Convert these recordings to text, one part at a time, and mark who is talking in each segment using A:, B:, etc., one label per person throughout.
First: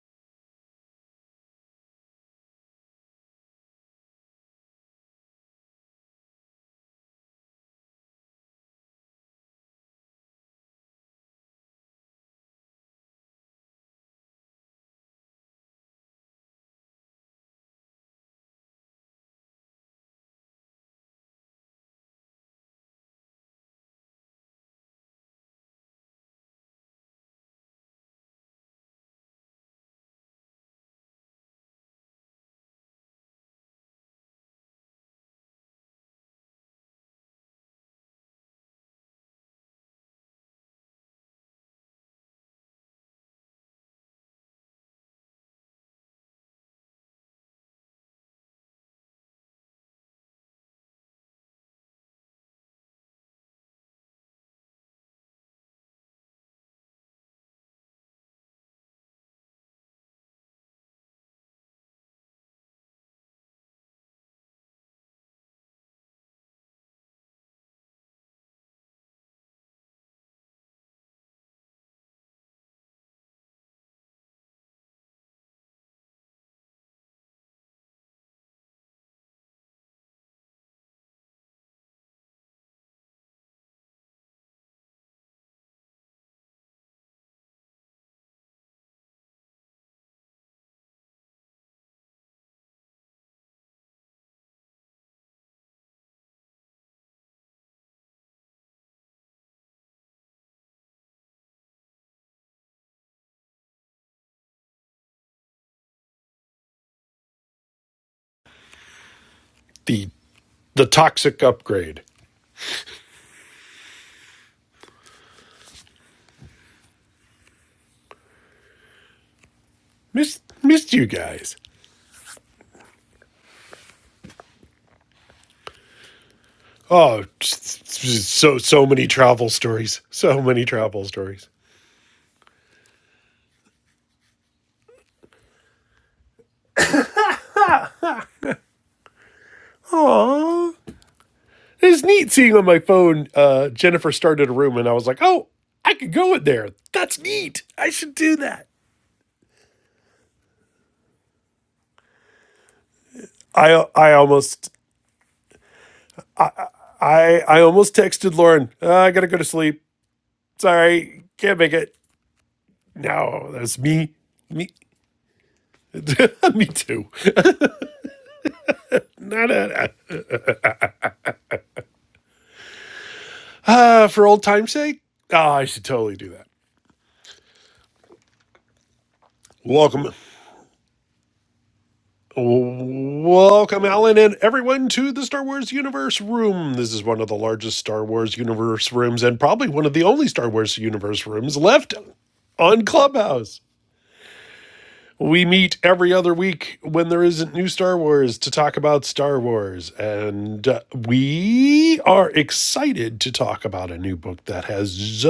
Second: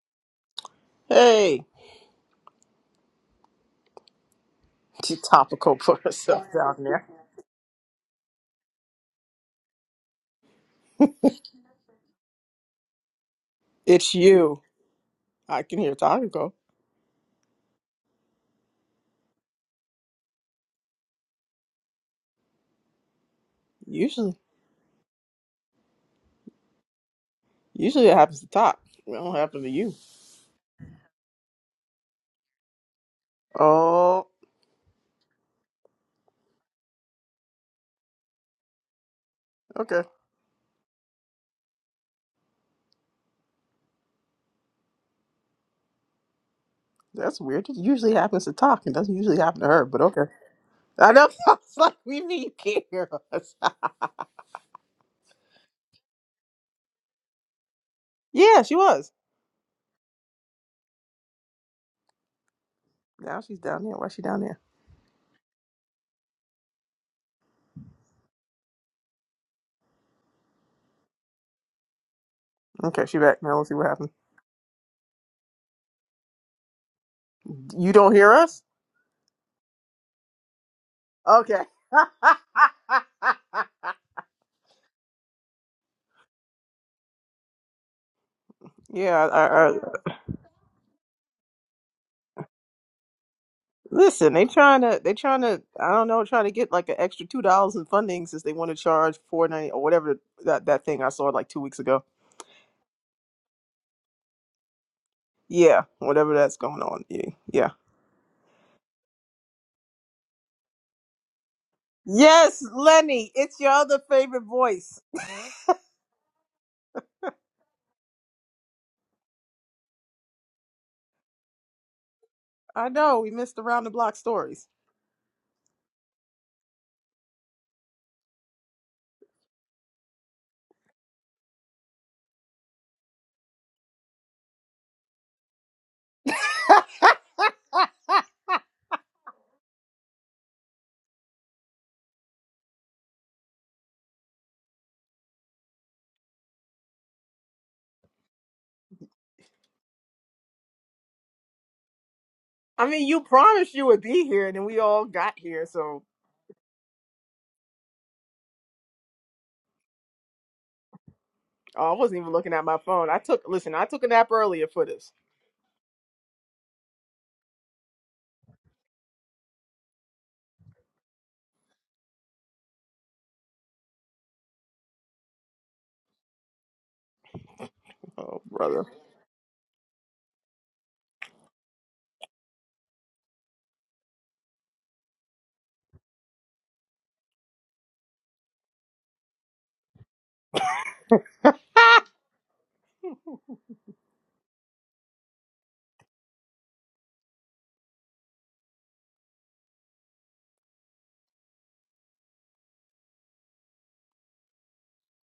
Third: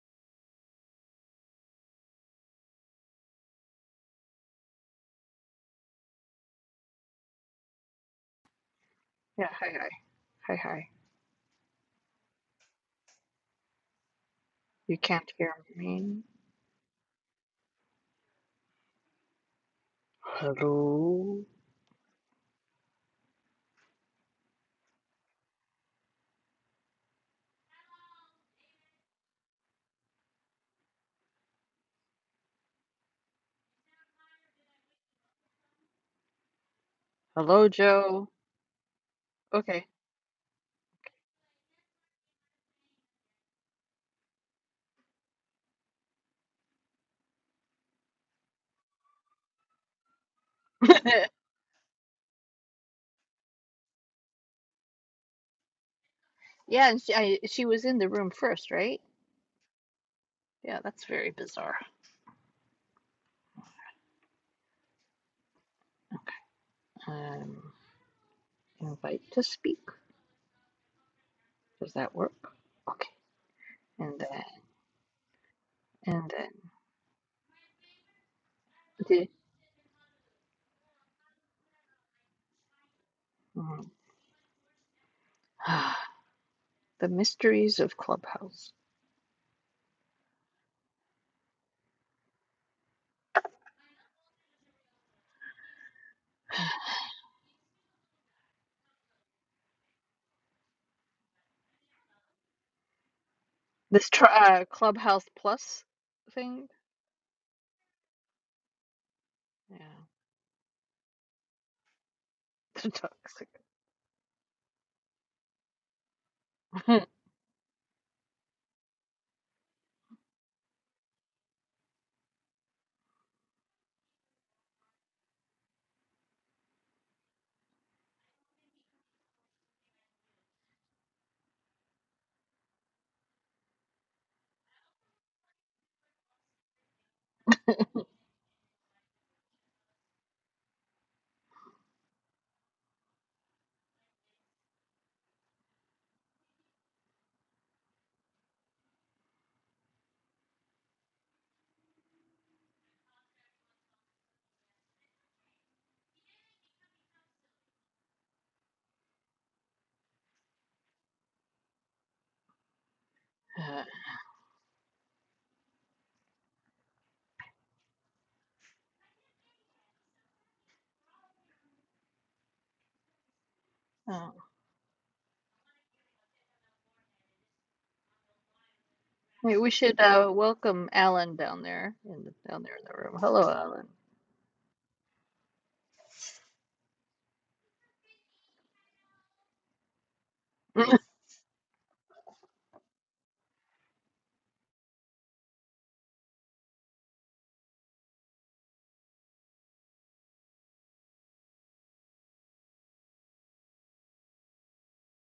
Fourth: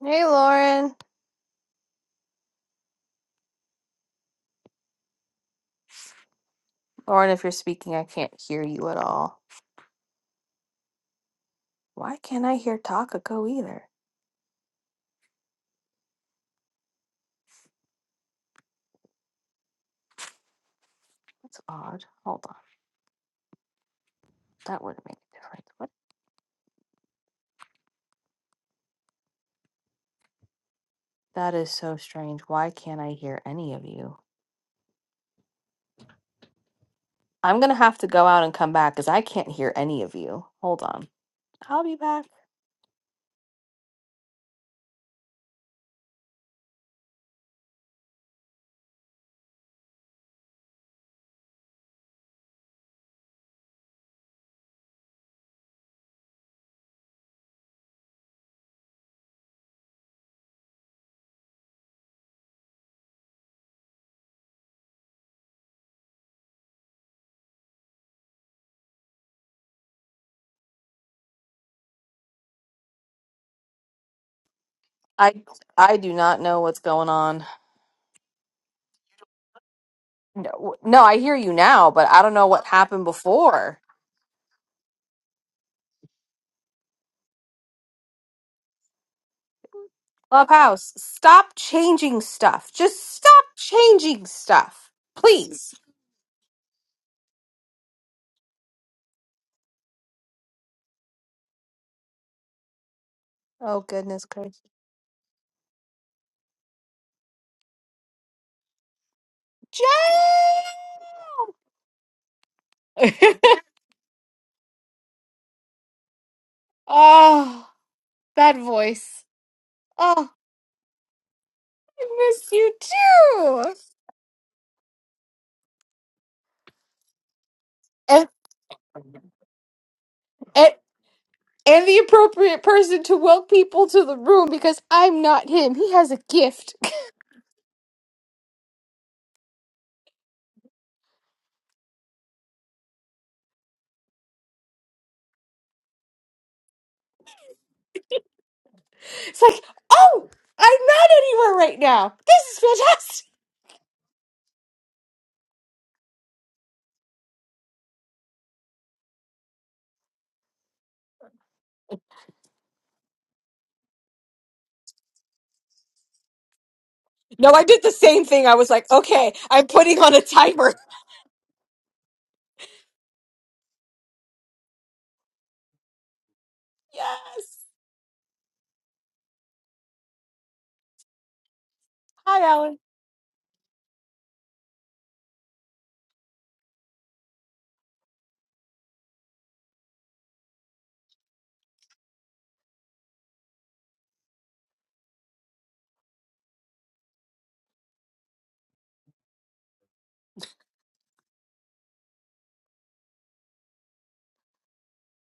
A: Hey, Lauren.
B: Hey, too topical for herself down there.
A: Lauren, if you're speaking, I can't hear you at all.
C: Yeah, hi, hi, hi, hi.
A: Why can't I hear Takako either?
B: It's you.
C: You can't hear
B: I can hear
C: me.
B: topical.
C: Hello,
A: That's odd. Hold on.
B: Usually,
A: That wouldn't make a difference. What?
B: usually it happens to talk. It don't happen to you.
A: That is so strange. Why can't I hear any of you?
B: Oh,
A: I'm
C: hello,
A: going to have to go
C: Joe.
A: out and come back because I can't hear
C: Okay.
A: any
B: okay.
A: of you. Hold on. I'll be back.
B: That's weird. It usually happens to talk. It doesn't usually happen to her, but okay. I know. I was like, we mean you can't hear us.
C: Yeah, and she I, she was in the room
B: yeah,
C: first,
B: she
C: right?
B: was.
C: Yeah, that's very bizarre.
B: Now she's down there. Why's she down there?
C: Okay. Um, invite to speak. Does that work?
B: Okay,
C: Okay.
B: she back. Now let's see what happened.
C: And then,
A: I I do
C: and
A: not
C: then
A: know what's going on.
B: You don't hear us?
C: the
A: No, no, I hear you
B: Okay.
A: now, but I don't know what happened before.
C: mm, the mysteries of Clubhouse.
B: yeah, I, I,
A: Clubhouse, stop changing stuff. Just stop changing
B: Listen, they trying
A: stuff,
B: to they trying to
A: please.
B: I don't know trying to get like an extra two dollars in funding since they want to charge four ninety or whatever that that thing I saw like two weeks ago.
A: Oh
C: This
A: goodness
C: tr uh, Clubhouse
B: Yeah,
C: Plus
B: whatever that's
C: thing.
B: going on. Yeah, yeah.
A: Joe!
C: Yeah,
D: the the toxic upgrade.
B: Yes, Lenny,
C: toxic.
B: it's your other favorite voice.
A: oh, that voice. Oh,
D: Missed missed you guys.
A: I miss you
B: I know we missed the
A: too.
B: round the block stories.
D: Oh,
A: And,
D: so so many travel stories. So many
A: and
D: travel stories.
A: and the appropriate person to welcome people to the room because I'm not him. He has a gift.
D: Aww. It was neat seeing on my phone. Uh, Jennifer started a room, and I was like, "Oh, I could go in there. That's neat. I should do that."
A: It's like, oh, I'm not anywhere right now. This is
B: I mean, you
A: fantastic.
B: promised you
D: I
B: would
D: I
B: be here, and then
D: almost
B: we all got here. So
D: I I almost texted Lauren. "Uh, I gotta go to sleep. Sorry, can't make
B: oh,
D: it.
B: I wasn't even looking at my phone. I took
D: No,
B: listen,
D: that's
B: I took a
D: me.
B: nap earlier
D: Me,
B: for this.
D: me too.
A: No, I did the same thing. I was like, okay,
D: Not
A: I'm
D: a,
A: putting on a timer.
D: Uh, for
C: Uh,
D: old time's sake, oh, I should totally do that.
A: Yes.
B: Oh, brother.
C: Hey, we should
D: Welcome,
C: uh, welcome Alan down there in the,
A: Hi,
C: down
A: Alan.
C: there in the room. Hello,
D: welcome, Alan, and everyone to the Star Wars Universe Room. This is one of the largest Star Wars Universe rooms, and probably one of the only Star Wars
C: Alan.
D: Universe rooms left on Clubhouse. We meet every other week when there isn't new Star Wars to talk about Star Wars. And uh, we are excited to talk about a new book that has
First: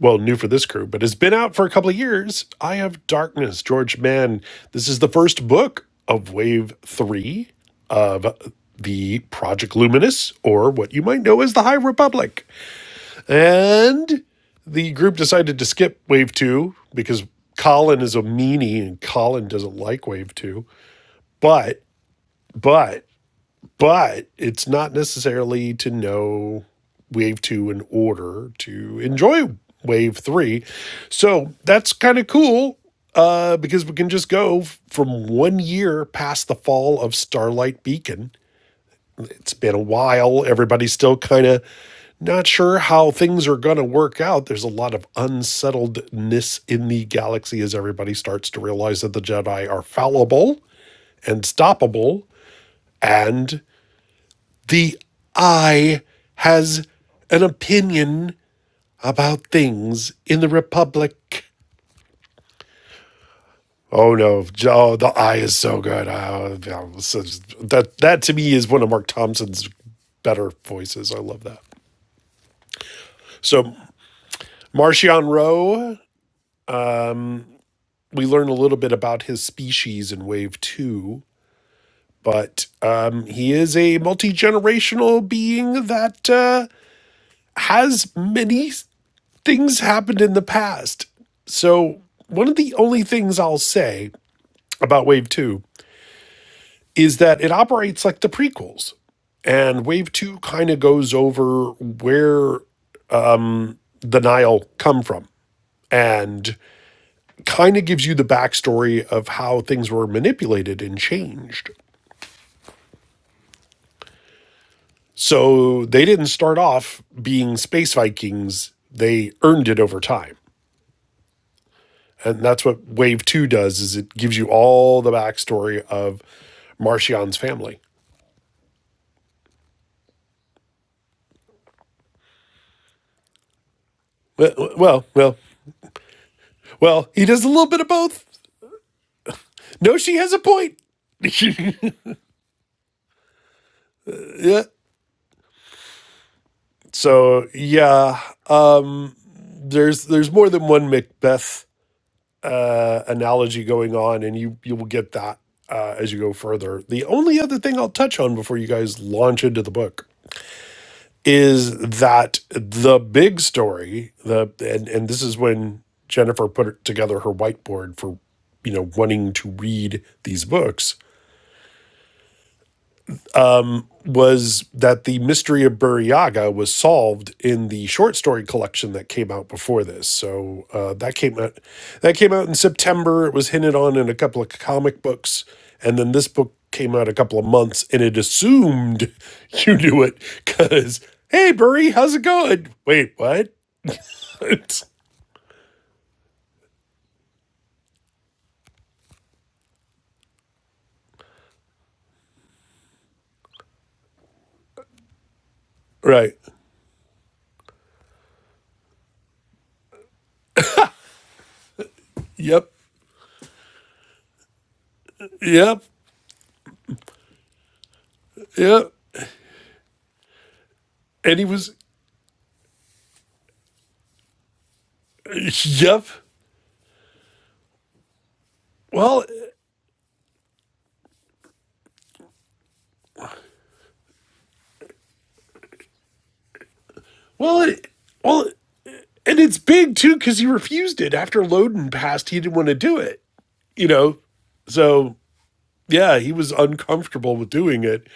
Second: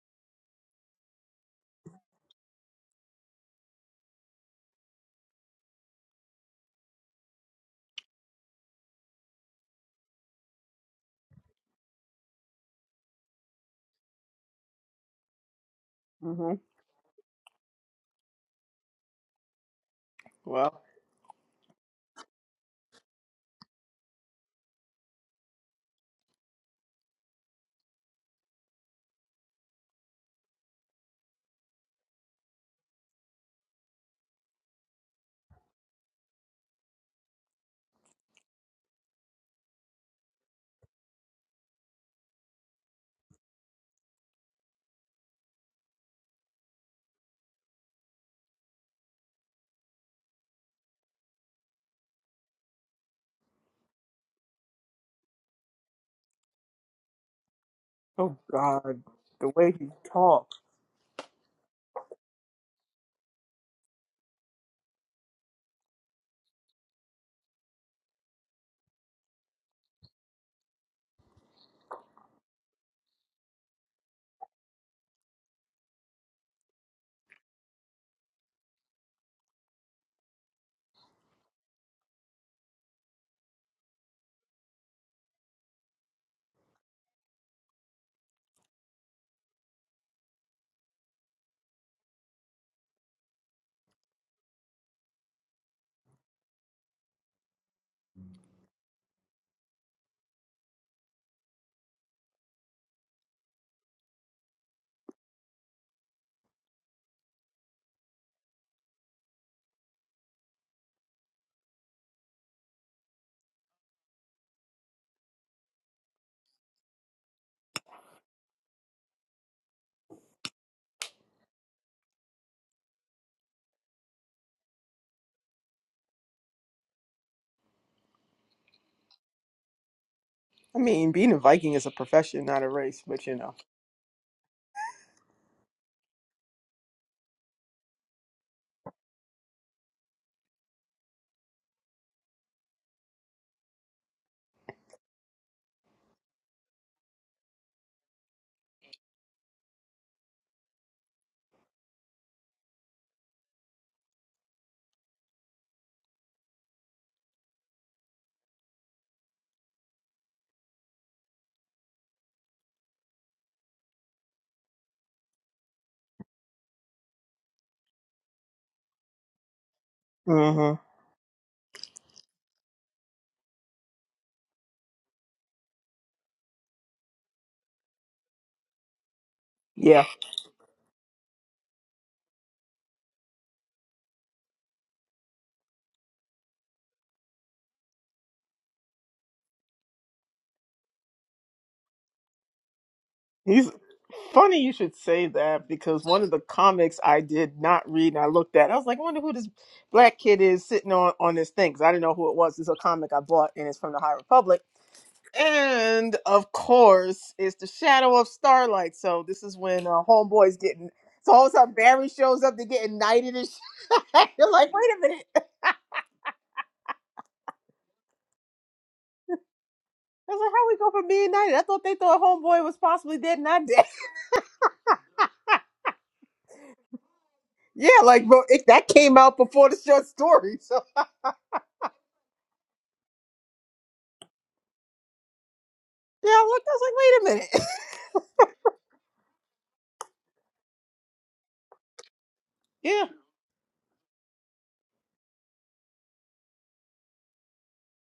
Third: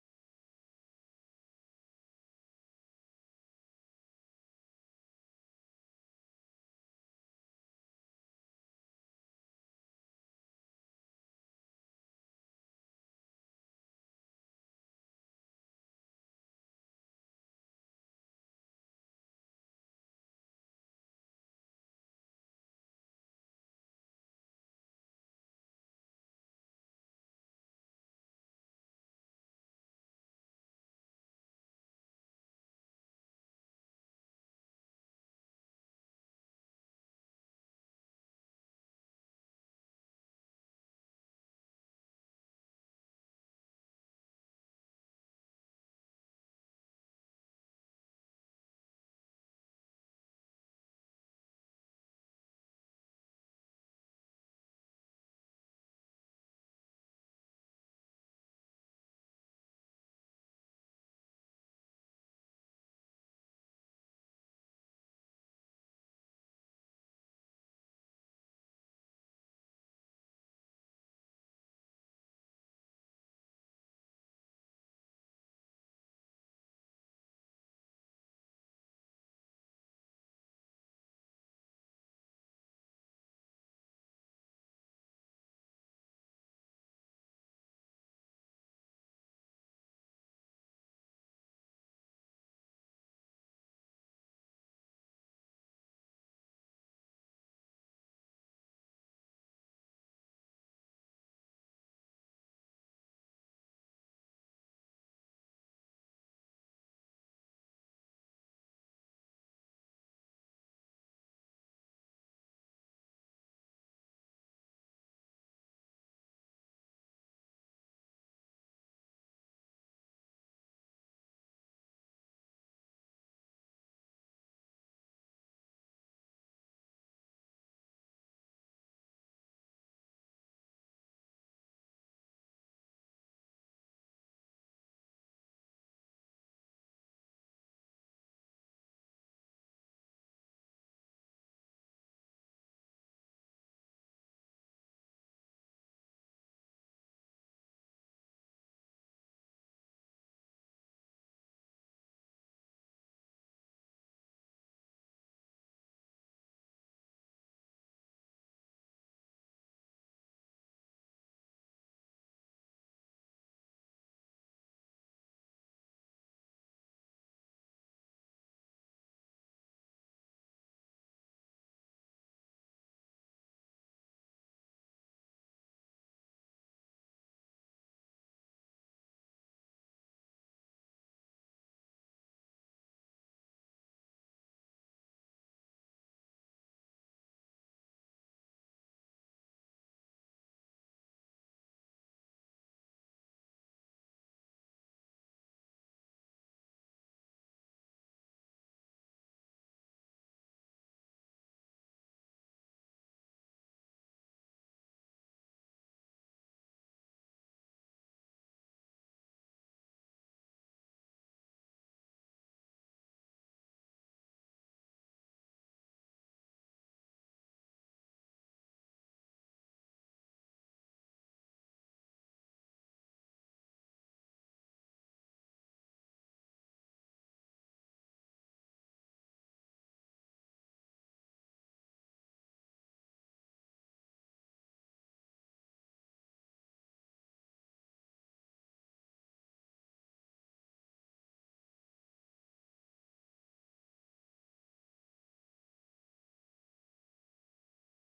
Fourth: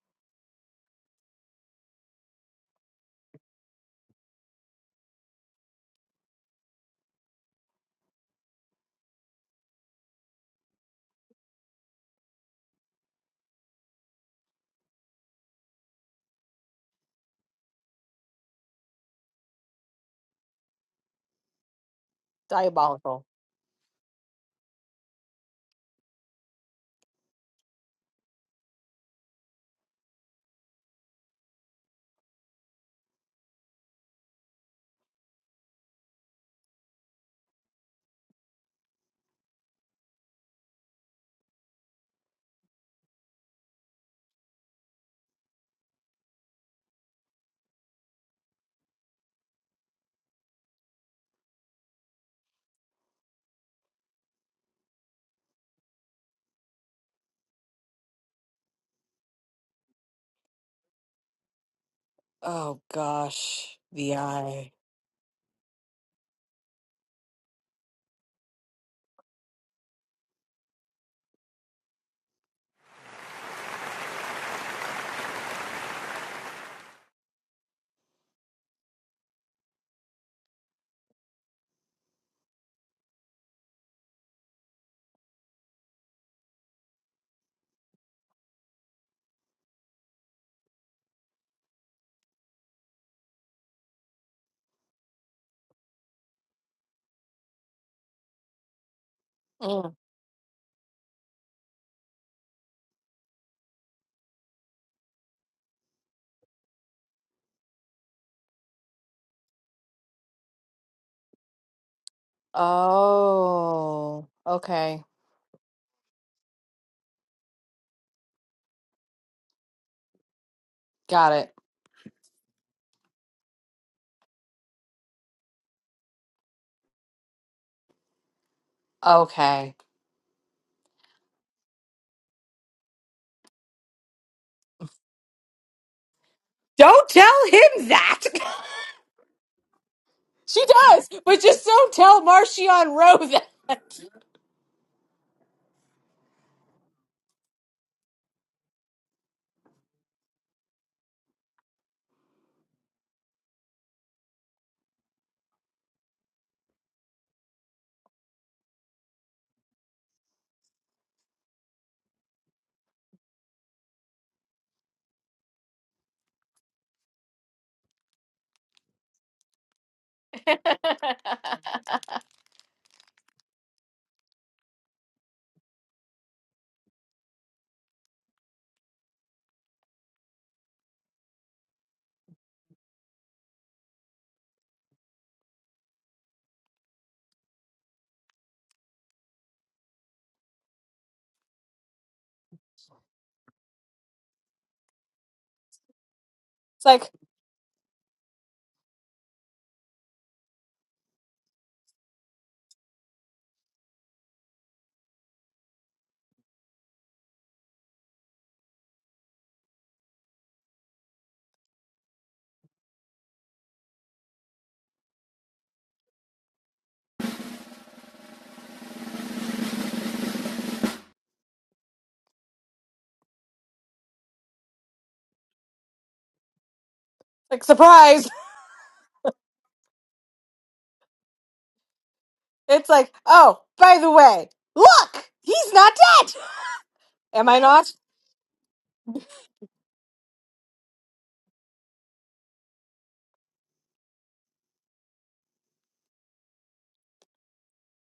D: well, new for this crew, but has been out for a couple of years. Eye of Darkness, George Mann. This is the first book of Wave 3 of the Project Luminous, or what you might know as the High Republic. And the group decided to skip Wave
B: hmm
D: 2 because Colin is a meanie and Colin doesn't like Wave 2.
B: Well,
D: But, but
A: Diabolical.
D: but it's not necessarily to know wave two in order to enjoy wave three. So that's kind of cool uh, because we can just go from one year past the fall of Starlight Beacon. It's been a while. Everybody's still kind of not sure how things are going to work out. There's a lot of unsettledness in the galaxy as everybody starts to realize that the Jedi are fallible and stoppable. And the I has an opinion
B: oh God,
D: about
B: the way he
D: things in
B: talks.
D: the Republic.
A: Oh gosh,
D: Oh
A: the
D: no!
A: eye.
D: Oh, the I is so good. Oh, yeah. So that that to me is one of Mark Thompson's better voices. I love that. So Martian Rowe, we learn a little bit about his species in Wave Two, but um, he is a multi generational being that uh, has many things happened in the past. So, one of the only things I'll say about Wave 2 is that it operates like the prequels. And
A: Mm.
D: Wave 2 kind of goes over where the Nile come from and kind of gives you the backstory of how things were manipulated and changed.
A: Oh, okay.
D: So, they didn't start off being space Vikings, they earned it over time.
A: Got it.
D: and that's what Wave Two does is it gives you all the backstory of Marcian's family.
A: Okay.
B: I mean, being a Viking is a profession, not a race, but you know.
D: Well, well, well,
A: Don't
D: well, he
A: tell
D: does a little bit
A: him
D: of
A: that.
D: both. No, she has a
A: She
D: point.
A: does, but just don't tell Marcion Rowe that. It's
D: yeah. So yeah, um, there's there's more than one Macbeth uh, analogy going on, and you you will get that uh, as you go further. The only other thing I'll touch on before you guys launch into the book is that the big story the and and this is when Jennifer put together her whiteboard for you know wanting to read these
B: mm hmm
D: books um, was that the mystery of Buryaga was solved in the short story collection that came out before
B: Yeah,
D: this. So uh, that came out that came out in September. It was hinted on in a couple of comic books, and then this book came out a couple of months, and it assumed you knew it because hey, Burry, how's it going? Wait, what?
B: he's funny. You should say that because one of the comics
A: like,
B: I did not read and I looked at, I was like, I wonder who this black kid is sitting on on this thing because I didn't know who it was. It's a comic I bought and it's from the High Republic, and
D: right.
B: of course, it's the Shadow of Starlight. So this is when uh, Homeboy's getting. So all of a sudden, Barry shows up to
D: Yep.
B: get knighted and shit. You're like, wait a minute.
D: Yep. Yep.
B: I was like, how we go from being
D: And he
B: knighted? I
D: was.
B: thought they thought Homeboy was possibly dead and not dead.
D: Yep.
A: like
B: Yeah, like
A: surprise.
B: but it, that came
D: Well.
B: out before the short story. So
A: It's like, oh, by the way, look, he's not
B: yeah,
A: dead.
B: I looked. I was like, wait a
A: Am I
B: minute.
D: Well.
A: not?
D: Well. And it's big too because he refused it after Loden passed. He didn't want to do
B: Yeah,
D: it, you know. So yeah, he was uncomfortable with doing it.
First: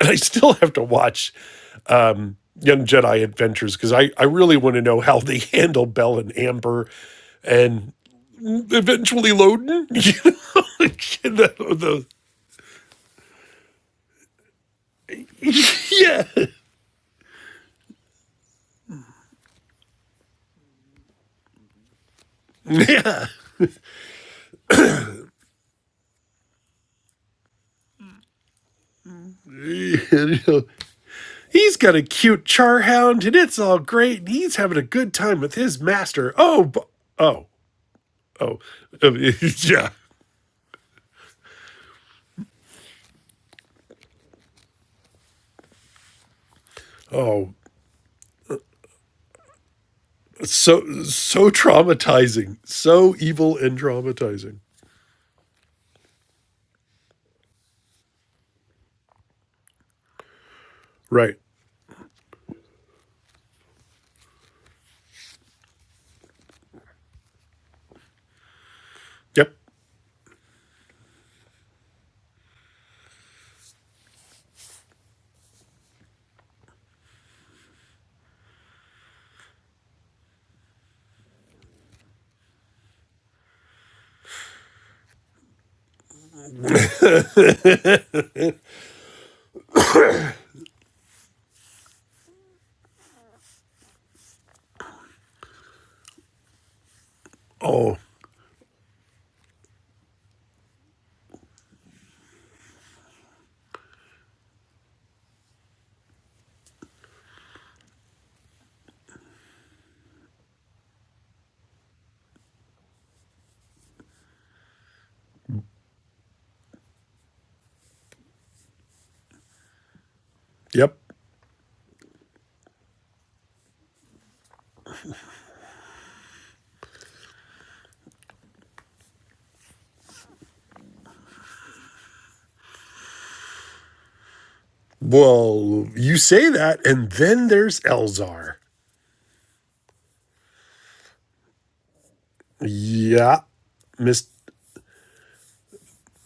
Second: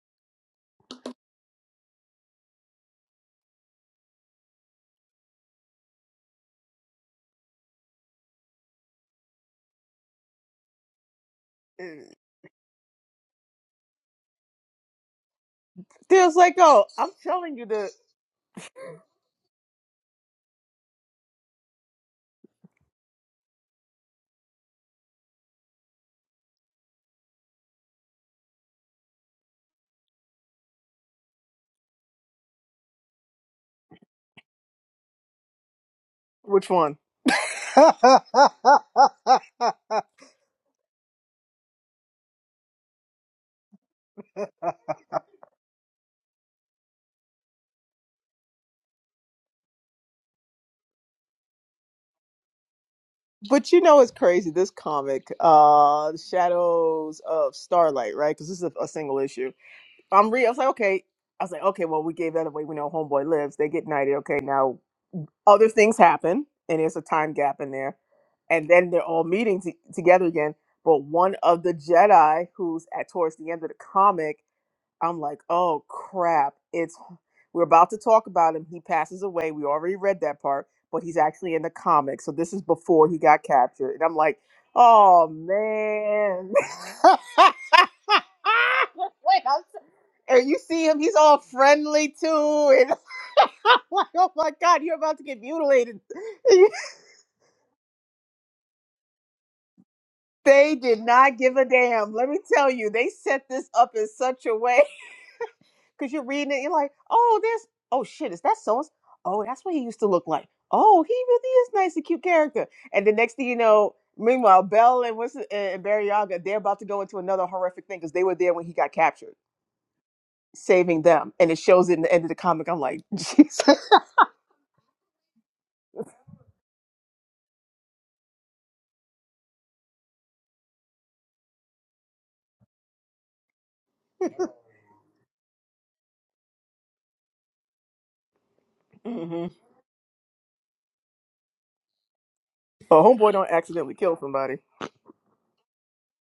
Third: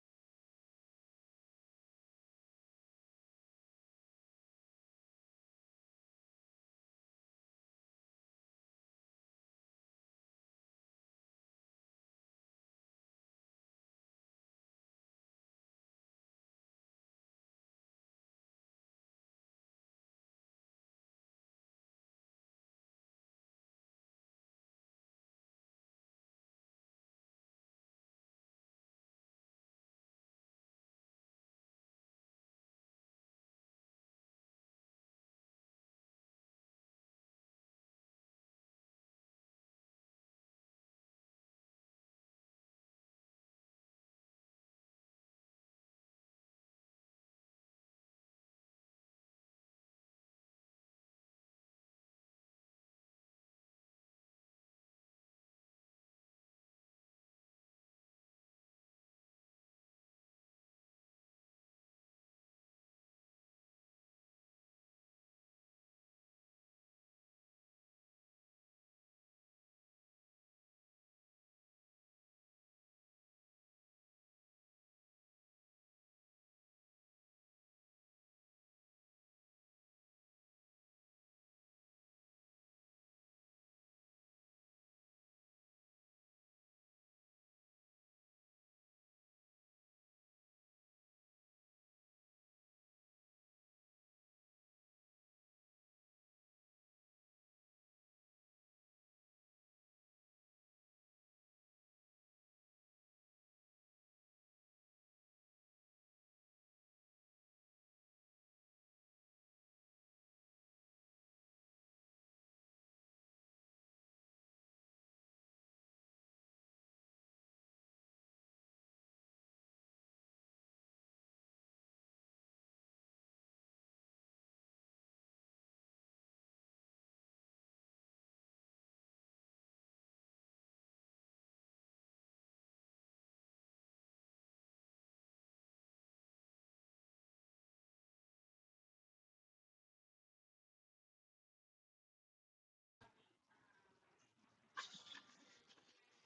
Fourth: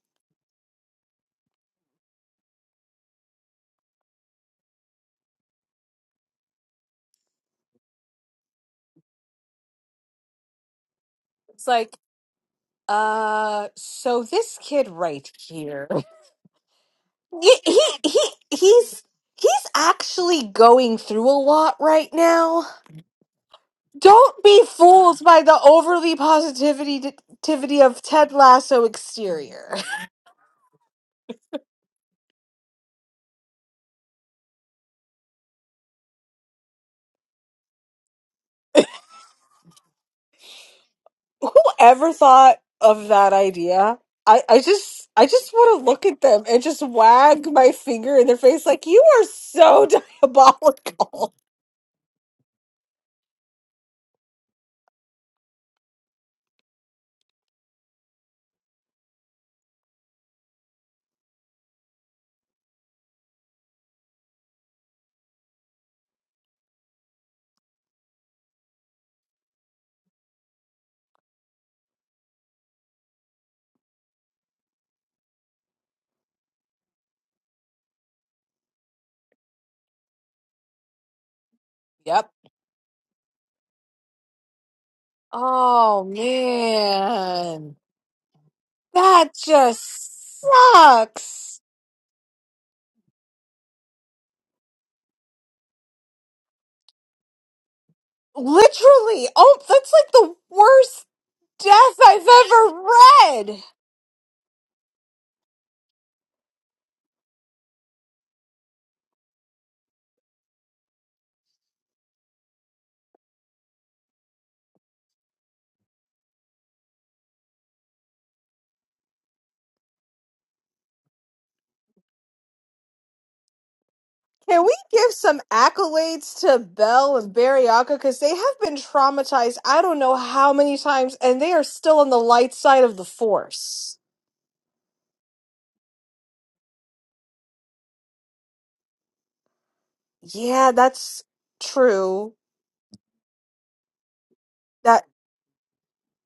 D: And I still have to watch Young Jedi Adventures because I I really want to know how they handle Bell and Amber, and eventually Loden. You know,
A: It's like,
D: the,
B: Mm.
A: Uh, so this kid right here,
B: they was like,
D: the,
B: oh, I'm
A: he,
B: telling you
A: he
B: the
A: he he's he's actually going through a lot right now.
D: yeah, yeah.
A: Don't be fooled by the overly positivity tivity of Ted Lasso exterior.
D: You know, he's got a cute charhound, and it's all great, and he's having a good time with his master. Oh,
B: which one.
D: oh. Oh, yeah.
A: Whoever thought of that idea? I I just I just want to look at them and just wag
D: Oh,
A: my finger in their face like you are so
D: so
A: diabolical.
D: so traumatizing, so evil
B: But
D: and
B: you know, it's crazy.
D: traumatizing.
B: This comic, uh, The Shadows of Starlight, right? Because this is a, a single issue. I'm re. I was like, okay.
D: Right.
B: I was like, okay. Well, we gave that away. We know Homeboy lives. They get knighted. Okay, now other things happen and there's a time gap in there and then they're all
D: Yep.
B: meeting t- together again but one of the jedi who's at towards the end of the comic i'm like oh crap it's we're about to talk about him he passes away we already read that part but he's actually in the comic
A: Yep.
B: so this is before he got captured and i'm like oh
A: Oh
B: man
A: man. That
B: wait i'm
A: just
B: and you see him, he's all
A: sucks.
B: friendly too. And I'm like, oh my God, you're about to get mutilated.
D: Oh,
A: Literally. Oh, that's like the
B: they did
A: worst
B: not give a
A: death
B: damn.
A: I've
B: Let me tell you, they set
A: ever read.
B: this up in such a way. Because you're reading it, you're like, oh, there's, oh shit, is that so? Oh, that's what he used to look like. Oh, he really is nice and cute character. And the next thing you know, meanwhile, Bell and what's it- and Barry they're about to go into another horrific thing because they were there when he got captured,
D: yep.
B: saving them. And it shows it in the end of the comic. I'm like, Jesus.
A: Can we give some accolades to Belle and Bariaka? Because they have been traumatized I don't know how many times, and they are still on the light side of the force.
D: Well, you say that, and then there's Elzar.
B: hmm
A: Yeah, that's true.
B: Oh, homeboy
D: Yeah,
B: don't accidentally kill
D: Miss.
B: somebody.
A: That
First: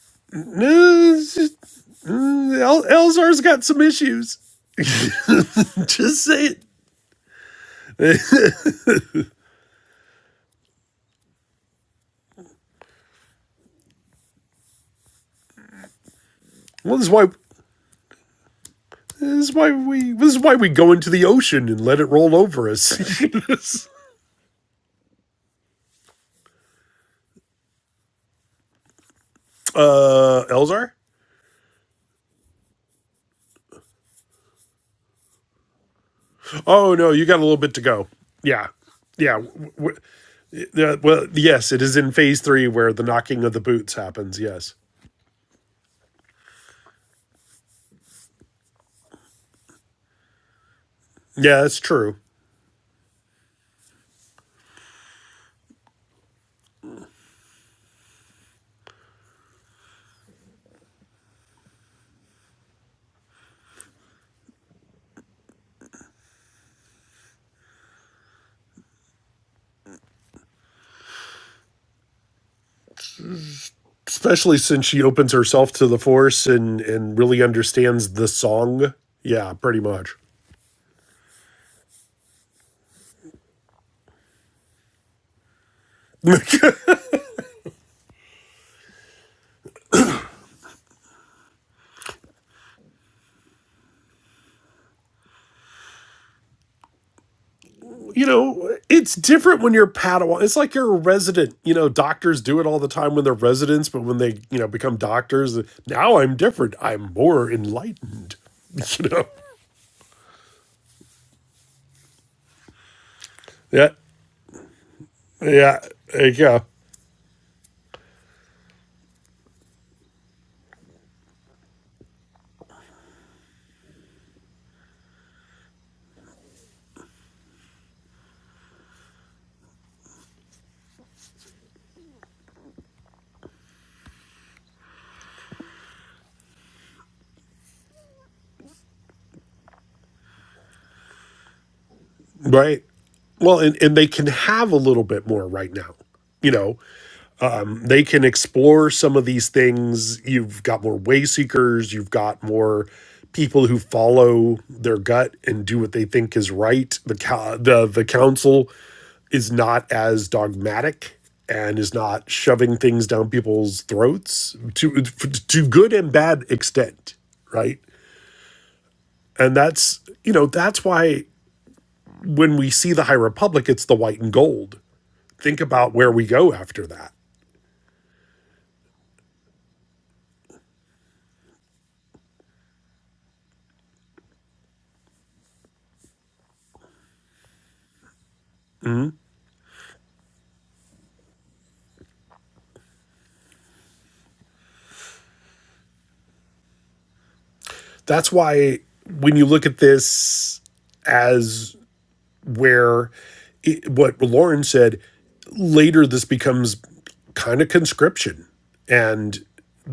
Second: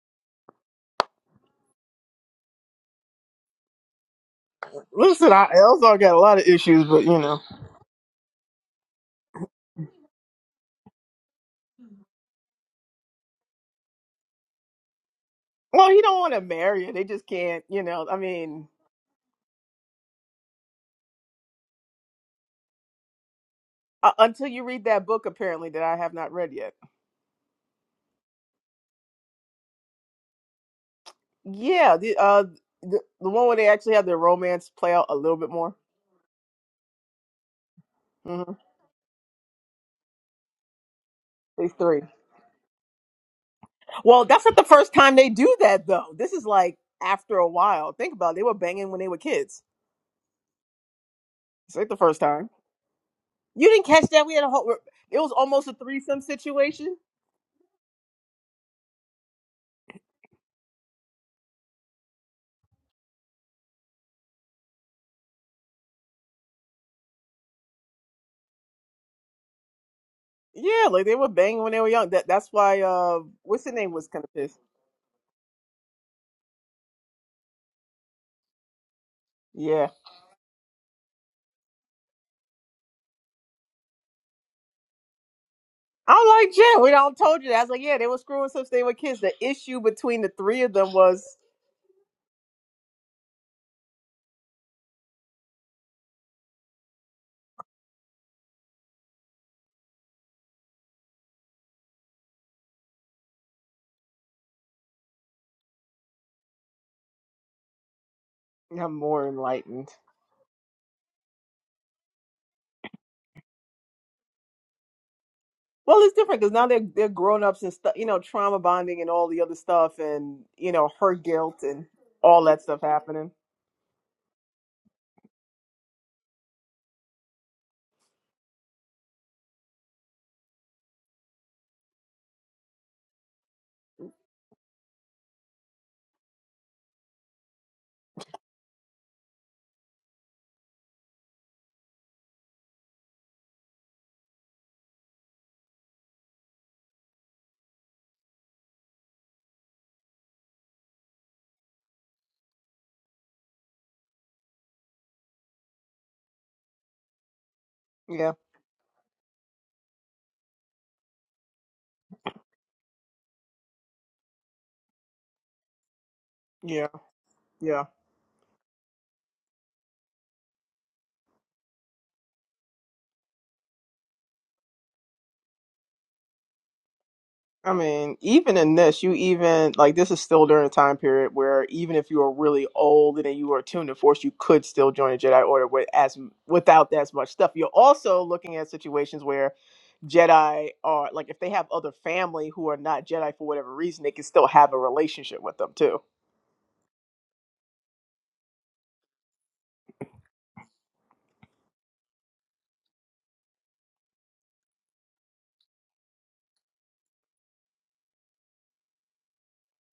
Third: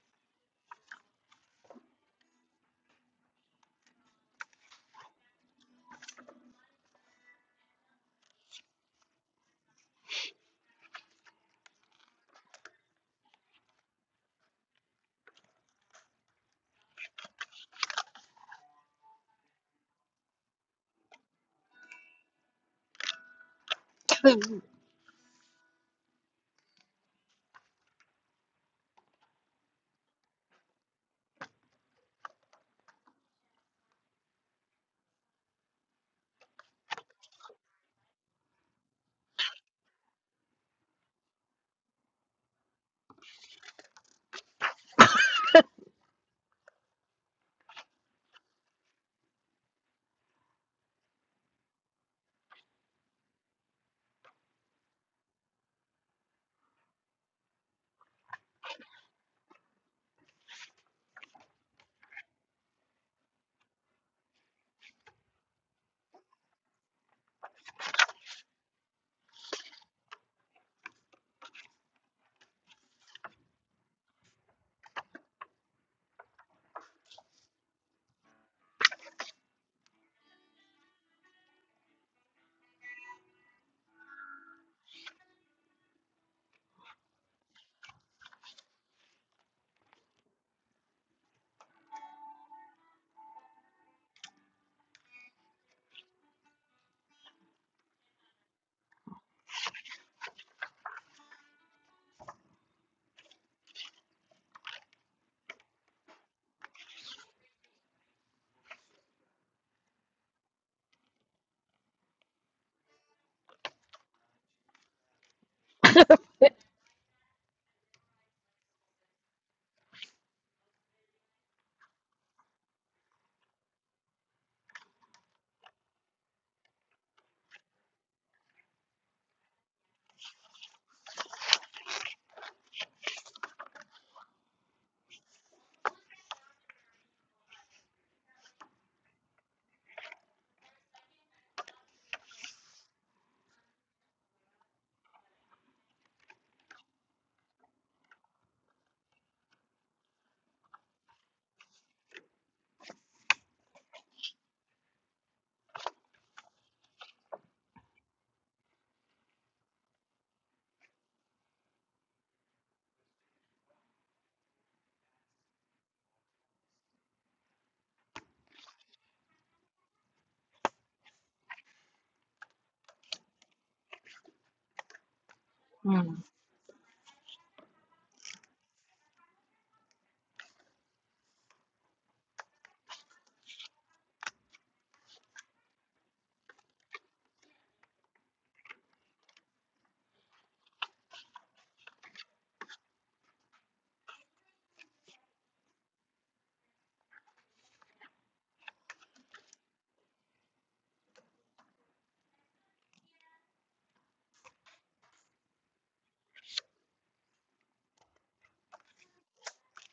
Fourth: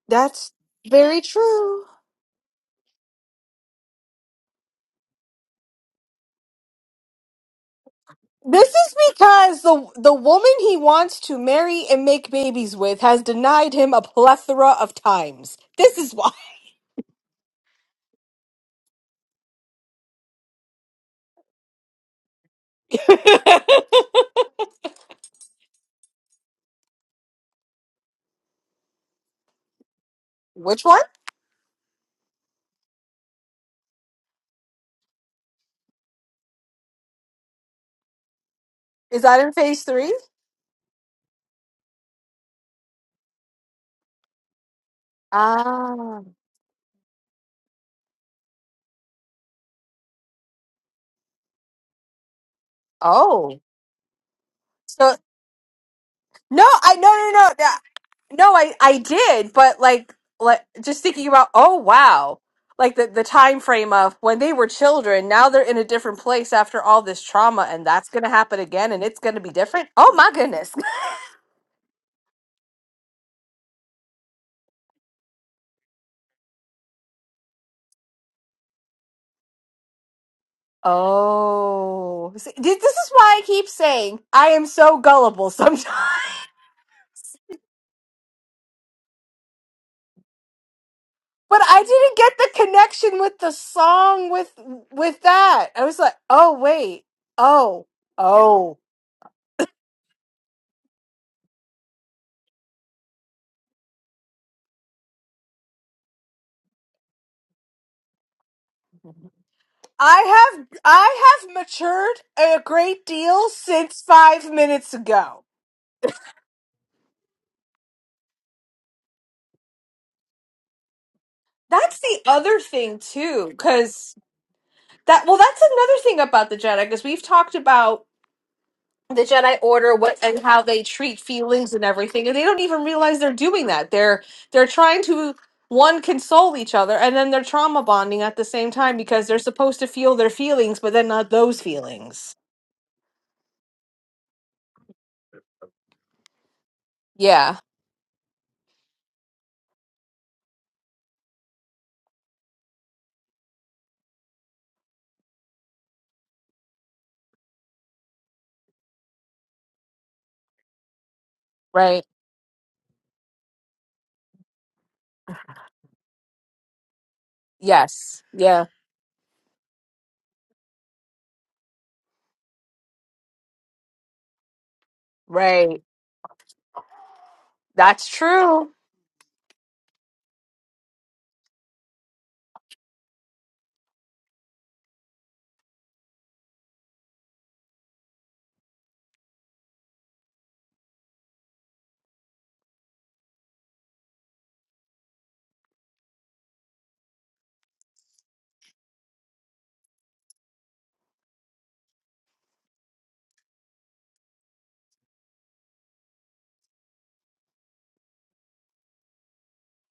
A: that's
D: No,
A: very
D: it's just-
A: true.
D: mm, El- Elzar's got some issues.
B: Listen, I Elzar got a
D: just
B: lot of
D: say it.
B: issues, but you know.
A: This is because the the woman he wants to marry and make babies with has denied him a plethora of times.
B: Well,
A: This
B: he
A: is
B: don't
A: why.
B: want to marry her.
D: Well,
B: They
D: this is
B: just
D: why.
B: can't, you know. I mean,
D: This is why we. This is why we go into the ocean and let it roll over us.
B: uh, until you read that book, apparently that I have not read yet.
D: uh,
A: Which
D: Elzar.
A: one?
B: Yeah, the uh, the, the one where they actually have their romance play out a little bit more.
D: Oh no, you got a little bit to go.
B: Mm-hmm.
D: Yeah,
A: Is
D: yeah.
A: that in phase three?
D: yeah, Well, yes,
B: There's
D: it is
B: three.
D: in phase three where the knocking of the boots
B: Well,
D: happens.
B: that's not the
D: Yes,
B: first time they do that though.
A: Ah.
B: This is like after a while. Think about it. They were banging when they were kids.
D: yeah,
B: It's
D: that's
B: like the
D: true.
B: first time.
A: Oh.
B: You didn't catch that. We had a whole.
A: So
B: It was almost a threesome
A: no, I
B: situation.
A: no no no no no, I I did, but like like just thinking about oh wow. Like the, the time frame of when they were children, now they're in a different place after all this trauma, and that's gonna happen again and it's gonna be different. Oh my goodness.
B: Yeah, like they were banging when they were young. That that's why. Uh, what's the name was kind of
D: Especially
B: pissed.
D: since she opens herself to the force and and really understands the song. Yeah, pretty
B: Yeah,
D: much.
A: Oh, See, thi- this is why I keep saying I am so gullible sometimes.
B: I'm like
D: you
B: Jen. We don't told you that. I was like, yeah, they were screwing since they were kids. The issue between the three of them was
A: But I didn't get the connection with the song with with that. I was like, "Oh wait. Oh.
D: know,
A: Oh.
D: it's different when you're Padawan. It's like you're a resident. You know, doctors do it all the time when they're residents, but when they you know become doctors, now I'm different. I'm more enlightened.
B: I'm
D: You
B: more
D: know.
B: enlightened.
A: I have I have matured a great deal
D: Yeah.
A: since 5 minutes ago."
D: Yeah.
B: Well, it's
D: There you
B: different because now
D: go.
B: they're they're grown ups and stuff, you know, trauma bonding and all the other stuff, and you know, her guilt and
A: That's the
B: all
A: other
B: that stuff
A: thing
B: happening.
A: too, because that well, that's another thing about the Jedi, because we've talked about. the Jedi Order, what and how they treat feelings and everything, and they don't even realize they're doing that. They're they're trying to one console each other, and then they're trauma bonding at the same time because they're supposed to feel their feelings, but then not those feelings.
D: Right. Well, and, and they can have a little bit more right now. You know,
A: Yeah.
D: they can explore some of these things. You've got more way seekers, you've got more people who follow their gut and do what they think is right. The co- the the
B: Yeah,
D: council is not as dogmatic and is
A: Right.
D: not shoving things down people's throats to to good and bad
B: yeah,
D: extent, right?
B: yeah.
A: Yes. Yeah.
D: And that's, you know, that's why when we see the High Republic, it's the white and gold think
A: Right.
D: about where
C: Mm,
D: we go after that.
B: I
A: That's
B: mean, even
A: true.
B: in this, you even like this is still during a time period where even if you were really old and you were attuned to Force, you could still join a Jedi Order with as without as much stuff. You're also looking at situations where Jedi are like if they have other family who are not Jedi for whatever reason, they can still have a relationship with them too.
D: That's why when you look at this as where it, what Lauren said later, this becomes kind of conscription. And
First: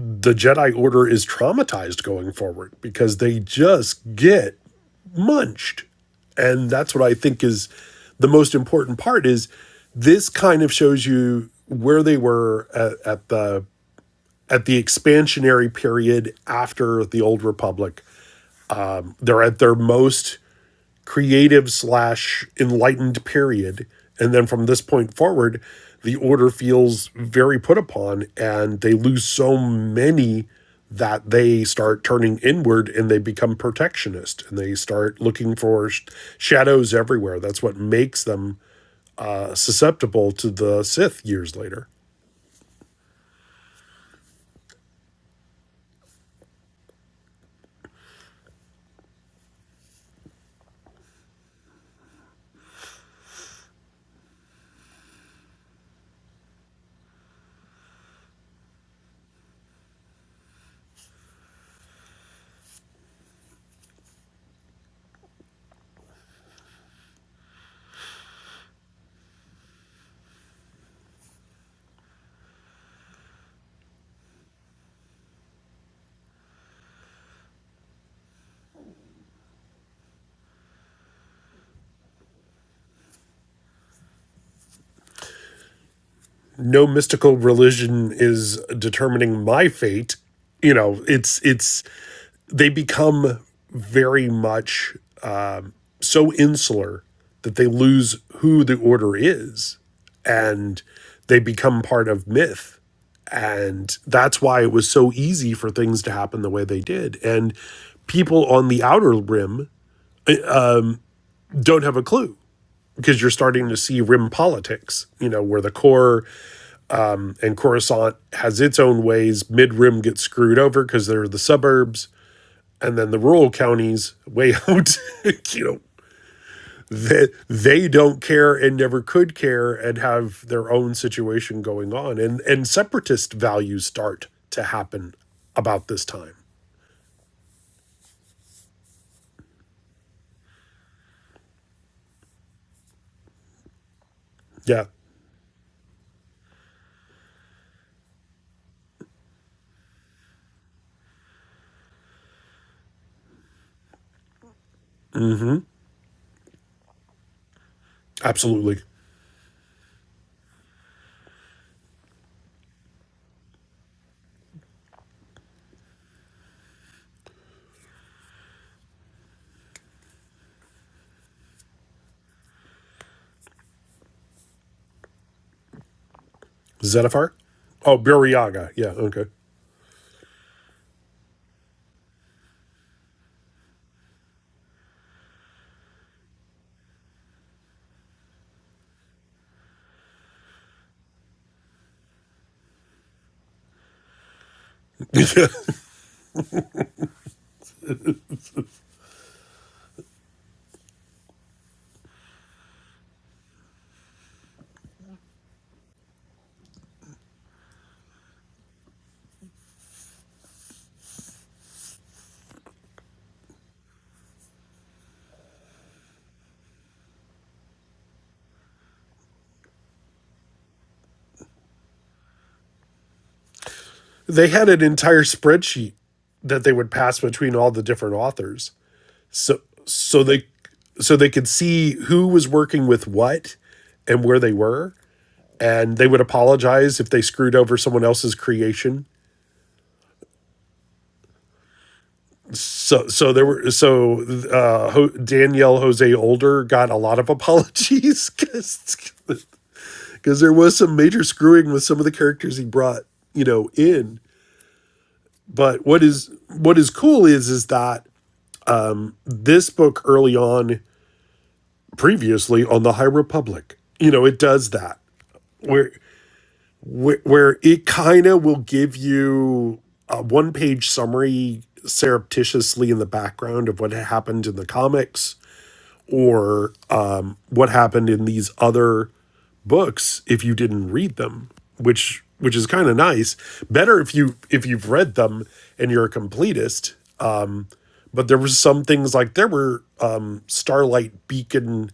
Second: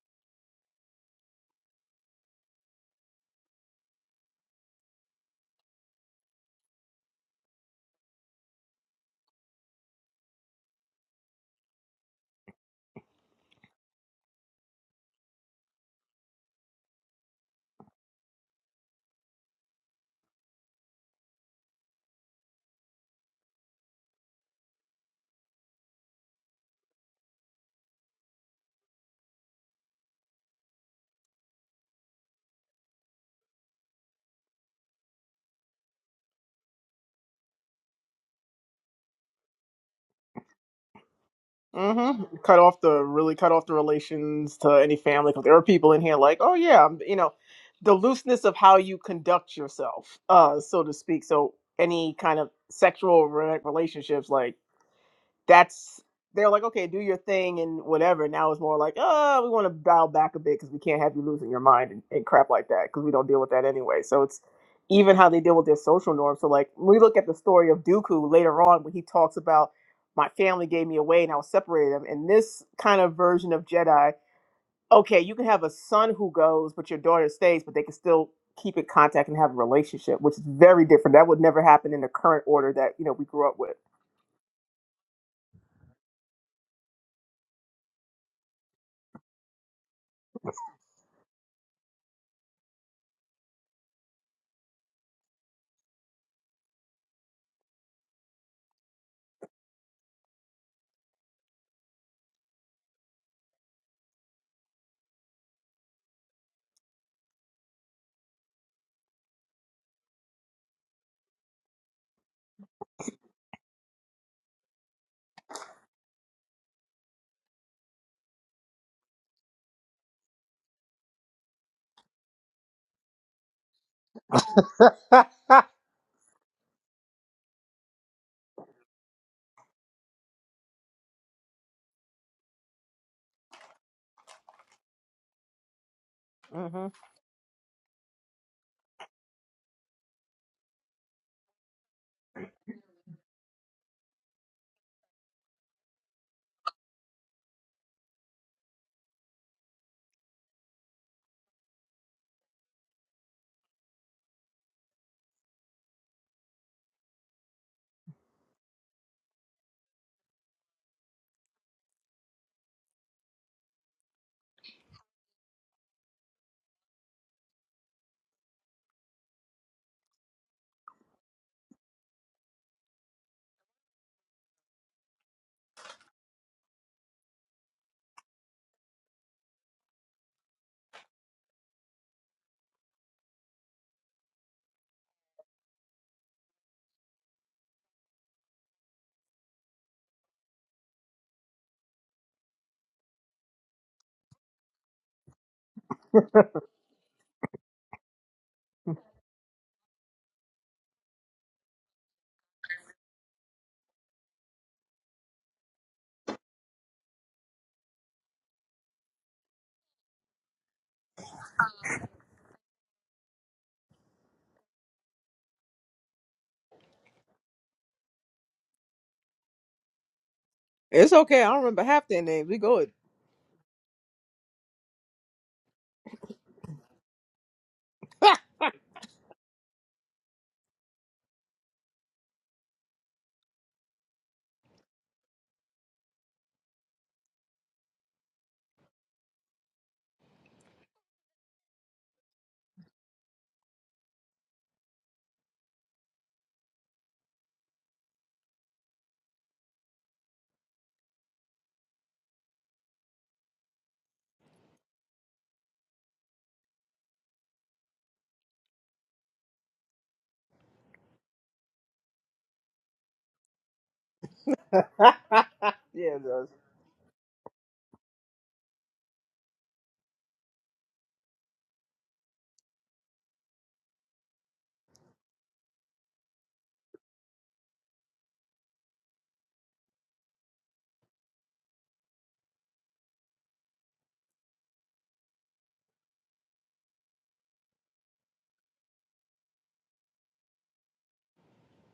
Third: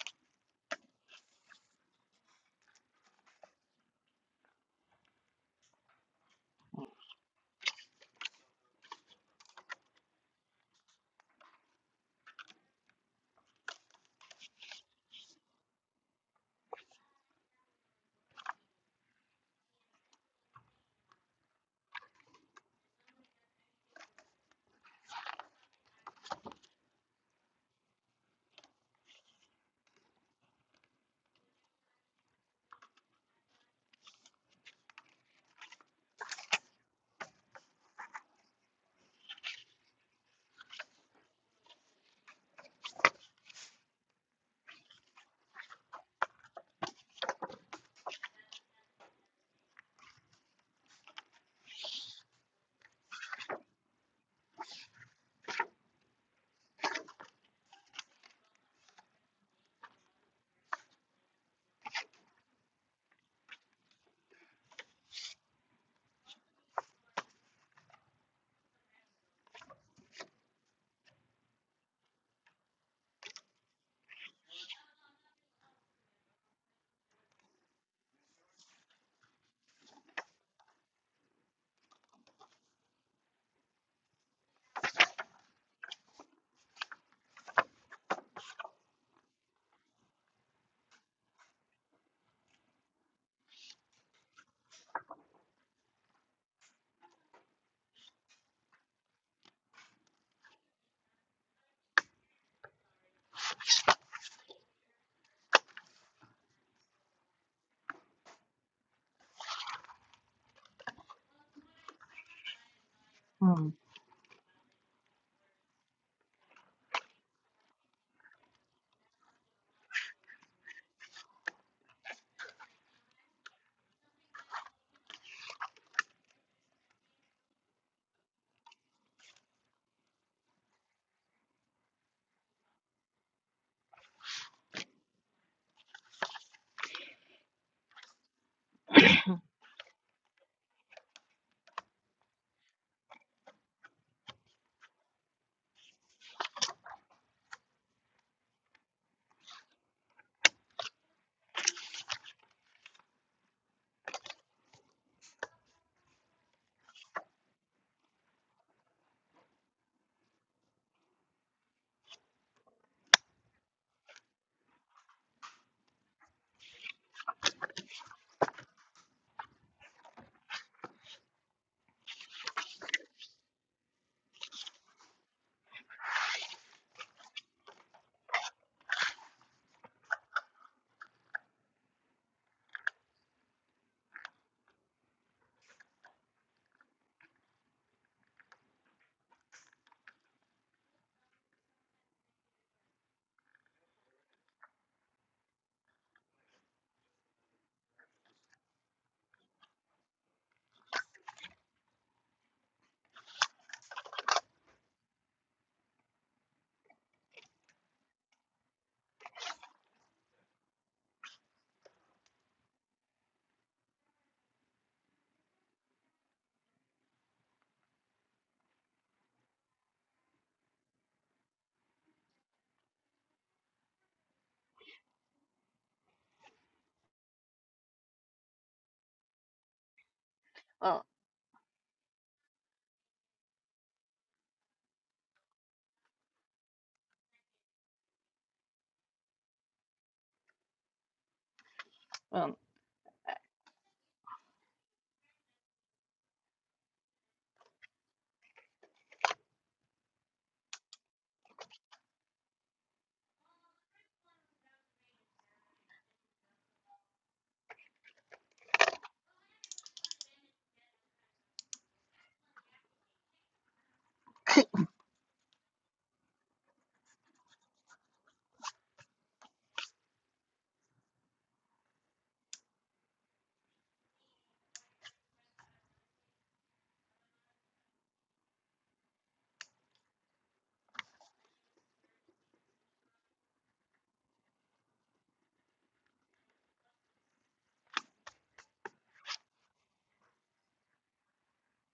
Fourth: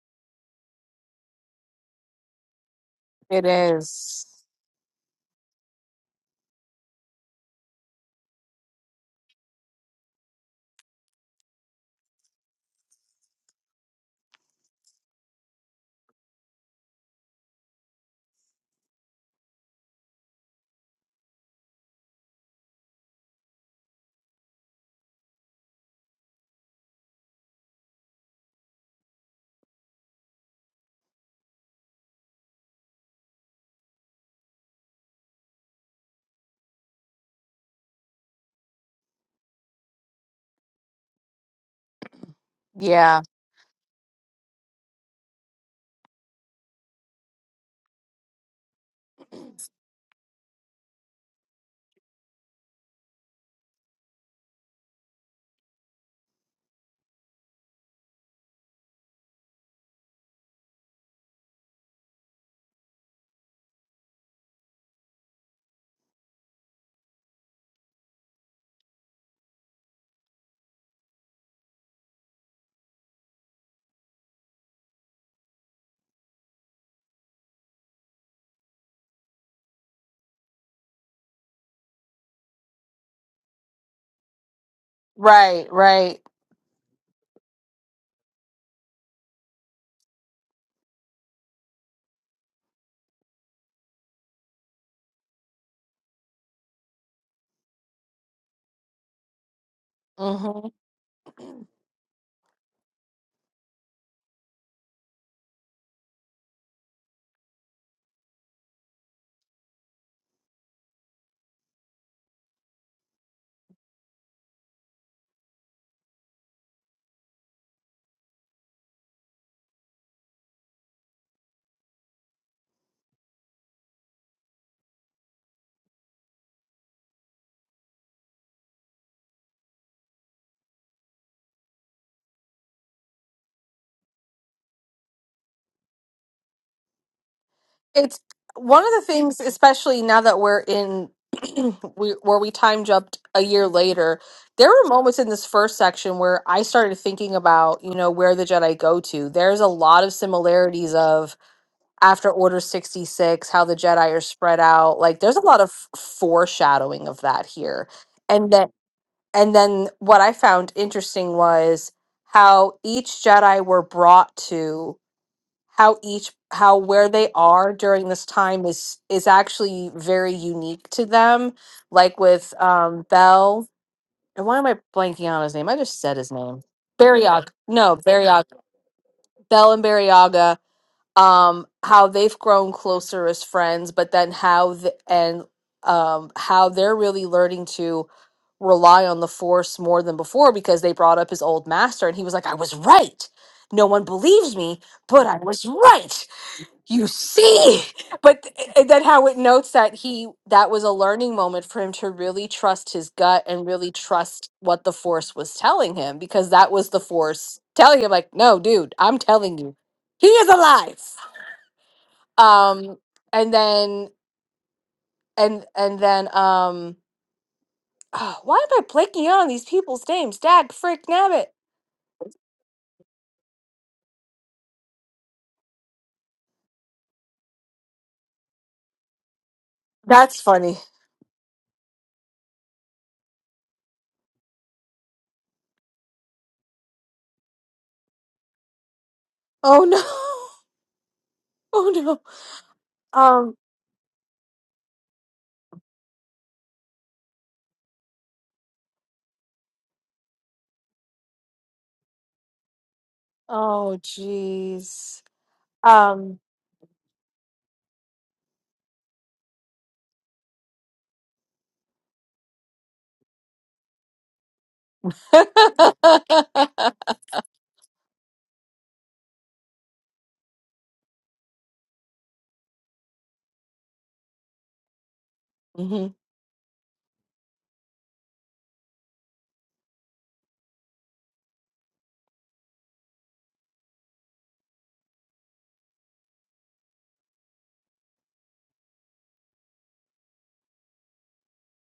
D: the Jedi Order is traumatized going forward because they
A: It
D: just
A: is.
D: get munched. And that's what I think is the most important part is this kind of shows you where they were at, at the at the expansionary period after the Old Republic. They're at their most creative slash enlightened period. And then from this point forward, the order feels very put upon and they lose so many that they start turning inward and they become protectionist and they start looking for sh- shadows everywhere. That's what makes them uh, susceptible to the Sith years later.
B: hmm Cut off the
A: Yeah.
B: really cut off the relations to any family because there are people in here like, oh yeah, I'm- you know, the looseness of how you conduct yourself, uh, so to speak. So any kind of sexual re- relationships, like that's they're like, okay, do your thing and whatever. Now it's more like, oh, we want to dial back a bit because we can't have you losing your mind and, and crap like that because we don't deal with that anyway. So it's even how they deal with their social norms. So like, when we look at the story of Dooku later on when he talks about my family gave me away and I was separated them. And this kind of version of Jedi, okay, you can have a son who goes, but your daughter stays, but they can still keep in contact and have a relationship, which is very different. That would never happen in the current order that you know we grew up with.
A: Right. Right.
D: no mystical religion is determining my fate you know it's it's they become very much so insular that they lose who the order is and they become part of myth and that's why it was so easy for things to happen the way they did and people on the outer rim don't have a clue because you're starting
C: mm.
D: to see rim politics you know where the core and Coruscant has its own ways. Mid Rim gets screwed over because they're the suburbs, and then the rural counties way out, you know, they, they don't care and never could care and have their own situation going on, and and separatist values start to happen about this time.
B: Mhm.
A: It's one of the things, especially now that we're in we, where we time jumped a year later. There
D: Yeah,
A: were moments in this first section where I started thinking about, you know, where the Jedi go to. There's a lot of similarities of after Order 66, how the Jedi are spread out. Like there's a lot of foreshadowing of that here. And then
D: absolutely.
A: and then what I found interesting was how each Jedi were brought to how each how where they are during this time is is actually very unique to them like with um bell and why am i blanking on his name i just said his name
D: Zedifar?
A: barryaga no
D: Oh,
A: barryaga
D: Buryaga. Yeah, okay.
A: bell and barryaga um how they've grown closer as friends but then how the, and um how they're really learning to rely on the force more than before because they brought up his old master and he was like i was right no one believes me but i was right you see but th- then how it notes that he that was a learning moment for him to really trust his gut and really trust what the force was telling him because that was the force telling him like no dude i'm telling you he is alive um and then and and then um why am i blanking out on these people's names dag frick
B: It's okay.
A: nabbit
B: I don't remember half their names. We good.
D: they had an entire spreadsheet that they would pass between all the different authors So so
A: that's
D: they
A: funny
C: well,
D: so they could see who was working with what and where they were and they would apologize if they screwed over someone else's creation.
A: oh no oh no
C: um,
D: So so there
A: um
D: were so uh Danielle Jose Older got a lot of apologies cuz cuz there was some major screwing with some of the characters he brought, you know,
A: oh
D: in.
A: jeez
D: But what is
A: um
D: what is cool is is that this book early on previously on the High Republic, you know, it does that
B: yeah,
D: where
B: it does.
D: where, where it kind of will give you a one page summary surreptitiously in the background of what happened in the comics
A: hmm
D: or um, what happened in these other books if you didn't read them which which is kind of nice better if you if you've read them and you're a completist but there were some things like there were um, starlight beacon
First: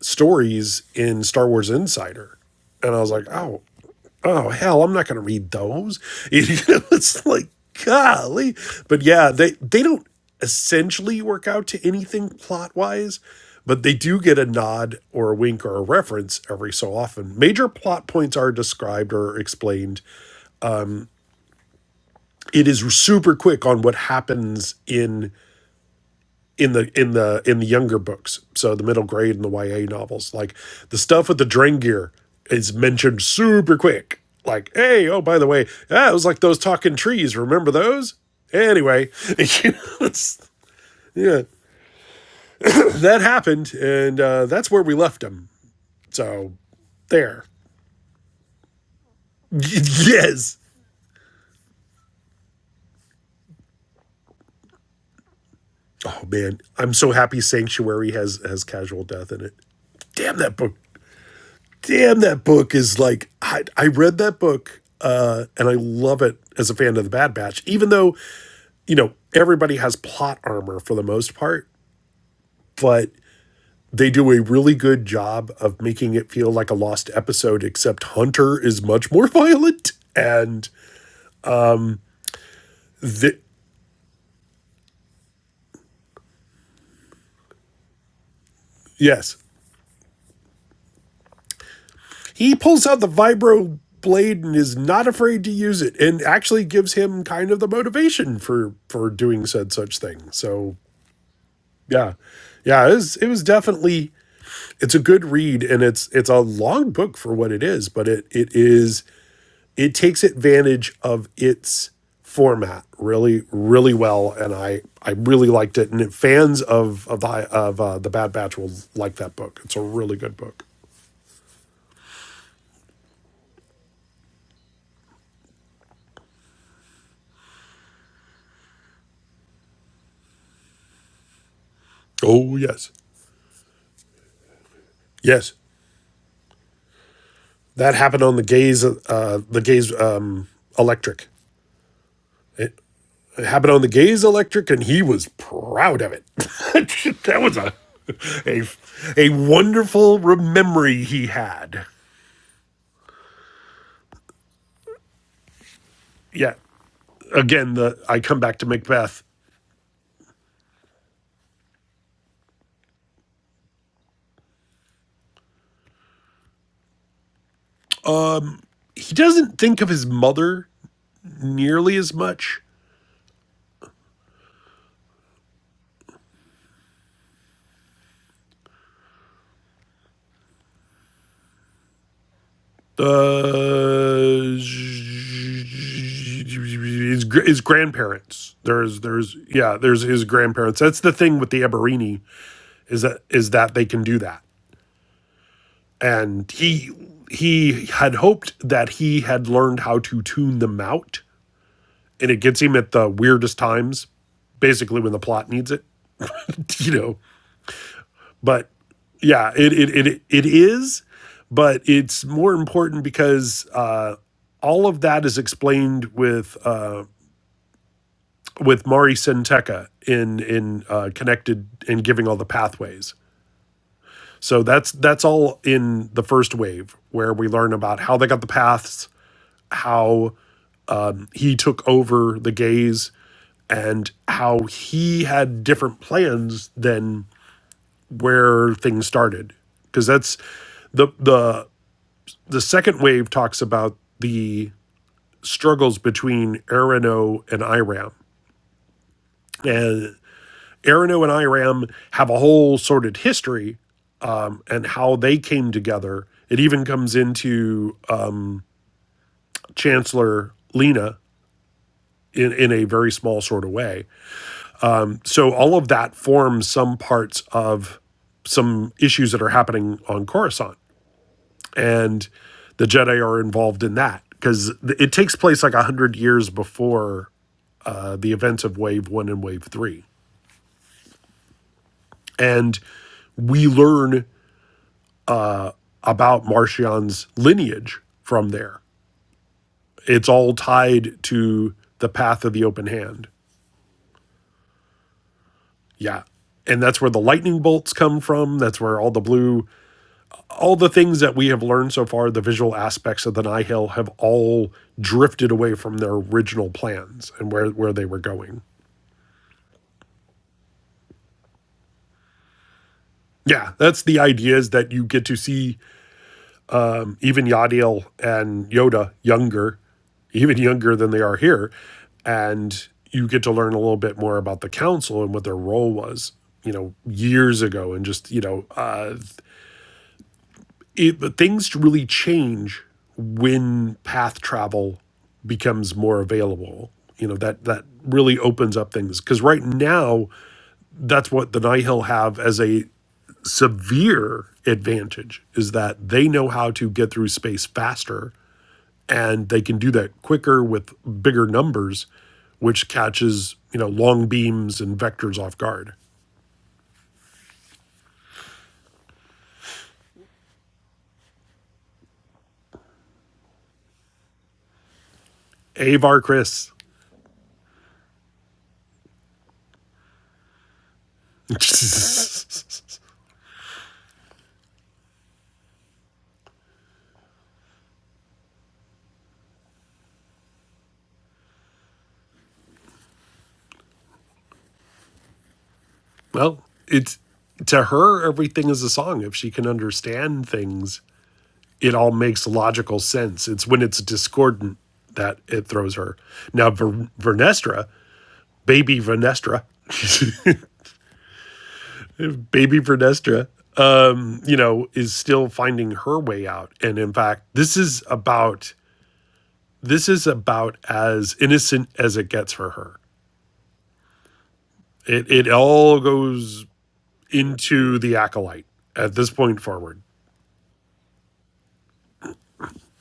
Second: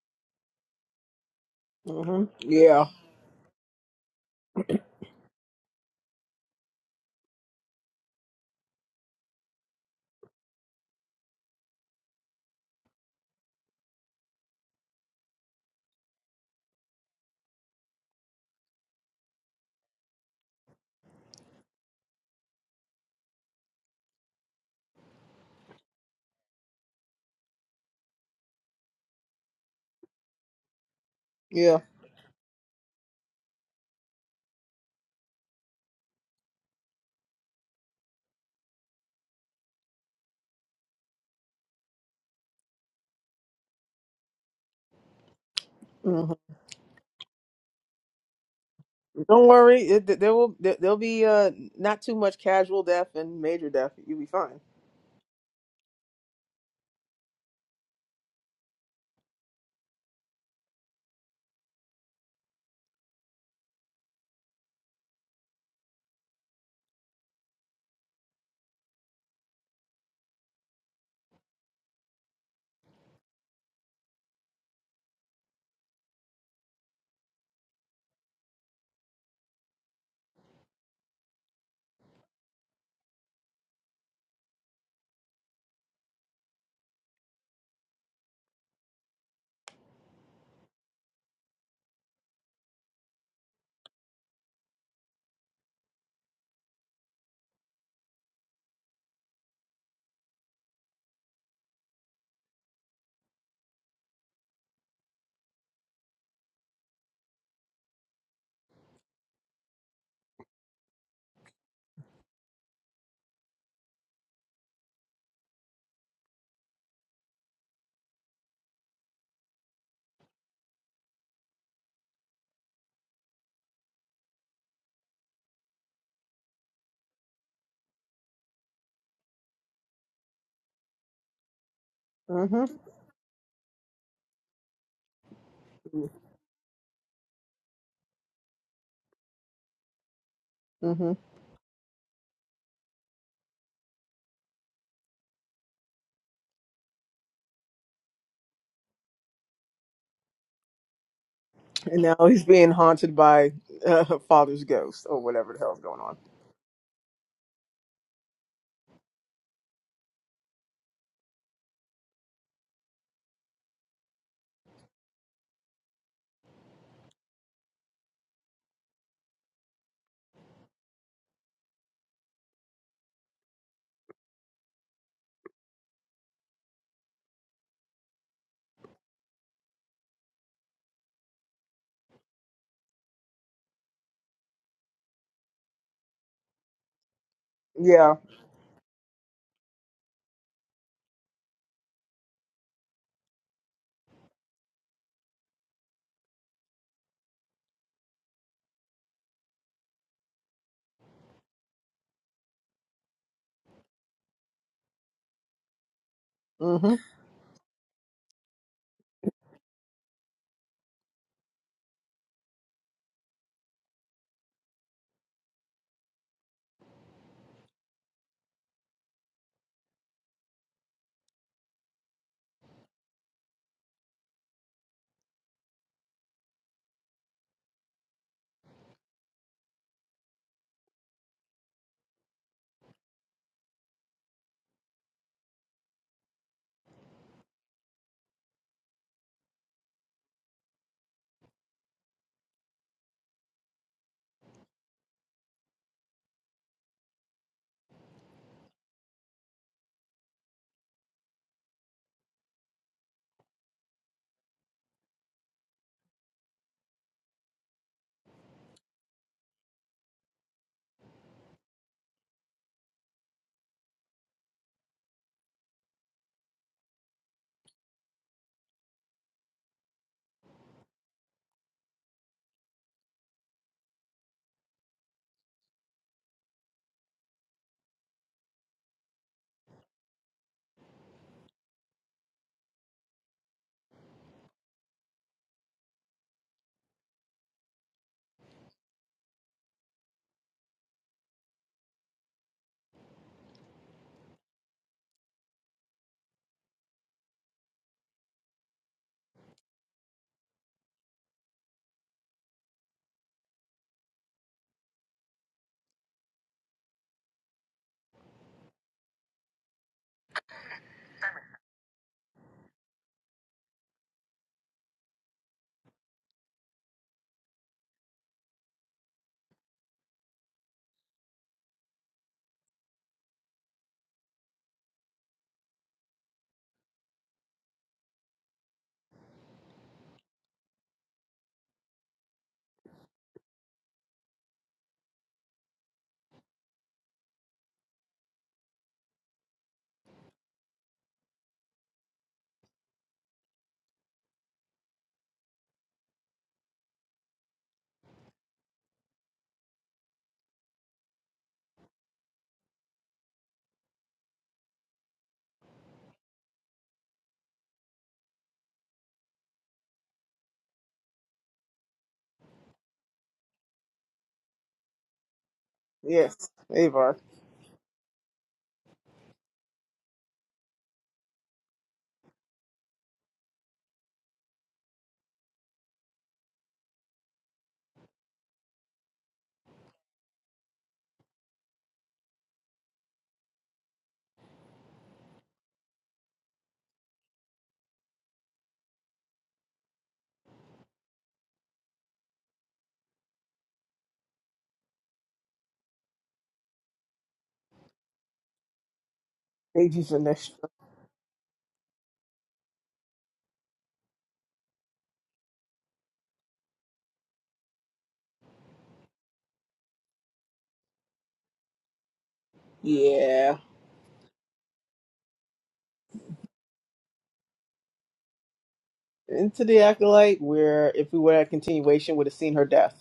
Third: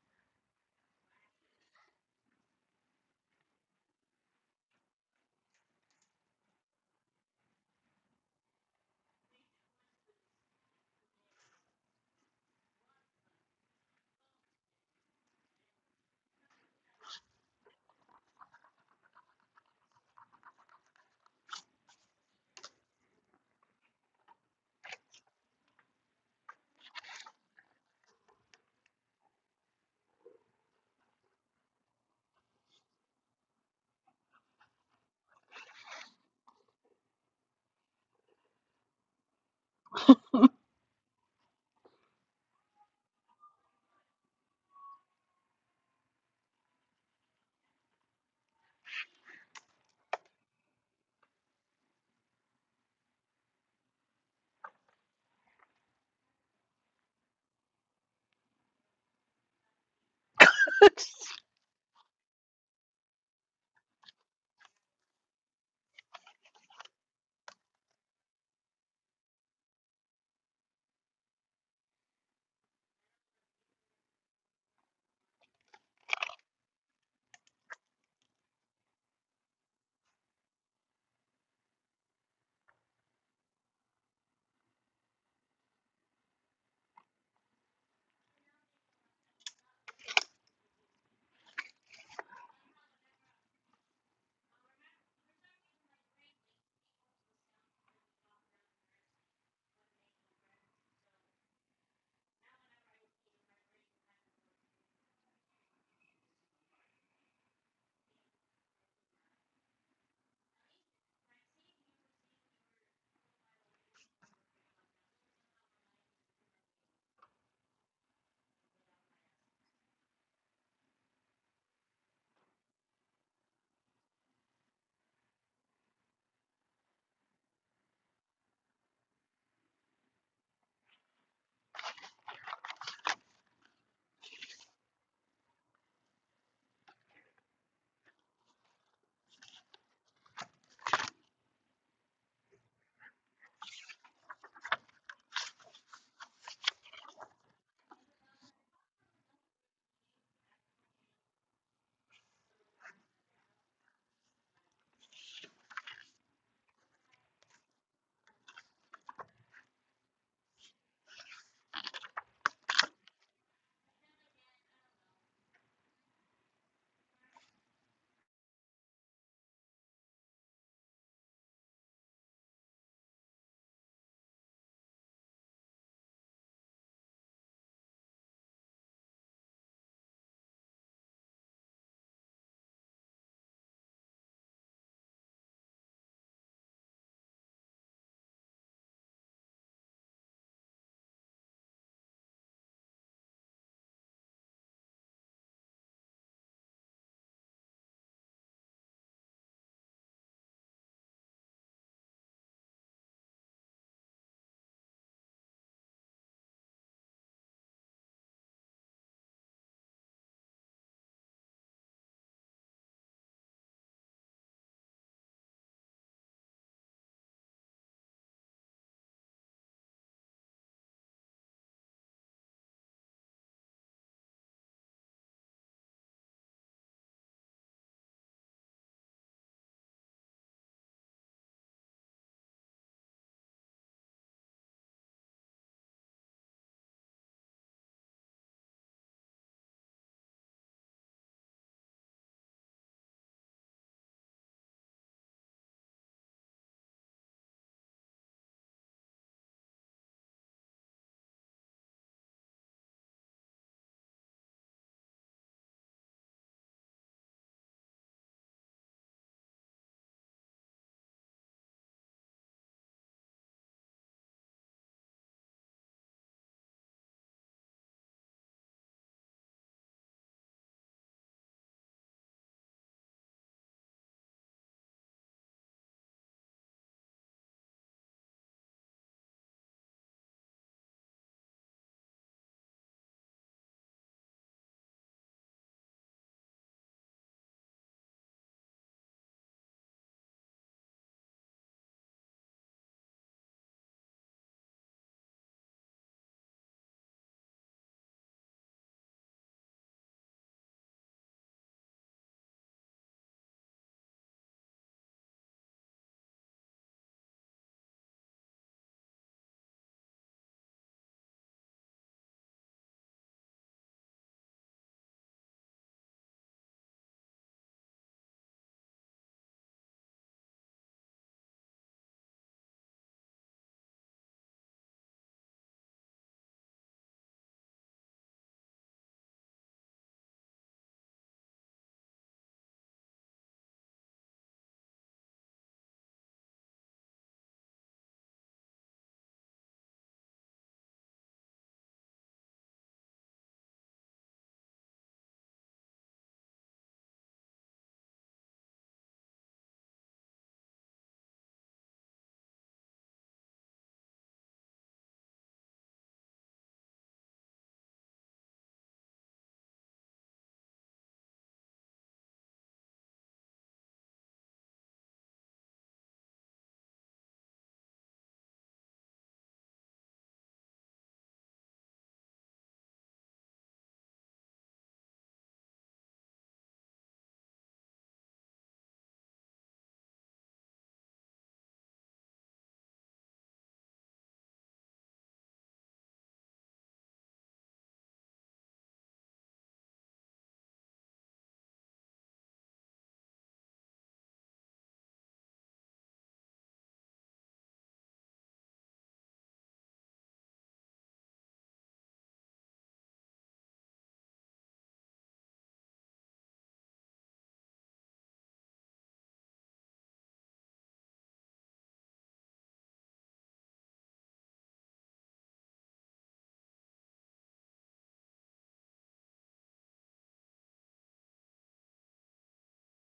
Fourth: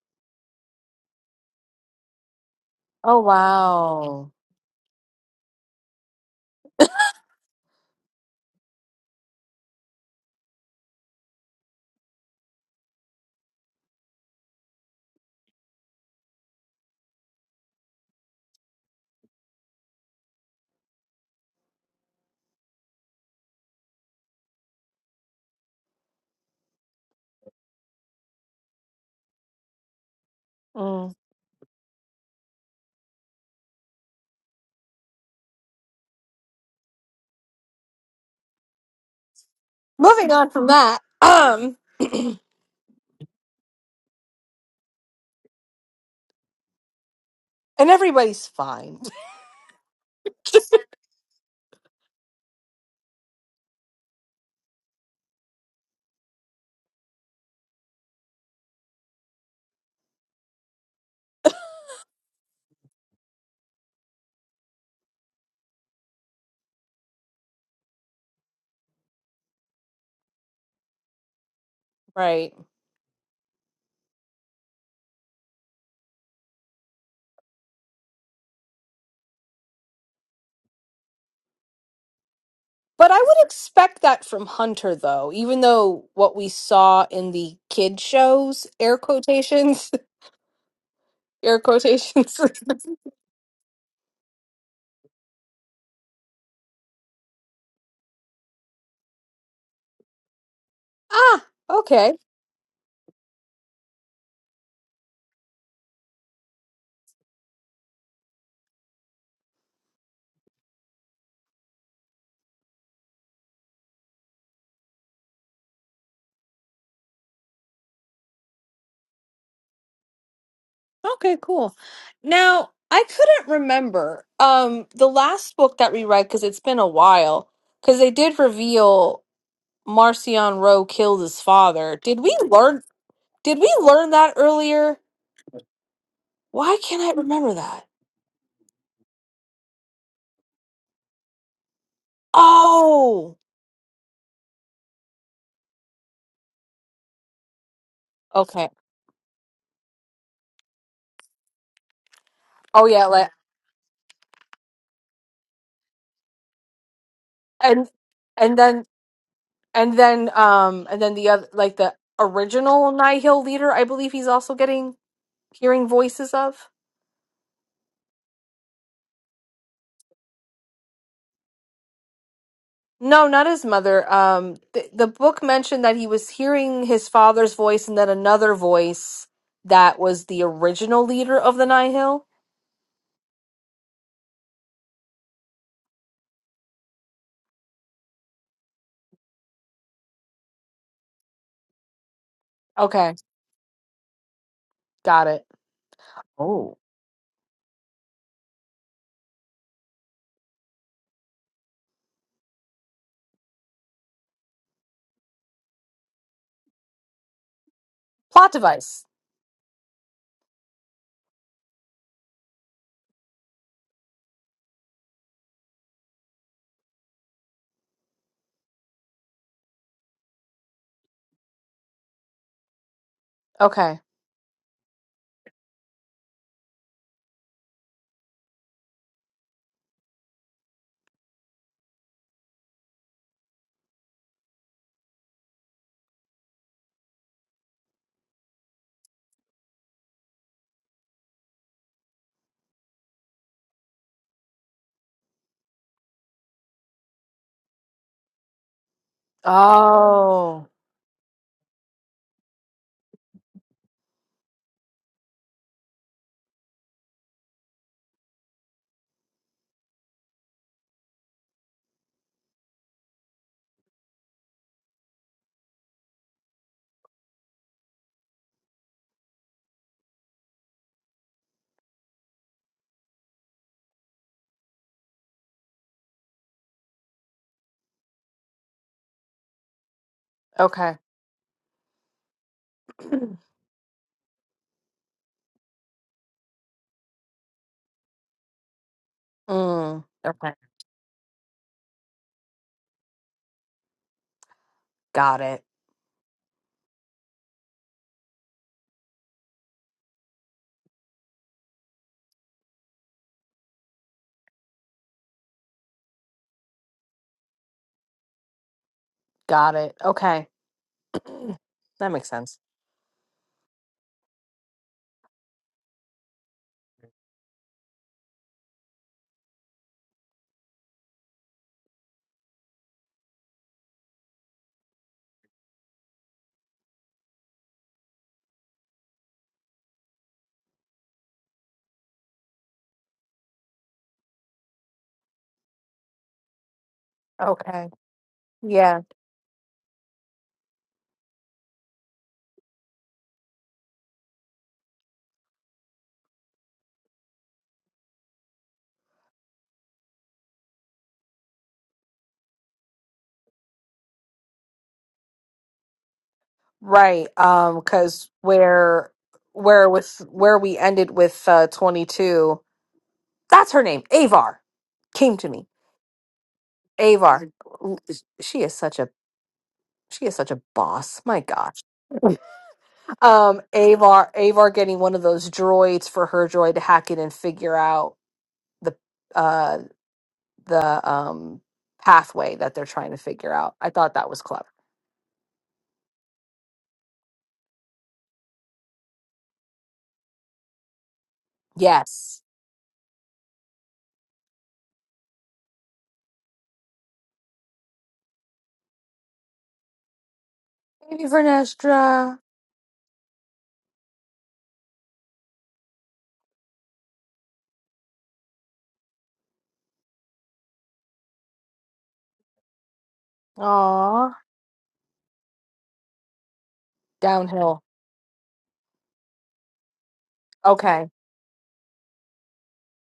D: stories in star wars
B: hmm
D: insider
B: Yeah,
D: and i was
A: Oh
D: like oh
A: wow.
D: oh hell i'm not going to read those you know it's like golly but yeah they they don't essentially work out to anything plot wise but they do get a nod or a wink or a reference every so often major plot points are described or explained it is super quick on what happens in in the in the in the younger books, so the middle grade and the YA novels. Like the
A: Mm.
D: stuff with the drain
B: yeah.
D: gear is mentioned super quick. Like, hey, oh by the way, ah, it was like those talking trees. Remember those? Anyway,
A: Moving on from that,
D: yeah,
A: um,
D: that happened, and uh, that's where we left them.
B: hmm
D: So there.
A: and everybody's fine,
B: Don't worry. It, th- there will
D: yes.
B: there, there'll be uh not too much casual death and major death. You'll be fine.
D: Oh man, I'm so happy Sanctuary has has casual death in it. Damn, that book damn, that book is like I, I read that book uh, and I love it as a fan of the Bad Batch, even though you know everybody has plot armor for the most part,
A: right?
D: but they do a really good job of making it feel like a lost episode, except Hunter is much more violent and
A: But I
D: the
A: would expect that from Hunter, though. Even though what we saw in the kid shows, air
D: yes,
A: quotations, air quotations.
D: he pulls out the vibro blade and is not afraid to use it and actually gives him kind of the motivation for for doing said such thing so
A: ah,
D: yeah
A: okay,
D: yeah it was it was definitely it's a good read and it's it's a long book for what it is but it it is it takes advantage of its format really really well and i i really liked it and fans of of the of uh, the bad batch will like that book it's a really good book
A: okay, cool. Now I couldn't remember um the last book that we read because it's been a while. Because they did reveal Marcion Rowe killed his father. Did we
B: hmm
D: oh
A: learn?
D: yes
A: Did we learn that earlier?
D: yes
A: Why can't I remember that?
D: that happened on the gaze uh the gaze um
B: hmm
D: electric it,
A: Oh,
D: It happened on the Gaze Electric, and he was proud of it. that was a, a
A: okay.
D: a wonderful memory he had.
B: And now he's being
A: Oh yeah,
B: haunted
A: like
B: by uh, her father's ghost or whatever the hell's going on.
D: Yeah. Again,
A: and
D: the I come
A: and
D: back to
A: then
D: Macbeth.
A: and then um and then the other like the original Nihil leader, I believe he's also getting hearing voices of.
D: He doesn't think of his mother nearly as much.
A: No, not his mother. Um, the, the book mentioned that he was hearing his father's voice and then another voice that was the original leader of the Nihil.
D: Uh, his his
B: Yeah.
D: grandparents. There's there's yeah there's his grandparents. That's the thing with the Eberini is
A: Okay,
D: that is that they can do that.
A: got it.
D: and
A: Oh,
D: he he had hoped that he had learned how to tune them out and it gets him at the weirdest times basically when the plot needs it you
B: hmm
D: know
A: plot
D: but
A: device.
D: yeah it it it, it is but it's more important because uh all of that is explained with uh, with Mari Senteca in in uh, connected and giving all the pathways.
A: Okay.
D: So that's that's all in the first wave where we learn about how they got the paths, how um, he took over the gaze and how he had different plans than where things started because that's the the the second wave talks about the struggles between Arano and Iram and
A: Oh,
D: Arano and Iram have a whole sordid history and how they came together. It even comes into um, Chancellor Lena in, in a very small sort of way so all of that forms some parts of some issues that are happening on Coruscant, and the Jedi are involved in that because it takes place like a hundred years before uh, the events of Wave One and Wave Three,
A: okay.
D: and we learn about Martian's lineage from there.
A: Mm,
D: It's
A: okay.
D: all tied to the path of the open hand.
A: Got it.
D: Yeah. And that's where the lightning bolts come from. That's where all the blue all the things that we have learned so far, the visual aspects of the Nihil have all drifted away from their original plans and where, where they were going.
A: Got it. Okay. That makes sense.
D: Yeah, that's the idea is that you get to see um, even Yadiel and Yoda younger, even younger than they are here, and you get to learn a little bit more about the council and what their role was, you know, years ago, and just you know, uh, it, but things really change when path travel becomes more available. You know that that
A: Okay.
D: really opens up
A: Yeah.
D: things because right now that's what the Nihil have as a severe advantage is that they know how to get through space faster and they can do that quicker with bigger numbers, which catches you know long beams and vectors off guard.
A: Right. Um, cause where where with where we ended with uh 22, that's her name. Avar came to me.
D: Avar
B: Yes.
D: Chris.
B: Avar.
A: Avar. L- She is such a she is such a boss. My gosh. Um Avar Avar getting one of those droids for her droid to hack it and figure out the uh the um pathway that they're trying to figure out. I thought that was clever.
D: Well, it's to her, everything is a song. If she can understand things, it all
A: Yes.
D: makes logical sense. It's when it's discordant that it throws her. Now, Ver- Vernestra, baby Vernestra,
B: Ages and extra.
A: Maybe Vernestra.
D: baby Vernestra, um, you know, is still finding her way out. And in fact, this is about this is about as innocent as it gets for her.
B: Yeah.
A: Aw.
D: It it all goes
A: Downhill.
D: into the acolyte at this point
B: Into the
D: forward.
B: acolyte, where
A: Okay.
B: if we were at continuation, would have seen her death.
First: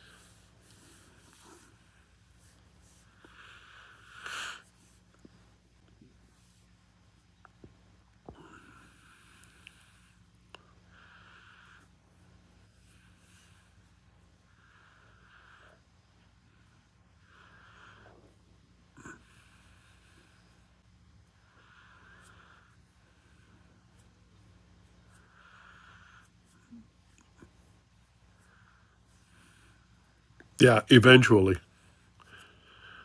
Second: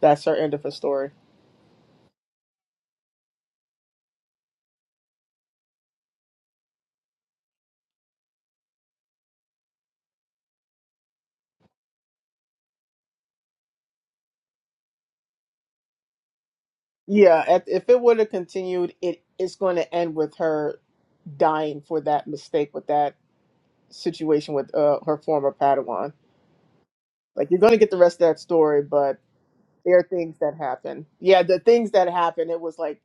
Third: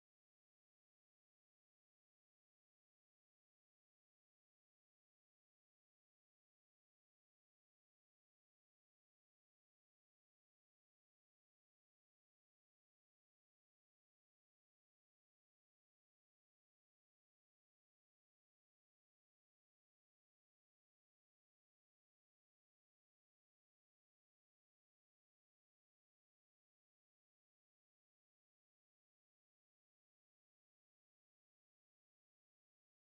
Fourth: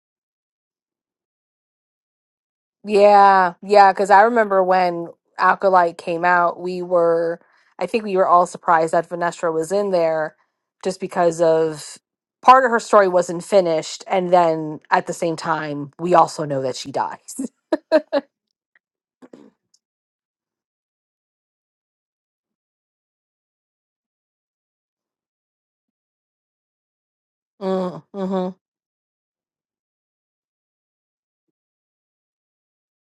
B: That's her end of her story.
A: Yeah. Yeah. Cause I remember when Alkalite came out, we were I think we were all surprised that Vernestra was in there just because of part of her story wasn't finished. And then at the same time, we also know that she
B: Yeah,
A: dies.
B: if if it would have continued, it it's going to end with her dying for that mistake with that situation with uh, her former Padawan. Like you're going to get the rest of that
A: mm-hmm.
B: story, but there are things that
D: Yeah,
B: happen. Yeah,
D: eventually.
B: the things that happen. It was like,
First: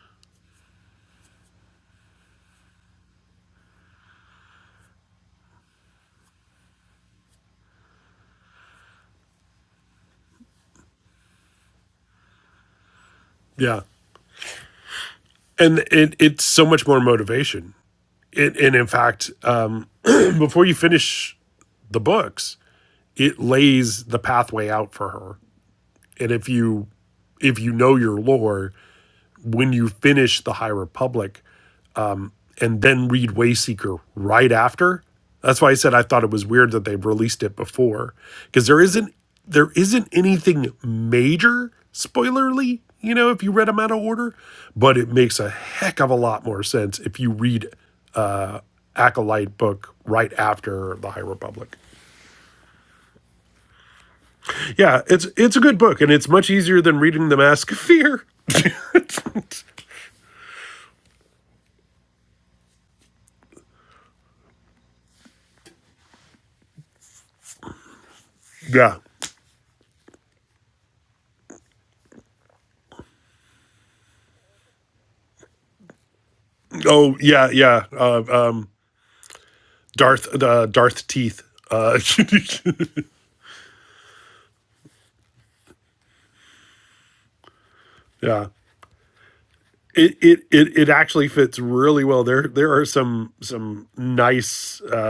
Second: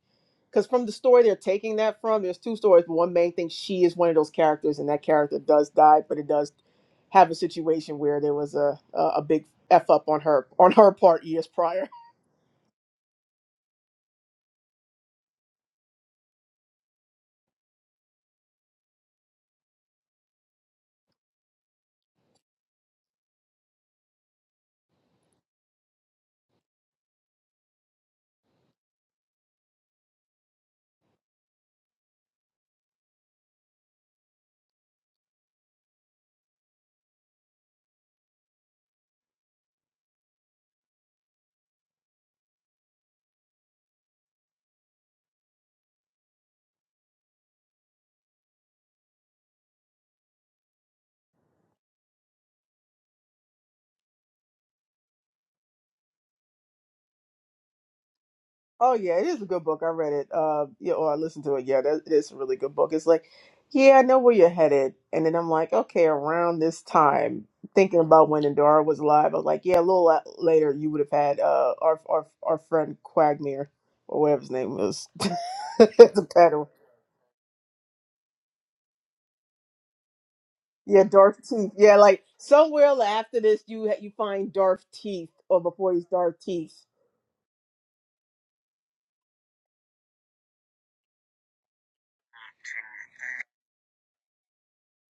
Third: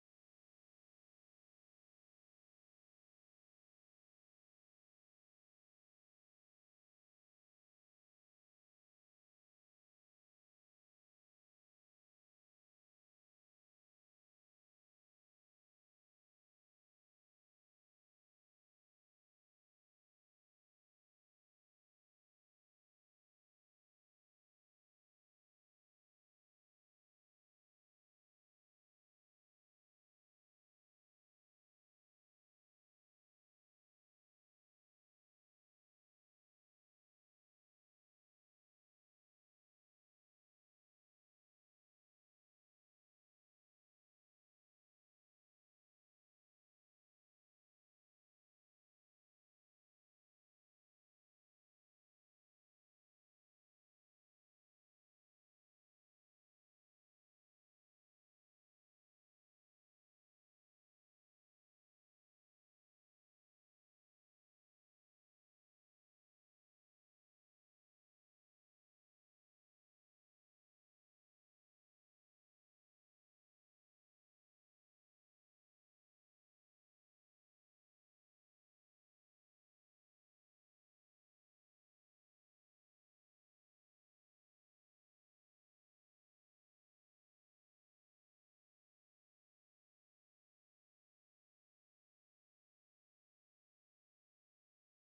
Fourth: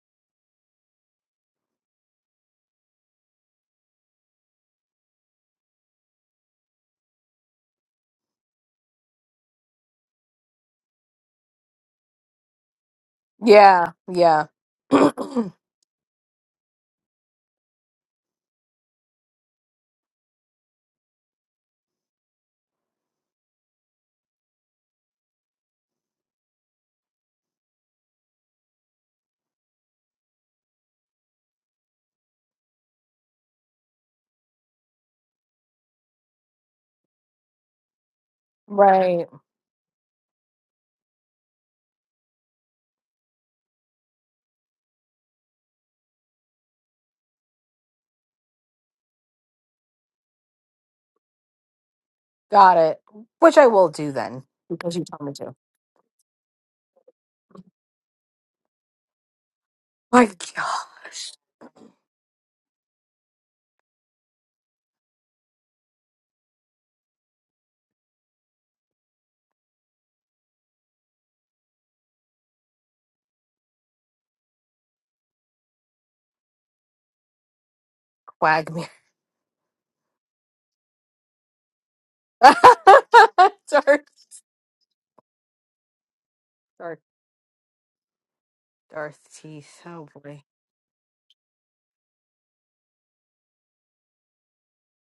B: because from the story they're taking that from, there's two stories, but one main thing, she is one of those characters, and that character does die, but it does have a situation where there was a a, a big f up on her on her part years prior.
D: Yeah,
A: Yeah. Yeah.
D: and it it's so much more motivation. It, and in fact, um, before you finish the books, it lays the pathway out for her. And if you if you know your lore, when you finish the High Republic, and then read Wayseeker right after. That's why I said I thought it was weird that they released it before because there isn't
A: right.
D: there isn't anything major spoilerly, you know, if you read them out of order, but it makes a heck of a lot more sense if you read Acolyte book right after The High Republic.
A: Got it. Which I will do then because
D: Yeah,
A: you
D: it's
A: told me to.
D: it's a good book and it's much easier than reading The Mask of Fear.
B: Oh yeah, it is a good book. I read
A: My
B: it. Uh, yeah, or I
A: gosh,
B: listened to it. Yeah, that it is a really good book. It's like, yeah, I know where you're headed, and then I'm like, okay, around this time, thinking about when Endora
D: Yeah.
B: was alive, I was like, yeah, a little la- later, you would have had uh our our our friend Quagmire or whatever his name was, the peddler.
D: Oh yeah, yeah. Uh, uh,
A: Quagmire.
D: Darth the uh,
B: Yeah,
D: Darth Teeth.
B: Darth Teeth. Yeah,
D: Uh,
B: like somewhere after this, you
A: Darth,
B: you find Darth Teeth, or before he's Darth Teeth.
A: Darth,
D: yeah,
A: Darth Teeth. Oh
D: It, it
A: boy.
D: it it actually fits really well. There there are some some nice uh,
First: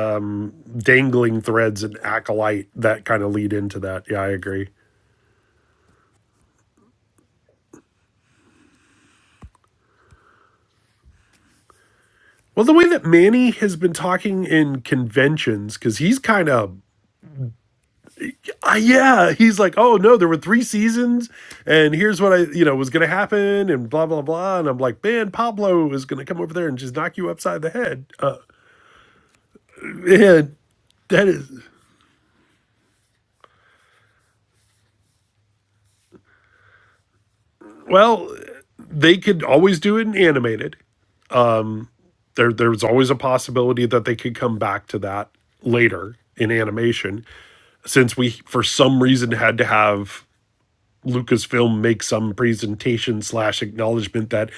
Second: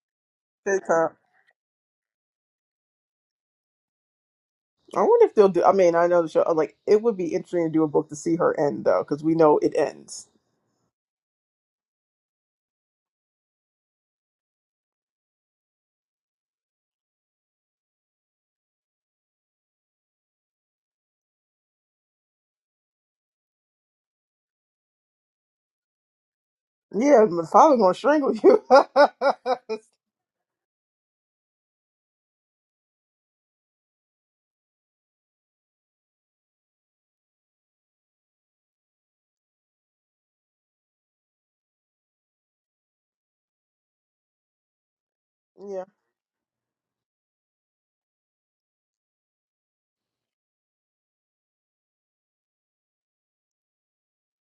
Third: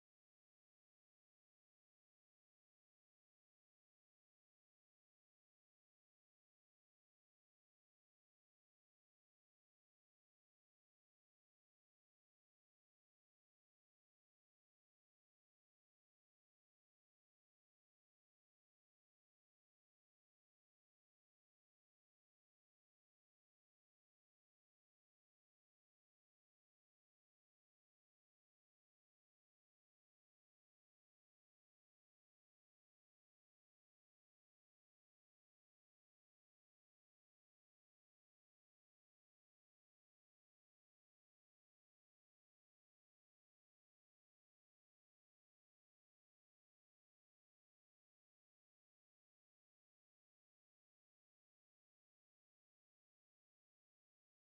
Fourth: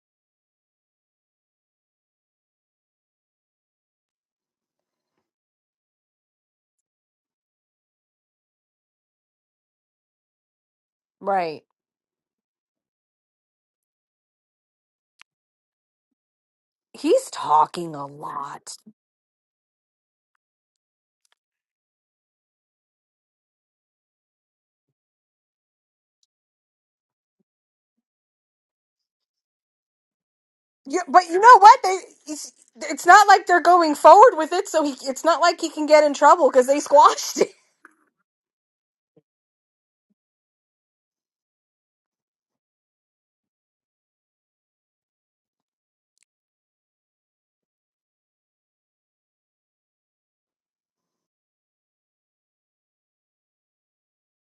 D: dangling threads in acolyte that kind of lead into that. Yeah, I agree.
B: I wonder if they'll do. I mean, I know the show. uh, Like, it would be interesting to do a book to see her end, though, because we know it ends.
A: Right.
D: Well, the way that Manny has been talking in conventions because he's kind of
A: He's talking a
D: uh,
A: lot.
D: yeah, he's like, oh no, there were three seasons, and here's what I you know was gonna happen, and blah blah blah, and I'm like, man, Pablo is gonna come over there and just knock
B: Yeah,
D: you
B: my
D: upside the
B: father's gonna
D: head.
B: strangle
D: Uh,
B: you.
D: and
A: Yeah, but
D: that
A: you
D: is
A: know what? They it's, it's not like they're going forward with it, so he it's not like he can get in trouble because they squashed it.
D: well, they could always do it in animated there there's always a possibility that they could come back to that
B: yeah,
D: later in animation since we for some reason had to have lucasfilm make some presentation slash acknowledgement that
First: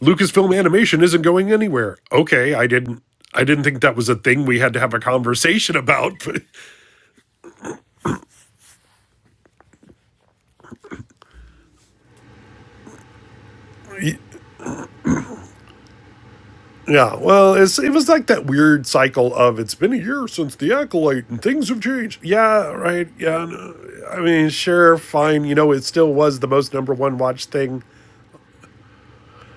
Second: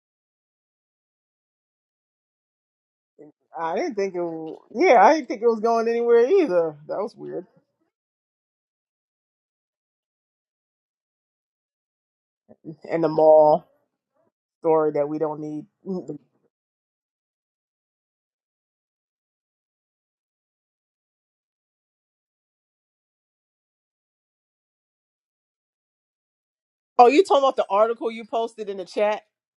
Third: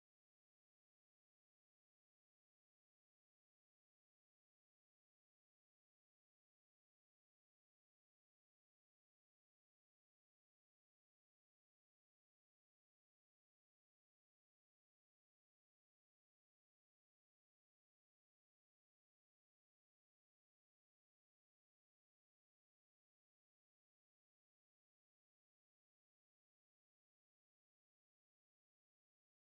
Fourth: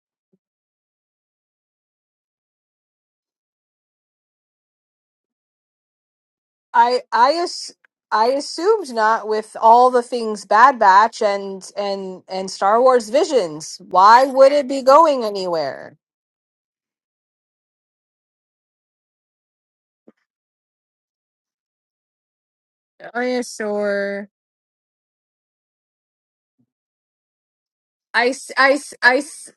D: lucasfilm animation isn't going anywhere okay i didn't i didn't
B: I
D: think
B: didn't
D: that was a
B: think it.
D: thing
B: w
D: we had to have a
B: yeah, I didn't think it was
D: conversation
B: going
D: about
B: anywhere
D: but
B: either. That
A: I
B: was
A: I
B: weird.
A: ass- I assumed not with all the things Bad Batch and and and Star
B: And the
A: Wars
B: mall
A: Visions. Why would it be
B: story that we
A: going
B: don't need.
A: anywhere?
D: yeah well it's, it was like that weird cycle of it's been a year since the acolyte and things have changed yeah right
A: Oh yeah,
D: yeah no, i
A: sure.
D: mean sure fine you know it still was the most number
B: Oh,
D: one
B: you talking
D: watch
B: about the
D: thing
B: article you
A: I s-
B: posted
A: I
B: in the
A: s- I
B: chat?
A: s-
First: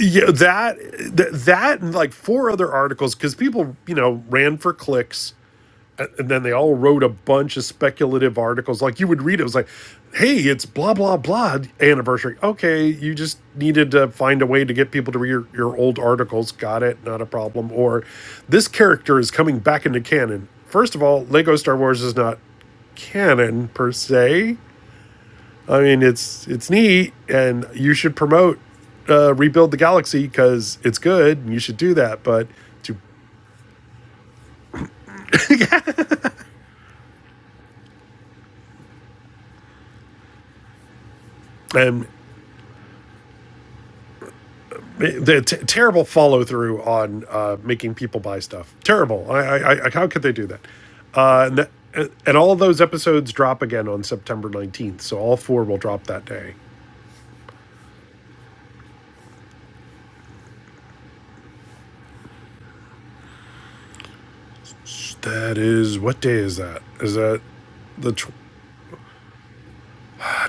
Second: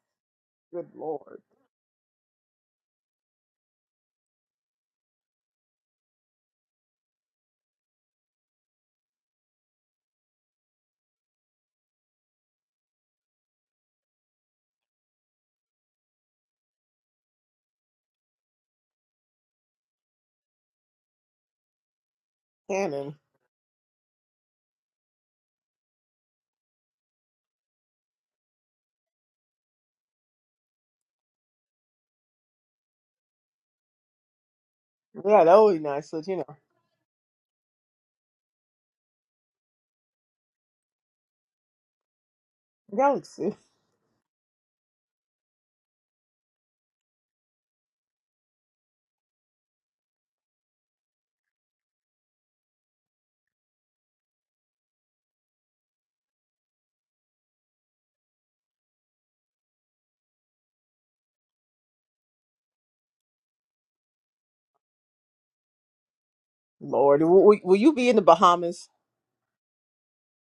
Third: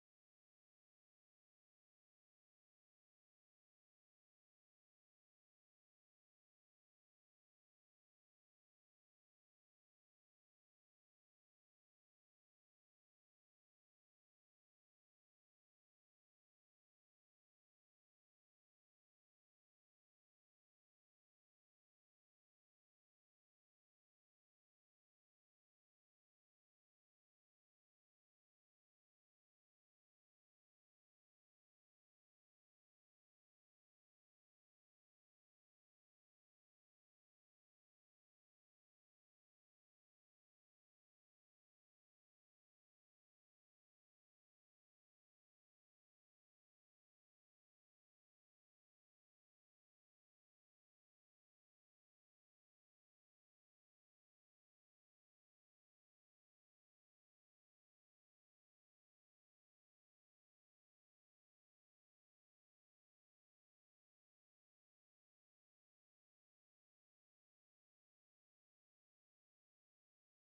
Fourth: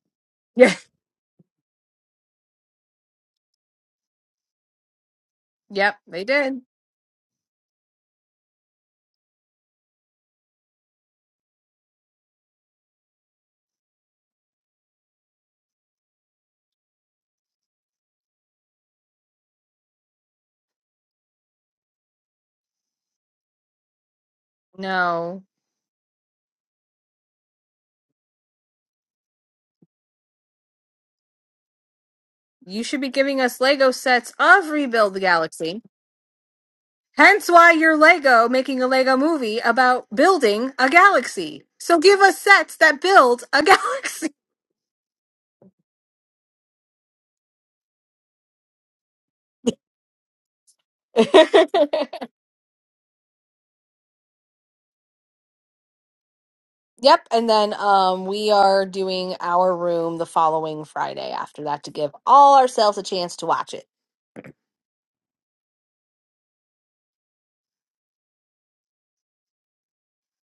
D: yeah
A: Yeah.
D: that
B: Good
D: th-
B: lord,
D: that and like four other articles because people you know ran for clicks
A: Yep, they
D: and then they
A: did.
D: all wrote a bunch of speculative articles like you would read it it was like hey it's blah blah blah anniversary okay you just needed to find a way to get people to read your, your old articles got it not a problem or this character is coming back into canon first of all lego star wars is not
B: Cannon.
D: canon per se
A: no.
D: I mean, it's it's neat, and you should promote uh, rebuild the galaxy because it's good, and you should do that. But
A: You
D: to
A: should be giving us Lego sets of Rebuild the
B: Yeah, that would
A: Galaxy.
B: be nice. But you know,
A: Hence why you're Lego making a Lego movie about building a galaxy. So
D: and
A: give us sets that build
B: Galaxy.
A: a galaxy.
D: the t- terrible follow through on uh, making people buy stuff. Terrible. I, I, I how could they do that? Uh, and, th- and all of those episodes drop again on September nineteenth, so all four will drop that day.
A: Yep, and then um we are doing our room the following Friday after that to give all ourselves a chance to watch it.
D: That is what day is that? Is
B: Lord,
D: that
B: will, will you be
D: the
B: in the
D: tw-
B: Bahamas?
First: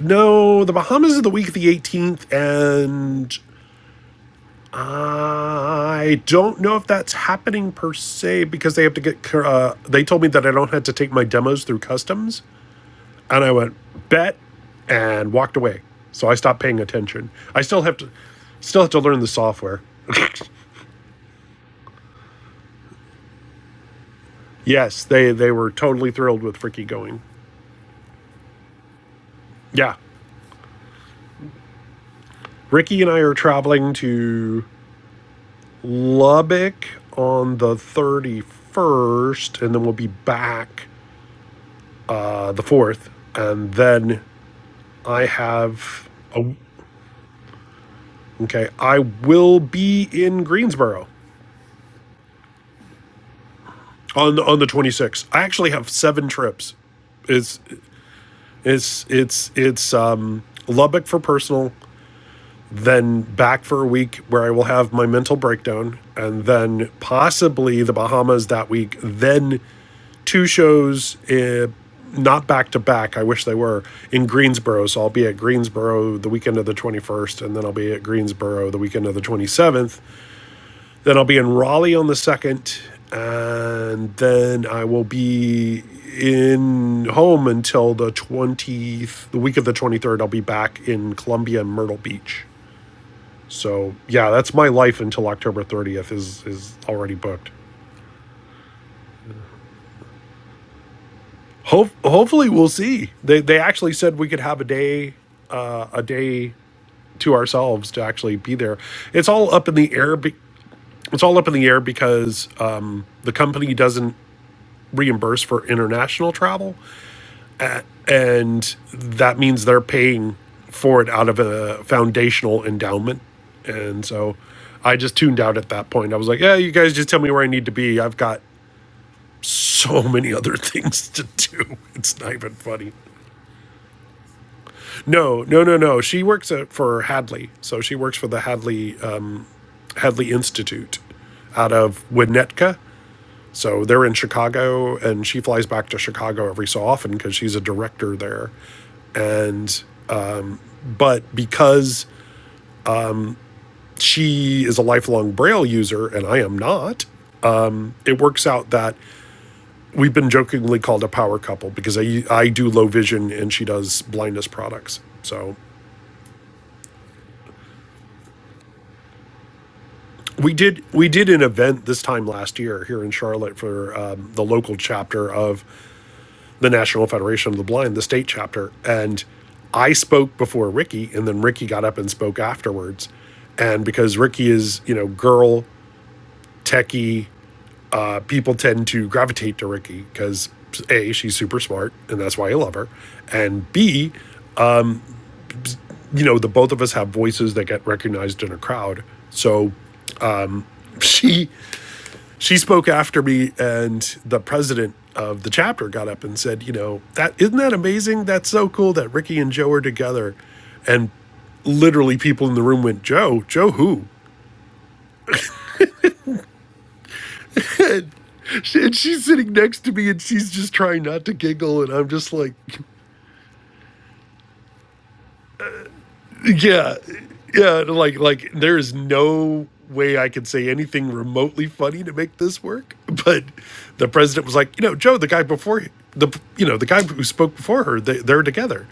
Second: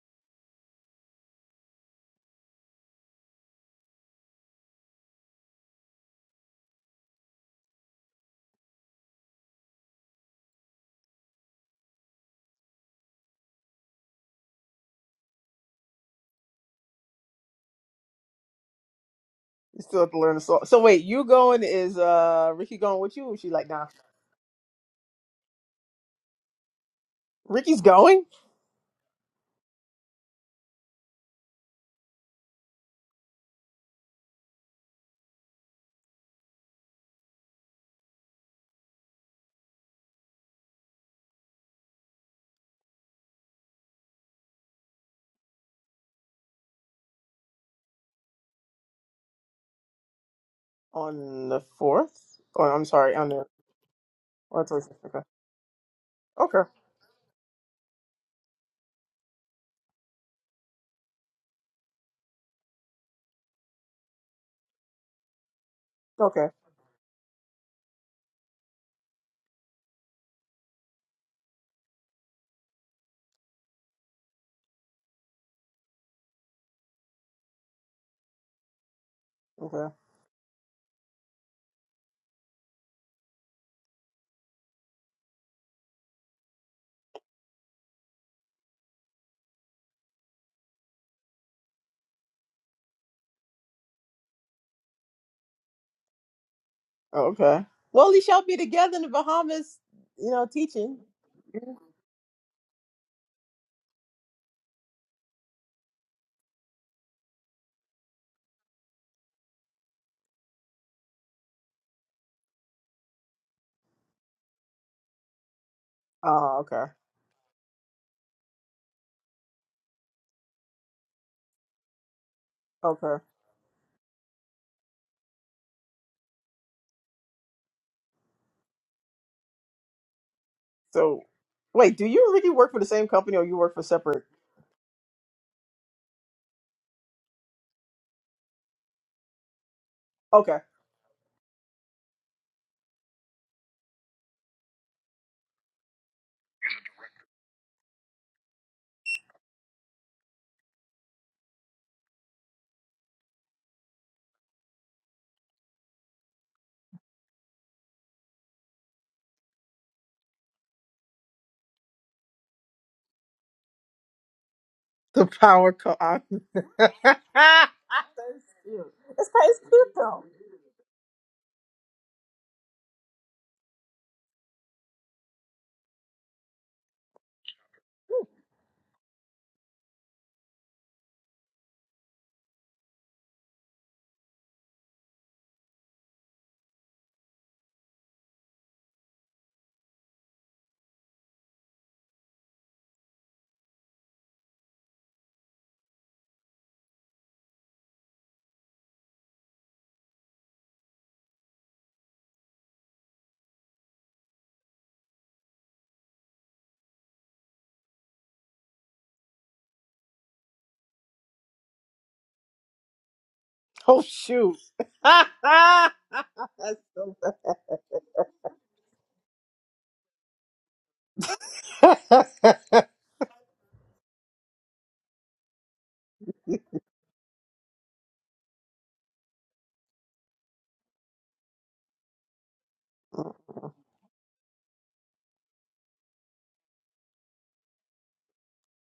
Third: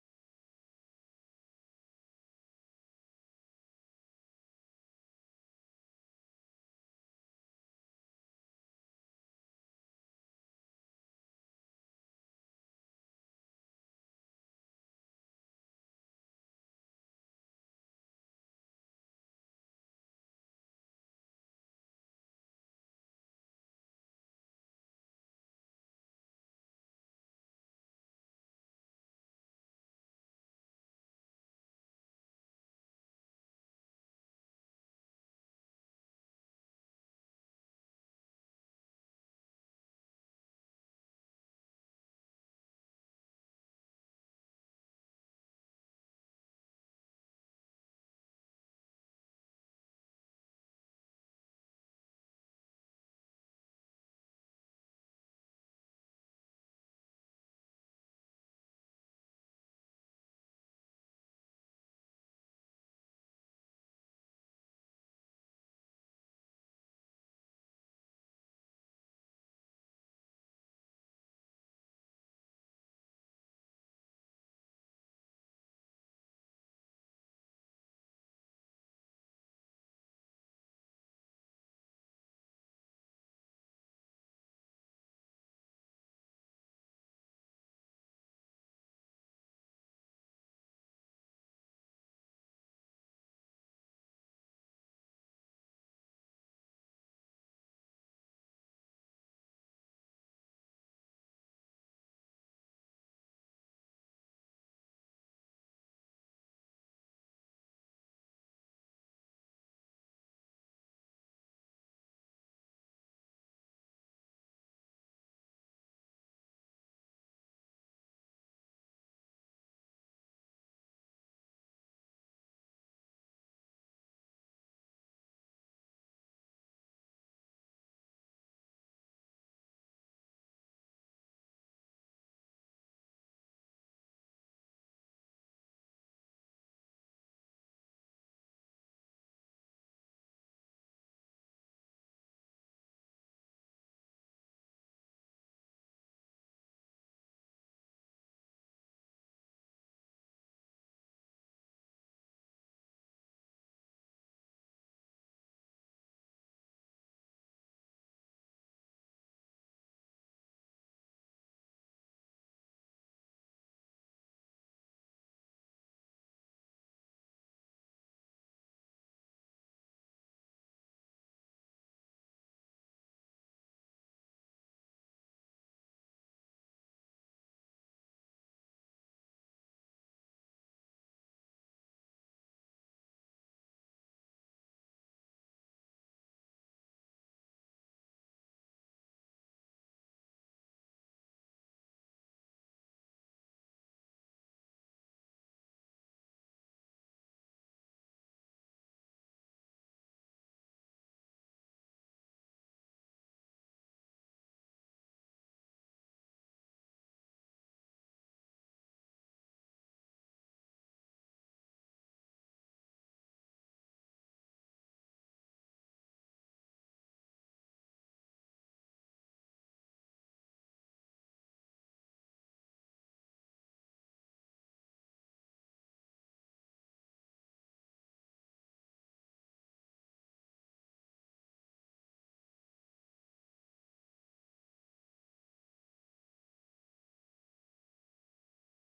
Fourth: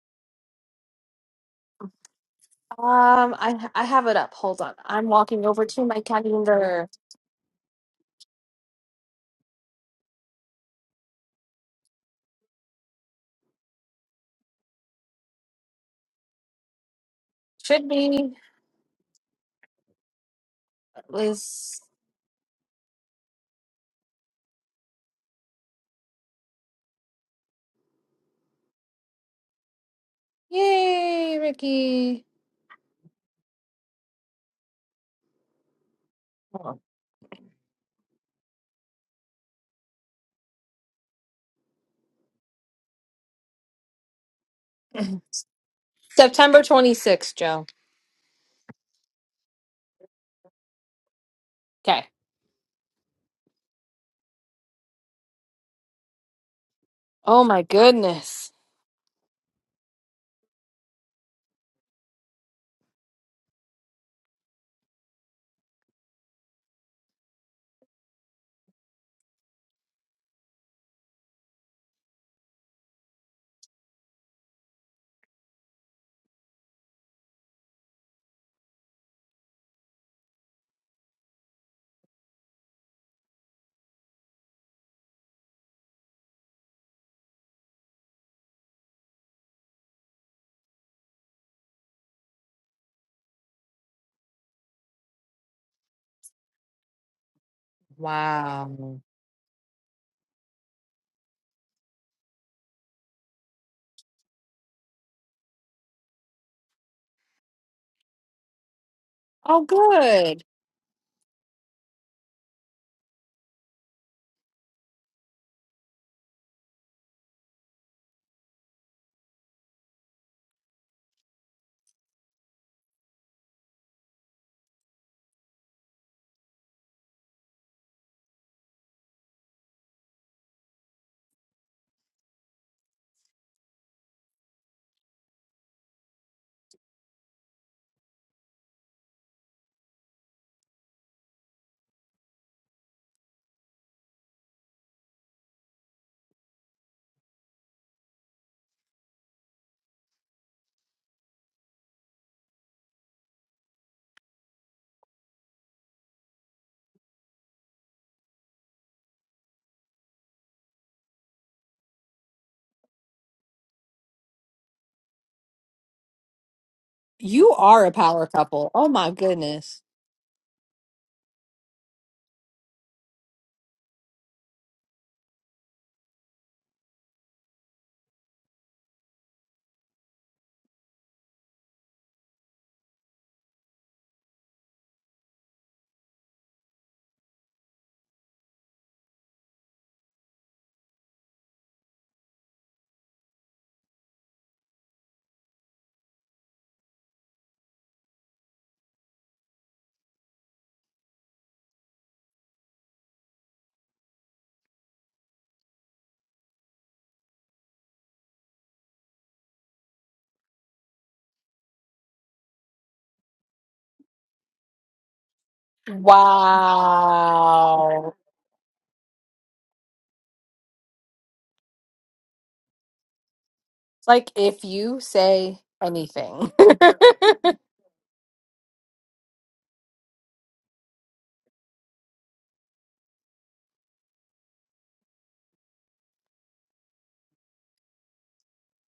D: no? The Bahamas is the week of the eighteenth,
A: Um
D: and
A: I I have it up. Hold on. I'm walking over to my
D: I don't know
A: calendar.
D: if that's happening per se because they have to get. Uh, they told me that I don't have to take my demos through customs, and I went bet and walked away. So I stopped paying attention. I still
A: Should
D: have to,
A: be
D: still have to learn the software.
B: You still have to learn the song. So wait, you going
A: is
B: is uh Ricky going with you? Or she like nah.
D: Yes, they they were totally thrilled with Ricky going.
B: Ricky's going.
D: Yeah,
A: Yay, Ricky.
D: Ricky and I are traveling to
A: Hold
D: Lubbock on the thirty first, and then we'll be back uh, the fourth, and then
A: on.
D: I have. a.
A: September 26th, Joe.
D: Okay, I will be in Greensboro
B: on the
A: Okay.
B: fourth. Oh, I'm sorry, on the
D: on the, on
B: on the
D: the
B: twenty sixth. Okay,
D: 26th. I actually have seven
B: okay,
D: trips.
A: Oh
D: It's
A: my goodness.
D: it's it's it's um, Lubbock for personal, then back for a week where I will have my mental breakdown, and
B: okay,
D: then possibly the Bahamas that week. Then two shows, uh, not back to back. I wish they were in Greensboro. So I'll be at Greensboro the weekend of the 21st, and then I'll be at Greensboro the weekend of the
B: okay,
D: 27th Then I'll be in Raleigh on the 2nd. And then I will be in home until the 20th, the week of the 23rd. I'll be back in Columbia and Myrtle Beach. So yeah, that's my life until October 30th is is already
B: Oh,
D: booked.
B: okay. Well, we shall be together
A: Wow.
B: in the Bahamas, you know, teaching.
D: Ho- hopefully we'll see. They they actually said we could have a day uh, a day to ourselves to actually be there. It's all
A: Oh
D: up in the air. Be-
A: good.
D: it's all up in the air because um, the company doesn't reimbursed for international
B: Oh,
D: travel,
B: okay,
D: and that means they're paying for it out of a foundational endowment.
B: okay.
D: And so I just tuned out at that point. I was like, yeah, you guys just tell me where I need to be. I've got so many other things
B: So,
D: to do.
B: wait, do
D: It's
B: you and
D: not
B: Ricky
D: even
B: work for the
D: funny.
B: same company, or you work for separate?
D: No, no, no, no. She works at, for Hadley. So she works for the Hadley um, Hadley
B: Okay.
D: Institute out of Winnetka. So they're in Chicago, and she flies back to Chicago every so often because she's a director there. And, but because she is a lifelong Braille user and I am not, it works out that we've been jokingly called a power couple because I, I do low vision and she does blindness products.
B: The
D: So
B: power co I- That's
A: You are a power couple. Oh
B: cute.
A: my
B: It's kind of
A: goodness.
B: cute though.
D: we did we did an event this time last year here in Charlotte for um, the local chapter of the National Federation of the Blind, the state chapter, and I spoke before Ricky, and then Ricky got up and spoke afterwards. And because Ricky is you know girl techie uh, people tend to gravitate to Ricky because a she's super smart and that's why I love her, and b you know the both of us have voices that get recognized in a crowd. So she she spoke after me, and the president of the chapter got up and said, you know that isn't that amazing? That's so cool that Ricky and Joe are together, and literally people in the room went, Joe, Joe
B: Oh
D: who?
B: shoot. That's so
A: Wow.
D: And she's sitting next to me and she's just trying not to giggle. And I'm just like,
B: bad.
A: It's like if you say anything.
D: Yeah, yeah. Like, like there is no way I could say anything remotely funny to make this work. But the president was like, you know, Joe, the guy before the, you know, the guy who spoke before her, they, they're together,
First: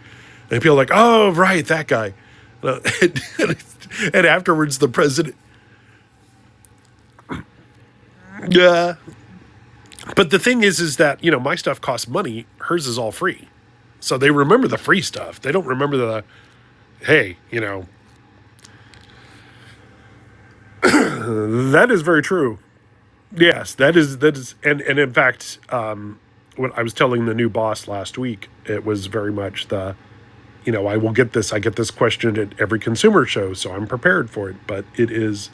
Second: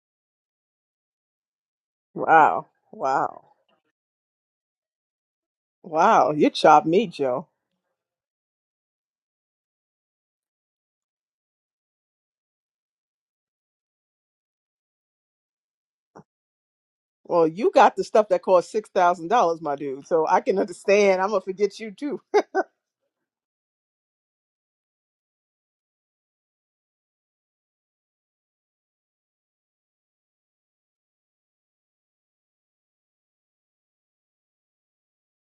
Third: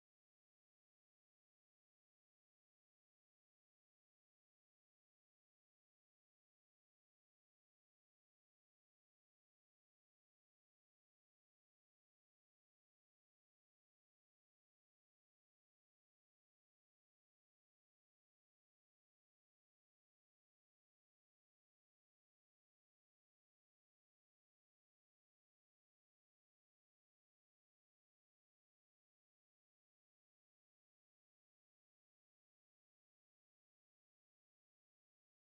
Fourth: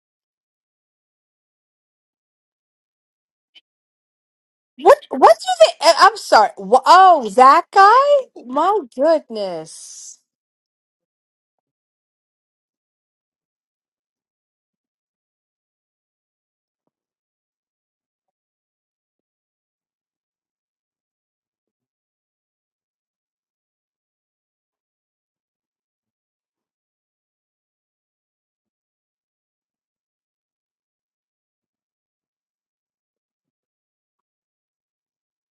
D: and people are like, oh, right, that guy.
B: Wow.
D: And,
B: Wow.
D: uh, and afterwards, the
A: What
D: president.
A: what do they I- I'm
B: Wow.
A: sorry.
B: You
A: wh-
B: chopped me,
A: Oh,
B: Joe.
A: that guy? My
D: Yeah,
A: goodness.
D: but the thing is, is that you know my stuff costs money. Hers is all free. So they remember the free stuff. They don't remember the hey,
B: Well,
D: you
B: you
D: know.
B: got the stuff that costs six thousand dollars, my dude. So I can understand. I'm gonna forget
D: That
B: you
D: is
B: too.
D: very true. Yes, that is that is, and and in fact, um, when I was telling the new boss last week, it was very much the you know I will get this, I get this question at every consumer show, so I'm prepared for it. But it is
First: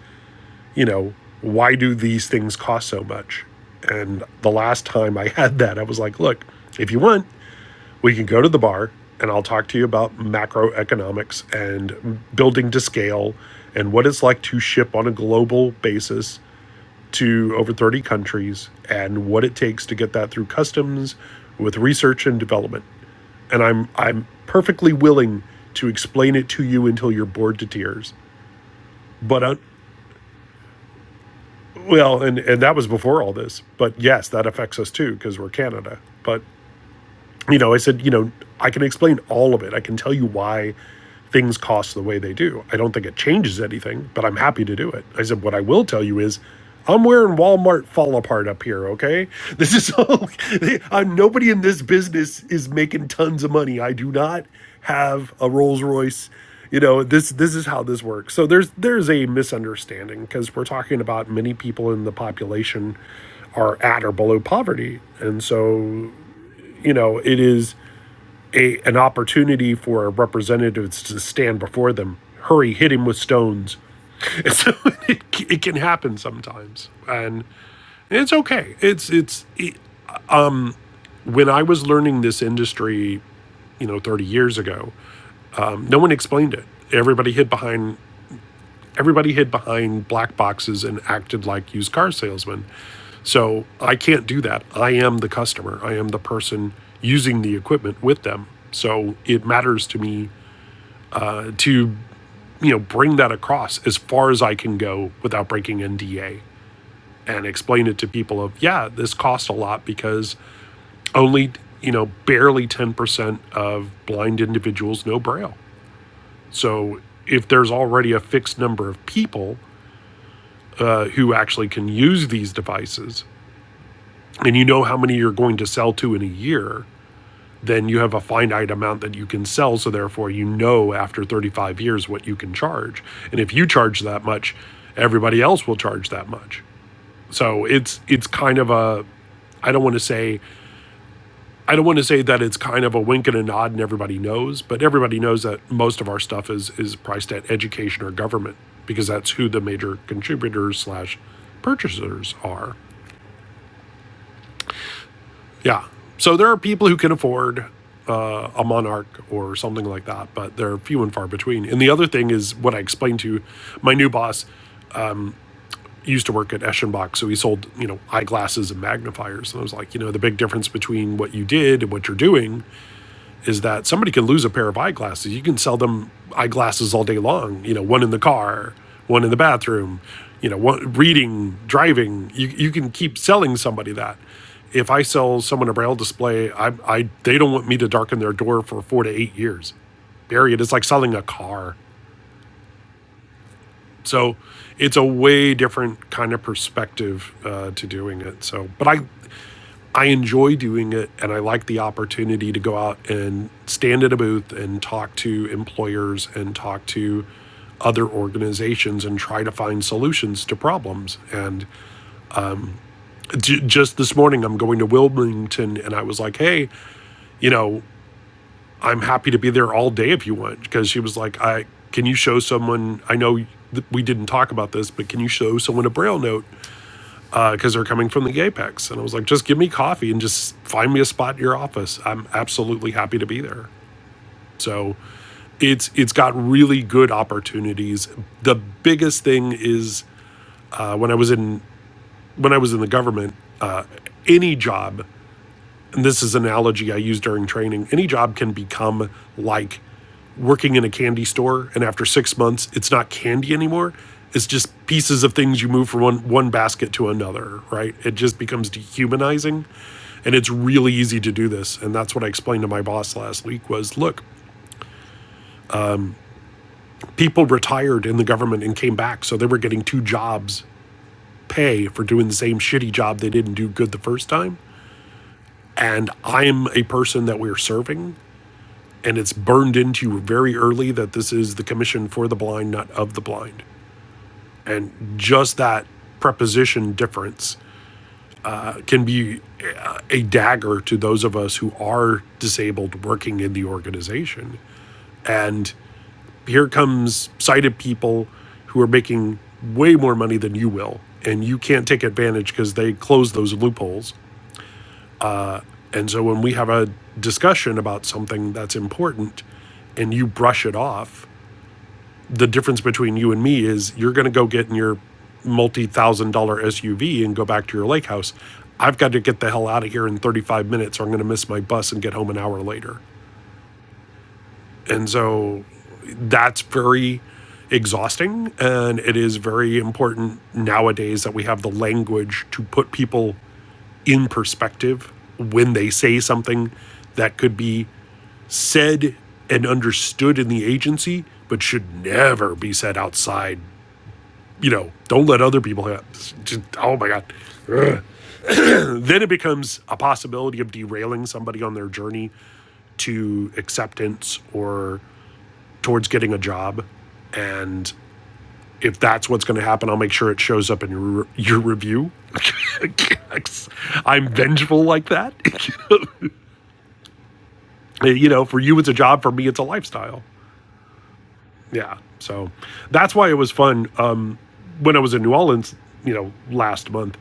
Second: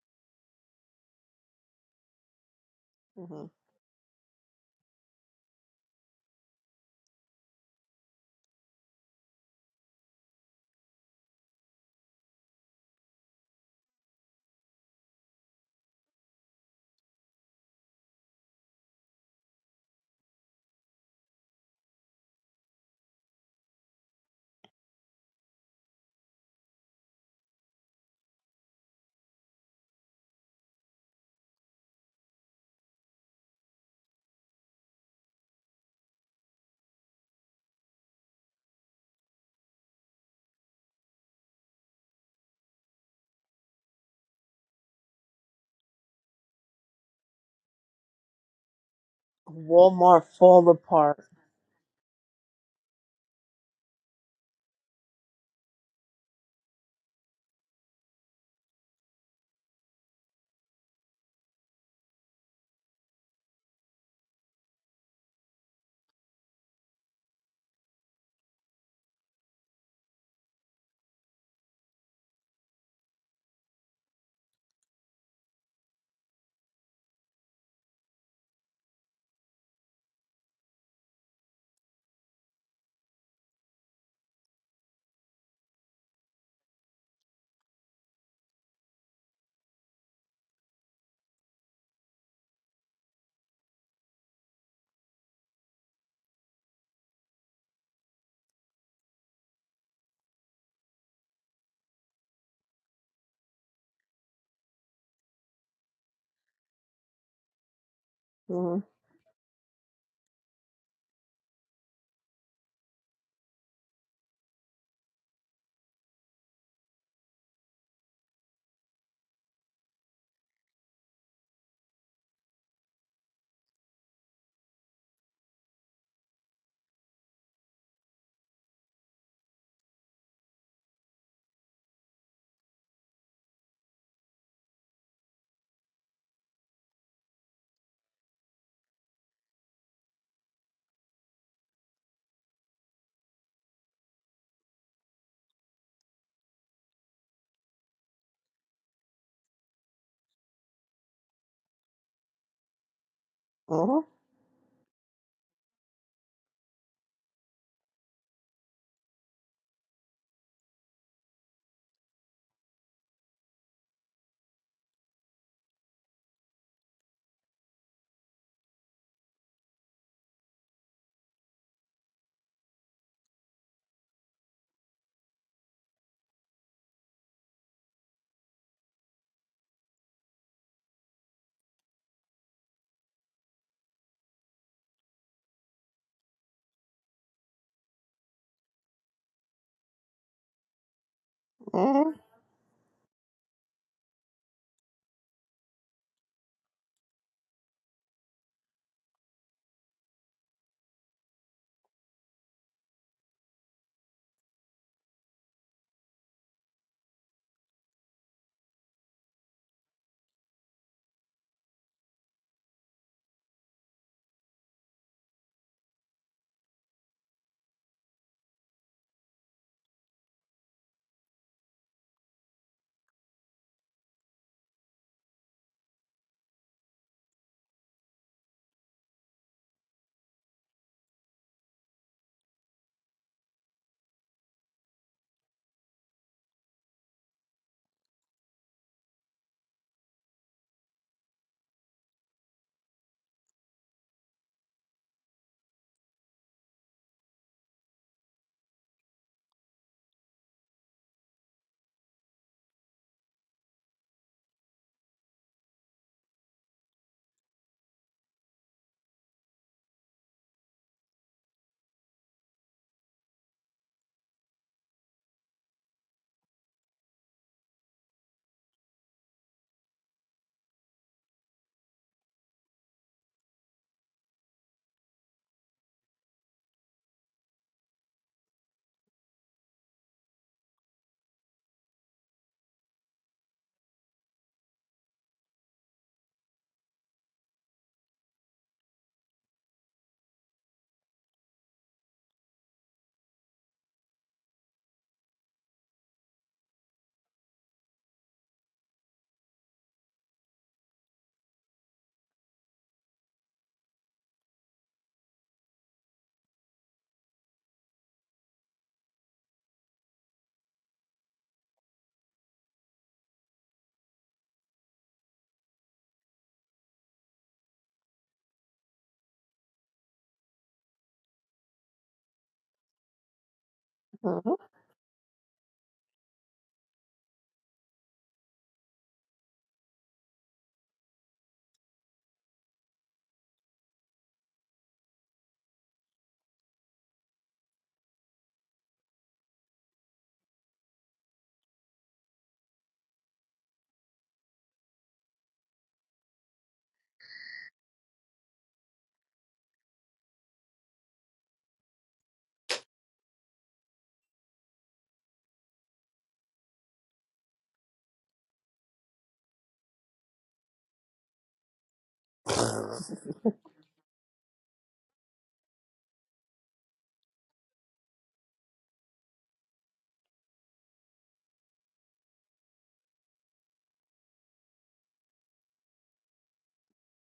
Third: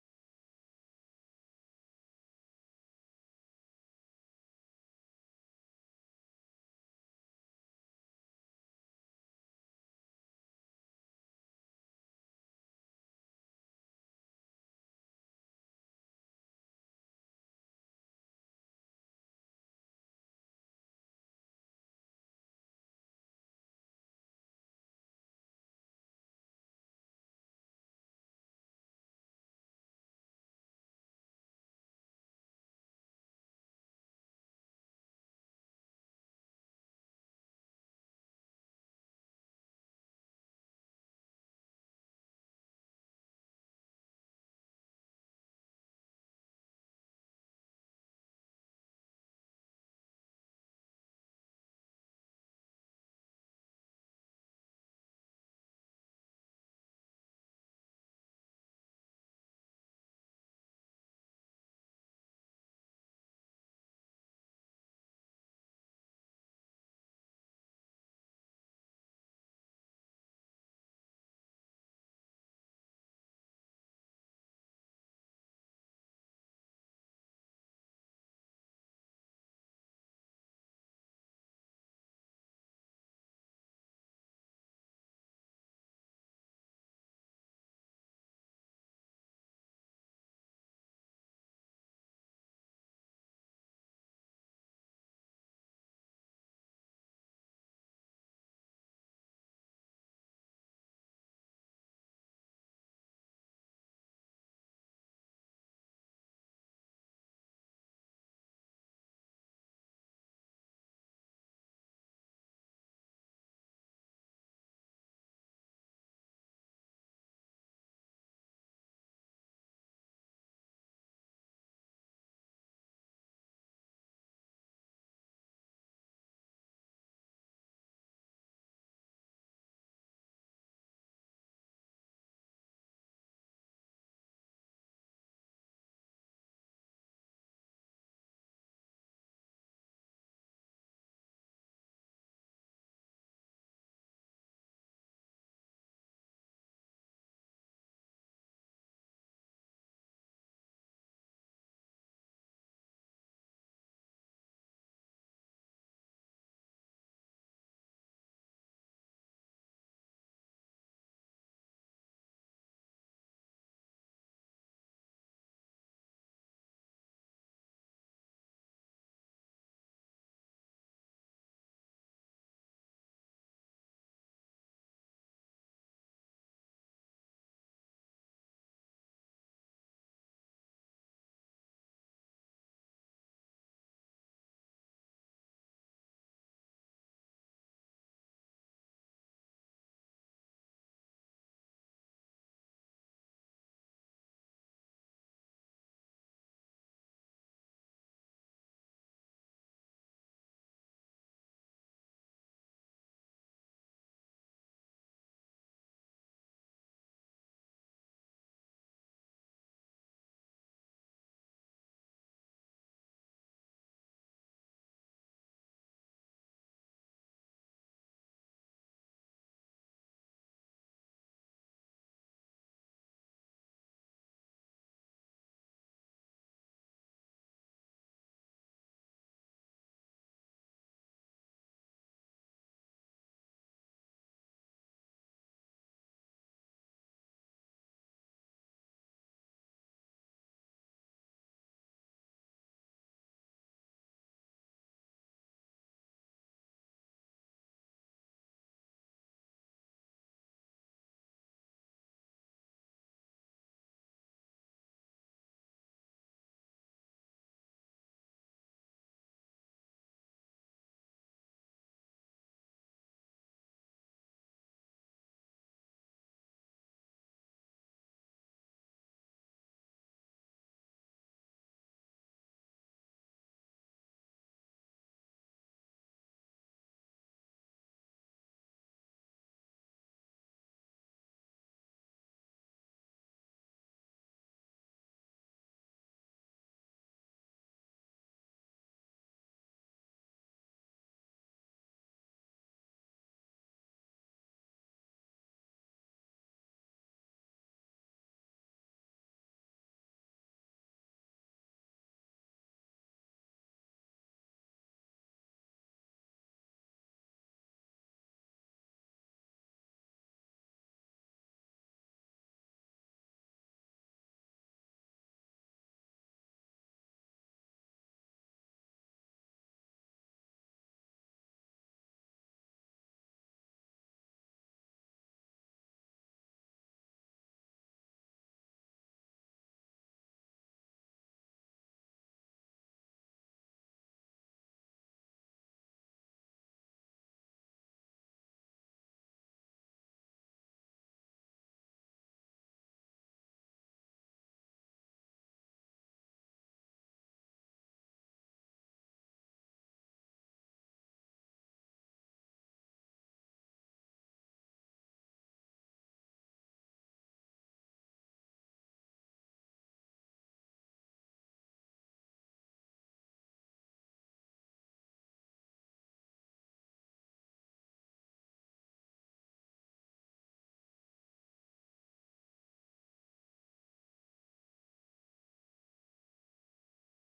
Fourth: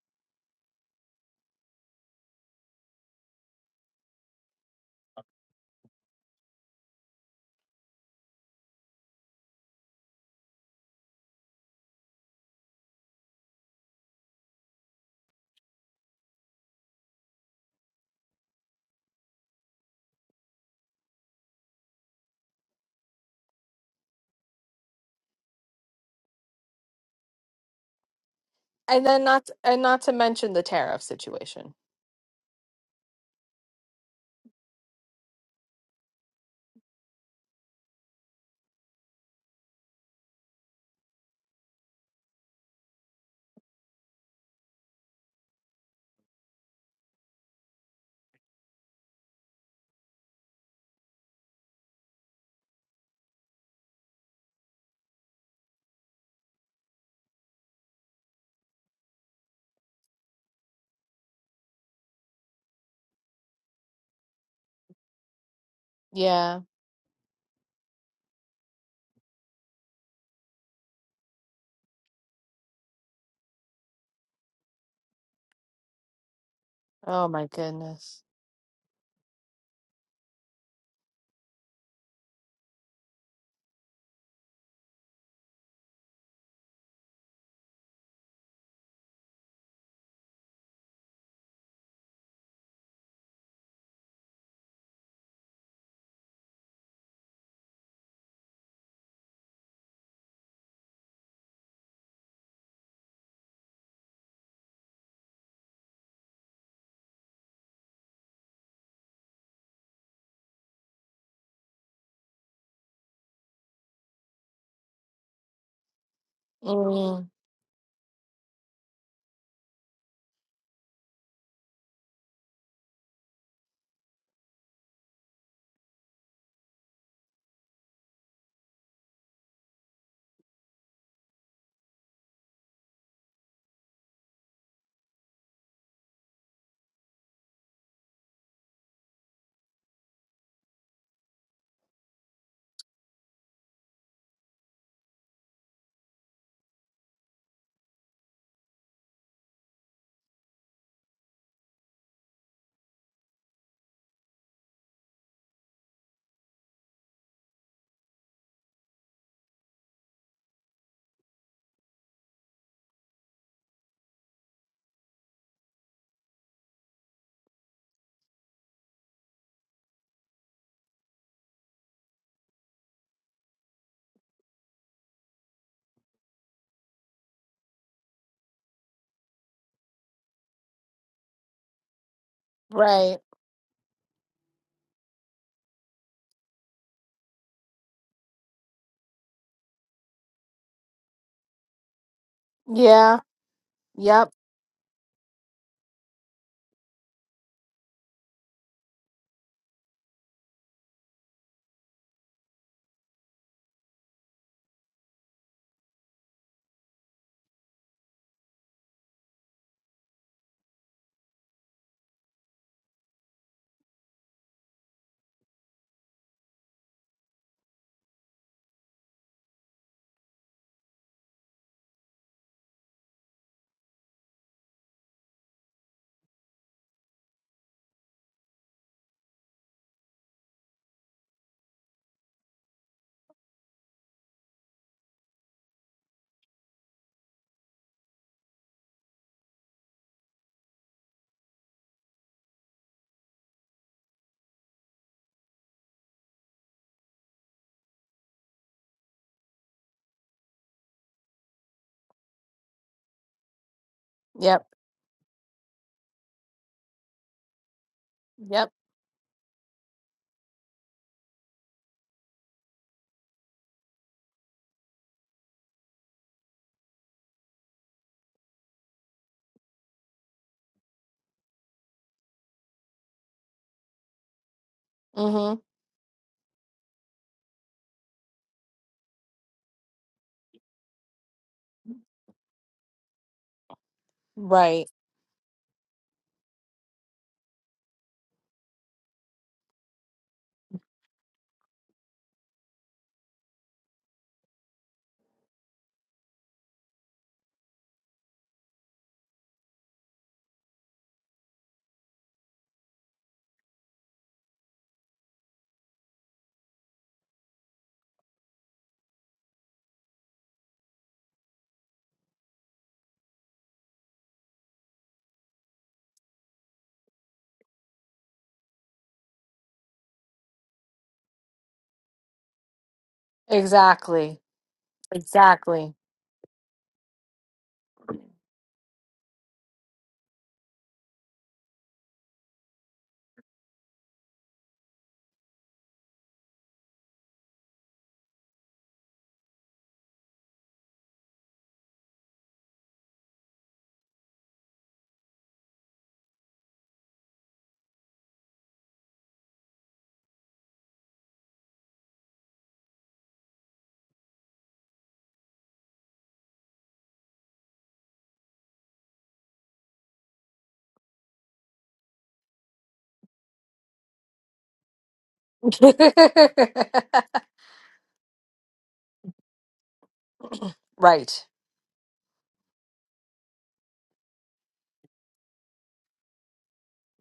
D: you know why do these things cost so much?
B: hmm
D: And the last time I had that, I was like, look, if you want, we can go to the bar and I'll talk to you about macroeconomics and building to scale and what it's like to ship on a global basis to over 30 countries and what it takes to get that through customs with research and development. And I'm I'm perfectly willing to explain it to you until you're bored to tears.
A: And then
D: But
A: not
D: uh,
A: and not to mention the tariff situation.
D: well, and and that was before all this. But yes, that affects us too because we're Canada. But you know, I said, you know, I can explain all of it. I can tell you why things cost the way they do. I don't think it changes anything, but I'm happy to do it. I said, what I will tell you is, I'm wearing Walmart fall apart up here, okay? This is
B: Walmart
D: all,
B: fall
D: I'm,
B: apart.
D: nobody in this business is making tons of money. I do not have a Rolls Royce. You know, this this is how this works. So there's there's a misunderstanding because we're talking about many people in the population are at or below poverty. And so,
A: Yeah.
D: you know, it is a, an opportunity for representatives to stand before them. Hurry, hit him with stones. And so it, it can happen sometimes,
A: Oh
D: and
A: my goodness.
D: it's okay. It's it's it, when I was learning this industry, you know, 30 years ago, um, no one explained it. Everybody hid behind everybody hid behind black boxes and acted like used car salesmen. So I can't do that. I am the customer. I am the person using the equipment with them. So it matters to me uh, to you know, bring that across as far as I can go without breaking NDA and explain it to people of,
B: Mm-hmm.
D: yeah, this costs a lot because only, you know, barely 10% of blind individuals know Braille. So
A: Mm,
D: if there's already a fixed number of people uh, who actually can use these devices, and you know how many you're going to sell to in a year, then you have a finite amount that you can sell. So therefore, you know after 35 years what you can charge. And if you charge that much, everybody else will charge that much. So it's it's kind of a I don't want to say I don't want to say that it's kind of a wink and a nod and everybody knows, but everybody knows that most of our stuff is is priced at education or government because that's who the major contributors slash purchasers are.
B: Mhm,
D: Yeah. So there are people who can afford uh, a Monarch or something like that, but they're few and far between. And the other thing is what I explained to my new boss He used to work at Eschenbach, so he sold you know eyeglasses and magnifiers. And I was like, you know, the big difference between what you did and what you're doing is that somebody can lose a pair of eyeglasses. You can sell them eyeglasses all day long. You know, one in the car, one in the bathroom. You know, one, reading, driving. You you can keep
A: right.
D: selling somebody that. If I sell someone a braille display, I, I they don't want me to darken their door for four to eight years. Period. It's like selling a car.
B: mhm,
A: Yeah. Yep.
D: So it's a way different kind of perspective uh, to doing it. So, but I I enjoy doing it and I like the opportunity to go out and stand at a booth and talk to employers and talk to other organizations and try to find solutions to problems. And j- just this morning, I'm going to Wilmington and I was like, hey, you know, I'm happy to be there all day if you want. Because she was like, I can you show someone, I know that we didn't talk about this, but can you show someone a braille note? because uh, they're coming from the Apex. And I was like, just give me coffee and just find me a spot in your office. I'm absolutely happy to be there. So it's it's got really good opportunities. The biggest thing is uh, when I was in when I was in the government, uh, any job. And this is an analogy I use during training. Any job can become like working in a candy store and after six months it's not candy anymore it's
A: Yep.
D: just pieces of things you move from one, one basket to another right it just
A: Yep.
D: becomes dehumanizing and it's really easy to do this and that's what i explained to my boss last week was look people retired in the government and came back so they were getting two jobs pay for doing the same shitty job they didn't do good the first time
A: Mhm.
D: and i'm a person that we're serving and it's burned into you very early that this is the commission for the blind not of the blind
A: Right.
D: And just that preposition difference uh, can be uh, a dagger to those of us who are disabled working in the organization. And here comes sighted people who are making way more money than you will, and you can't take advantage because they close those loopholes. And so when we have a discussion about something that's important and you brush it off, the difference between you and me is you're going to go get in your multi-thousand dollar SUV and go back to your lake house. I've got to get the hell out of here in 35 minutes or I'm going to miss my bus and get home an hour later.
A: Exactly.
B: mhm.
D: And so
A: Exactly.
D: that's very exhausting and it is very important nowadays that we have the language to put people in perspective when they say something that could be said and understood in the agency but should never be said outside you know, don't let other people have. Just, oh my God. Then it becomes a possibility of derailing somebody on their journey to acceptance or towards getting a job. And if that's what's going to happen, I'll make sure it shows up in your, your review. I'm vengeful like that. you know, for you, it's a job. For me, it's a lifestyle.
A: right.
D: Yeah. So that's why it was fun. Um, when I was in New Orleans, you know, last month,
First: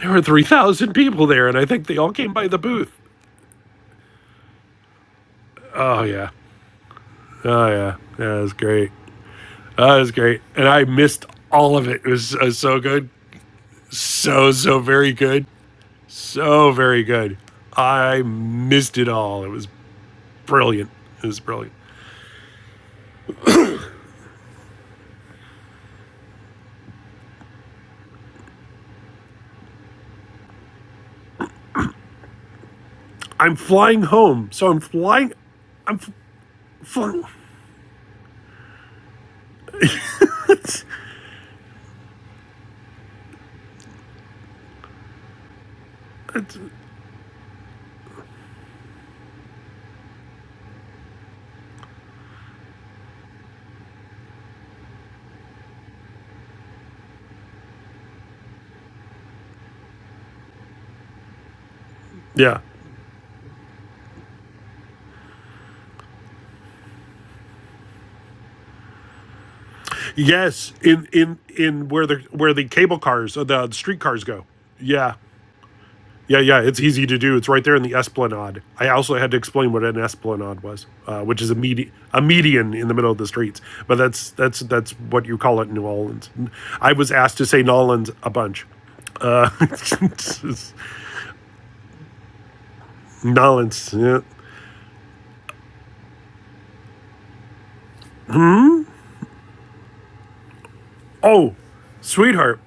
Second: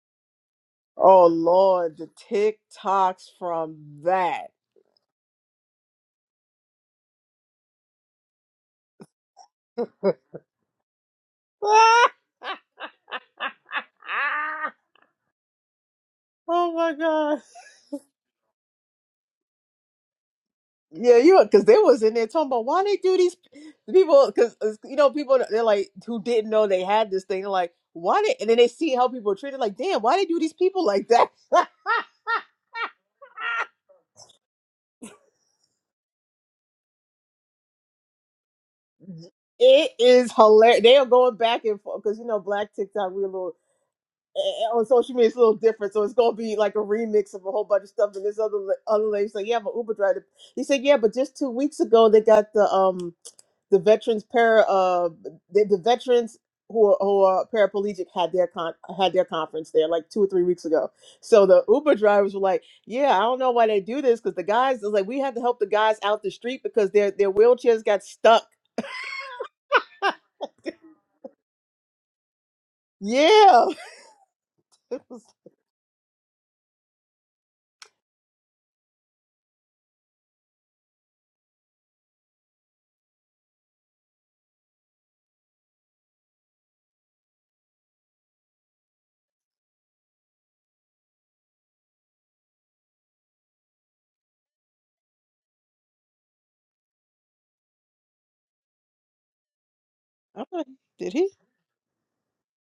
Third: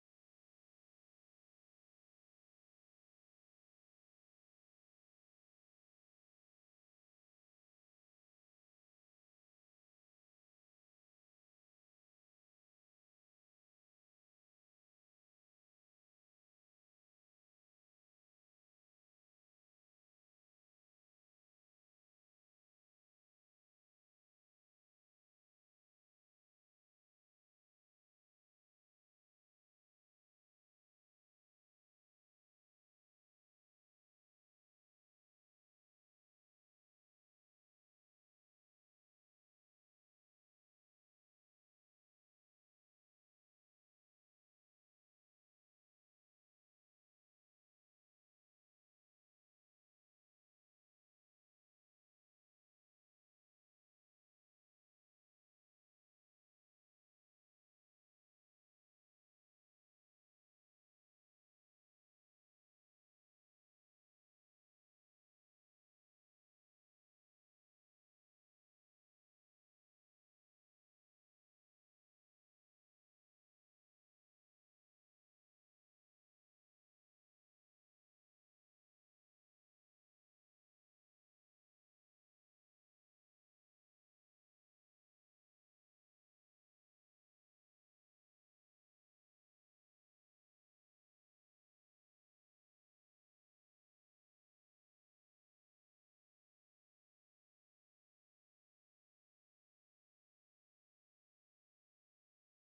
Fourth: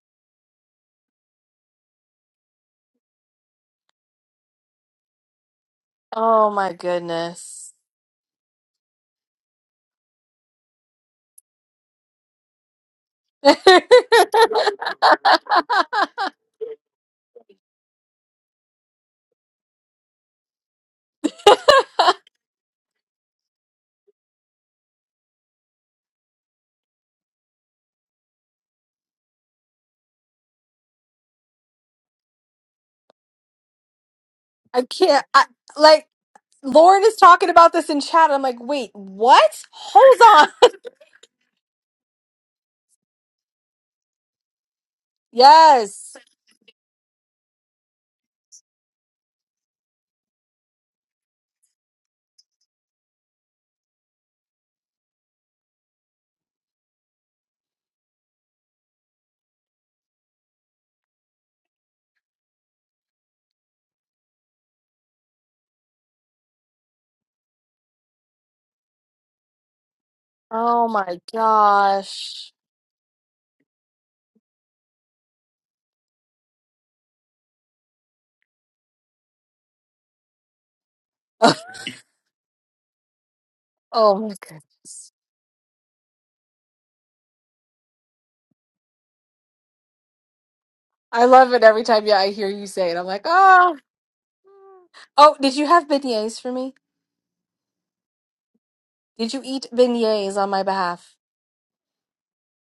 D: There were 3,000 people
B: Oh
D: there, and I think
B: Lord,
D: they
B: the
D: all came by the booth.
B: TikToks from that.
D: Oh, yeah.
A: Oh my
D: Oh,
A: goodness.
D: yeah. Yeah, it was great. Oh, it was great. And I missed all of it. It was uh, so good. So, so very good. So
B: oh my
D: very good.
B: God.
D: I missed it all. It was brilliant.
B: Yeah,
D: It
B: you
D: was
B: know, because
D: brilliant.
B: they was in there talking about why they do these people because you know people they're like who didn't know they had this thing they're like why did and then they see how people are treated like damn why they do these people like that
D: I'm flying home. So I'm
A: I can't.
D: flying.
A: I,
D: I'm
A: like Lauren is
D: flying.
A: talking about this in chat. I'm like, wait, what?
B: it
A: Hold
B: is
A: on.
B: hilarious they are going back and forth because you know black TikTok we a little eh, eh, on social media it's a little different so it's
A: Yes.
B: gonna be like a remix of a whole bunch of stuff and this other la- other lady's like yeah I'm an Uber driver he said yeah but just two weeks ago they got the um the veterans para uh the, the veterans who are, who are paraplegic had their con had their conference there like two or three weeks ago. So the Uber drivers were
D: Yeah.
B: like, "Yeah, I don't know why they do this because the guys is like we had to help the guys out the street because their their wheelchairs got stuck."
D: Yes,
A: Oh
D: in
A: my
D: in in where the
A: gosh.
D: where the cable cars, uh,
B: Yeah,
D: the street cars go.
B: It
D: Yeah,
B: was-
D: Yeah, yeah, it's easy to do. It's right there in the Esplanade. I also had to explain what an Esplanade was, uh, which is a, medi- a median in the middle of the streets. But
A: Oh
D: that's
A: my god.
D: that's that's what you call it in New Orleans. I was asked to say Nolans a bunch. Uh,
A: I love it every time. Yeah, I hear you say it. I'm like, oh.
D: Nolans. Yeah.
A: Oh, did you have beignets for me? Did you eat beignets
B: I'm
A: on my
B: like, did
A: behalf?
B: he?
D: Oh, sweetheart,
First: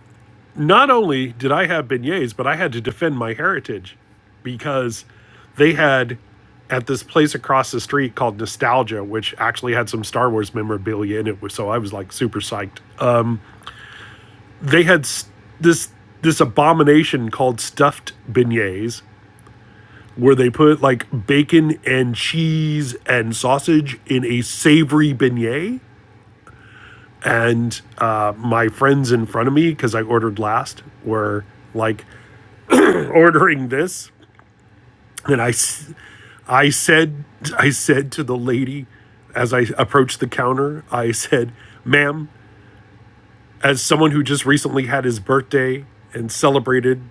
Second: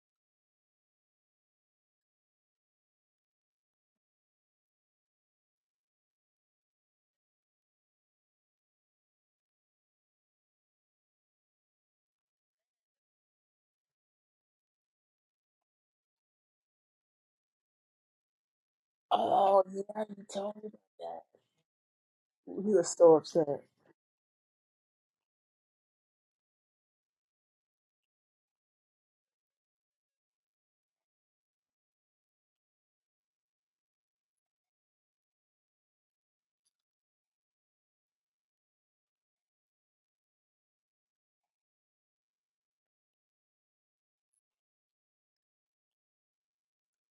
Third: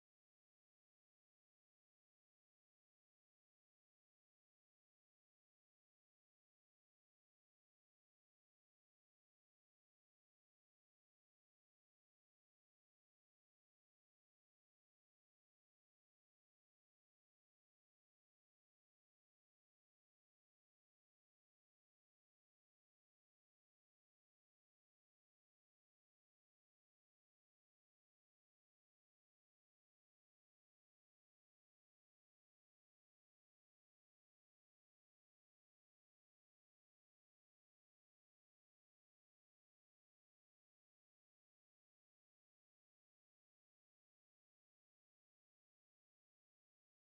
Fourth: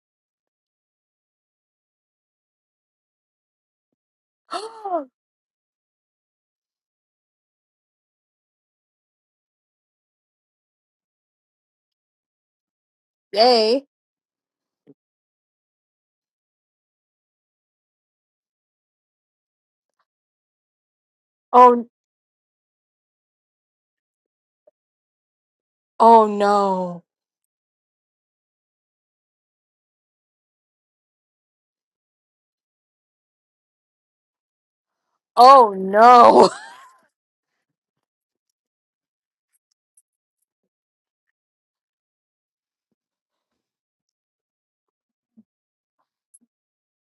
D: not only did I have beignets, but I had to defend my heritage because they had at this place across the street called Nostalgia, which actually had some Star Wars memorabilia in it. So I was like super psyched. Uh,
A: Yay.
D: they had this this abomination called stuffed beignets,
B: Oh yeah, you
D: where they
B: told me about
D: put like
B: that.
D: bacon
A: Oh,
D: and
B: He was
D: cheese
B: so
D: and
B: upset.
D: sausage in a savory beignet.
A: oh no.
D: And uh, my friends in front of me, because I ordered last, were like ordering this And I, I
A: Oh no.
D: said, I said to the lady as I approached the counter, I said, ma'am, as someone who just recently had his birthday and celebrated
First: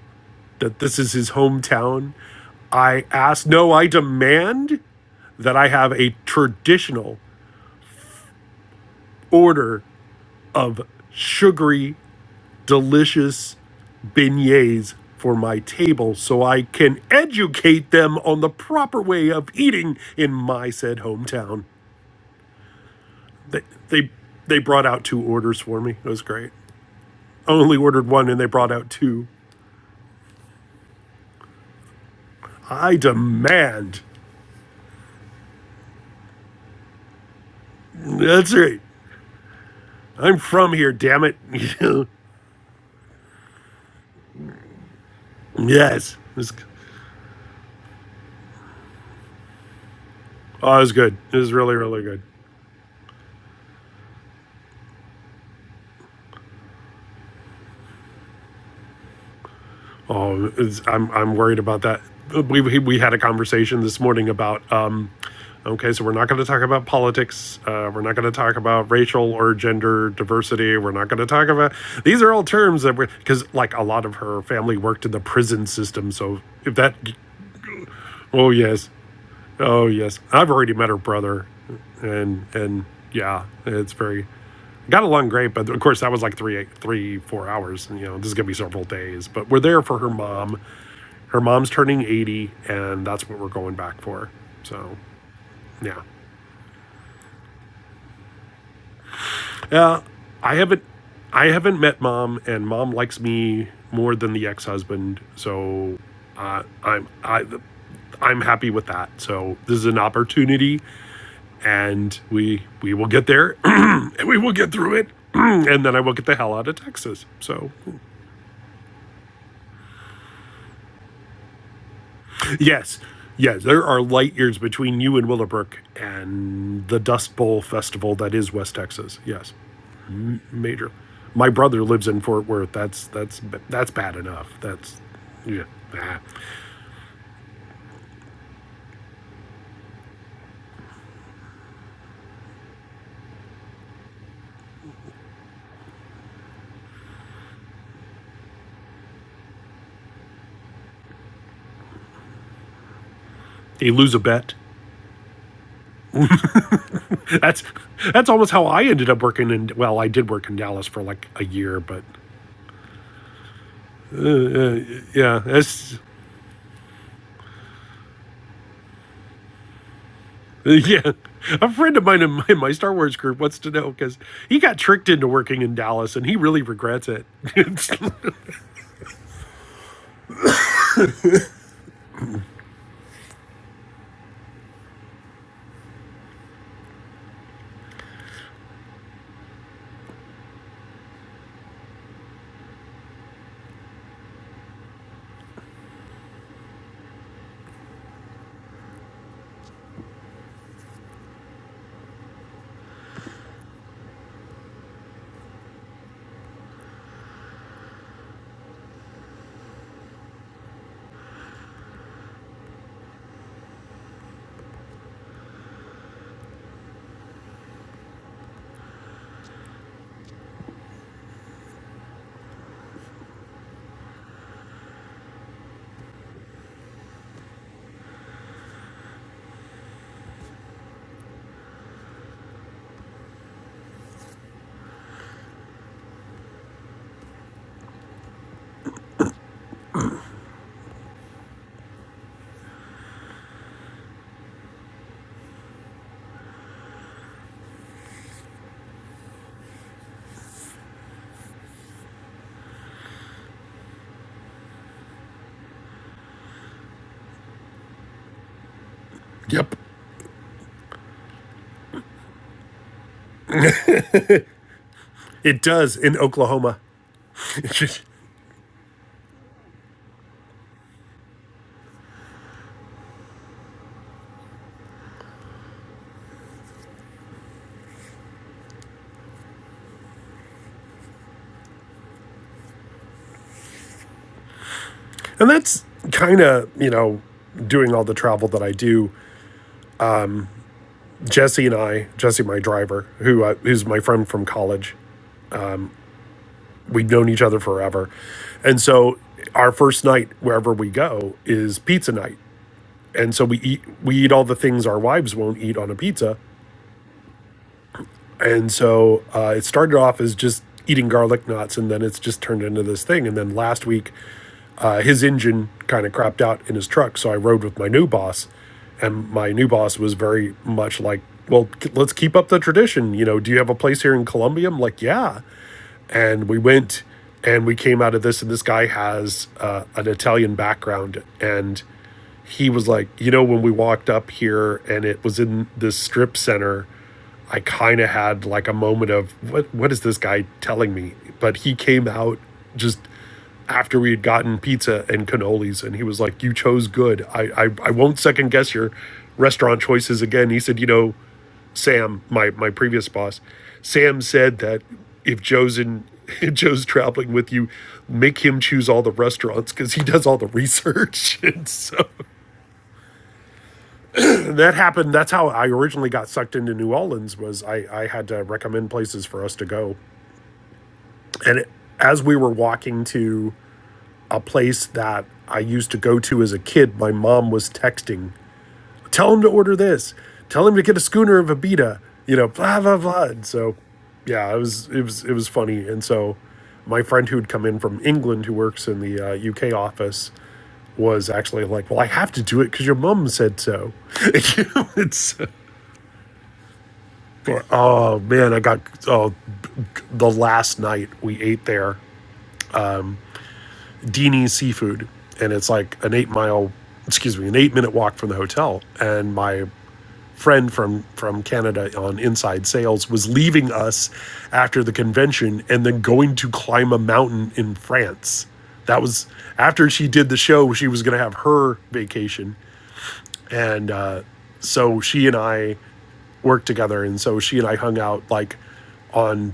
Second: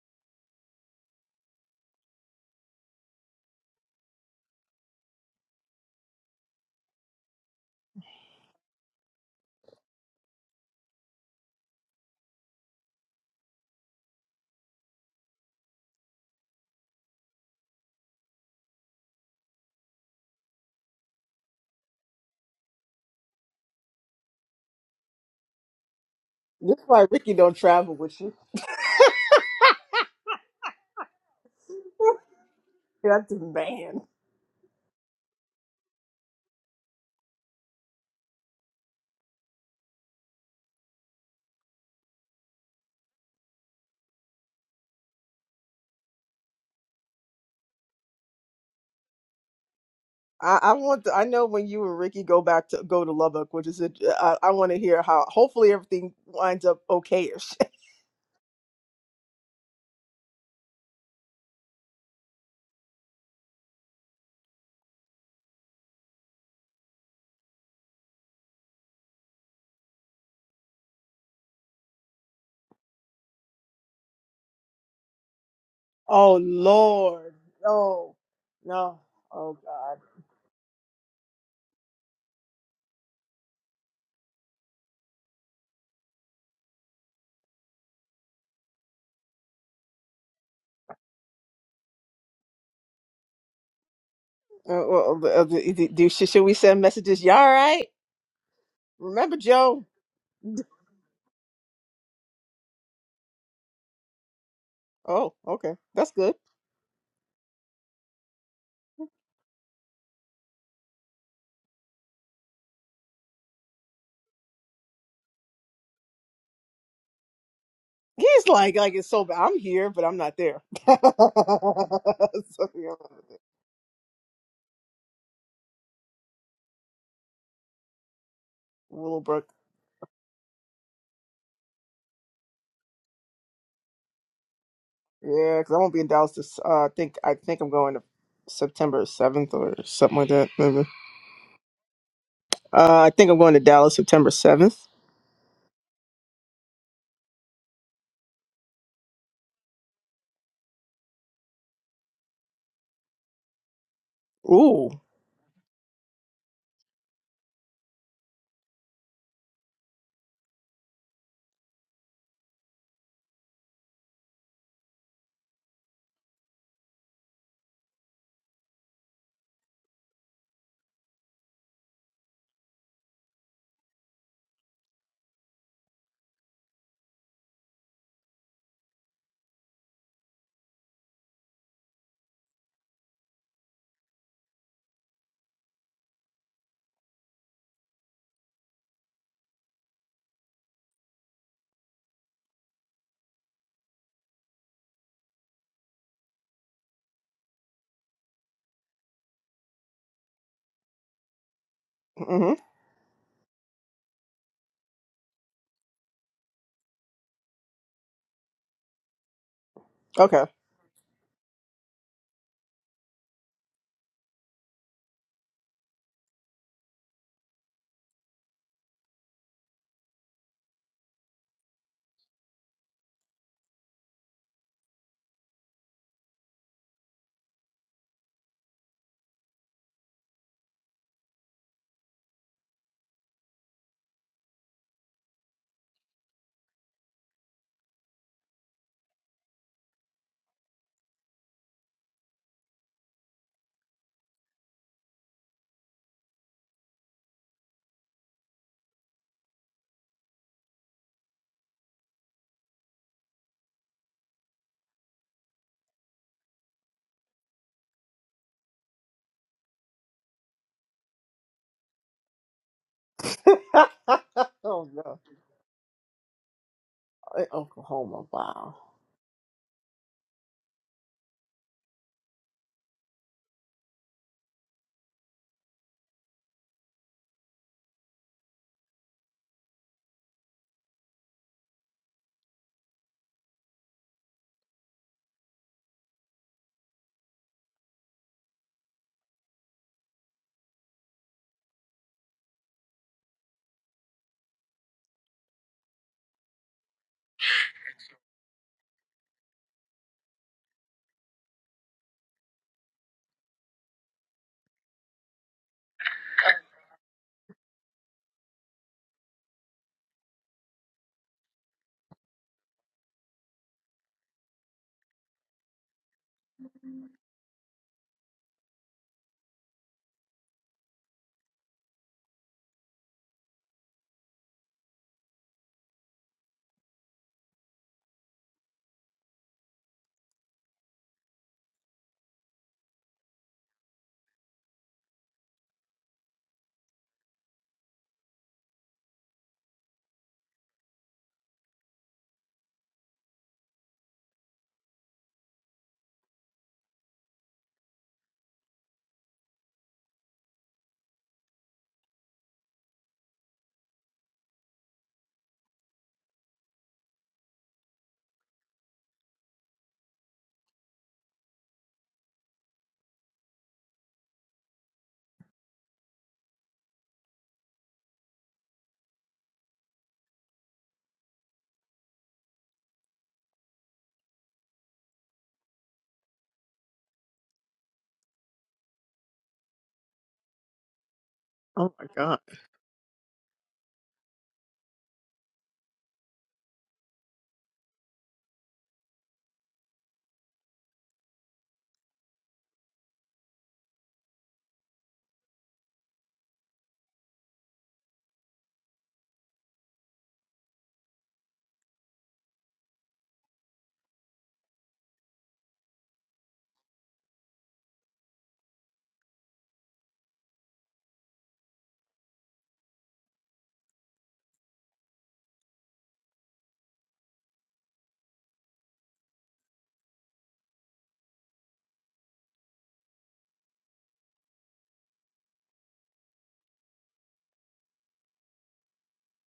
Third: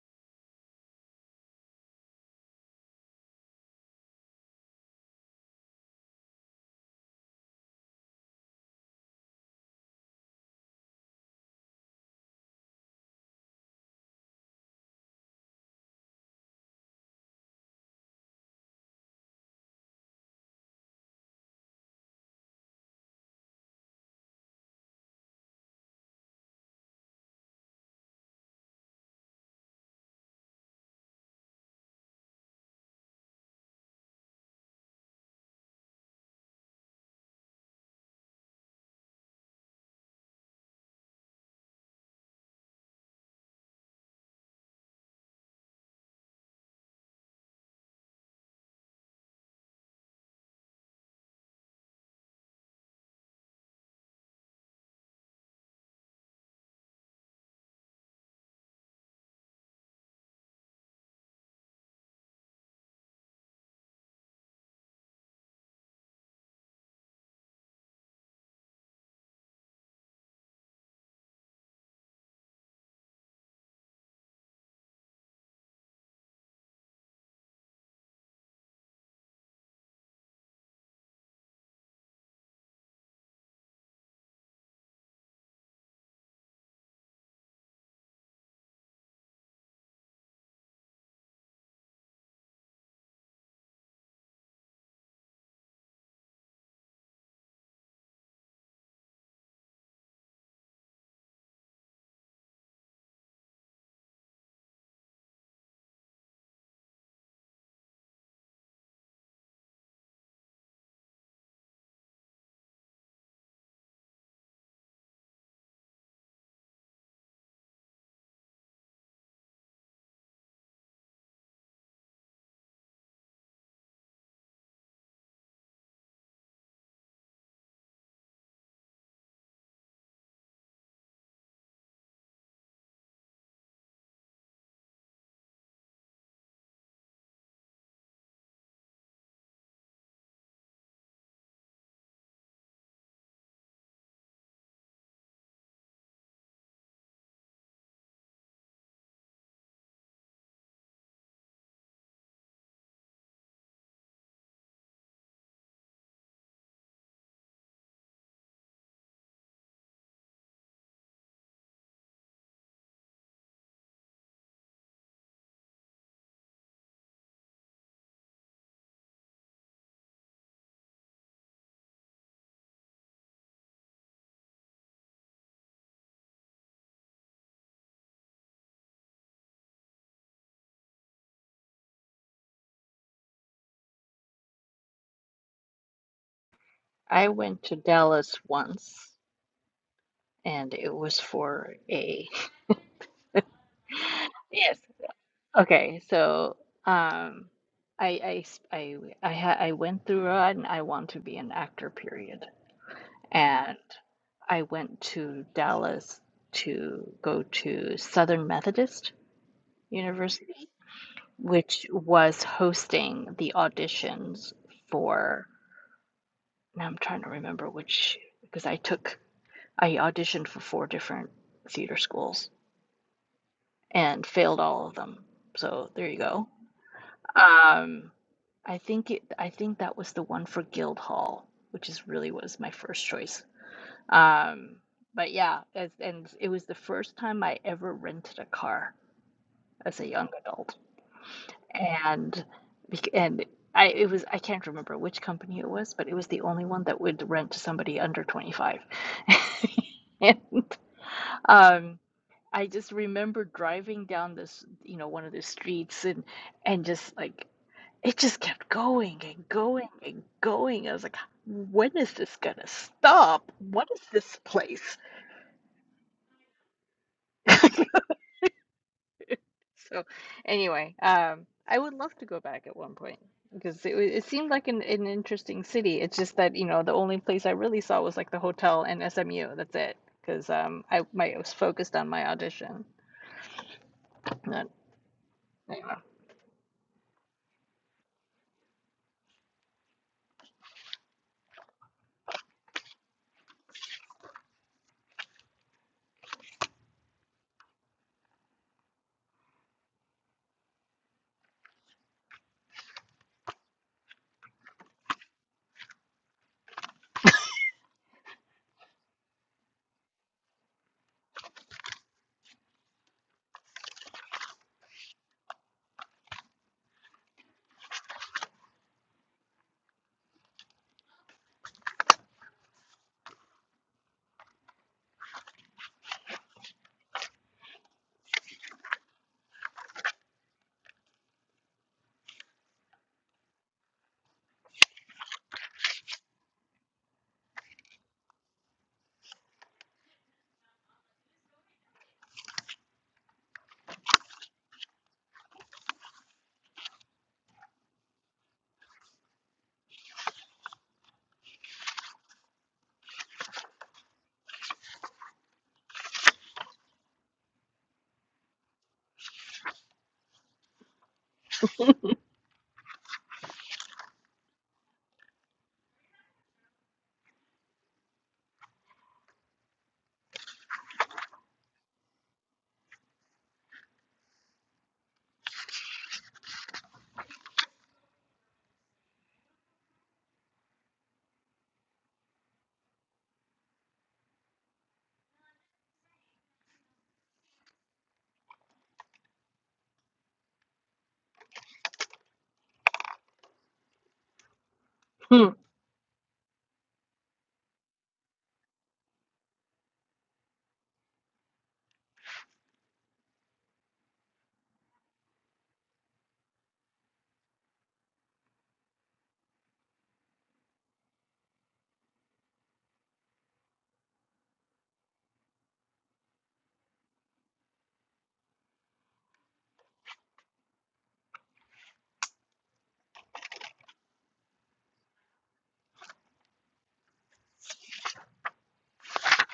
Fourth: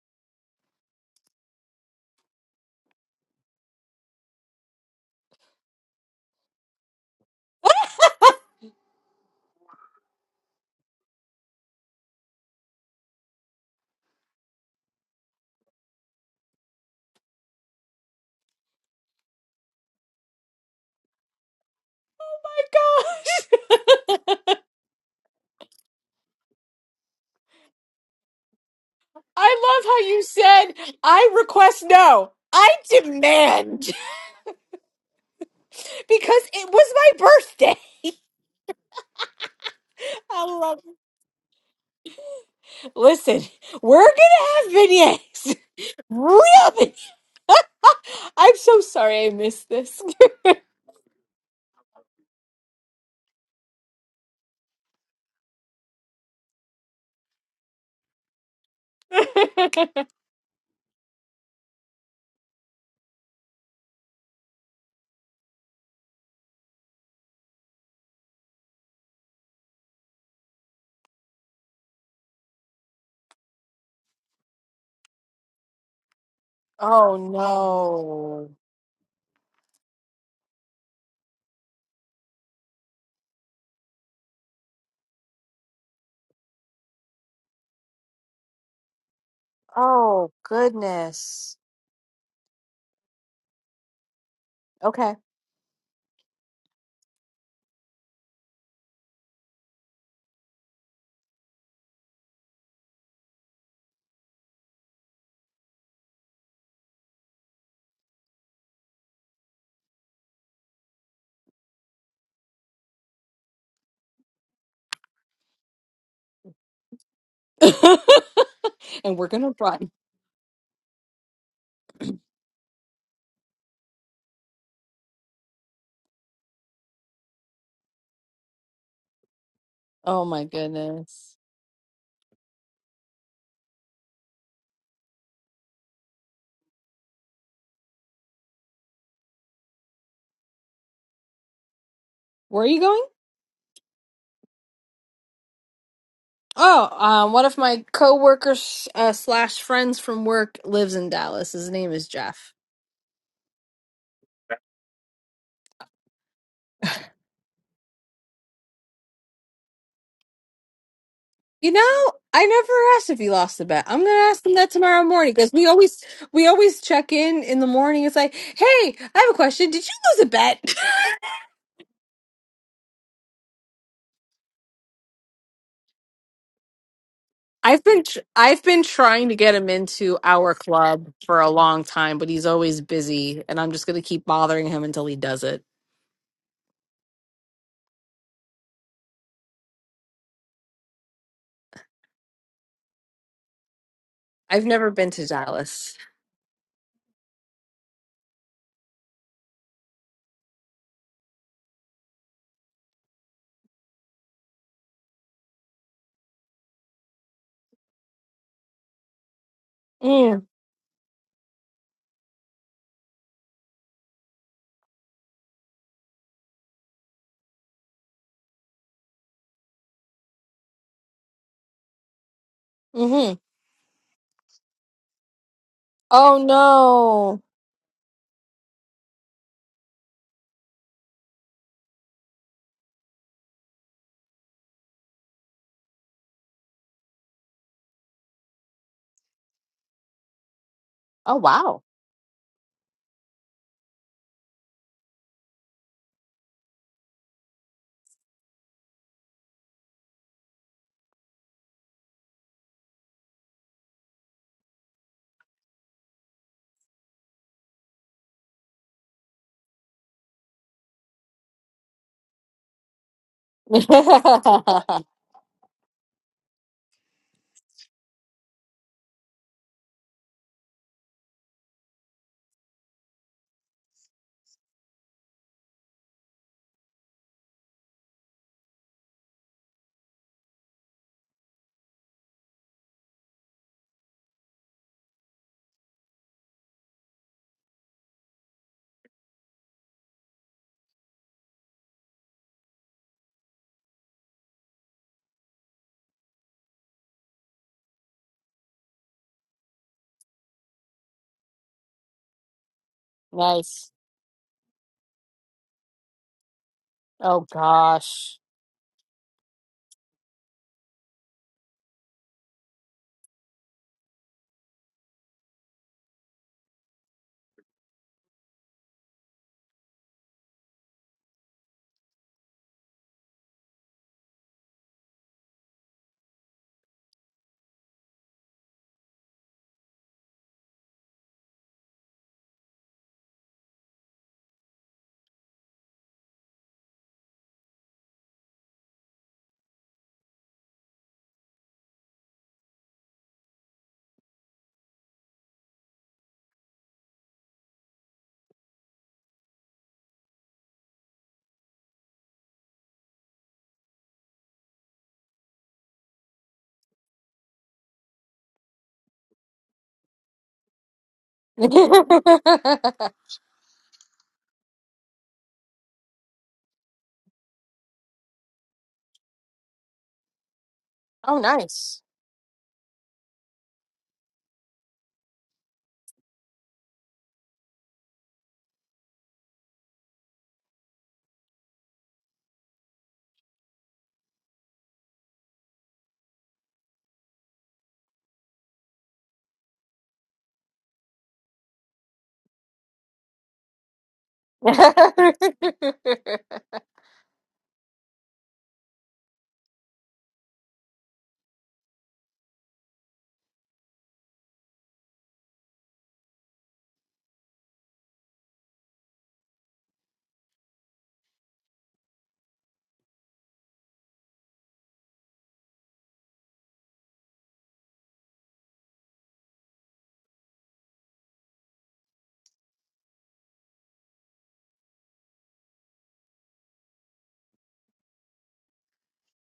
D: that this is his hometown, I ask, no, I demand that I have a traditional order of sugary, delicious beignets for my table so I can educate them on the proper way of eating in my said hometown.
A: gosh.
D: They they they brought out two orders for me. It was great.
B: This is why Ricky
D: I
B: don't
D: only
B: travel
D: ordered
B: with
D: one
B: you.
D: and they brought out two.
A: I love how you said, I request no. I
D: I
B: That's the
A: demand.
D: demand.
B: man.
A: because it was my birthday.
D: That's right. I'm
A: I
D: from
A: love.
D: here, damn it.
A: Listen, we're gonna have beignets,
D: yes. It
A: real
D: was,
A: beignets. I'm so sorry I missed this.
B: I, I
D: oh, it was
B: want. To,
D: good.
B: I
D: It
B: know
D: was
B: when
D: really,
B: you and
D: really
B: Ricky
D: good.
B: go back to go to Lubbock, which is a, I, I want to hear how. Hopefully everything winds up okayish.
D: Oh, I'm I'm worried about that. We we we had a conversation this morning about um, okay, so we're not going to talk about politics. Uh, we're not going to talk about racial or gender diversity. We're not going to talk about these are all terms that we're because like a lot of her family worked in the prison system.
B: Oh
D: So if that,
A: oh
B: Lord. No.
D: oh
A: no!
D: yes,
B: No. Oh
D: oh
B: God.
D: yes, I've already met her brother, and and yeah, it's very got along great but of course that was like three eight, three four hours and you know this is gonna be several days but we're there for her
A: Oh
D: mom her
A: goodness.
D: mom's turning 80 and that's what we're going back for
B: Uh,
D: so
A: Okay.
B: well, uh, uh, do,
D: yeah
B: do- should should we send messages? You all right? Remember Joe?
D: uh, i haven't i haven't met mom and mom likes me more than the ex-husband
B: Oh, okay,
D: so
B: that's good.
D: uh, i'm i i'm happy with that so this is an opportunity and we we will get there and we will get through it and then i will get the hell out of texas so
A: and
B: He's like, like it's so
A: we're
B: bad.
A: gonna
B: I'm
A: run.
B: here, but I'm not there. so, yeah.
D: yes Yes, there are light years between you and Willowbrook and the Dust Bowl festival that is West Texas.
B: Willowbrook,
D: Yes.
A: Oh my
D: major.
A: goodness.
D: My brother lives in Fort Worth. That's that's that's bad enough. That's
B: yeah,
D: yeah.
B: because I won't be in
D: ah.
B: Dallas. This, uh, I think I think I'm going to September 7th or something like that. maybe.
A: Where are you
B: Uh,
A: going?
B: I think I'm going to Dallas September 7th.
A: Oh, um, one of my coworkers uh, slash friends from work lives in Dallas. His name is Jeff.
D: You lose a bet.
B: Ooh.
D: That's that's almost how I ended up working in. Well, I did work in Dallas for like a
A: You
D: year, but
A: know, I never asked if he lost the bet. I'm gonna ask him that
D: uh,
A: tomorrow morning
D: yeah,
A: because we
D: that's
A: always we always check in in the morning. It's like, hey, I have a question. Did you lose a bet?
D: yeah. A friend of mine in my, in my Star Wars group wants to know because he got tricked into working in Dallas and he really regrets it.
A: I've been tr- I've been trying to get him into our club for a long time, but he's always busy, and I'm just gonna keep bothering him until he does it.
C: I went to Dallas once, and it was for a
A: I've
C: yes.
A: never been to Dallas.
C: Okay, so um, I I s- I I, ha I went through an I want to be an actor period,
B: hmm
C: and I went to Dallas to go to Southern Methodist
B: Okay.
A: Mm,
C: University. which was hosting the auditions for now I'm trying to remember which because I took I auditioned for four different theater schools
A: hmm
C: and failed all of them. So there you
A: Oh,
C: go.
A: oh,
C: Um I think it I think that was the one for Guildhall, which is really was my first choice. Um but yeah, as, and it was the first time I ever rented a car as a young adult.
A: wow.
C: and bec- and I it was I can't remember which company it was, but it was the only one that would rent to somebody under 25. And um I just remember driving down this, you know, one of the streets and and just like it just kept going and
D: Yep.
C: going and going. I was like, when is this gonna stop? What is this
B: oh
C: place?
B: no,
D: It does in Oklahoma.
B: In
D: and
B: Oklahoma! Wow.
C: So anyway, um, I would love to go back at one point because it, wa- it seemed like an, an interesting city. It's just that, you know, the only place I really saw was like the hotel and SMU. That's it. Because um, I my I was focused on my audition. Not,
D: that's
C: anyway.
D: kind of, you know, doing all the travel that I do. Jesse and I, Jesse, my driver, who uh, is my friend from college, we've known each other forever. And so our first night, wherever we go, is pizza night. And so we eat,
A: nice.
D: we eat all the things our wives won't eat on a pizza.
A: Oh gosh.
D: And so uh, it started off as just eating garlic knots, and then it's just turned into this thing. And then last week, uh, his engine kind of crapped out in his truck. So I rode with my new boss, and my new boss was very much like well let's keep up the tradition you know do you have a place here in columbia i'm like yeah and we went and we came out of this and this guy has uh, an italian background and he was like you know when we walked up here and it was in this strip center i kind of had like a moment of what what is this guy telling me but he came out just after we had gotten pizza and cannolis and he was like you chose good i i, I won't second guess your restaurant choices again he said you know Sam, my my previous boss, Sam said that if Joe's in Joe's traveling with you, make him choose all the restaurants because he does all the research. and so
A: oh,
D: and that happened. That's how I originally got sucked into New Orleans. Was I I had to recommend places for us to go, and it,
A: nice.
D: as we were walking to a place that I used to go to as a kid, my mom was texting Tell him to order this. Tell him to get a schooner of
B: Oh
D: Abita.
B: my
D: You know,
B: God.
D: blah blah blah. And so, yeah, it was it was it was funny. And so, my friend who had come in from England, who works in the uh, UK office, was actually like, "Well, I have to do it because your mum said so." it's oh man, I got oh the last night we ate there, Dini's seafood, and it's like an eight mile, excuse me, an eight minute walk from the hotel, and my friend from from Canada on inside sales was leaving us after the convention and then going to climb a mountain in France. That was after she did the show. She was going to have her vacation, and uh, so she and I worked together. And so she and I hung out like on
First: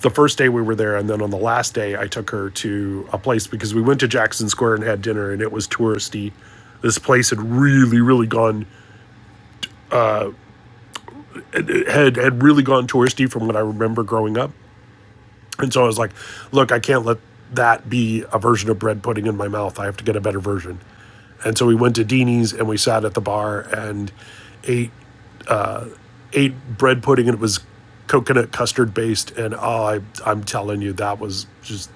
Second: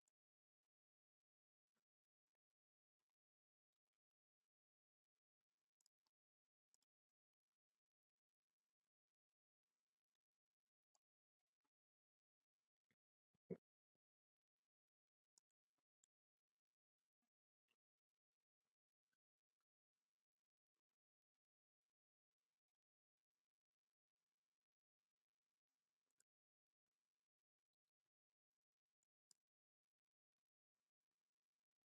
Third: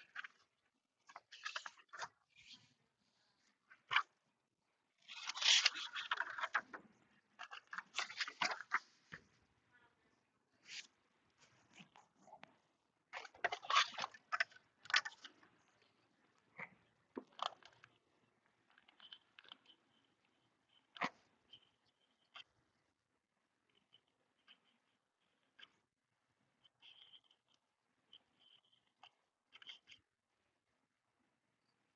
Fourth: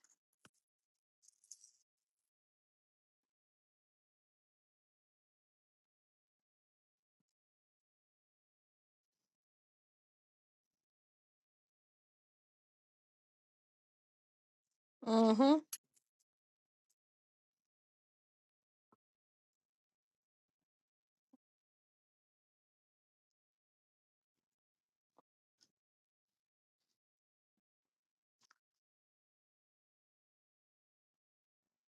D: the first day we were there, and then on the last day I took her to a place because we went to Jackson Square and had dinner, and it was touristy. This place had really, really gone had had really gone touristy from what I remember growing up.
A: hmm
D: And so I was like, look, I can't let that be a version of bread pudding in my mouth. I have to get a better version. And so we went to Dini's and we sat at the bar and ate ate bread pudding and it was coconut custard based and oh I I'm telling you that was just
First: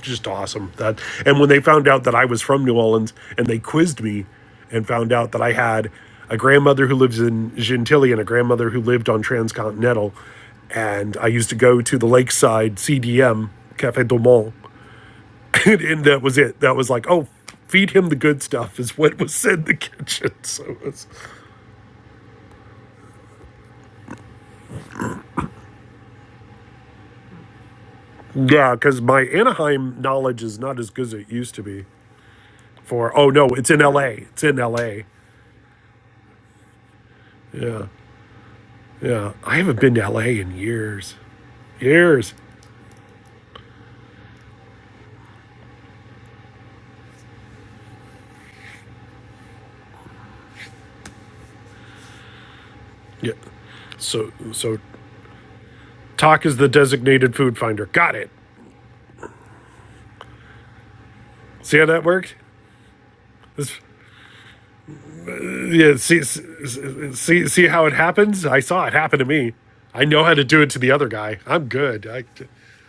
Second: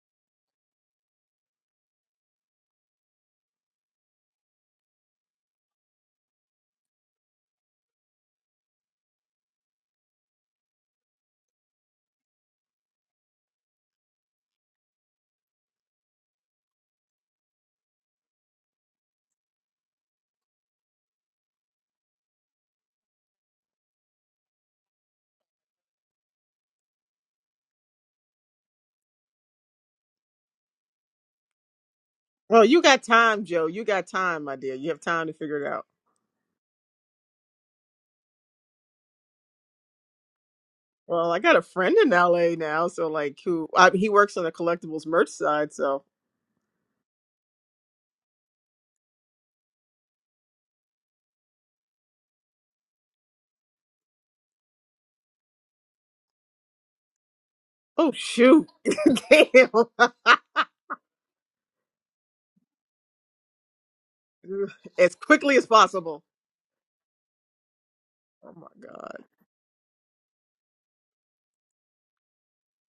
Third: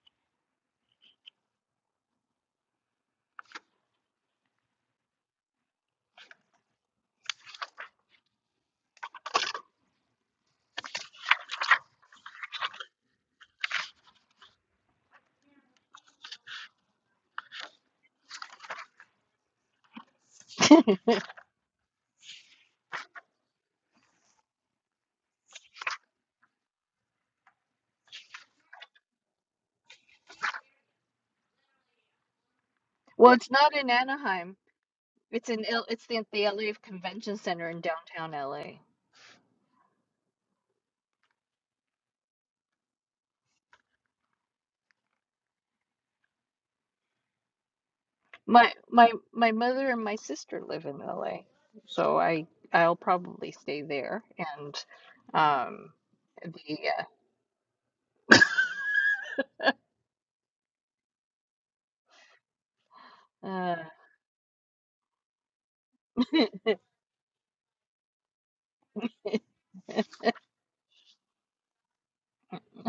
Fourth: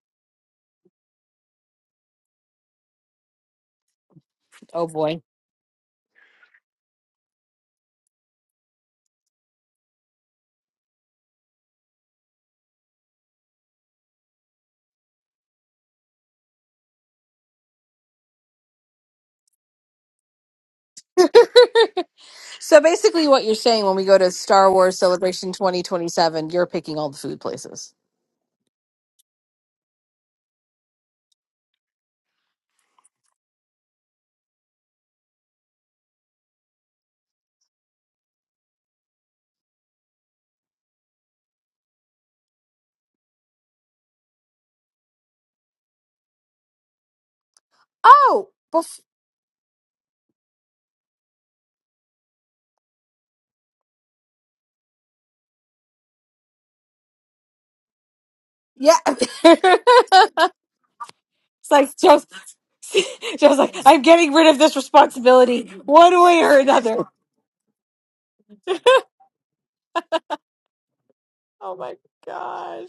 D: just awesome. That and when they found out that I was from New Orleans and they quizzed me and
A: Oh
D: found
A: boy.
D: out that I had a grandmother who lives in Gentilly and a grandmother who lived on Transcontinental, and I used to go to the Lakeside CDM Cafe Dumont, and, and that was it. That was like, oh, feed him the good stuff is what was said in the kitchen. So it
C: Hmm.
D: was,
A: so basically, what you're saying when we go to Star Wars Celebration 2027, you're picking all the food places.
D: yeah, because my Anaheim knowledge is not as good as it used to be.
B: Oh, you got
D: For oh
C: Well,
B: time,
D: no,
C: it's
B: Joe.
D: it's
C: not
D: in
B: You
C: in
B: got
D: L.A. It's
B: time, my
C: Anaheim.
D: in
B: dear. You have
D: L.A.
B: time to
C: It's in
B: figure it out.
C: L it's the, the LA Convention Center in
D: Yeah,
C: downtown LA.
D: yeah. I haven't been to L.A. in years.
B: Well, I got a friend in
D: Here's
B: LA now, so like who I, he works on the collectibles merch side, so
A: Oh,
C: My
A: bef-
C: my my mother and my sister live in LA, so I I'll
D: yeah.
C: probably stay there
D: So so
C: and um
D: talk is the
C: the uh,
D: designated food finder.
B: oh
D: Got it.
B: shoot.
A: yeah.
B: Damn.
A: it's
D: See how
A: like
D: that
A: Joe's,
D: worked?
A: Joe's
D: This,
A: like,
C: Uh,
A: I'm getting rid of this
B: as quickly as
A: responsibility
D: yeah.
A: one
D: See
B: possible.
A: way or another.
D: see see how it happens.
B: Oh
D: I saw
B: my
D: it
B: god.
D: happen to me. I know how to do it to the other guy. I'm
A: oh my
D: good. I,
A: gosh.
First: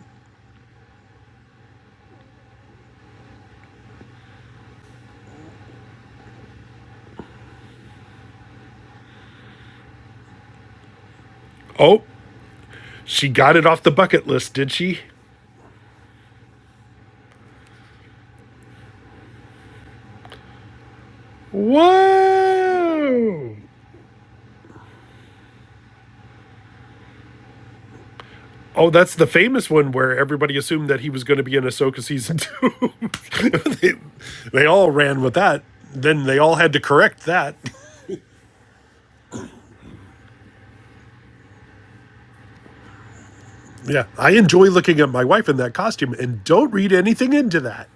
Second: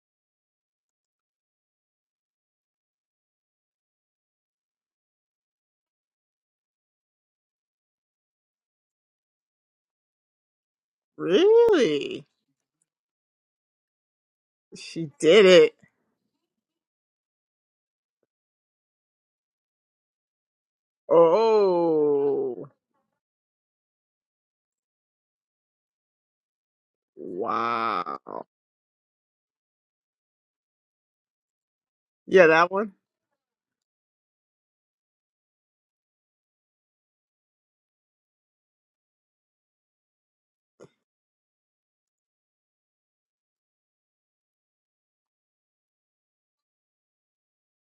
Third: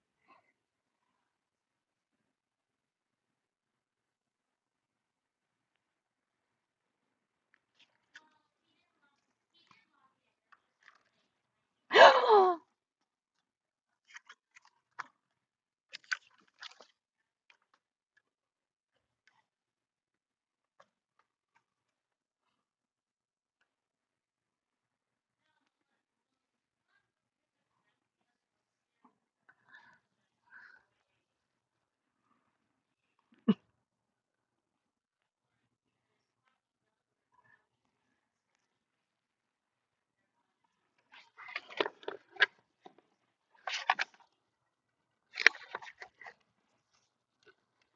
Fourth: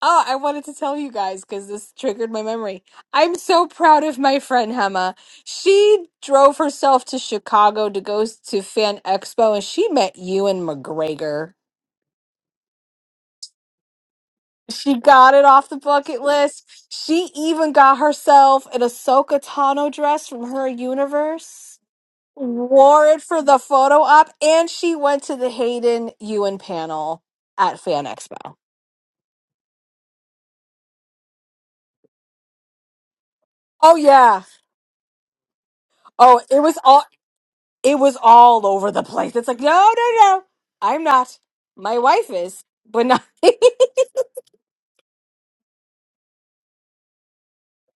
A: Oh, I wanted to tell you guys because this triggered my memory. I'm so proud of my friend Hema. She drove herself to Chicago to go s- to Fan Expo and she met Ewan McGregor.
C: mm.
D: oh,
B: Really?
D: she got it off the bucket list, did
A: She
D: she?
B: She
A: got it
B: did
A: off
B: it.
A: the bucket list. She even got herself an Ahsoka Tano dress from her universe,
B: Oh.
A: wore it for
D: Whoa.
A: the photo op, and she went to the Hayden Ewan panel at Fan
B: Wow.
A: Expo.
D: Oh, that's the famous one where everybody assumed that he was going to be in Ahsoka season
B: Yeah, that one.
D: two. they,
A: Oh, yeah.
D: they all ran with that. Then they
A: Oh,
D: all
A: it
D: had
A: was
D: to
A: all.
D: correct that.
A: it was all over the place. It's like, no, no, no, I'm not. My wife is, but not.
D: Yeah, I enjoy looking at my wife in that costume and don't read anything into that.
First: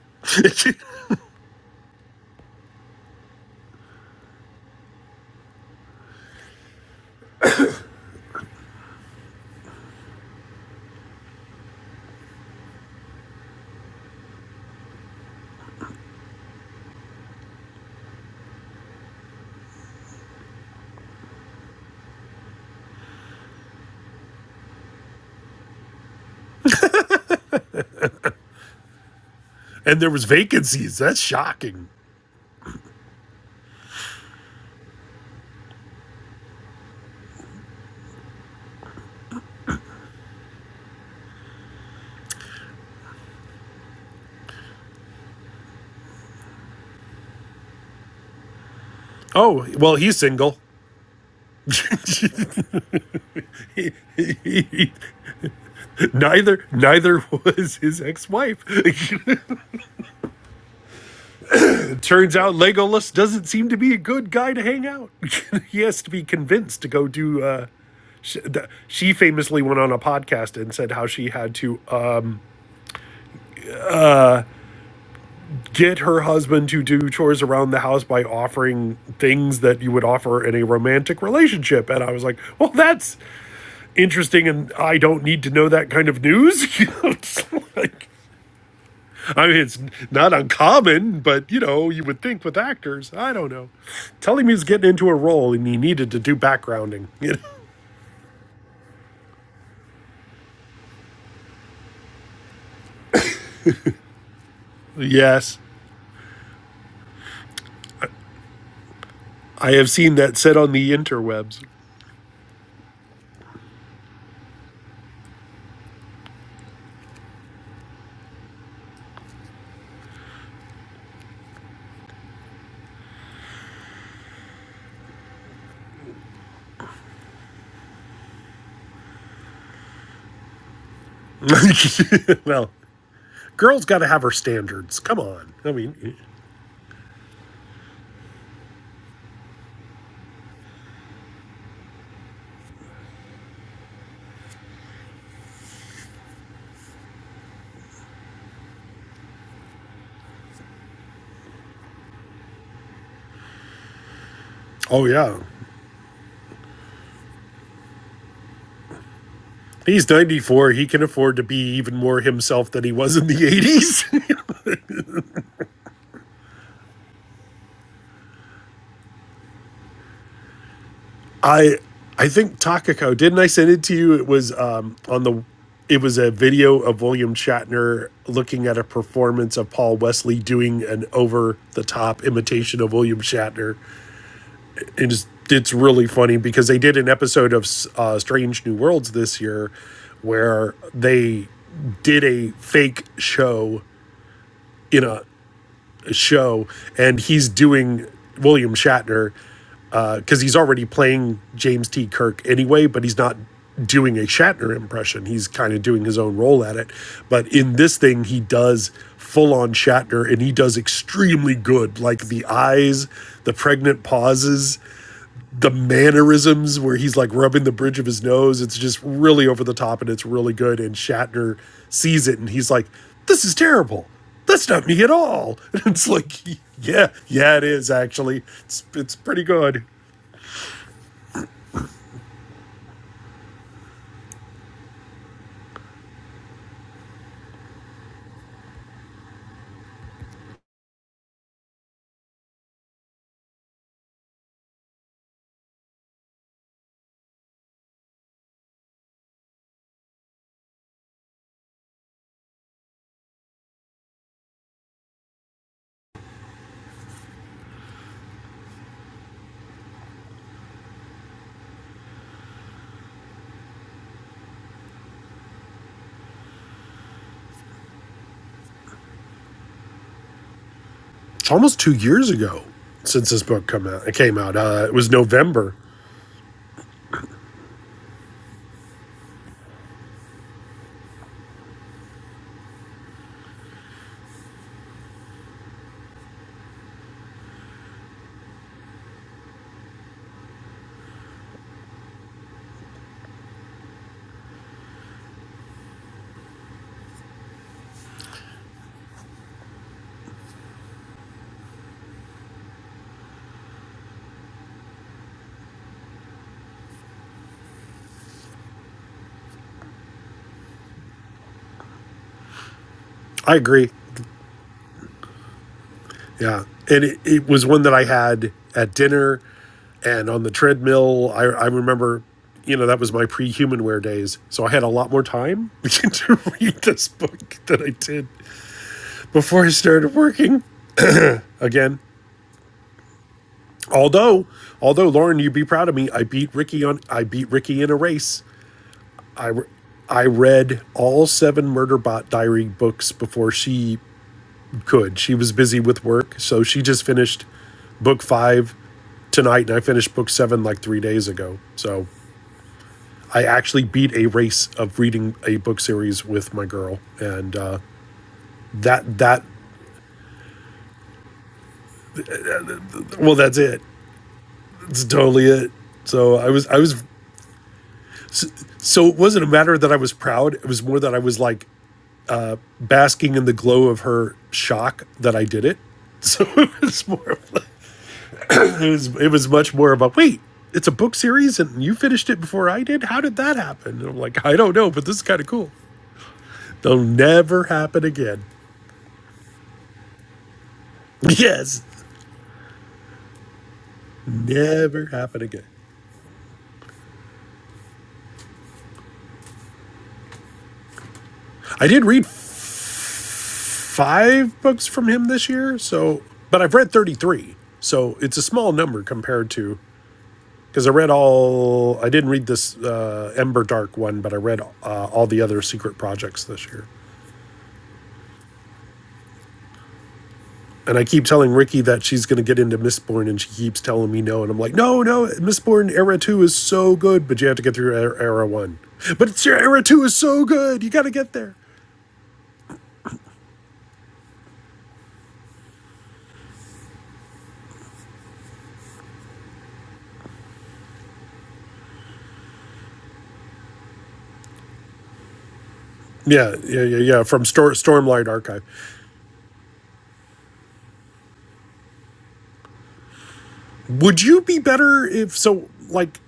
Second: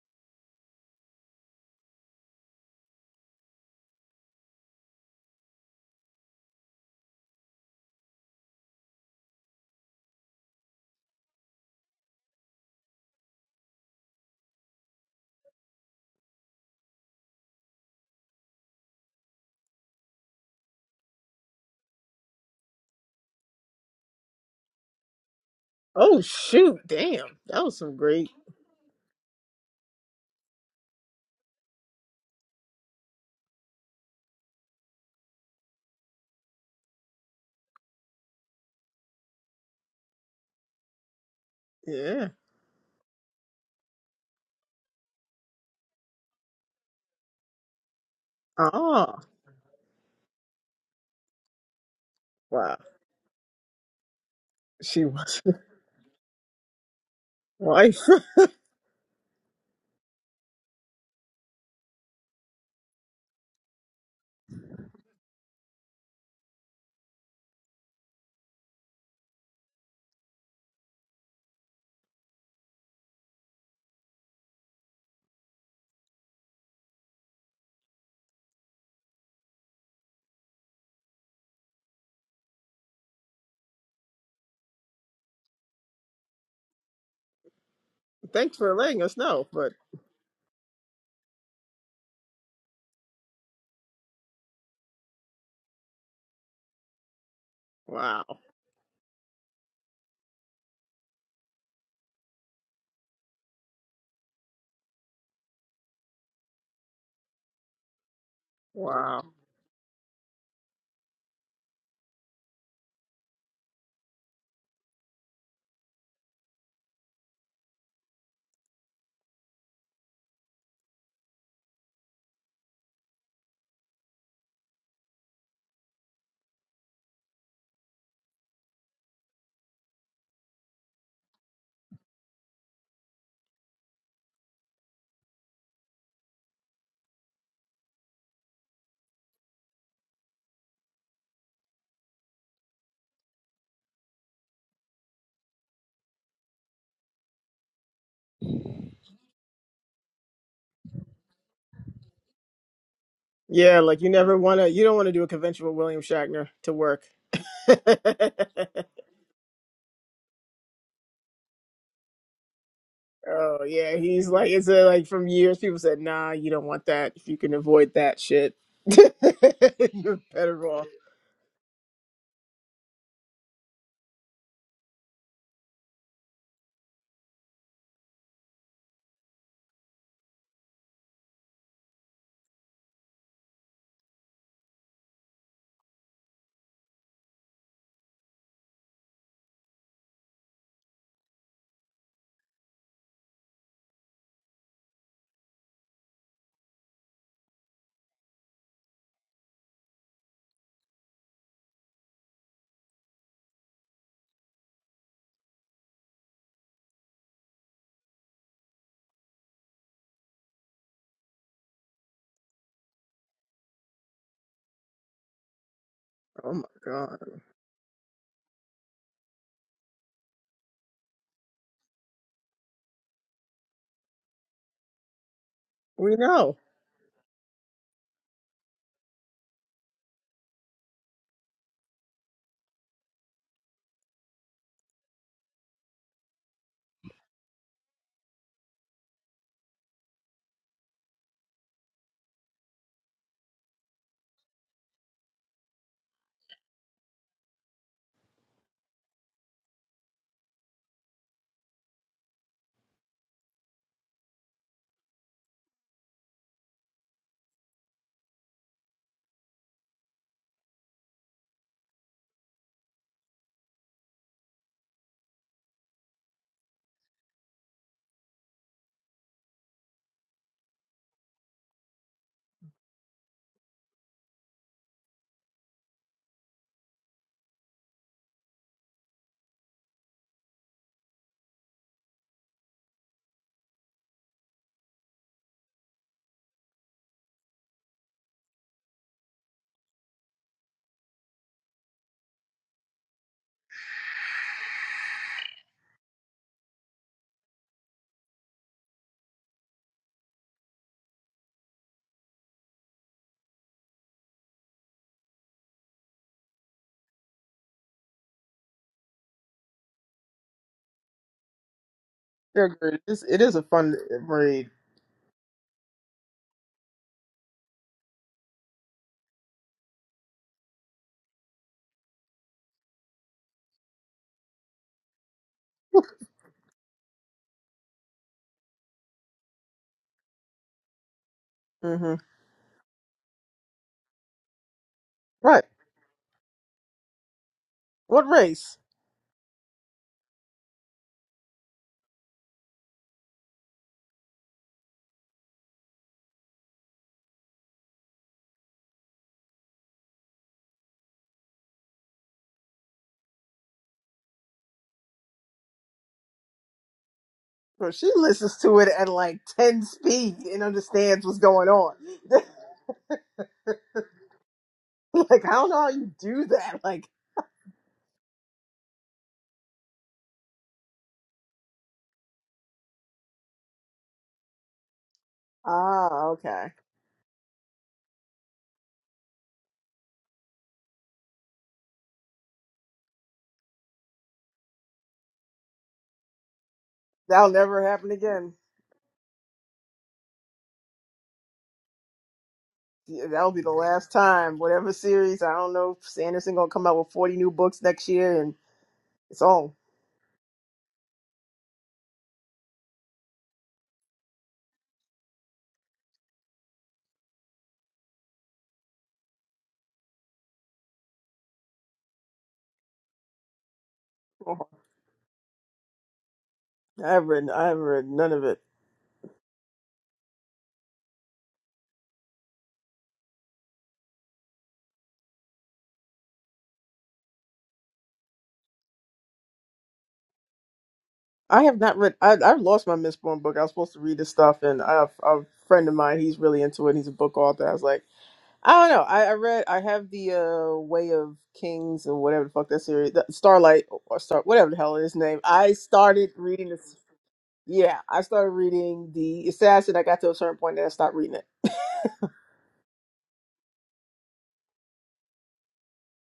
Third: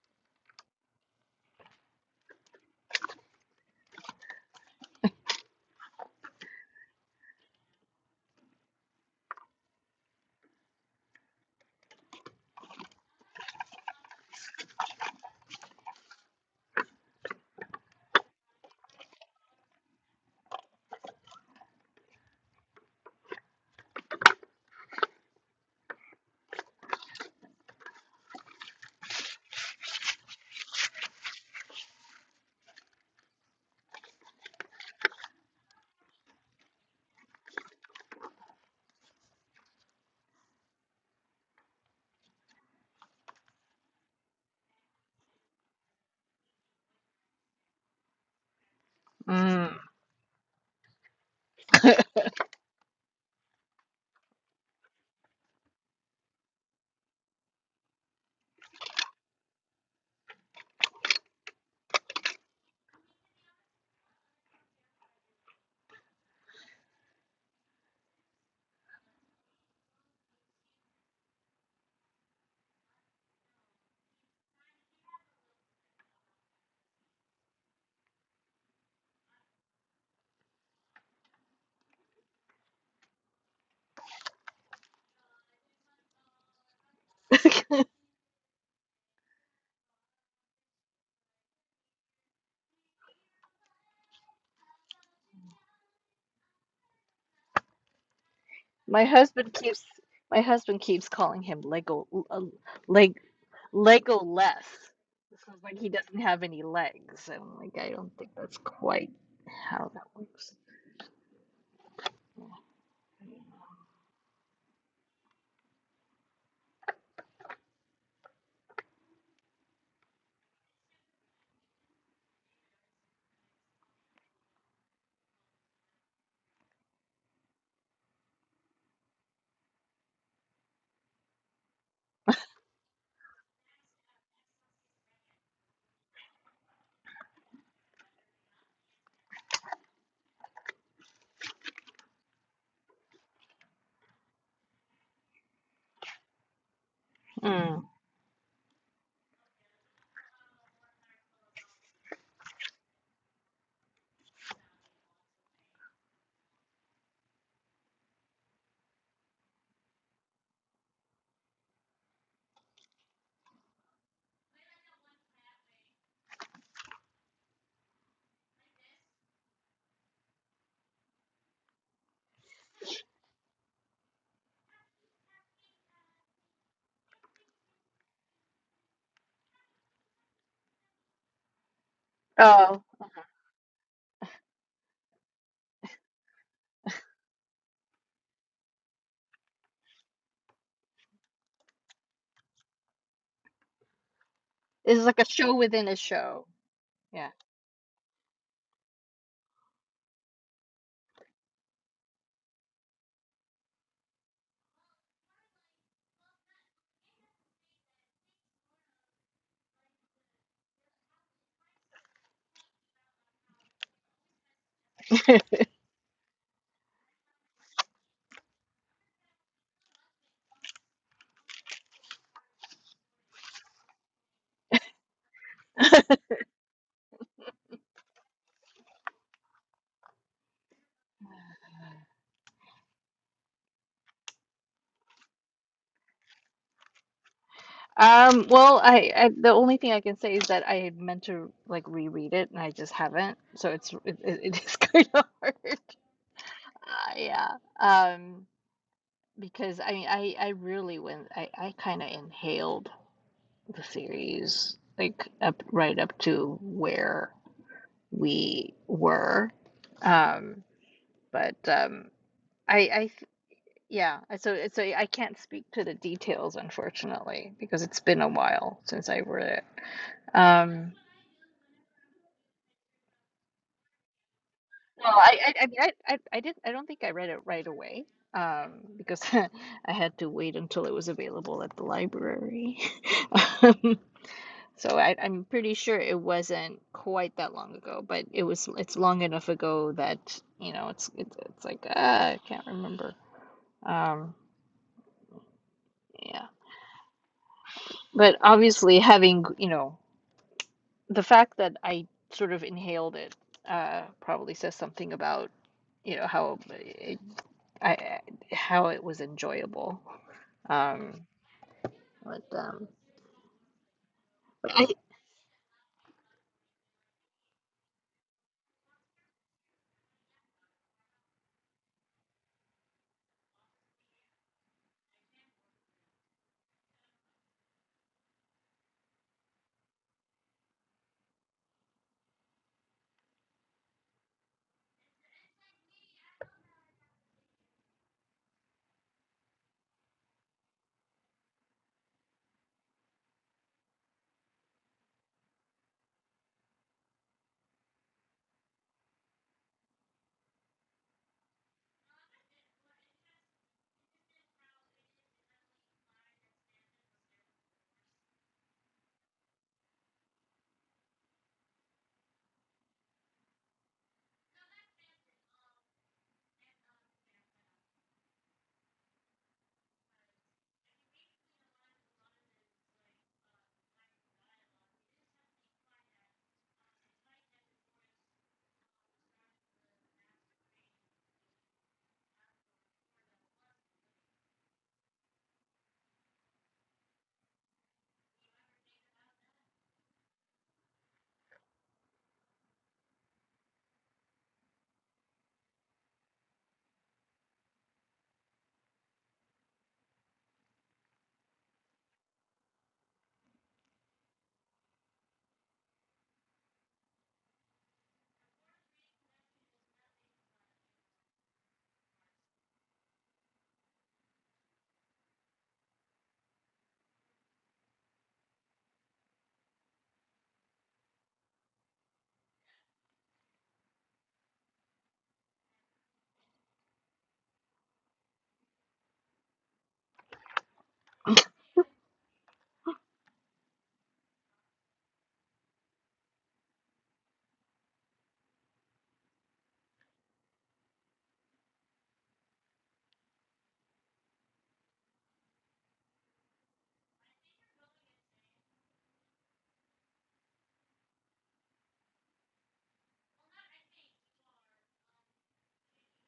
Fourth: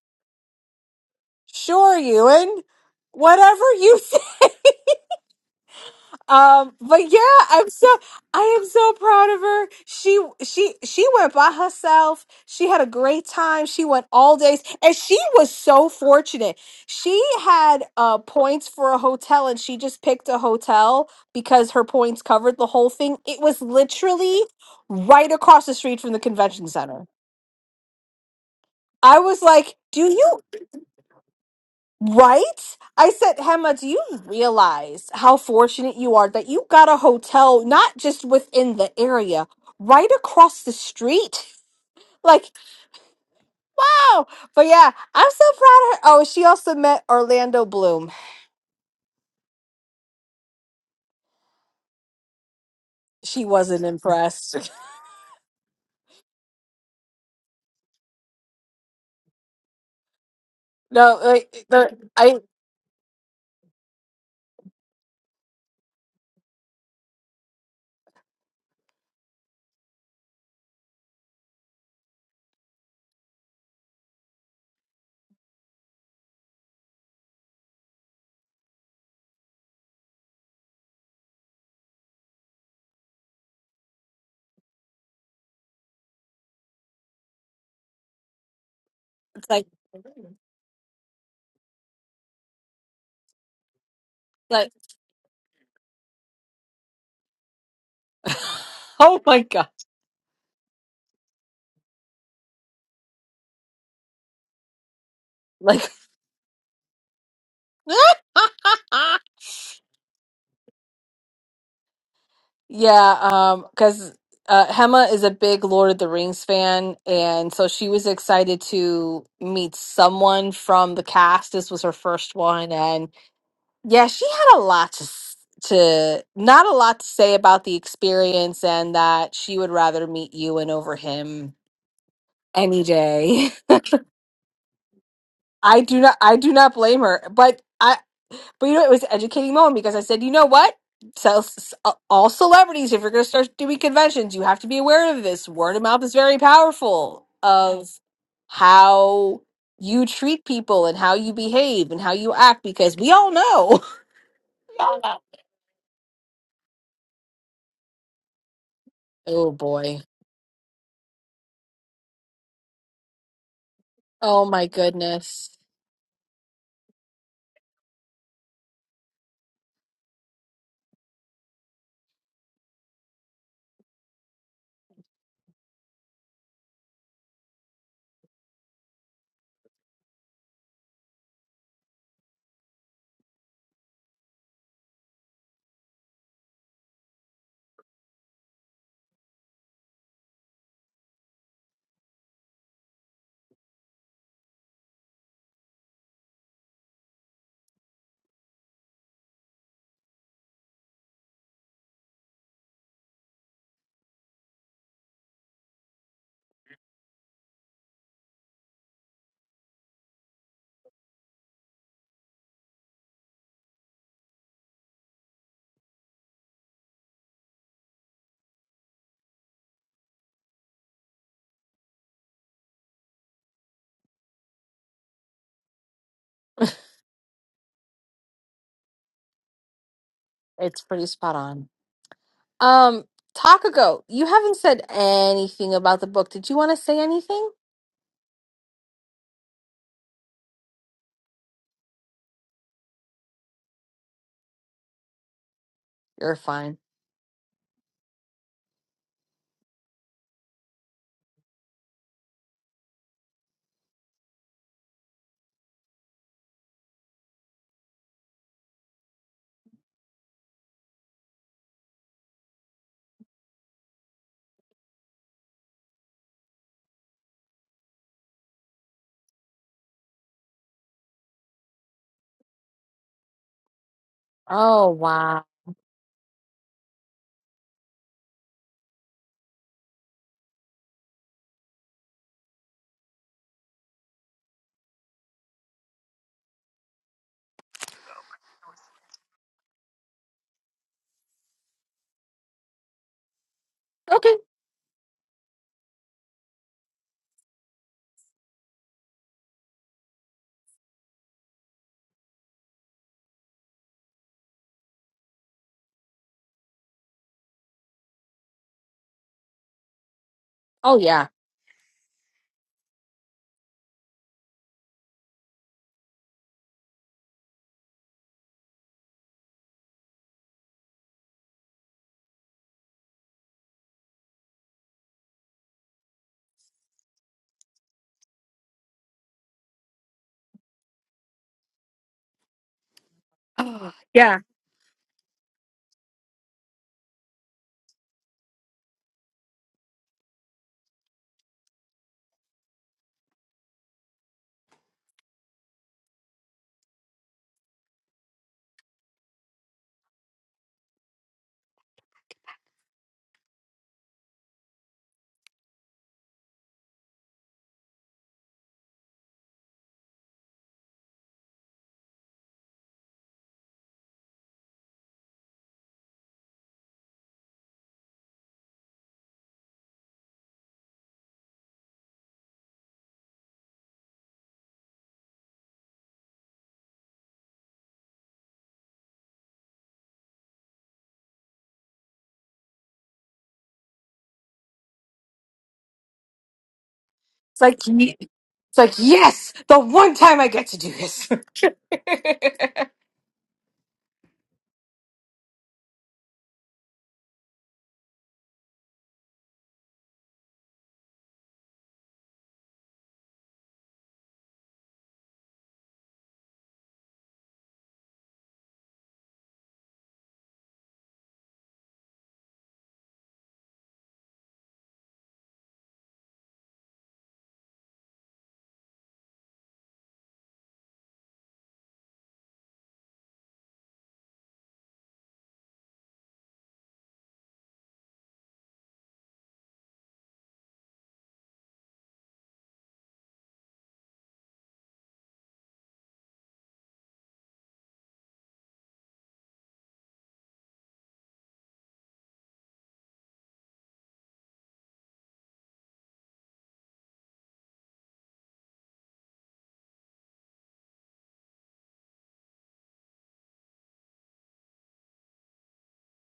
A: sure, Ewan. Whatever you Um, but yeah, I'm so I am so proud of her. She she she went by herself. She had a great time. She went all days, and she was so fortunate. She had uh points for a hotel, and she just picked a hotel because her points covered the whole thing. It was literally right across the street from the
B: Oh
A: convention
B: shoot.
A: center.
B: Damn. That was some great.
A: I was like,
D: and
A: "Do
D: there was
A: you?"
D: vacancies. That's shocking.
A: Right? I said, Hema, do you realize how fortunate you are that you got a hotel not just within the area, right across the street?
B: Yeah.
A: Like, how? But yeah, I'm so proud of her. Oh, she also met Orlando Bloom.
B: Oh.
D: Oh, well, he's single.
B: Wow.
A: She wasn't impressed.
B: She was
D: neither neither was
B: wife.
D: his ex-wife. it
A: No, like, the,
D: turns
A: I,
D: out Legolas doesn't seem to be a good guy to hang out. he has to be convinced to go do uh she, famously went on a podcast and said how she had to uh get her husband to do chores around the house by offering things that you would offer in a romantic relationship. And I was like, well, that's interesting. And I don't need to know that kind of news. You know, it's like,
B: Thanks for letting us know,
D: I
A: it's
D: mean,
A: like,
B: but
D: it's not uncommon, but you know, you would think with actors, I don't know. Tell him he was
A: like,
D: getting into a role and he needed to do backgrounding. You know?
B: Wow.
C: My
A: oh my
C: husband
A: God.
C: keeps my husband keeps calling him Lego uh, leg Lego less. This is
D: Yes,
C: like
A: Like,
C: he doesn't have any legs. I'm like, I don't think that's quite
B: Wow.
D: I
C: how
D: have
C: that
D: seen that
C: works.
D: said on the interwebs.
A: Yeah, um, because uh, Hema is a big Lord of the Rings fan, and so she was excited to meet someone from the cast. This was her first one, and yeah, she had a lot to s- to not a lot to say about the experience, and that she would rather meet Ewan over him
D: well,
A: any day.
D: girl's got to have her standards. Come on. I
A: I do not,
D: mean,
A: I do not blame her, but. I. But you know, it was an educating moment because I said, you know what? So, s- all celebrities, if you're going to start doing conventions, you have to be aware of this. Word of mouth is very powerful
C: Mm.
A: of how you treat people and how you behave and how you act because we all
B: Yeah,
A: know.
B: like you never want to, you
A: We
B: don't
A: all
D: oh,
B: want to
A: know.
B: do a
D: yeah.
B: convention with William Shatner to work. oh,
A: oh boy.
D: He's 94. He can afford to be even more himself than he was in the
B: yeah. He's
D: 80s.
A: Oh
B: like,
A: my
B: it's a, like from
A: goodness.
B: years, people said, nah, you don't want that. If you can avoid that shit, you're better off.
D: I I think Takako, didn't I send it to you? It was um, on the it was a video of William Shatner looking at a performance of Paul Wesley doing an over the top imitation
C: Oh,
D: of William Shatner. it's, it's really funny because they did an episode of uh, Strange New Worlds this year where they did a fake show
C: it's
D: in
C: like
D: a
C: a show within a show.
D: show, and
C: Yeah.
D: he's doing William Shatner because uh, he's already playing James T. Kirk anyway, but he's not doing a Shatner impression. He's kind of doing his own role at it. But in this thing, he does full on Shatner and he does extremely good. Like the eyes, the pregnant pauses, the
B: Oh, my
D: mannerisms where he's
B: God.
D: like rubbing the bridge of his nose. It's just really over the top and it's really good. And Shatner sees it and he's like, This is terrible. That's not me at all. And it's
B: We
D: like,
B: know.
D: Yeah, yeah, it is actually. It's, it's pretty good.
A: It's pretty spot on. Um, Takako, you haven't said anything about the book. Did you want to say anything?
C: Um, well, I, I the only thing I can say is that I had meant to like reread it and I just haven't, so it's it, it it is kind of hard.
A: You're fine.
C: Uh, yeah. Um, because I mean, I I really went. I I kind of inhaled the series like up right up to where we were. Um, but um, I I th- yeah. So so I can't speak to the details unfortunately because it's been a while since I read it. Um,
D: It's almost two years ago since this book come out, it came out. Uh,
A: Oh
D: it was
C: Well, I,
A: wow.
C: I, I
D: November.
C: mean, I, I, I did. I don't think I read it right away, um, because I had to wait until it was available at the library. Um, so I, I'm pretty sure it wasn't quite that long ago, but it was. It's long enough ago that you know, it's it's, it's like uh, I can't remember. Um,
A: Okay.
C: yeah, but obviously, having you know, the fact that I sort of inhaled it uh, probably says something about you know how eh, I how it was enjoyable.
A: Oh
C: Um,
A: yeah.
C: but
B: They're
C: um,
B: good. It's, it is
D: I
B: a
D: agree.
B: fun read.
C: but I
D: Yeah. And it, it was one that I had at dinner and on the treadmill. I, I remember, you know, that was my pre humanware days. So I had a lot more time to read this book than I did before I started working again.
B: hmm
A: Oh, yeah.
D: Although, although Lauren, you'd
B: Right.
D: be proud of me. I beat Ricky on, I beat Ricky in a
B: What
D: race.
B: race?
D: I, I read all seven Murderbot Diary books before she could. She was busy with work, so she just finished book five tonight, and I finished book seven like three days ago. So I actually beat a race of reading a book series with my girl, and uh,
B: Well, she listens to it at
D: that
B: like
D: that
B: 10 speed and understands what's going on.
D: well, that's it. It's
B: like,
D: totally
B: I don't
D: it.
B: know how you
D: So
B: do
D: I was I
B: that.
D: was
B: Like,
D: so it wasn't a matter that I was proud. It was more that I was like basking in the glow of her shock that I did it.
B: ah,
D: So
B: okay.
D: it was more of It was it was much more about wait, it's a book series and you finished it before I did. How did that happen? And I'm like, I don't know, but this is kind of cool. They'll
B: That'll
A: It's
D: never
A: like
B: never
D: happen
B: happen
A: ye-
D: again.
B: again.
A: it's like yes, the one time I get to do this.
D: Yes,
B: Yeah, That'll be the last time. Whatever
D: never
B: series,
D: happen
B: I
D: again.
B: don't know. if Sanderson gonna come out with forty new books next year, and it's all.
D: I did read five books from him this year, so but I've read 33, so it's a small number compared to because I read all. I didn't read this uh, Ember Dark one, but I read
B: Oh,
D: uh, all the other secret projects this year.
B: I've read. I've read none of it.
D: And I keep telling Ricky that she's going to get into Mistborn, and she keeps telling me no. And I'm like, no, no, Mistborn Era 2 is so good, but you have to get through E-, Era, 1. But it's your Era 2 is so good. You got to get there.
B: I have not read. I, I've lost my Mistborn book. I was supposed to read this stuff, and I have, a friend of mine. He's really into it. He's a book author. I was like, I don't know. I, I read. I have the uh, Way of Kings or whatever the fuck that series, the Starlight or Star, whatever the hell his name. I started
D: Yeah,
B: reading
D: yeah,
B: this.
D: yeah, yeah. From Stor-
B: Yeah, I
D: Stormlight
B: started
D: Archive.
B: reading the Assassin. I got to a certain point, then I stopped reading it.
D: Would you be better if so? Like,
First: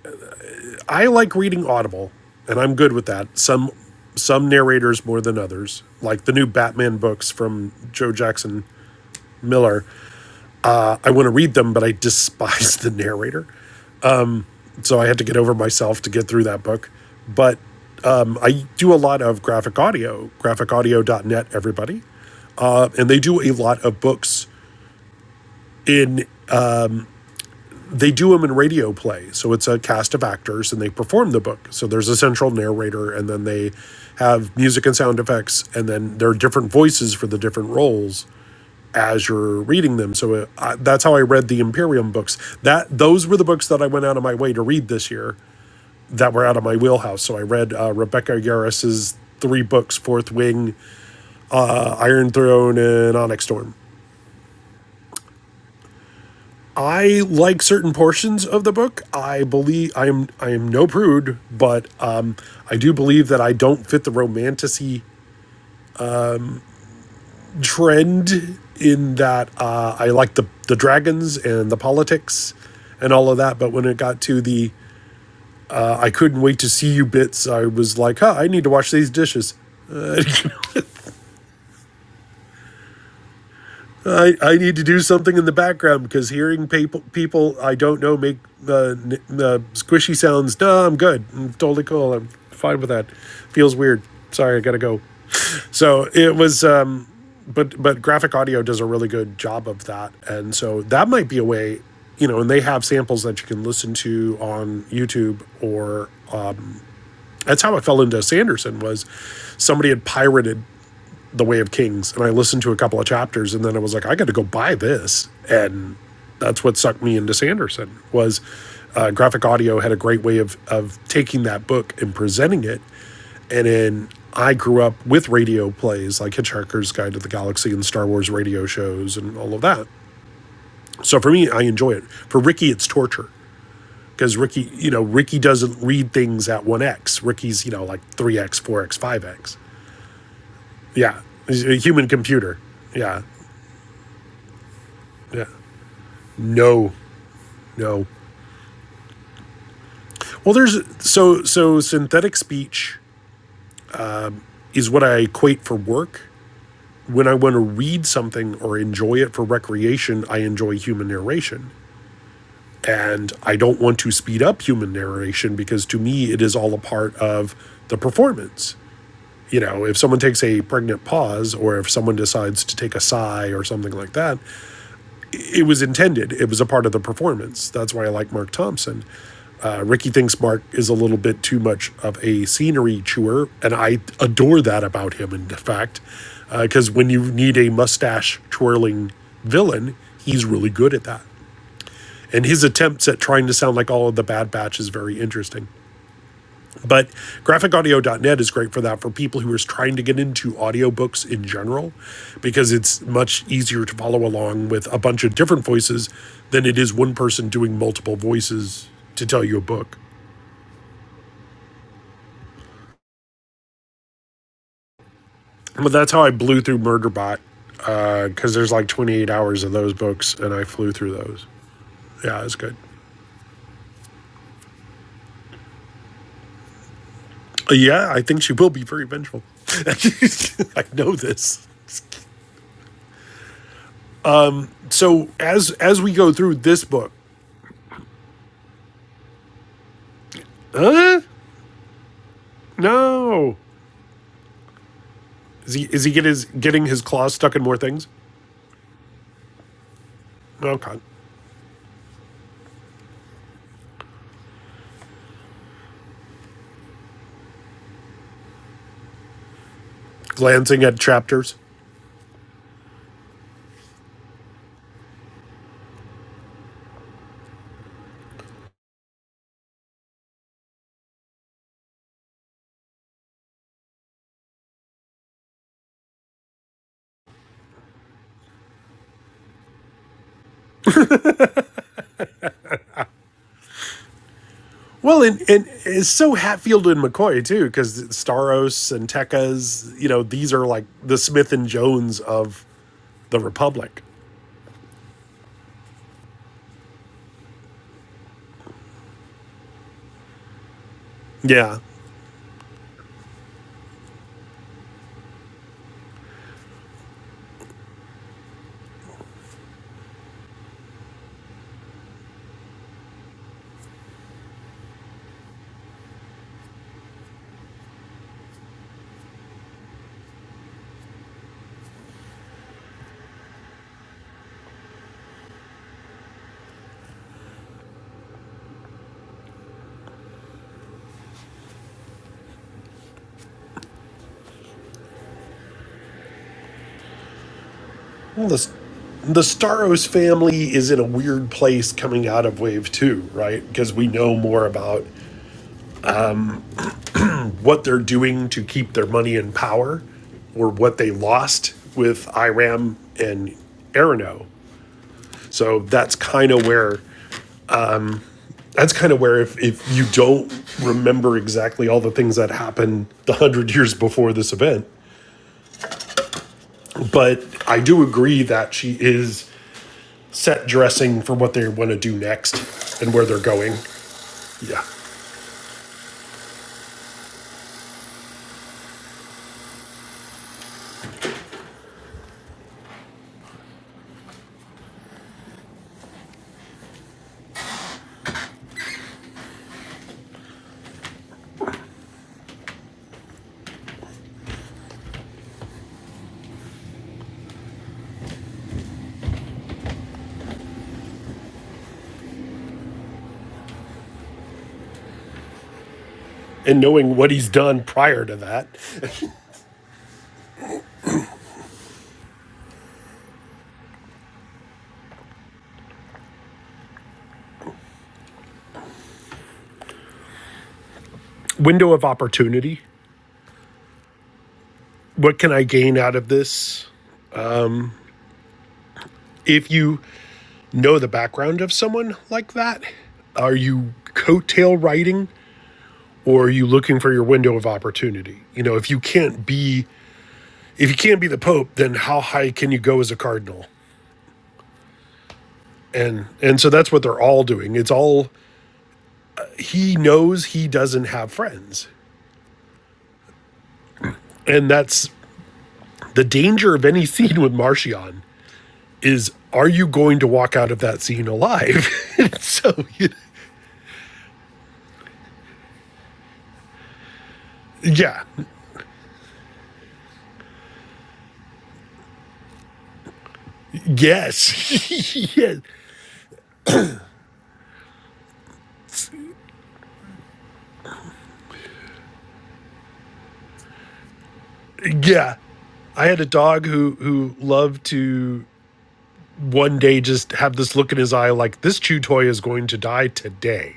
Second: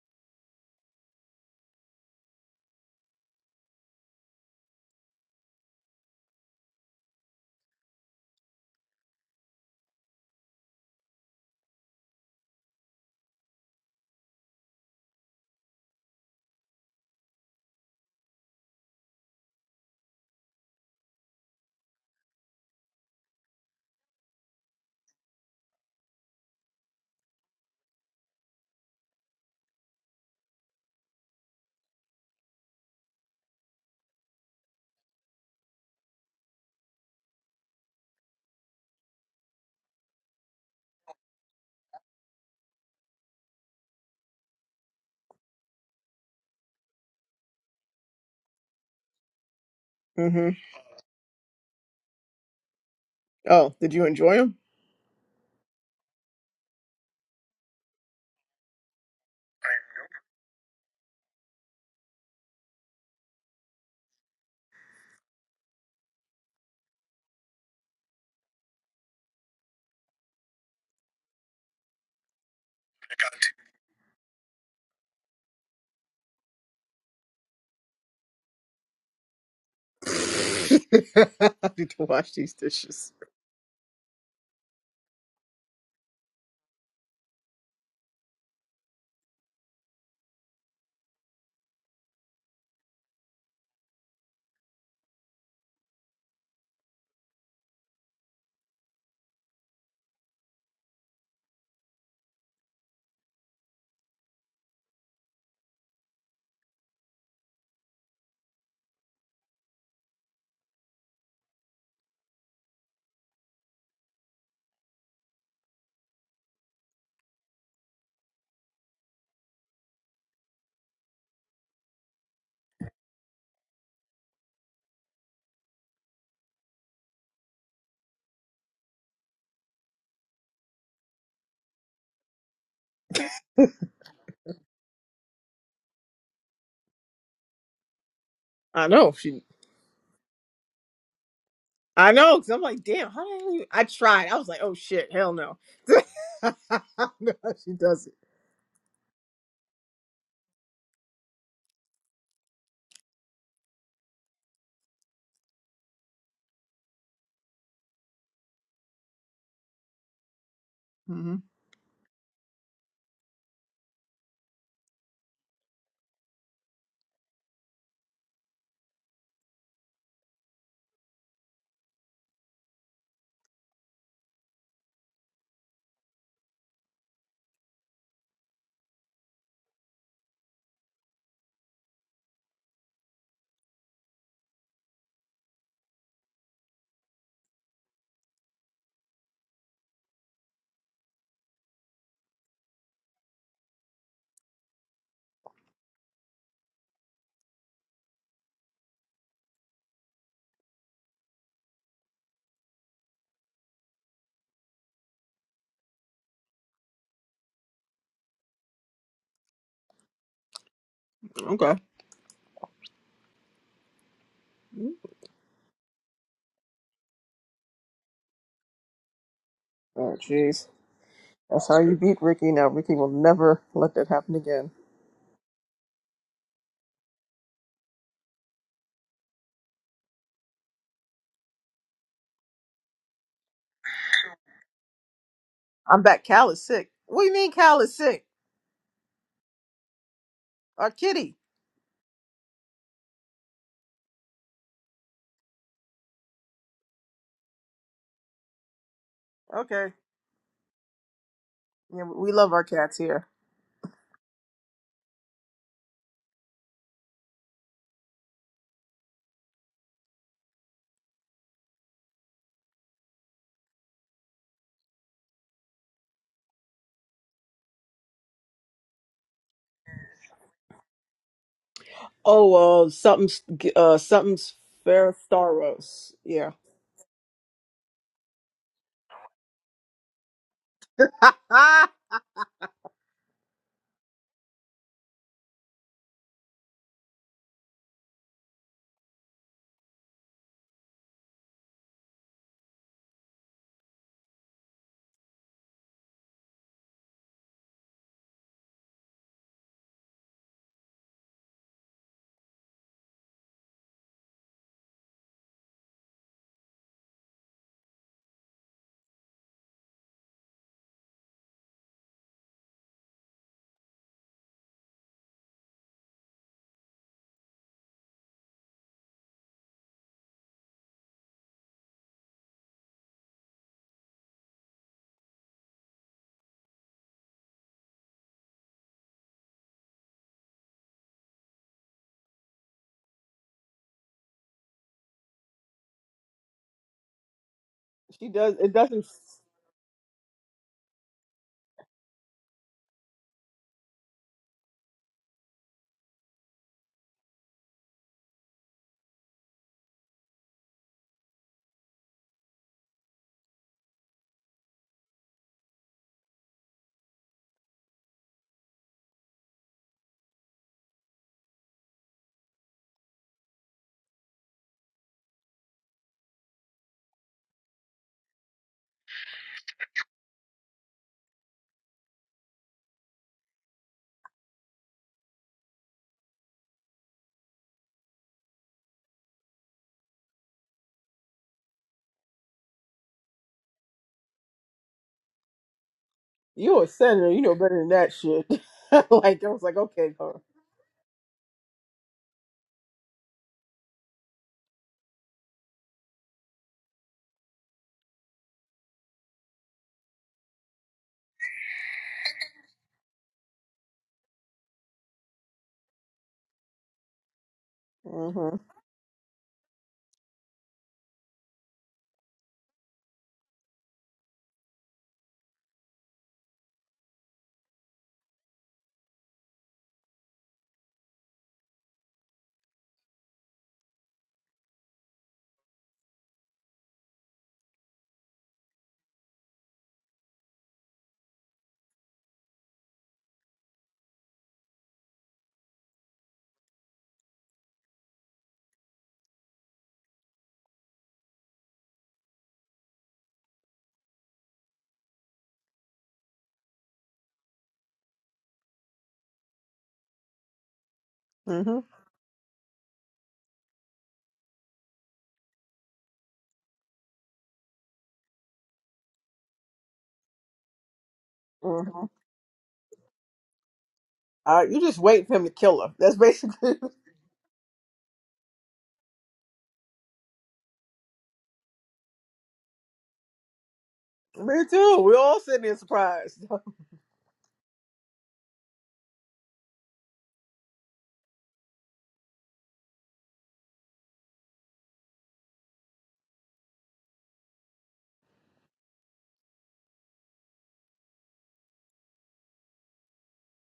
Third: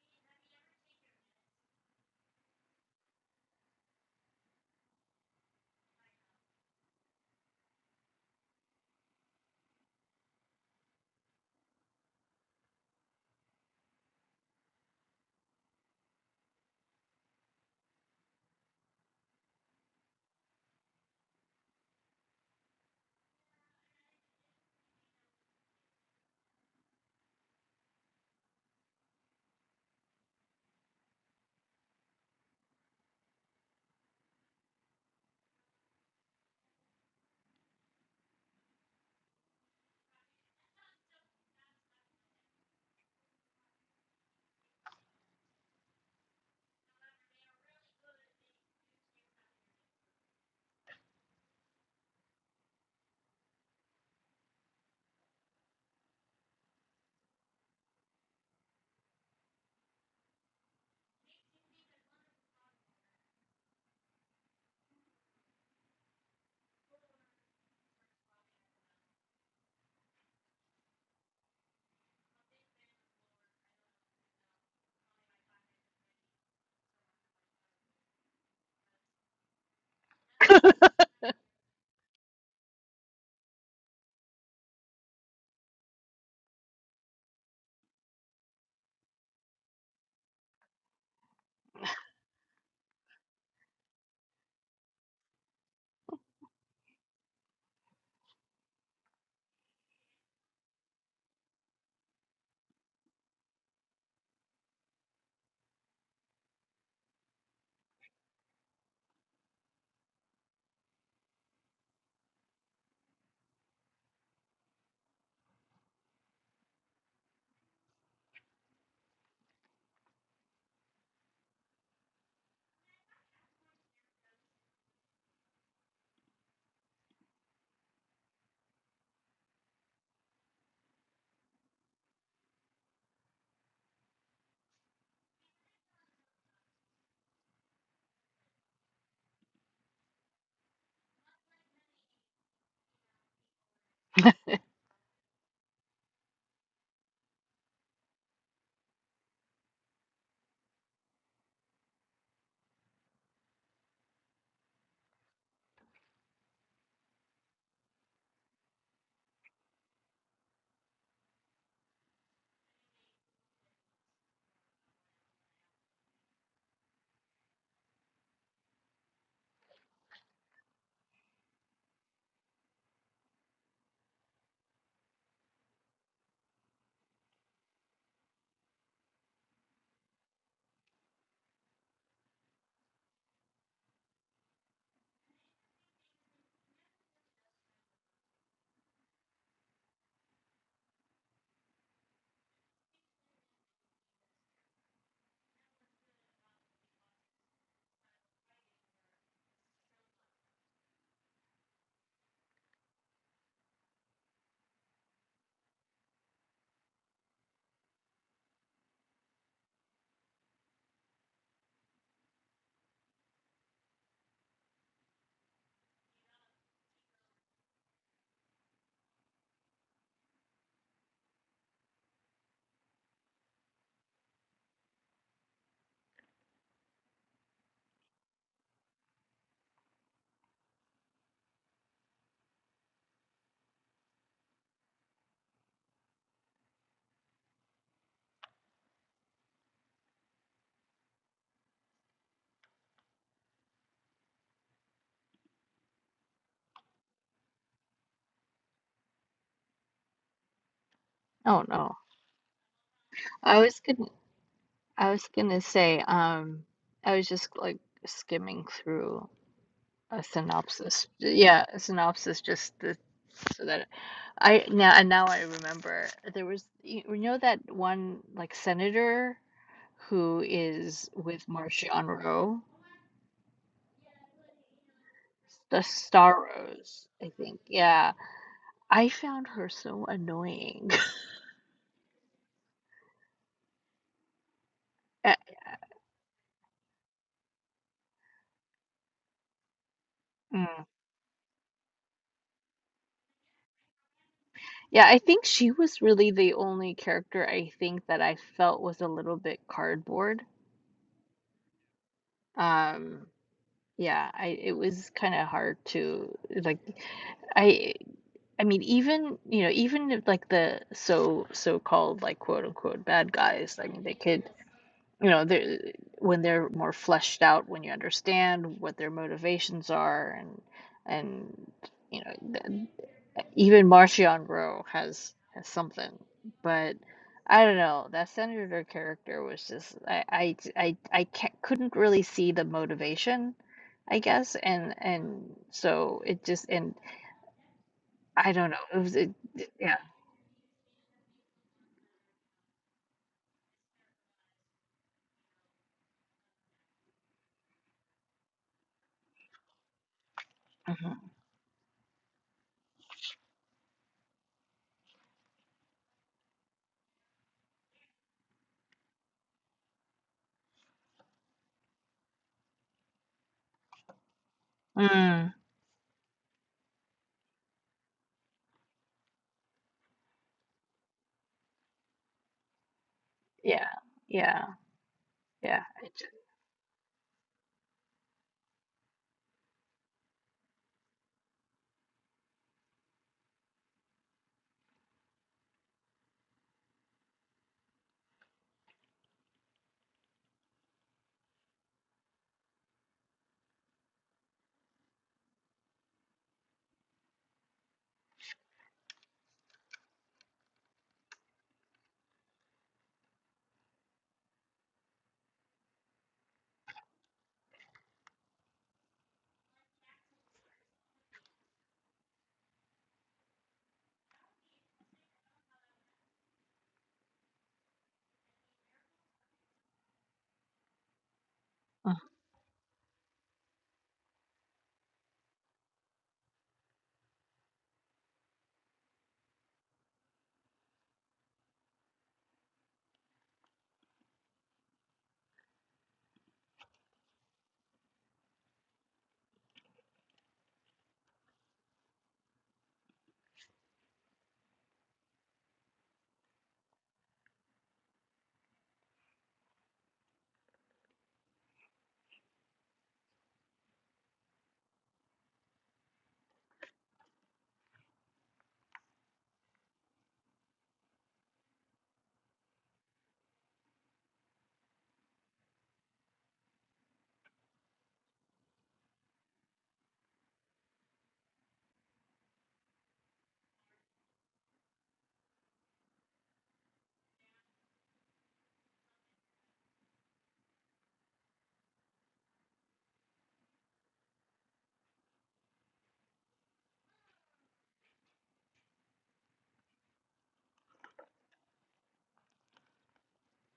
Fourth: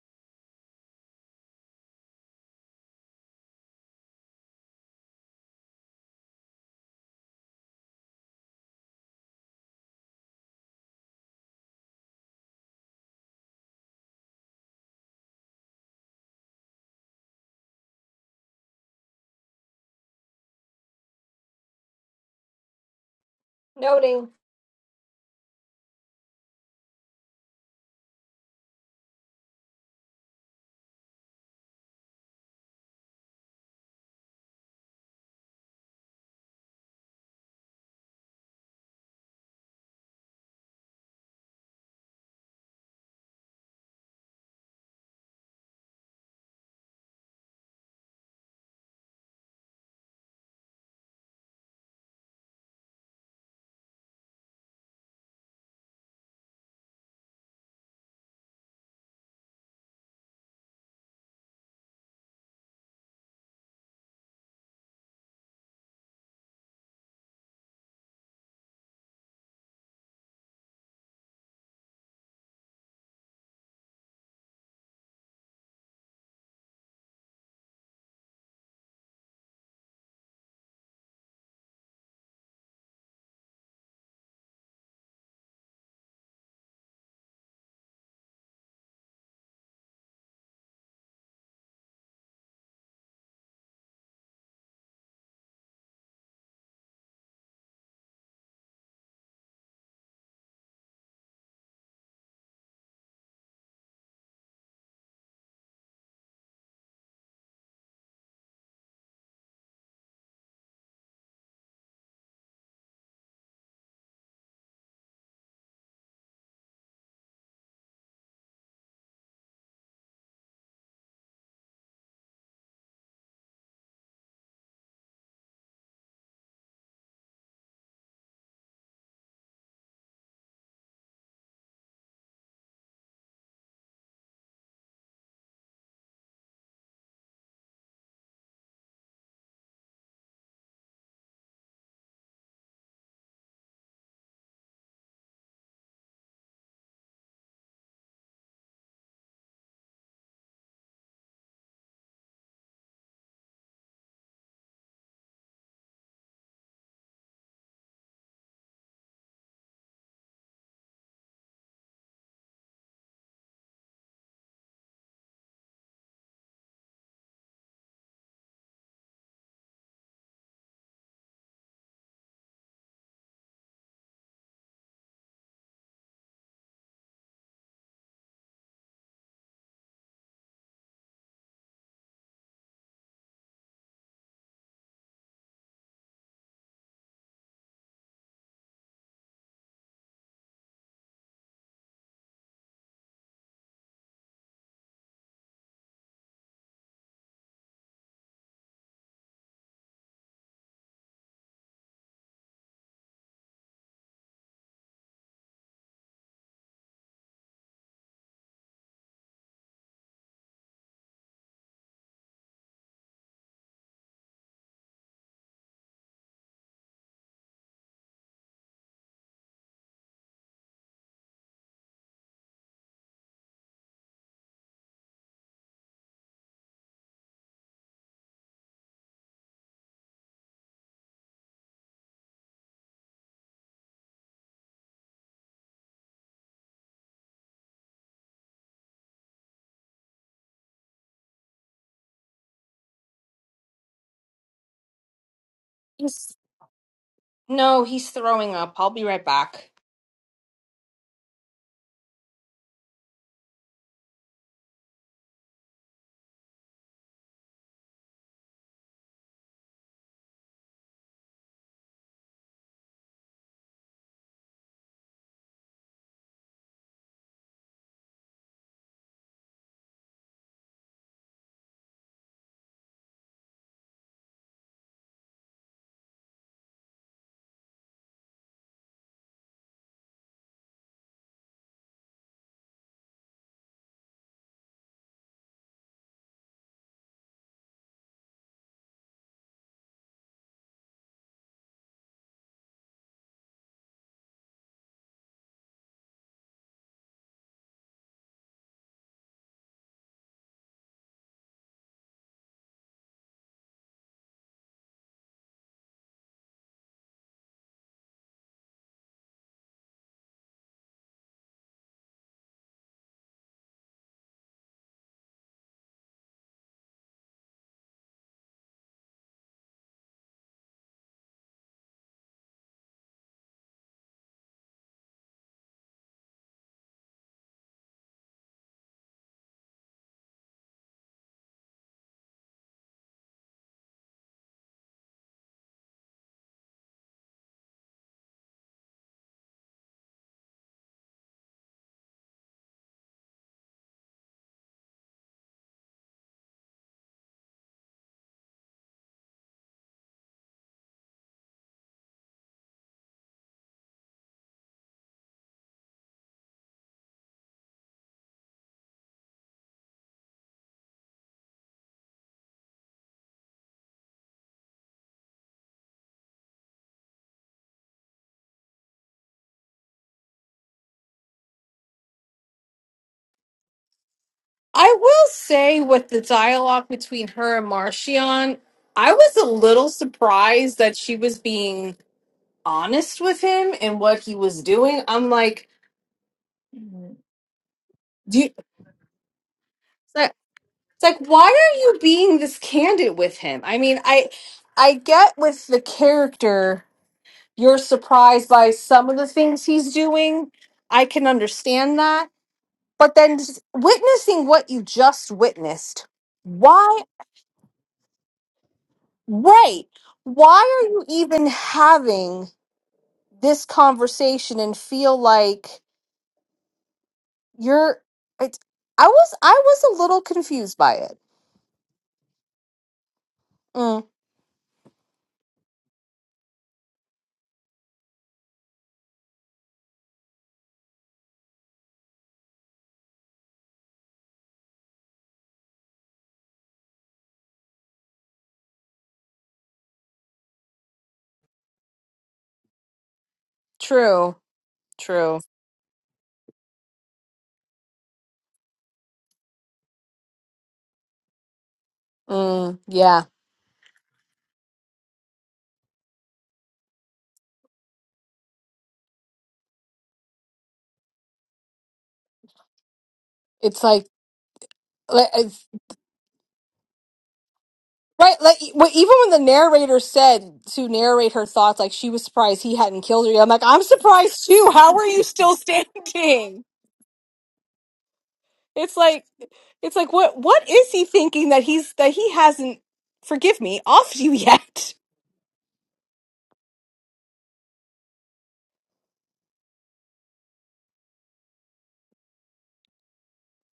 D: I like reading Audible, and I'm good with that. Some some narrators more than others. Like the new Batman books from Joe Jackson Miller. I, I want to read them, but I despise the narrator. So I had to get over myself to get through that book. But um, I do a lot of graphic audio, graphicaudio.net, everybody. Um, and they do a lot of
A: Noting.
D: books in, they do them in radio play. So it's a cast of actors and they perform the book. So there's a central narrator and then they have music and sound effects. And then there are different voices for the different roles as you're reading them. So uh, I, that's how I read the Imperium books. That those were the books that I went out of my way to read this year that were out of my wheelhouse. So I read uh, Rebecca Yarris's three books: Fourth
B: hmm
D: Wing, uh, Iron Throne, and Onyx
B: Oh,
D: Storm.
B: did you enjoy them?
D: I like certain portions of the book. I believe I am I am no prude, but um, I do believe that I don't fit the romanticy trend in that uh, I like the the dragons and the politics and all of that. But when it got to the uh, I couldn't wait to see you bits, I was like, huh, I need to wash these dishes. Uh,
B: I need to wash these dishes.
D: I, I need to do something in the background because hearing people people I don't know make uh, n- uh, squishy sounds. No, I'm good. I'm totally cool. I'm fine with that. Feels weird. Sorry, I gotta go. So it was, um, but but graphic audio does a really good job of that, and so that might be a way, you know. And they have samples that you can listen to on YouTube or uh, that's how I fell into Sanderson was somebody had pirated the Way of Kings, and I listened to a couple of chapters, and then I was like, I got to go buy this, and that's what sucked me into Sanderson was uh, graphic audio had a great way of of taking that book and presenting it, and then I grew up with radio plays like Hitchhiker's Guide to the Galaxy and Star Wars radio shows and all of that. So for me, I enjoy it. For Ricky, it's torture because Ricky, you know, Ricky doesn't read things at 1x. Ricky's, you know, like 3x,
B: I
D: 4x,
B: know she.
D: 5x. Yeah. He's a human
B: I know because
D: computer.
B: I'm like, damn.
D: Yeah.
B: How the hell you? I tried. I was like, oh shit, hell
D: Yeah.
B: no. I
D: No,
B: know how she
D: no.
B: does it.
D: Well, there's so so synthetic speech is what I equate for work. When I want to read something or enjoy it for recreation, I enjoy human
B: hmm
D: narration. And I don't want to speed up human narration because to me, it is all a part of the performance. You know, if someone takes a pregnant pause or if someone decides to take a sigh or something like that, it was intended. It was a part of the performance. That's why I like Mark Thompson. Uh, Ricky thinks Mark is a little bit too much of a scenery chewer, and I adore that about him, in fact, because uh, when you need a mustache twirling villain, he's really good at that. And his attempts at trying to sound like all of the Bad Batch is very interesting. But graphicaudio.net is great for that for people who are trying to get into audiobooks in general, because it's much easier to follow along with a bunch of different voices than it is one person doing multiple voices to tell you a book.
B: Okay.
D: But that's how I blew through Murderbot because uh, there's like 28 hours of those
B: Oh
D: books, and I
B: jeez,
D: flew through those.
B: that's how you beat
D: Yeah,
B: Ricky.
D: it's
B: Now
D: good.
B: Ricky will never let that happen again.
D: Uh, Yeah, I think she will be very vengeful. I know this. So as as
B: I'm
D: we
B: back.
D: go
B: Cal
D: through
B: is
D: this
B: sick.
D: book,
B: What do you mean Cal is sick? Our
D: huh?
B: kitty.
D: No, is he is he get
A: He's-
D: his, getting his claws stuck in more
A: no,
D: things?
A: he's throwing up. I'll be right back.
B: Okay.
D: Okay,
C: don't know.
B: Yeah, we love our cats here.
C: I was gonna I was gonna say um, I was just like skimming through a
D: glancing at
C: synopsis.
D: chapters.
C: Yeah, a synopsis just to, so that I now and now I remember there was y- you know that one like senator who is with Marshawn Rowe,
B: Oh, uh, something's uh, something's Ferris
C: the
B: Staros.
C: Star
B: Yeah.
C: Rose, I think. Yeah, I found her so annoying.
D: Well,
C: Uh,
D: and, and it's so Hatfield and McCoy too, because Staros and Tekka's, you know, these are
C: mm.
D: like the Smith and Jones of the Republic.
C: Yeah, I think she was really the only character I think that I felt was a little bit cardboard.
D: Yeah.
C: Um, yeah, I it was kind of hard to like I I mean even you know even if like the so so-called like quote unquote bad guys, I mean they could you know they're when they're more fleshed out when you understand what their motivations are and and you know th- even Marcion Rowe has has something, but I don't know. That senator character was just I I I, I can't, couldn't really see the motivation, I guess, and and so it just and
B: She
D: Well,
C: I
B: does.
D: the,
C: don't
B: It
C: know. It
B: doesn't.
C: was it,
D: the
C: it- yeah
D: Staros family is in a weird place coming out of Wave 2, right? Because we know more about what they're doing to keep their money in power or what they
C: mhm.
D: lost with Iram and Arano. So that's kind of where that's kind of where if, if you don't remember exactly all the things that happened the hundred years before this event.
C: mm,
D: But I do agree that she is set dressing for what they want to do next and where they're going.
C: yeah yeah
D: Yeah.
A: I will say
C: yeah
A: with
C: it
A: the
C: just,
A: dialogue between her and Marcion, I was a little surprised that she was being honest with him and what he was doing. I'm like,
B: You a
A: do
B: senator. You know better than that
A: you,
B: shit. like I was like, okay,
A: it's like
B: girl.
A: it's like, why are you being this candid with him? I mean, I I get with the character, you're surprised by some of the things he's doing. I can understand that. But then just witnessing what you just witnessed,
D: And
A: why
D: knowing what he's done prior to
B: Mhm.
D: that.
A: Right. Why are you even having this conversation and feel like you're it's I was I was a little confused by it.
D: Window of
C: mm,
D: opportunity.
A: Mm,
D: What can I gain out of this? If you know the background of someone like that, are you coattail riding or are you looking for your window of opportunity? You know, if you can't be if you can't be the pope, then how high can you go as a cardinal?
A: true. True.
D: And and so that's what they're all doing. It's all he knows he doesn't have
B: Mhm.
D: friends.
A: Mm, yeah.
D: And that's the danger of any scene with Marcion is are you going to walk out of that scene alive?
B: Mhm.
D: so,
A: It's like
B: Uh, you just wait
A: like,
B: for him to
A: it's-
B: kill her. That's basically.
D: yeah,
A: right like e- well, even when the narrator said to narrate her thoughts like she was surprised he hadn't killed her. yet. I'm like I'm surprised
B: Me
A: too. How
B: too.
A: are
B: We
A: you
D: yes,
B: all
D: yeah,
A: still
B: sitting there surprised.
A: standing? It's like it's like what what is he thinking that he's that he hasn't forgive me, off you yet.
D: yeah. I had a dog who who loved to one day just have this look in his eye like this chew toy is going to die today.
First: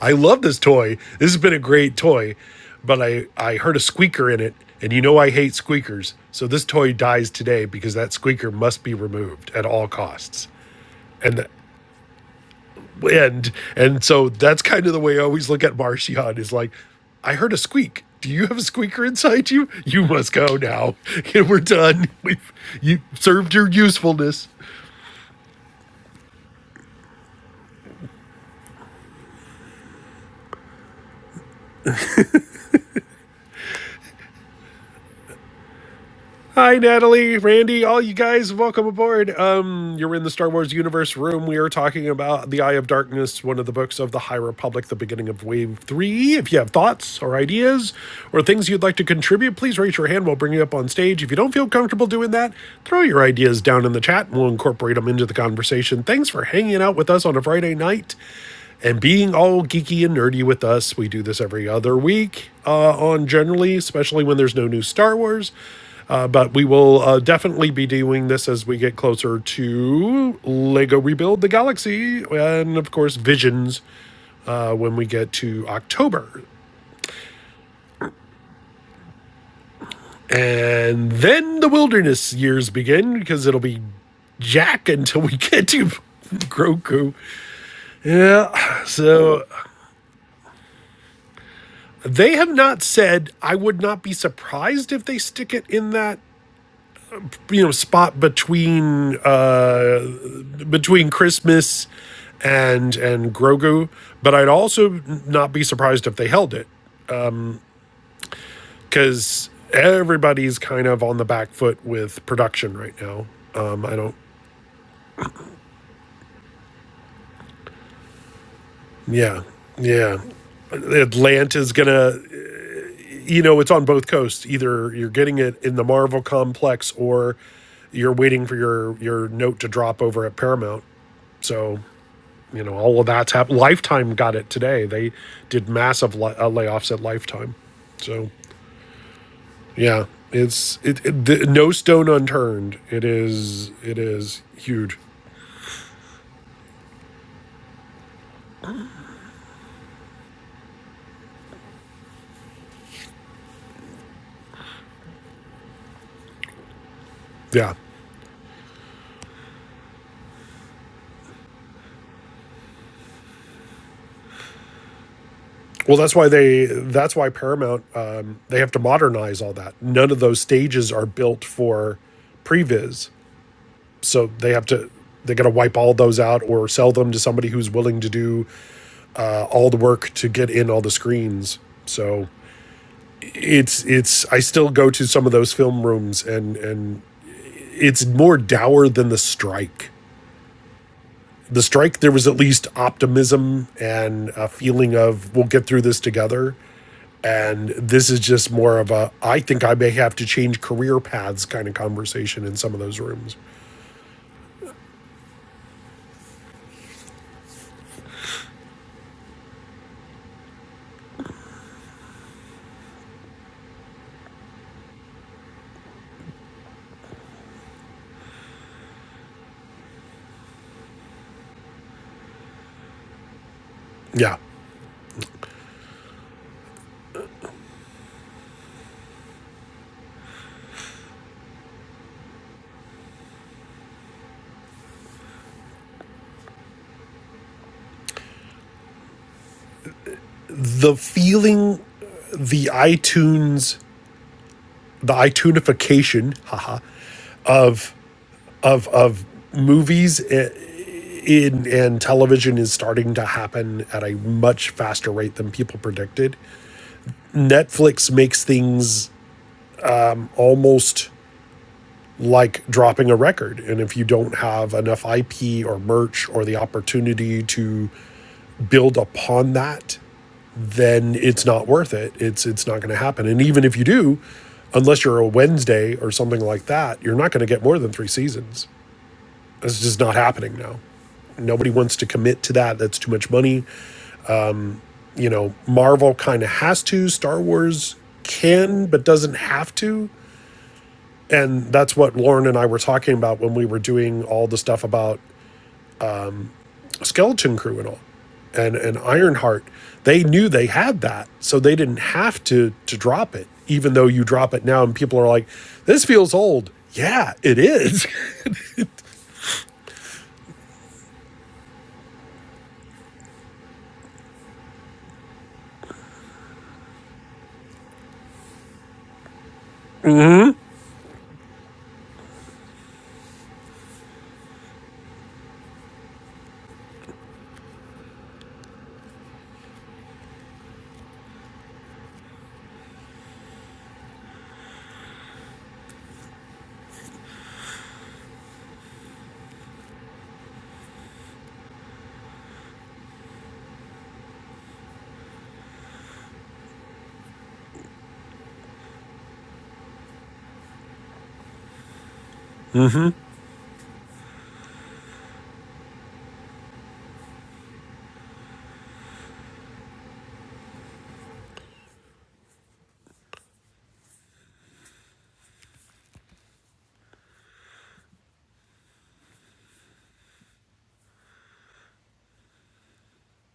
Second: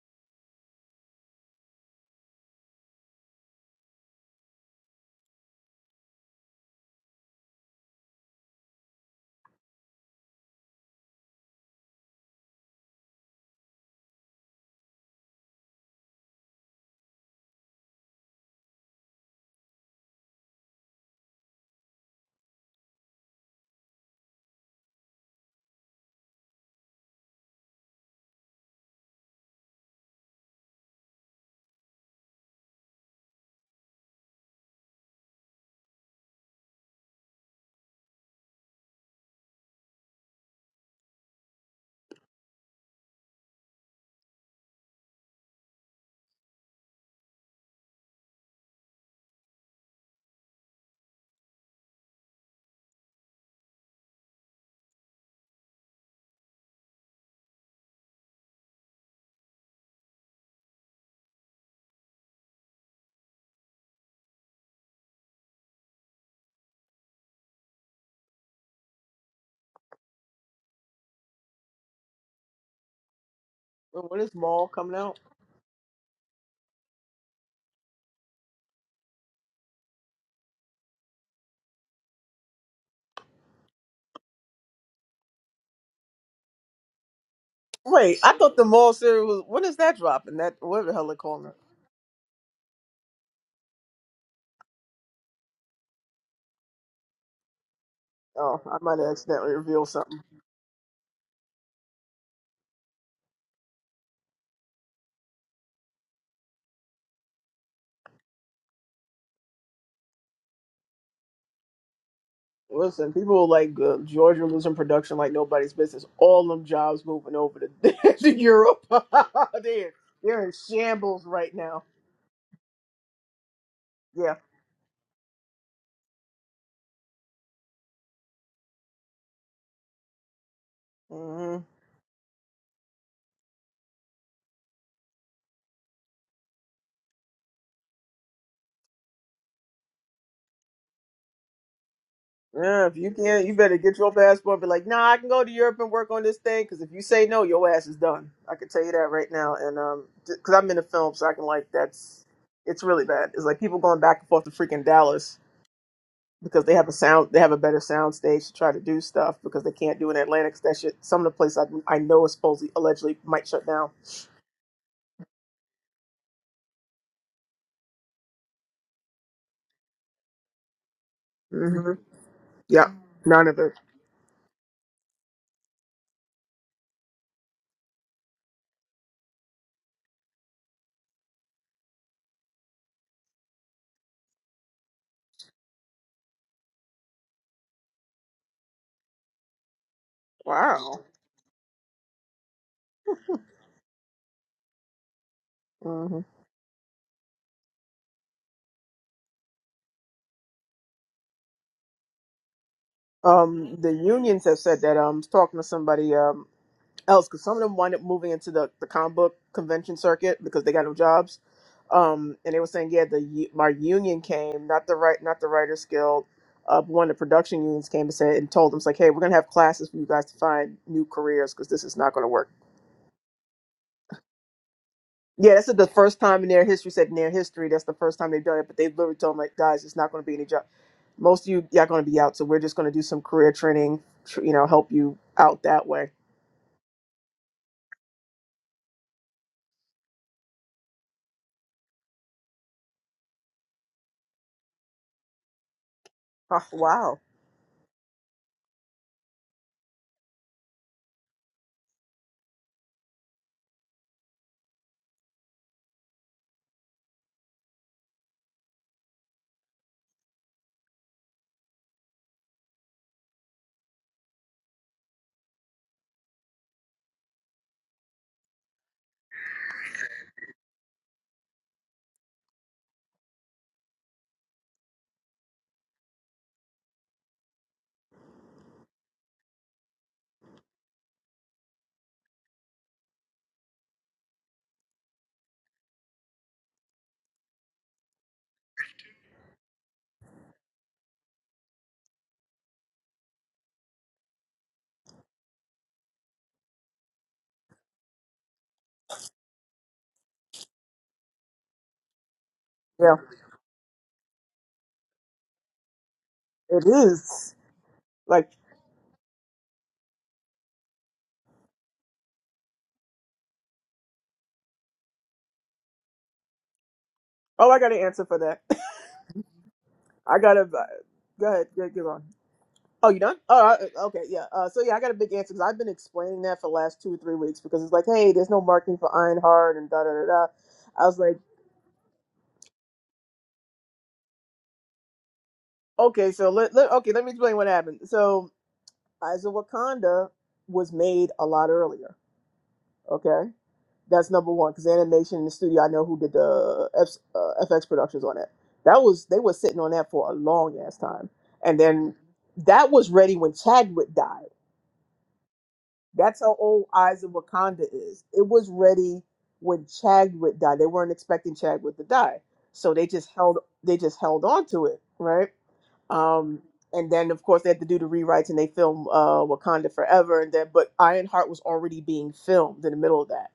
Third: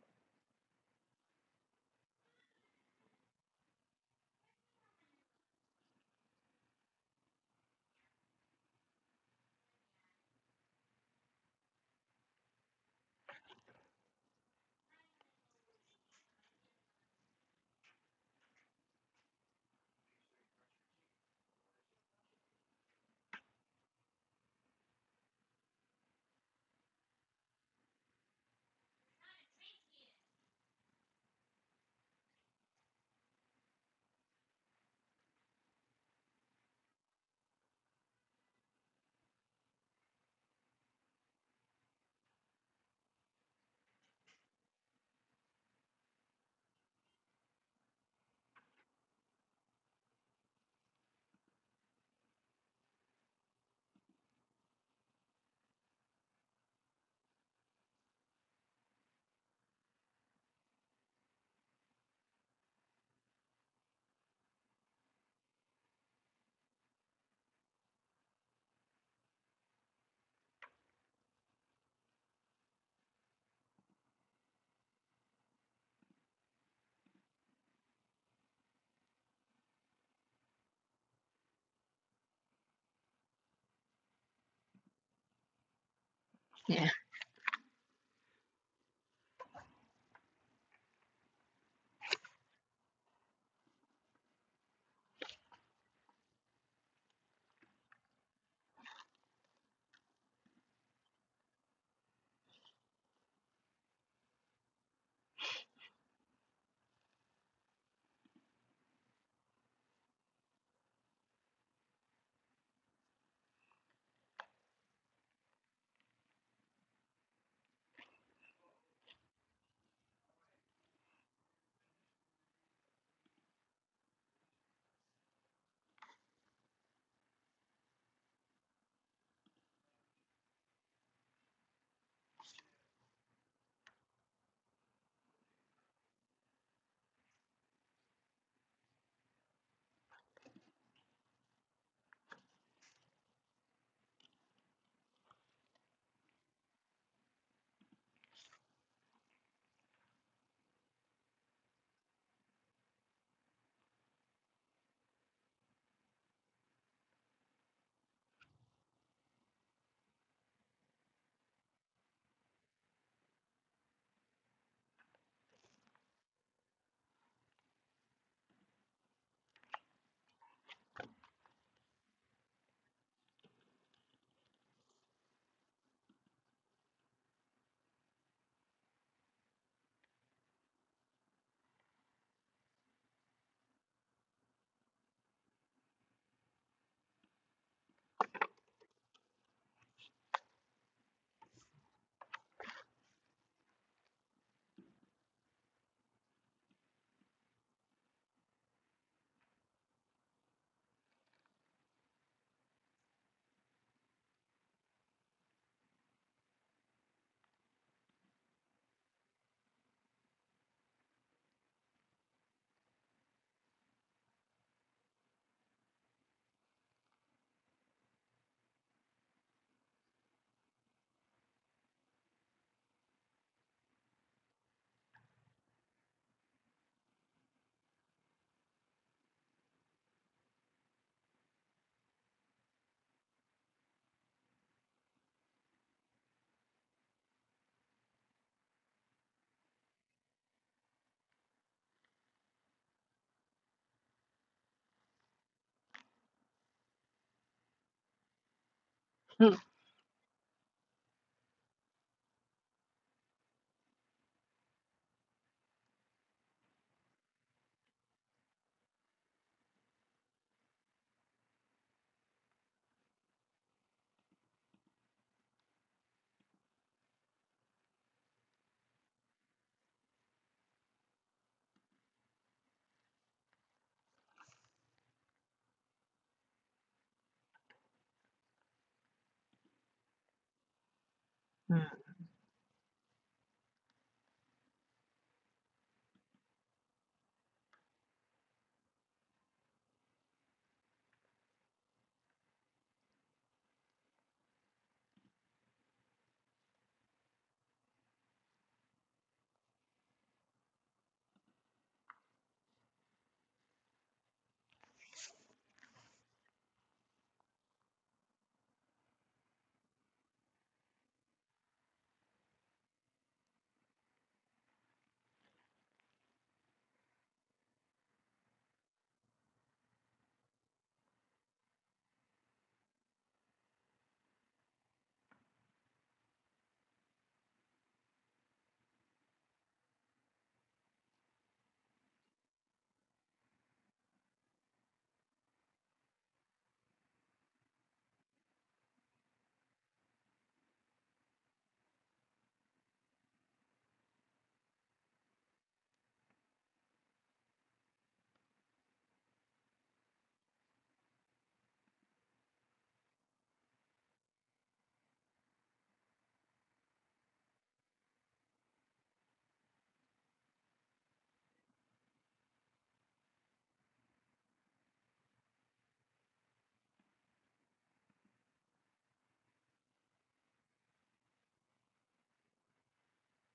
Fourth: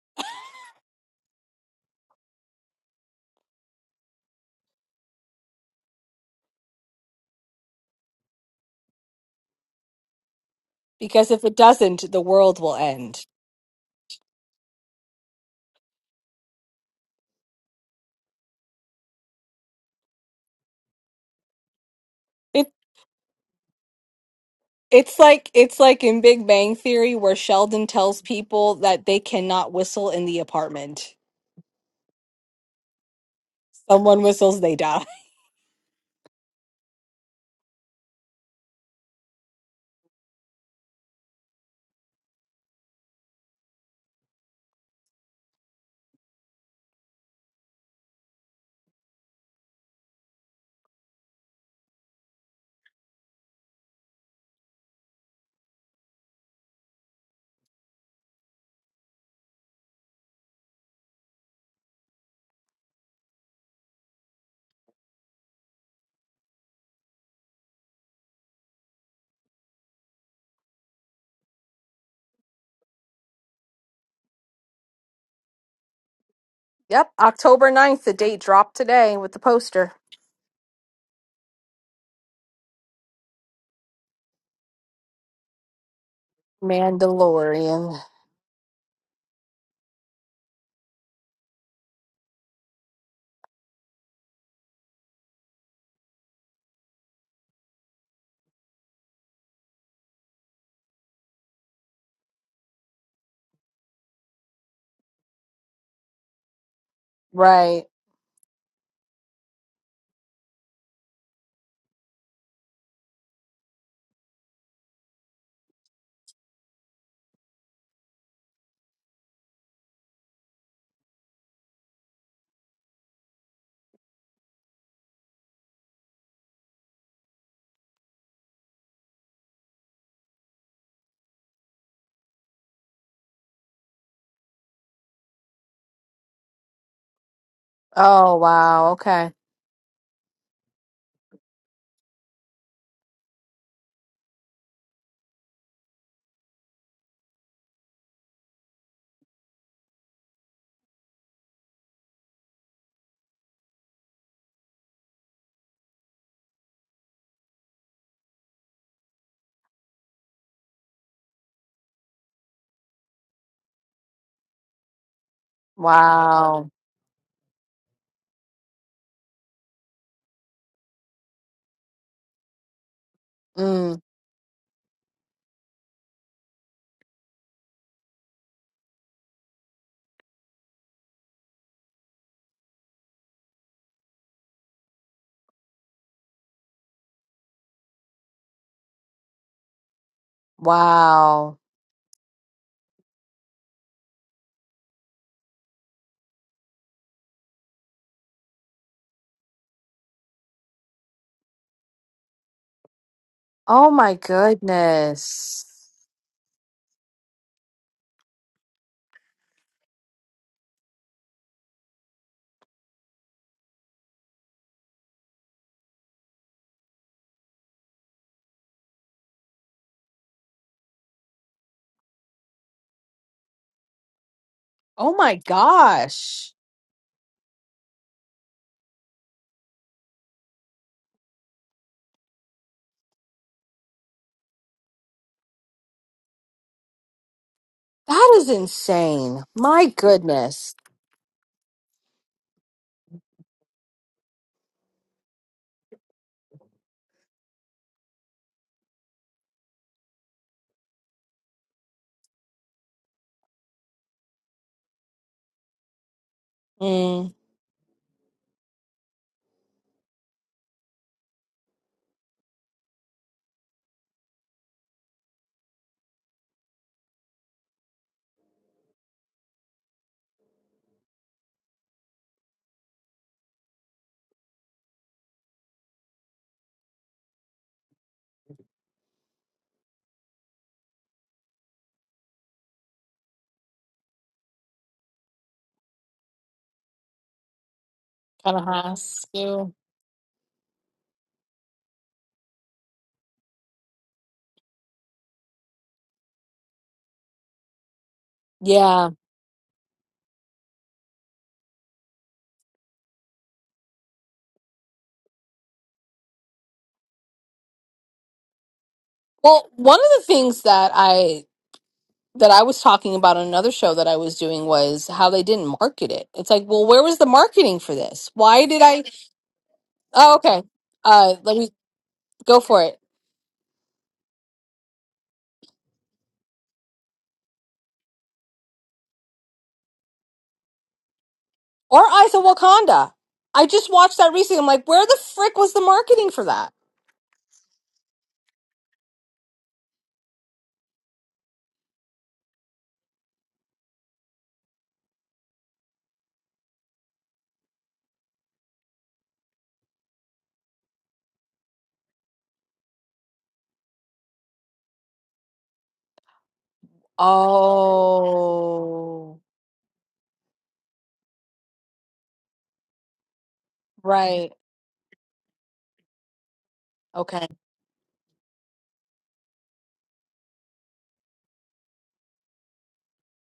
D: I love this toy. This has been a great toy, but I I heard a squeaker in it, and you know I hate squeakers. So this toy dies today because that squeaker must be removed at all costs.
A: Because
D: And
A: if
D: th-
A: it doesn't, the world will end.
D: end. And so that's kind of the way I always look at Marcion is like, I heard a squeak. Do you have a squeaker inside you? You must go now. We're done. We've
A: It
D: you served your usefulness.
A: it's like it's like in Big Bang Theory where Sheldon tells people that they cannot whistle in the apartment. Someone whistles, they die.
D: Hi, Natalie, Randy, all you guys, welcome aboard. Um, you're in the Star Wars universe room. We are talking about The Eye of Darkness, one of the books of the High Republic, the beginning of Wave 3. If you have thoughts or ideas or things you'd like to contribute, please raise your hand. We'll bring you up on stage. If you don't feel comfortable doing that, throw your ideas down in the chat and we'll incorporate them into the conversation. Thanks for hanging out with us on a Friday night and being all geeky and nerdy with us. We do this every other week uh, on generally, especially when there's no new Star Wars. Uh, but we will uh, definitely be doing this as we get closer to Lego Rebuild the Galaxy and, of course, Visions
B: And when is Maul
D: uh,
B: coming
D: when we
B: out?
D: get to October.
A: Yep, October ninth, the date dropped today with the poster.
D: And then the wilderness years begin because it'll be Jack until we get to
C: yeah.
D: Grogu.
A: Mandalorian.
B: Wait, I thought the
D: Yeah,
B: Maul series was.
D: so
B: When is that dropping? That whatever the hell they calling it.
D: They have not said. I would not be surprised if they stick it in that you know spot
B: Oh, I might have
D: between
B: accidentally
D: uh,
B: revealed something.
D: between Christmas and and Grogu. But I'd also not be surprised if they held it
A: Right.
D: because everybody's kind of on the back foot with production right
B: Listen,
D: now.
B: people like
D: Um, I
B: uh,
D: don't.
B: Georgia losing production like nobody's business. All them jobs moving over to, to Europe.
D: Yeah,
B: they're,
D: yeah.
B: they're in shambles right now.
D: Atlanta's gonna you know it's on both
B: Yeah.
D: coasts either you're getting it in the marvel complex or you're waiting for your your note to drop over at paramount
B: hmm
D: so you know all of that's happened lifetime got it today they did massive li- uh, layoffs at lifetime so
A: Oh wow, okay.
D: yeah it's it, it the, no stone unturned
B: Yeah, if
D: it
B: you can't, you
D: is
B: better get
D: it
B: your
D: is
B: passport and be like,
D: huge
B: nah, I can go to Europe and work on this thing. Because if you say no, your ass is done. I can tell you that right now. And um, because I'm in the film, so I can like that's it's really bad. It's like people going back and forth to freaking Dallas because they have a sound, they have a
D: yeah
B: better sound stage to try to do stuff because they can't do in Atlanta. 'cause that shit, some of the places I, I know is supposedly allegedly might shut down.
D: well that's why they
A: Wow.
D: that's why paramount um, they have to modernize all that none of those stages are built
B: hmm
D: for
B: Yeah,
D: previs
B: none of it.
A: Mm,
D: so they have to they got to wipe all those out or sell them to somebody who's willing to do uh, all the work to get in all the screens so it's it's i still go to some of those film rooms and and it's more dour than the strike
B: Wow.
A: wow.
D: the strike there was at least optimism and a feeling of we'll get through this
B: hmm
D: together and this is just more of a i think i may have to change career paths kind of conversation in some of those rooms
B: Um,
A: Oh
B: the
A: my
B: unions have said that. Um, I was talking to
A: goodness.
B: somebody. Um. else because some of them wind up moving into the, the comic book convention circuit because they got no jobs. Um, and they were saying, yeah, the u- my union came, not the right, not the Writers Guild, uh, but one of the production unions came and said and told them, it's like, hey, we're gonna have classes for you guys to find new careers because this is not gonna work.
D: yeah
A: Oh my
B: Yeah, this is the first time in
A: gosh.
B: their history said in their history that's the first time they've done it, but they literally told them like, guys, it's not gonna be any job. Most of you, y'all gonna be out, so we're just gonna do some career training, tr- you know, help you out that way.
A: That is insane. My goodness.
D: the feeling the iTunes the iTunification,
B: Huh,
D: haha,
B: wow.
D: of of of
C: Mm,
D: movies in and television is starting to happen at a much faster rate than people predicted.
A: Mm,
D: Netflix makes things almost like dropping a record and if you don't have enough IP or merch or the opportunity to build upon that then it's not worth it it's it's not going to happen and even if you do unless you're a Wednesday or something like that you're not going to get more than 3 seasons It's just not happening now. Nobody
C: mm,
D: wants to commit to that. That's too much money. You know, Marvel kind of has to. Star Wars
A: kind of
D: can, but
A: has
D: doesn't
A: to.
D: have to. And that's what Lauren and I were talking about when we were doing all the stuff about Skeleton Crew and all, and and
A: Yeah.
D: Ironheart. They knew they had that, so they didn't have to to
B: Yeah,
D: drop it. Even though you drop it now, and people are like, "This feels old."
B: it
D: Yeah,
B: is.
D: it is.
B: Like,
A: Well, one of the things that I that I was talking about on another show that I was doing was how they didn't market it. It's like, well, where was the
B: Oh,
A: marketing
B: I got
A: for
B: an answer
A: this?
B: for that.
A: Why did I? Oh,
B: I got
A: okay.
B: a.
A: Uh,
B: Go
A: let
B: ahead.
A: me
B: Go, go on.
A: go for it.
B: Oh, you done? Oh, I, uh, okay. Yeah. Uh, so yeah, I got a big answer because I've been explaining that for the last two or three weeks because it's like, hey, there's no marketing for Ironheart and da da da da. I was like,
A: Or Eyes of Wakanda. I just watched that recently. I'm like, where the frick was the marketing
B: okay,
A: for
B: so
A: that?
B: let, let okay, let me explain what happened. So Eyes of Wakanda was made a lot earlier. Okay, that's number one because animation in the studio, I know who did the F, uh, FX productions on it. That was they were sitting on that for a long ass time, and then that was ready when Chadwick died. That's how old Eyes of Wakanda is. It was ready
A: Oh.
B: when Chadwick died. They weren't expecting Chadwick to die, so they just held they just
A: Right.
B: held on to it, right? Um, and then of
A: Okay.
B: course they had to do the rewrites and they film uh, Wakanda Forever, and then but Ironheart was already being filmed in the middle of that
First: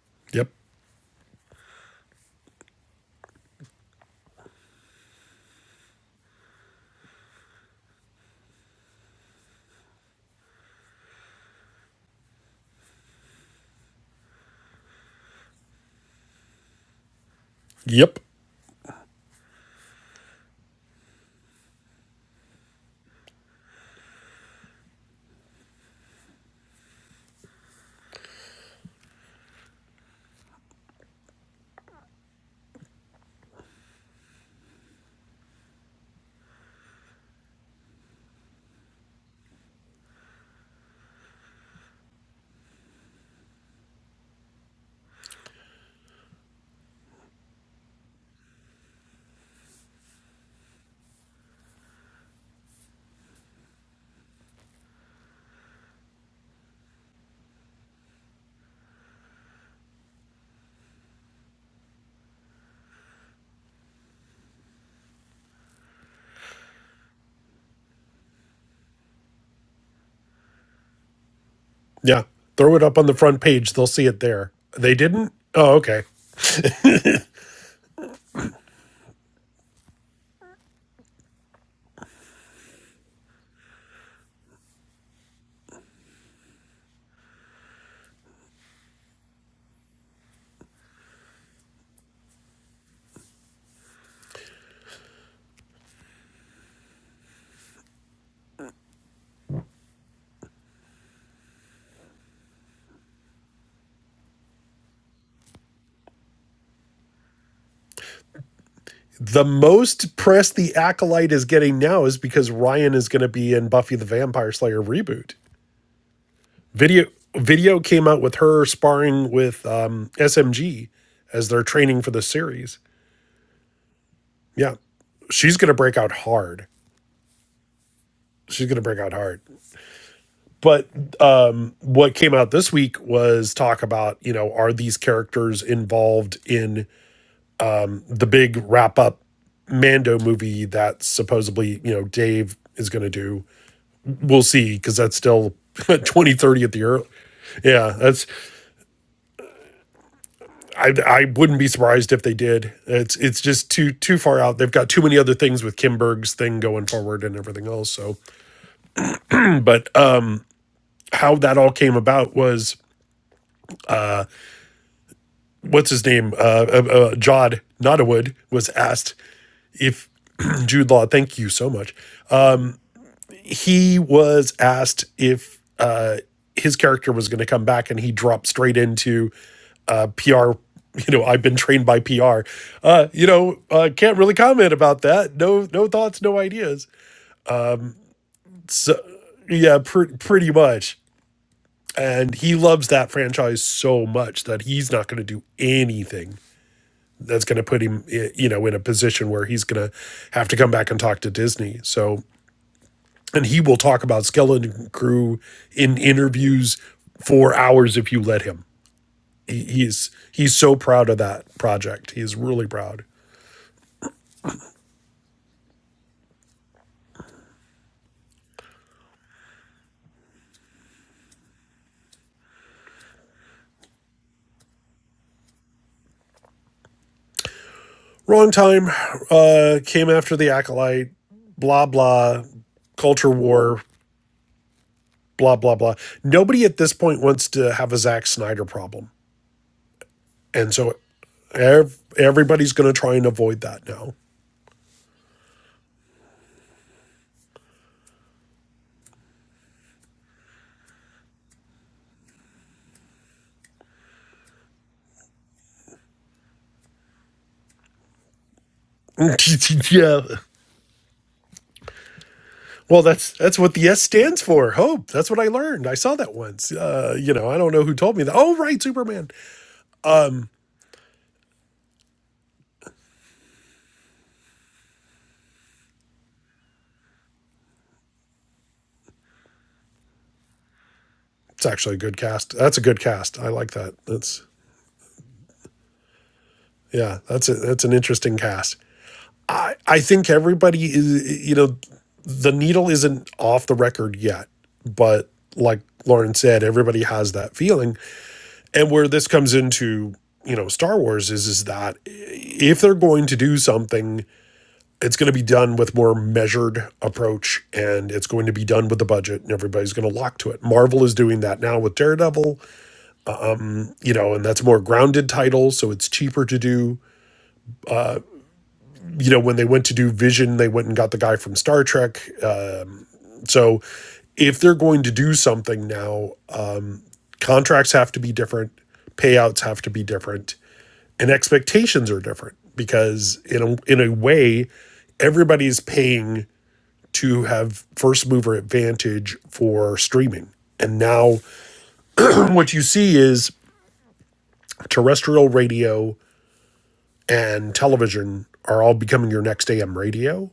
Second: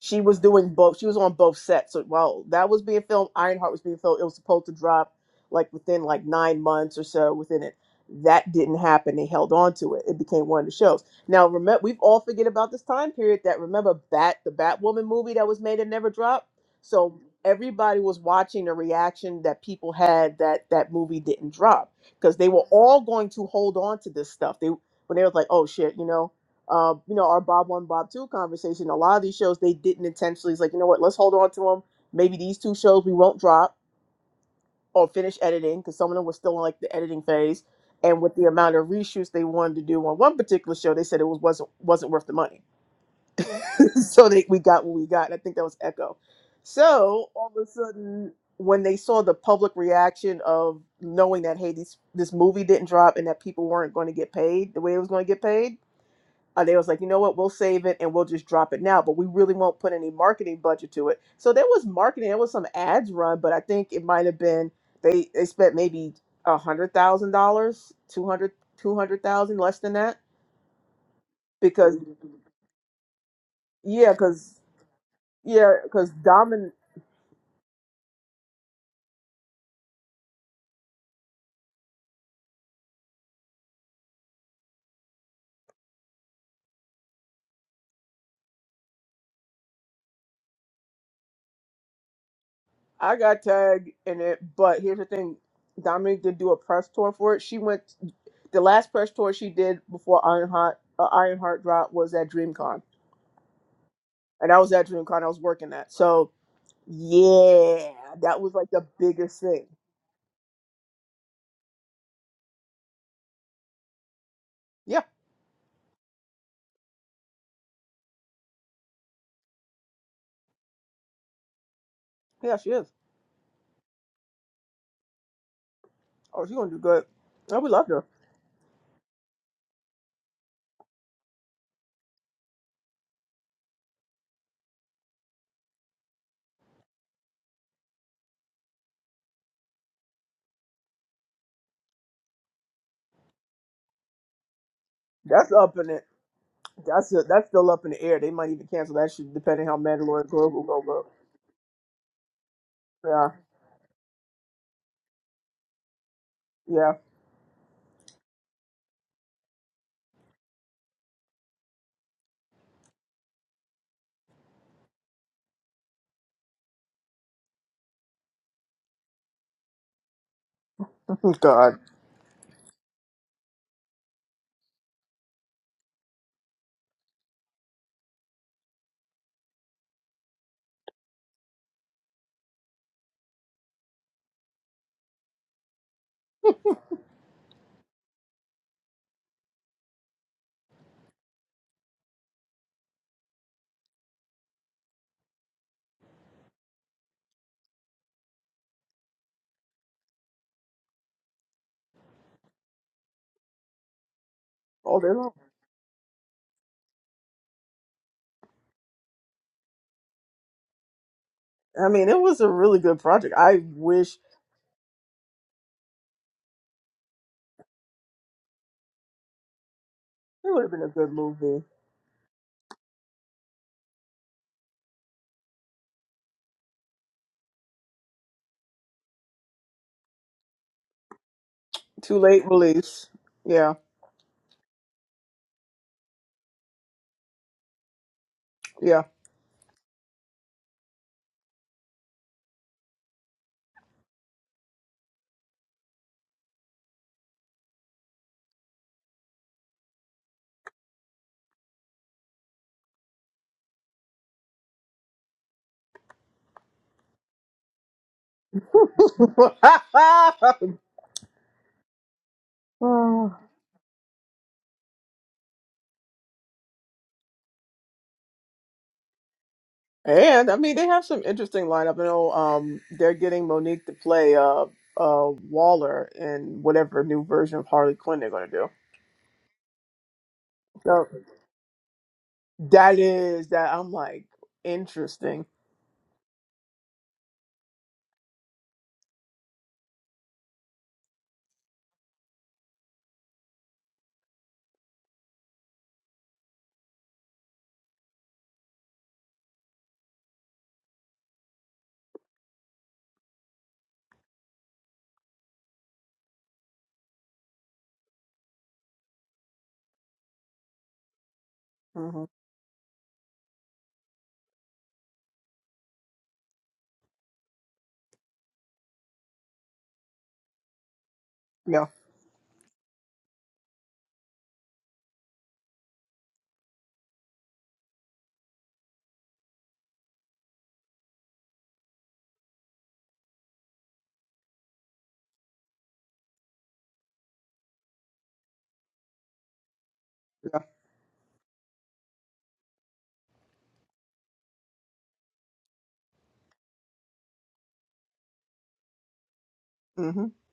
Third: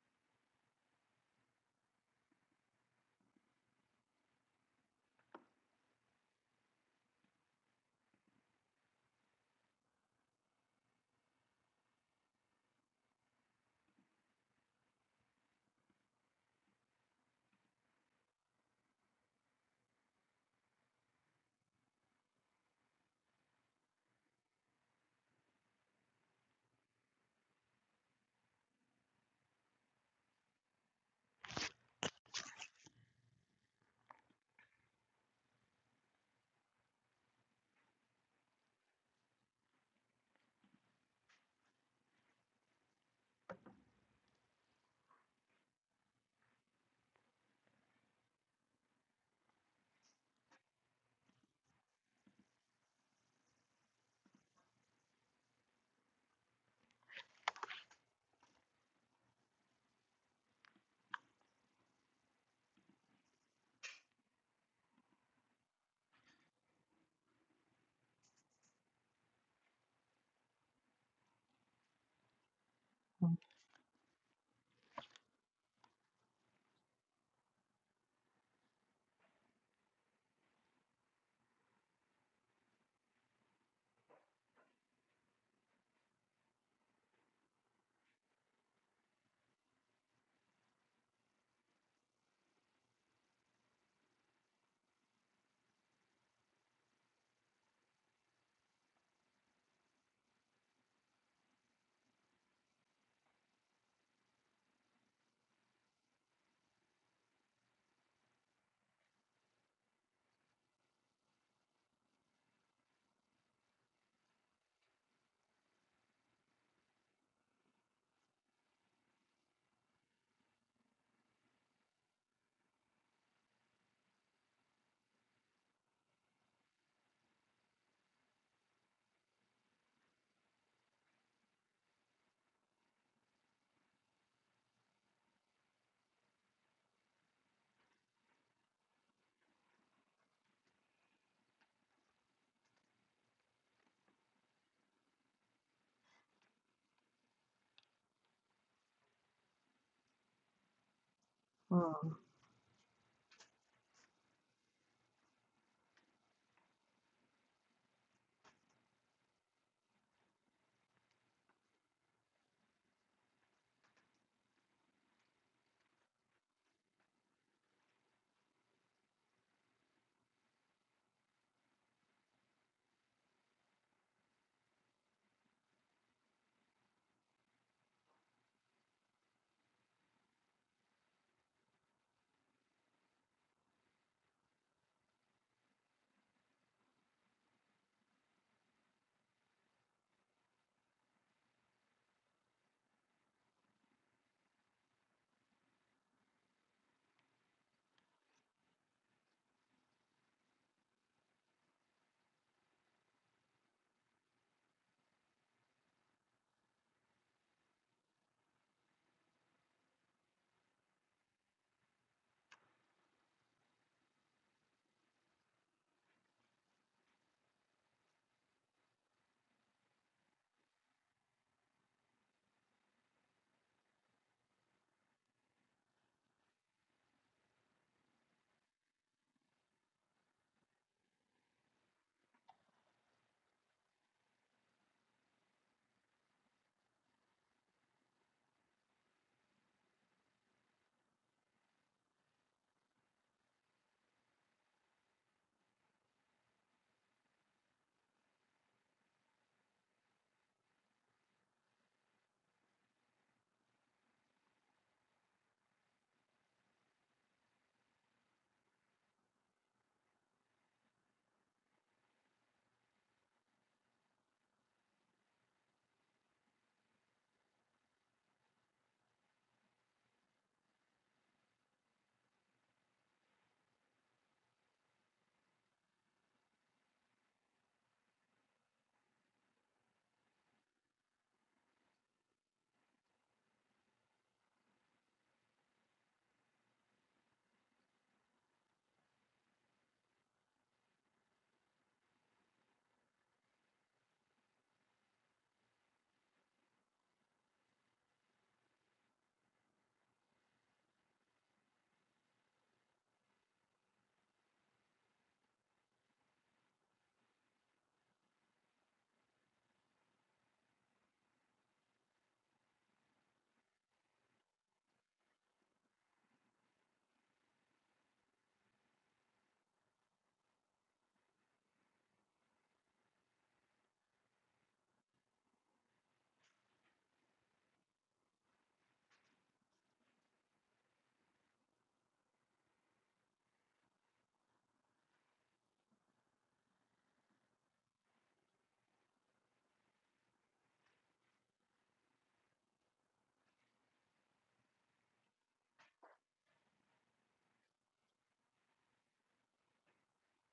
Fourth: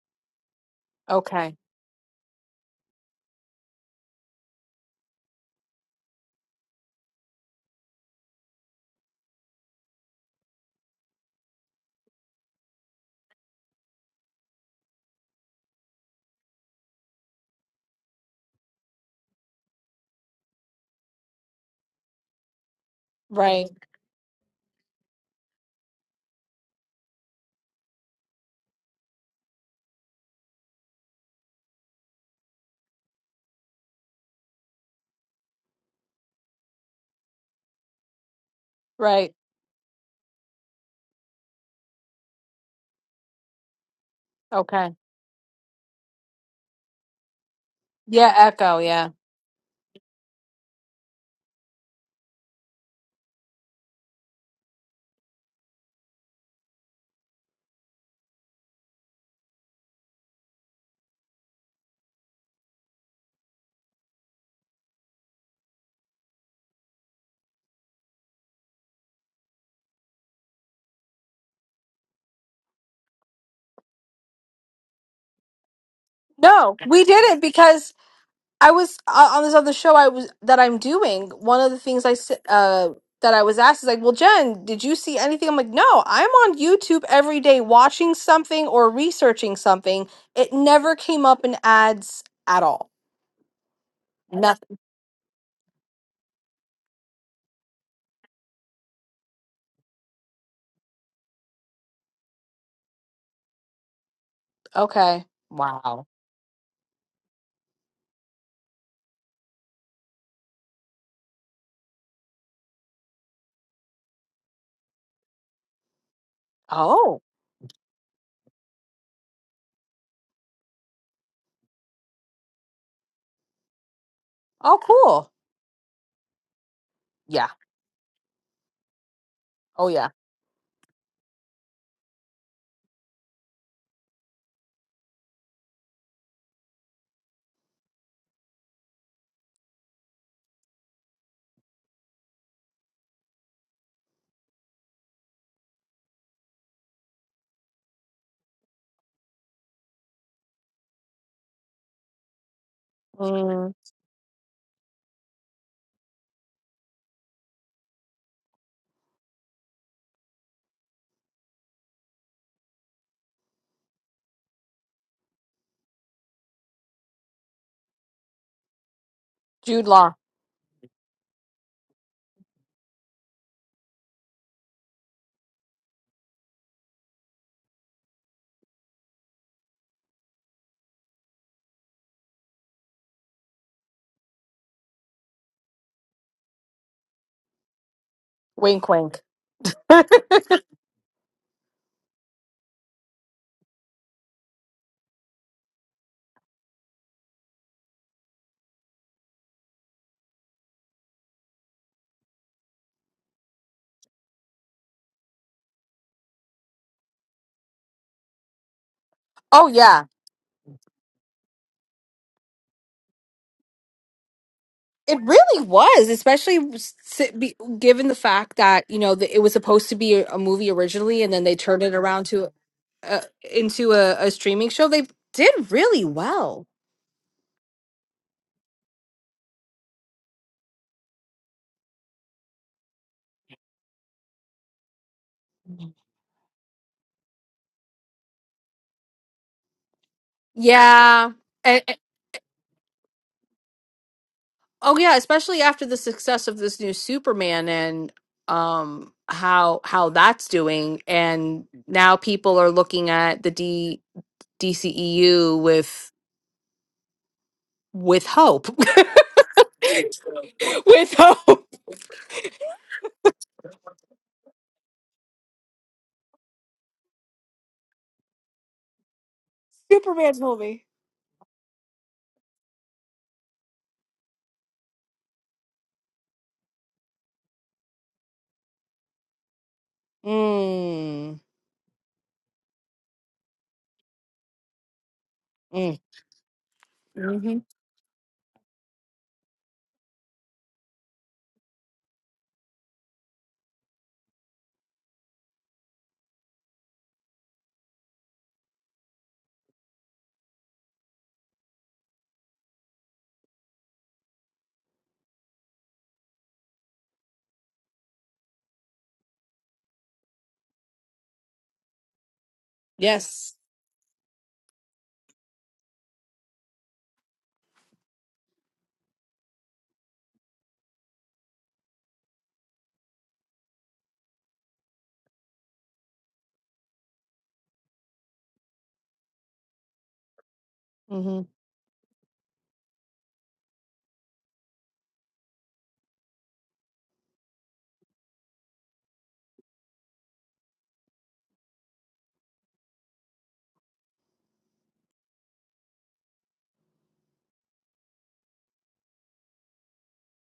B: she was
D: yep.
B: doing both. She was on
A: Okay.
B: both sets. So while that was being filmed, Ironheart was being filmed. It was supposed to drop like within like nine months or so within it. That didn't happen. They held on to it. It became one of the shows. Now remember, we've all forget about this time period. That remember Bat the Batwoman movie that was made and never dropped. So everybody was
D: Yep.
B: watching the reaction that people had that that movie didn't drop because they were all going to
A: Right.
B: hold on to this stuff. They when they was like, oh shit, you know uh, you know, our Bob One, Bob Two conversation. A lot of these shows they didn't intentionally. It's like, you know what? Let's hold on to them. Maybe these two shows we won't drop or finish editing because some of them were still in like the editing phase. And with the amount of
A: Right.
B: reshoots they wanted to do on one particular show, they said it was wasn't wasn't worth the money. so they we got
A: Okay.
B: what we got. And I think that was Echo. So all of a sudden,
A: Yeah. Echo.
B: when they
A: Yeah.
B: saw the public reaction of knowing that hey, this this movie didn't drop and that people weren't going to get paid the way it was going to get paid uh, they was like, you know what, we'll save it and we'll just drop it now, but we really won't put any marketing budget to it. So there was marketing, there was some ads run, but I think it might have been they they spent maybe a hundred thousand dollars, two hundred, two hundred thousand, less than that, because Mhm.
D: Yeah. Throw it up on the front page. They'll see
B: yeah,
D: it there.
B: because
D: They didn't? Oh,
B: yeah,
D: okay.
B: because Domin,
A: No, we did it because I was uh, on this other show I was that I'm doing. One of the things I s- uh that I was asked is like, well, Jen, did you see anything? I'm like, no, I'm on YouTube every day watching something or researching something. It never came up in ads at all.
B: I got tagged in it,
A: No.
B: but here's the thing. Dominic did do a press tour for it. She went the last press tour she did before Ironheart uh, Ironheart drop was at DreamCon, and I was at DreamCon.
A: Okay.
B: I was working that,
A: Wow.
B: so Yeah, that was like the biggest
D: The
B: thing.
D: most press the Acolyte is getting now is because Ryan is going to be in Buffy the Vampire Slayer
B: Yeah,
D: reboot. Video
A: Oh.
D: video came out with her sparring with um, SMG as they're training for the
B: yeah, she
D: series.
B: is.
D: Yeah.
A: Oh, cool.
D: She's going to break out
B: Oh, she's
D: hard.
B: gonna do good.
A: Yeah.
B: Oh, we love her.
D: She's going to break out hard.
A: Oh, yeah.
D: But um, what came out this week was talk about, you know, are these characters involved in the big wrap up Mando movie that supposedly, you know, Dave is going to do. We'll see because that's
B: That's
D: still
B: up in it.
D: 2030 at the early.
B: That's that's still up in
D: Yeah,
B: the air.
D: that's
B: They might even cancel that shit depending how Mandalorian Global go
D: I
B: go.
D: I wouldn't be surprised
C: mm,
D: if they did. It's
B: Yeah,
D: it's just
A: Mm,
D: too too far out. They've got too many other things with Kimberg's thing going
B: yeah.
D: forward and everything else. So, but um how that all came about was what's his name? Uh, uh, uh Jod Nottawood was asked
A: Jude
D: if
A: Law.
D: Jude Law, thank you so
B: God,
D: much. he was asked if uh, his character was going to come back, and he dropped straight into uh, PR. You know, I've been trained by PR. Uh, you know, uh, can't really comment about that. No, no thoughts, no ideas.
A: Wink,
D: So,
A: wink.
D: yeah, pr- pretty much. And he loves that franchise so much that he's not going to do anything that's going to put him, eh, you know, in a position where he's going to have to come back and talk to Disney. So and he will talk about Skeleton
B: all day long.
D: Crew in interviews for hours if you let him. He,
A: Oh, yeah.
D: he's he's so proud of that
B: I mean,
D: project.
B: it
D: He is
B: was a
D: really
B: really good
D: proud.
B: project. I wish it
A: It really was, especially s- si, be- given the fact that you know that it was supposed to be a, a
B: would
A: movie
B: have been a good
A: originally, and then they
B: movie.
A: turned it around to uh, into a, a streaming show. They did really well.
D: Wrong time uh, came after the acolyte. Blah
B: Too
D: blah,
B: late release.
D: culture
B: Yeah,
D: war. Blah blah blah. Nobody at this point wants to have a Zack Snyder
B: yeah.
D: problem, and so
A: Yeah. And, and-
D: ev- everybody's going to try and avoid that now.
A: oh yeah, especially after the success of this new Superman and um how how that's doing and now people are looking at the D DCEU with with hope.
D: yeah.
A: with hope.
D: Well,
B: Oh,
D: that's that's what the S stands for. Hope. That's what I learned. I saw that once. Uh, you know, I don't know who told me that. Oh, right, Superman.
A: Superman's
B: And I mean,
A: movie.
B: they have some interesting lineup. I know um, they're getting Monique to play uh, uh, Waller in whatever new version of Harley Quinn they're going to do. So
A: Mm.
D: It's actually a good cast. That's a
B: that
D: good cast.
B: is
D: I like
B: that. I'm
D: that.
B: like
D: That's
B: interesting.
A: Mm.
D: yeah. That's a,
A: hmm
D: that's an interesting cast. I I think everybody is. You know, the needle isn't off the record yet, but like Lauren said, everybody has that feeling. And where this comes into you know Star Wars is is that if they're going to do something it's going to be done with more measured approach and it's going to be done with the budget and everybody's going to lock to it marvel is doing that now with
B: hmm
D: daredevil
A: Yes.
D: you know and that's more grounded title so it's cheaper to do you know when they went to do vision they went and got the guy from star
B: Yeah,
D: trek uh, so if they're going to do something now contracts have to be different payouts have to be different and
A: hmm
D: expectations are different because in a, in a way everybody's paying to have first mover advantage for streaming.
B: yeah.
D: And now what you see is terrestrial radio and television are all becoming your next AM
B: Mm-hmm.
D: radio.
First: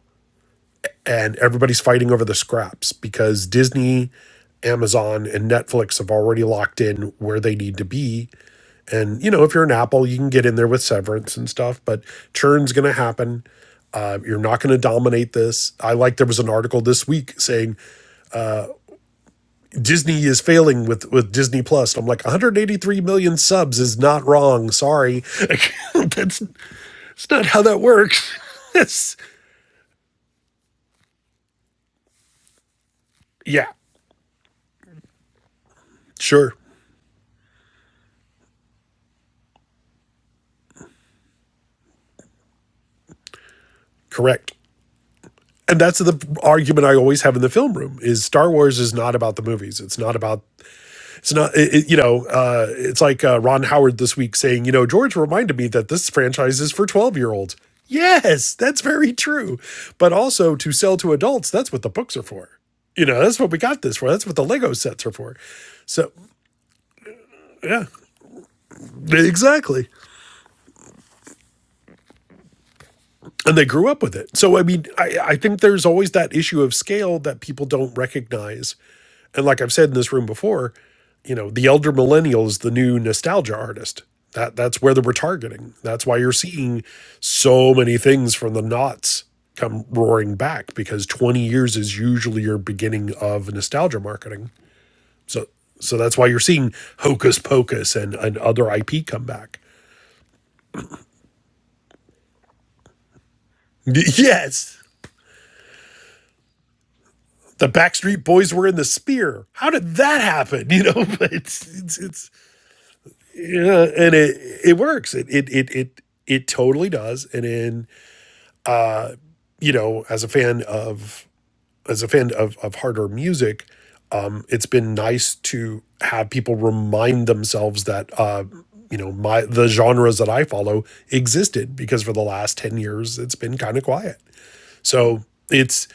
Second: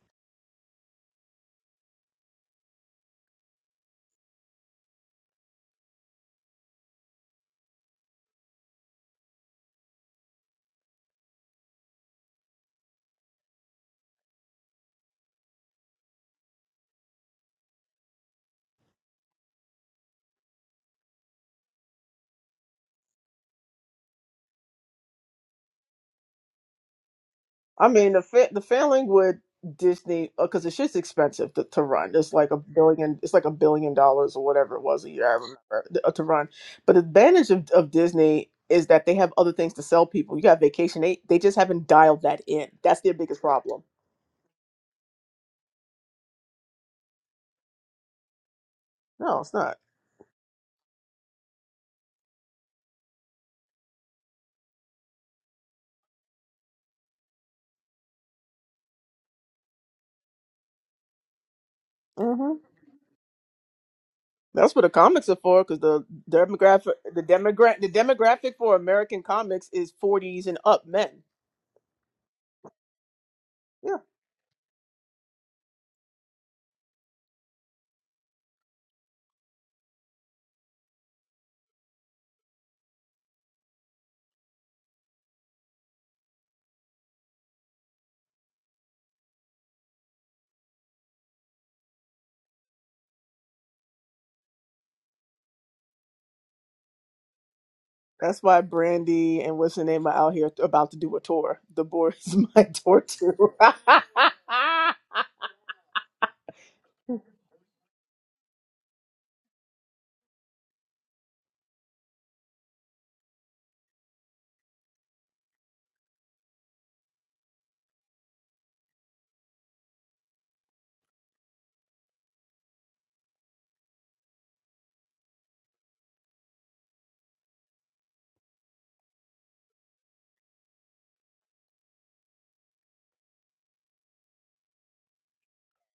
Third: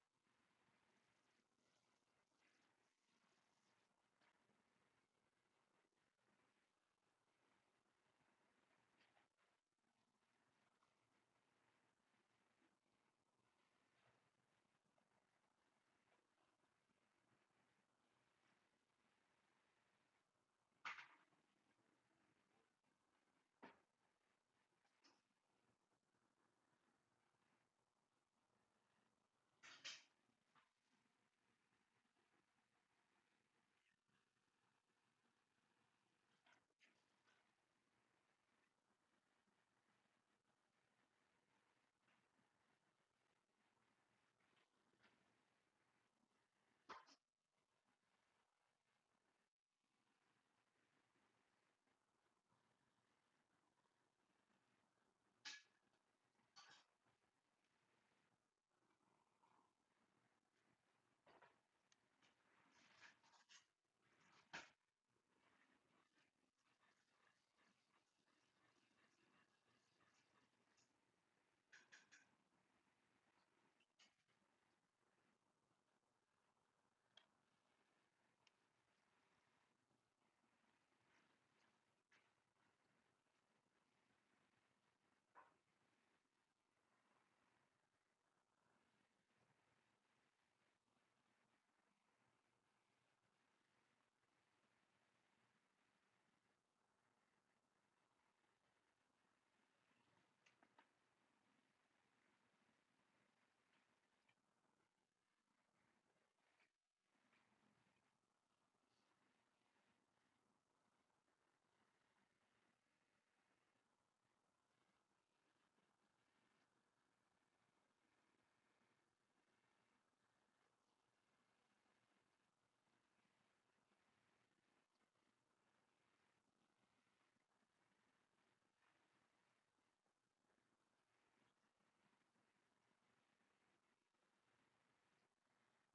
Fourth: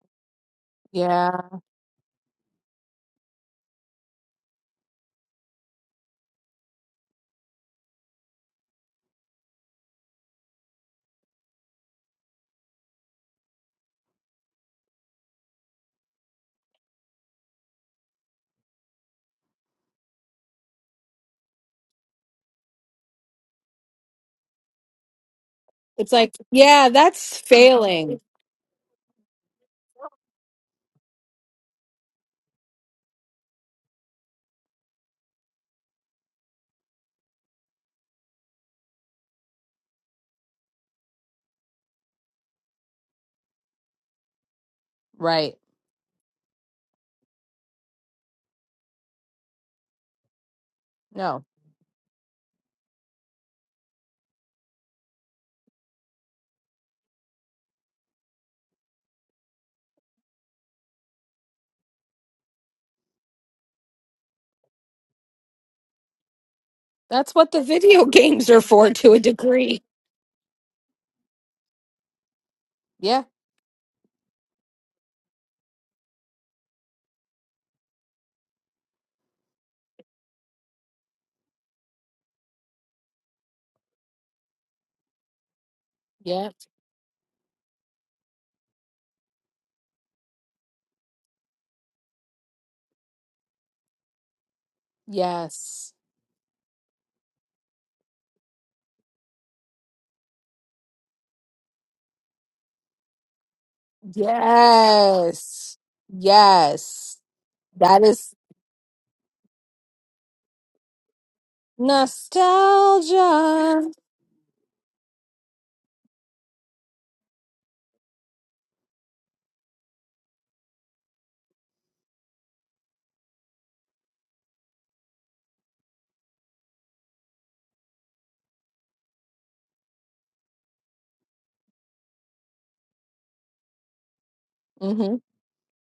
A: Yeah.
D: And everybody's fighting over the scraps because Disney, Amazon, and Netflix have already locked in where they need to be. And, you know, if you're an Apple, you can get in there with severance and stuff, but churn's going to happen. Uh, you're not going to dominate this. I like there was an article this week saying Disney is failing with with Disney Plus. I'm like 183 million subs is not wrong. Sorry,
A: It's like,
D: that's
A: yeah,
D: that's
A: that's
D: not how that
B: I mean,
A: failing.
B: the
D: works.
B: fa- the failing
D: It's-
B: with Disney because the shit's expensive to, to run. It's like a billion. It's like a
D: yeah,
B: billion dollars or whatever it was a year. I remember th- uh, to run.
D: sure,
B: But the advantage of, of Disney is that they have other things to sell people. You got vacation. They they just haven't dialed that in. That's their biggest problem.
D: correct.
A: Right.
D: And that's the argument I always have in the film room: is Star Wars is not about
B: No,
D: the
B: it's not.
D: movies. It's not about it's
A: No.
D: not it, it- you know uh, it's like uh, ron howard this week saying you know george reminded me that this franchise is for 12 year olds yes that's very true but also to sell to adults that's what the books are
B: Mm-hmm.
D: for you know that's what we got this for that's what the lego
B: That's what the
D: sets are
B: comics
D: for
B: are for, because the
D: so
B: demographic, the
A: That's what the
B: demographic,
D: yeah
B: the
A: video games
B: demographic
A: are
B: for
A: for to a
B: American comics
A: degree.
D: exactly
B: is forties and up men.
A: Yeah.
D: and they grew
B: Yeah,
D: up with it. So I mean, I, I think there's always that issue of scale that people don't recognize. And like I've said in this room before, you know, the elder millennial is the new nostalgia artist. That that's where that we're targeting. That's why you're
A: Yeah.
D: seeing so many things from the knots come roaring back because 20 years is usually your beginning of nostalgia marketing. So
A: Yes.
D: so that's why you're seeing Hocus Pocus and, and
B: that's why
D: other IP come
B: Brandy and
D: back.
B: what's her name are out here about to do a tour. The boy is my tour too.
D: Yes.
A: Yes. Yes.
D: the
A: That
D: Backstreet
A: is
D: Boys were in the Spear. How did that happen? You know, but it's it's, it's yeah,
A: nostalgia.
D: and it it works. It it it it it totally does. And in you know, as a fan of as a fan of of harder music, um, it's been nice to have people remind themselves that uh, you know my the genres that I follow existed because for the last ten years it's been kind of quiet. So it's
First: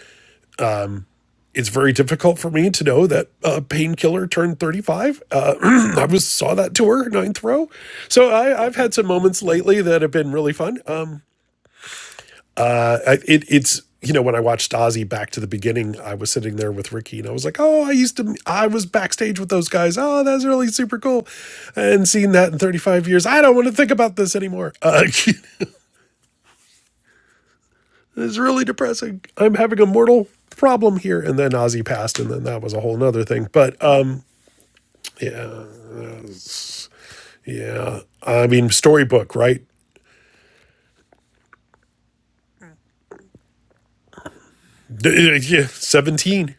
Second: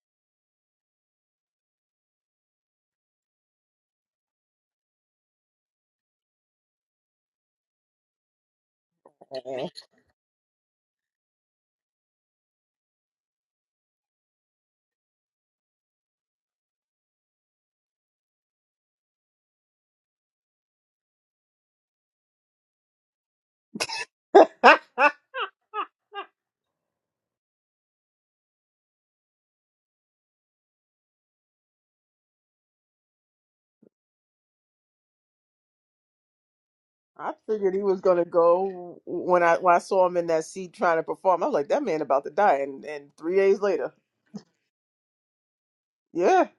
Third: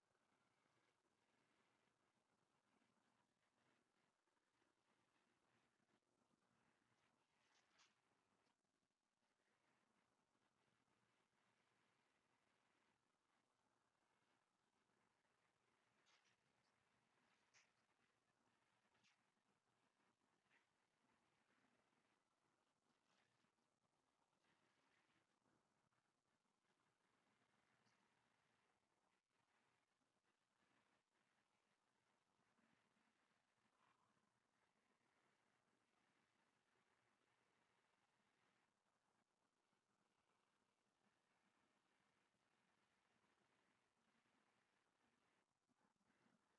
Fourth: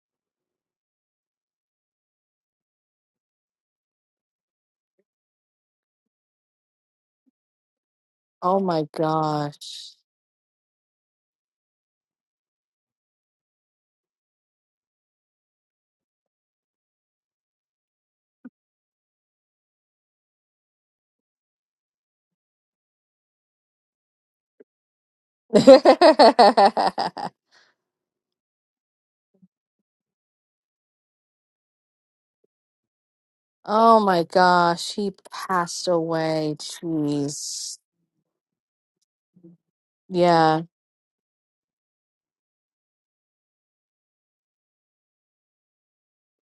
D: it's very difficult for me to know that uh, painkiller turned 35 uh, i was saw that tour ninth row so
A: Oh
D: I, i've
A: my
D: had some moments lately
A: gosh.
D: that have been really fun um, uh, I, it, it's you know when i watched ozzy back to the beginning i was sitting there with ricky and i was like oh i used to i was backstage with those guys oh that's really super cool and seeing that in 35 years i don't want to think about this anymore uh, it's
A: oh
D: really depressing i'm having a mortal problem here and then ozzy passed and then that was a whole nother thing but
A: my
D: um
A: gosh. He
D: yeah
A: passed away.
B: I figured
A: Jeez.
B: he was
D: Yeah.
B: gonna
D: I mean,
B: go
D: storybook,
B: when I
D: right?
B: when I saw him in that
A: Yeah.
B: seat trying to perform. I was like, that man about to die, and and three days later,
D: Yeah.
B: yeah,
D: 17.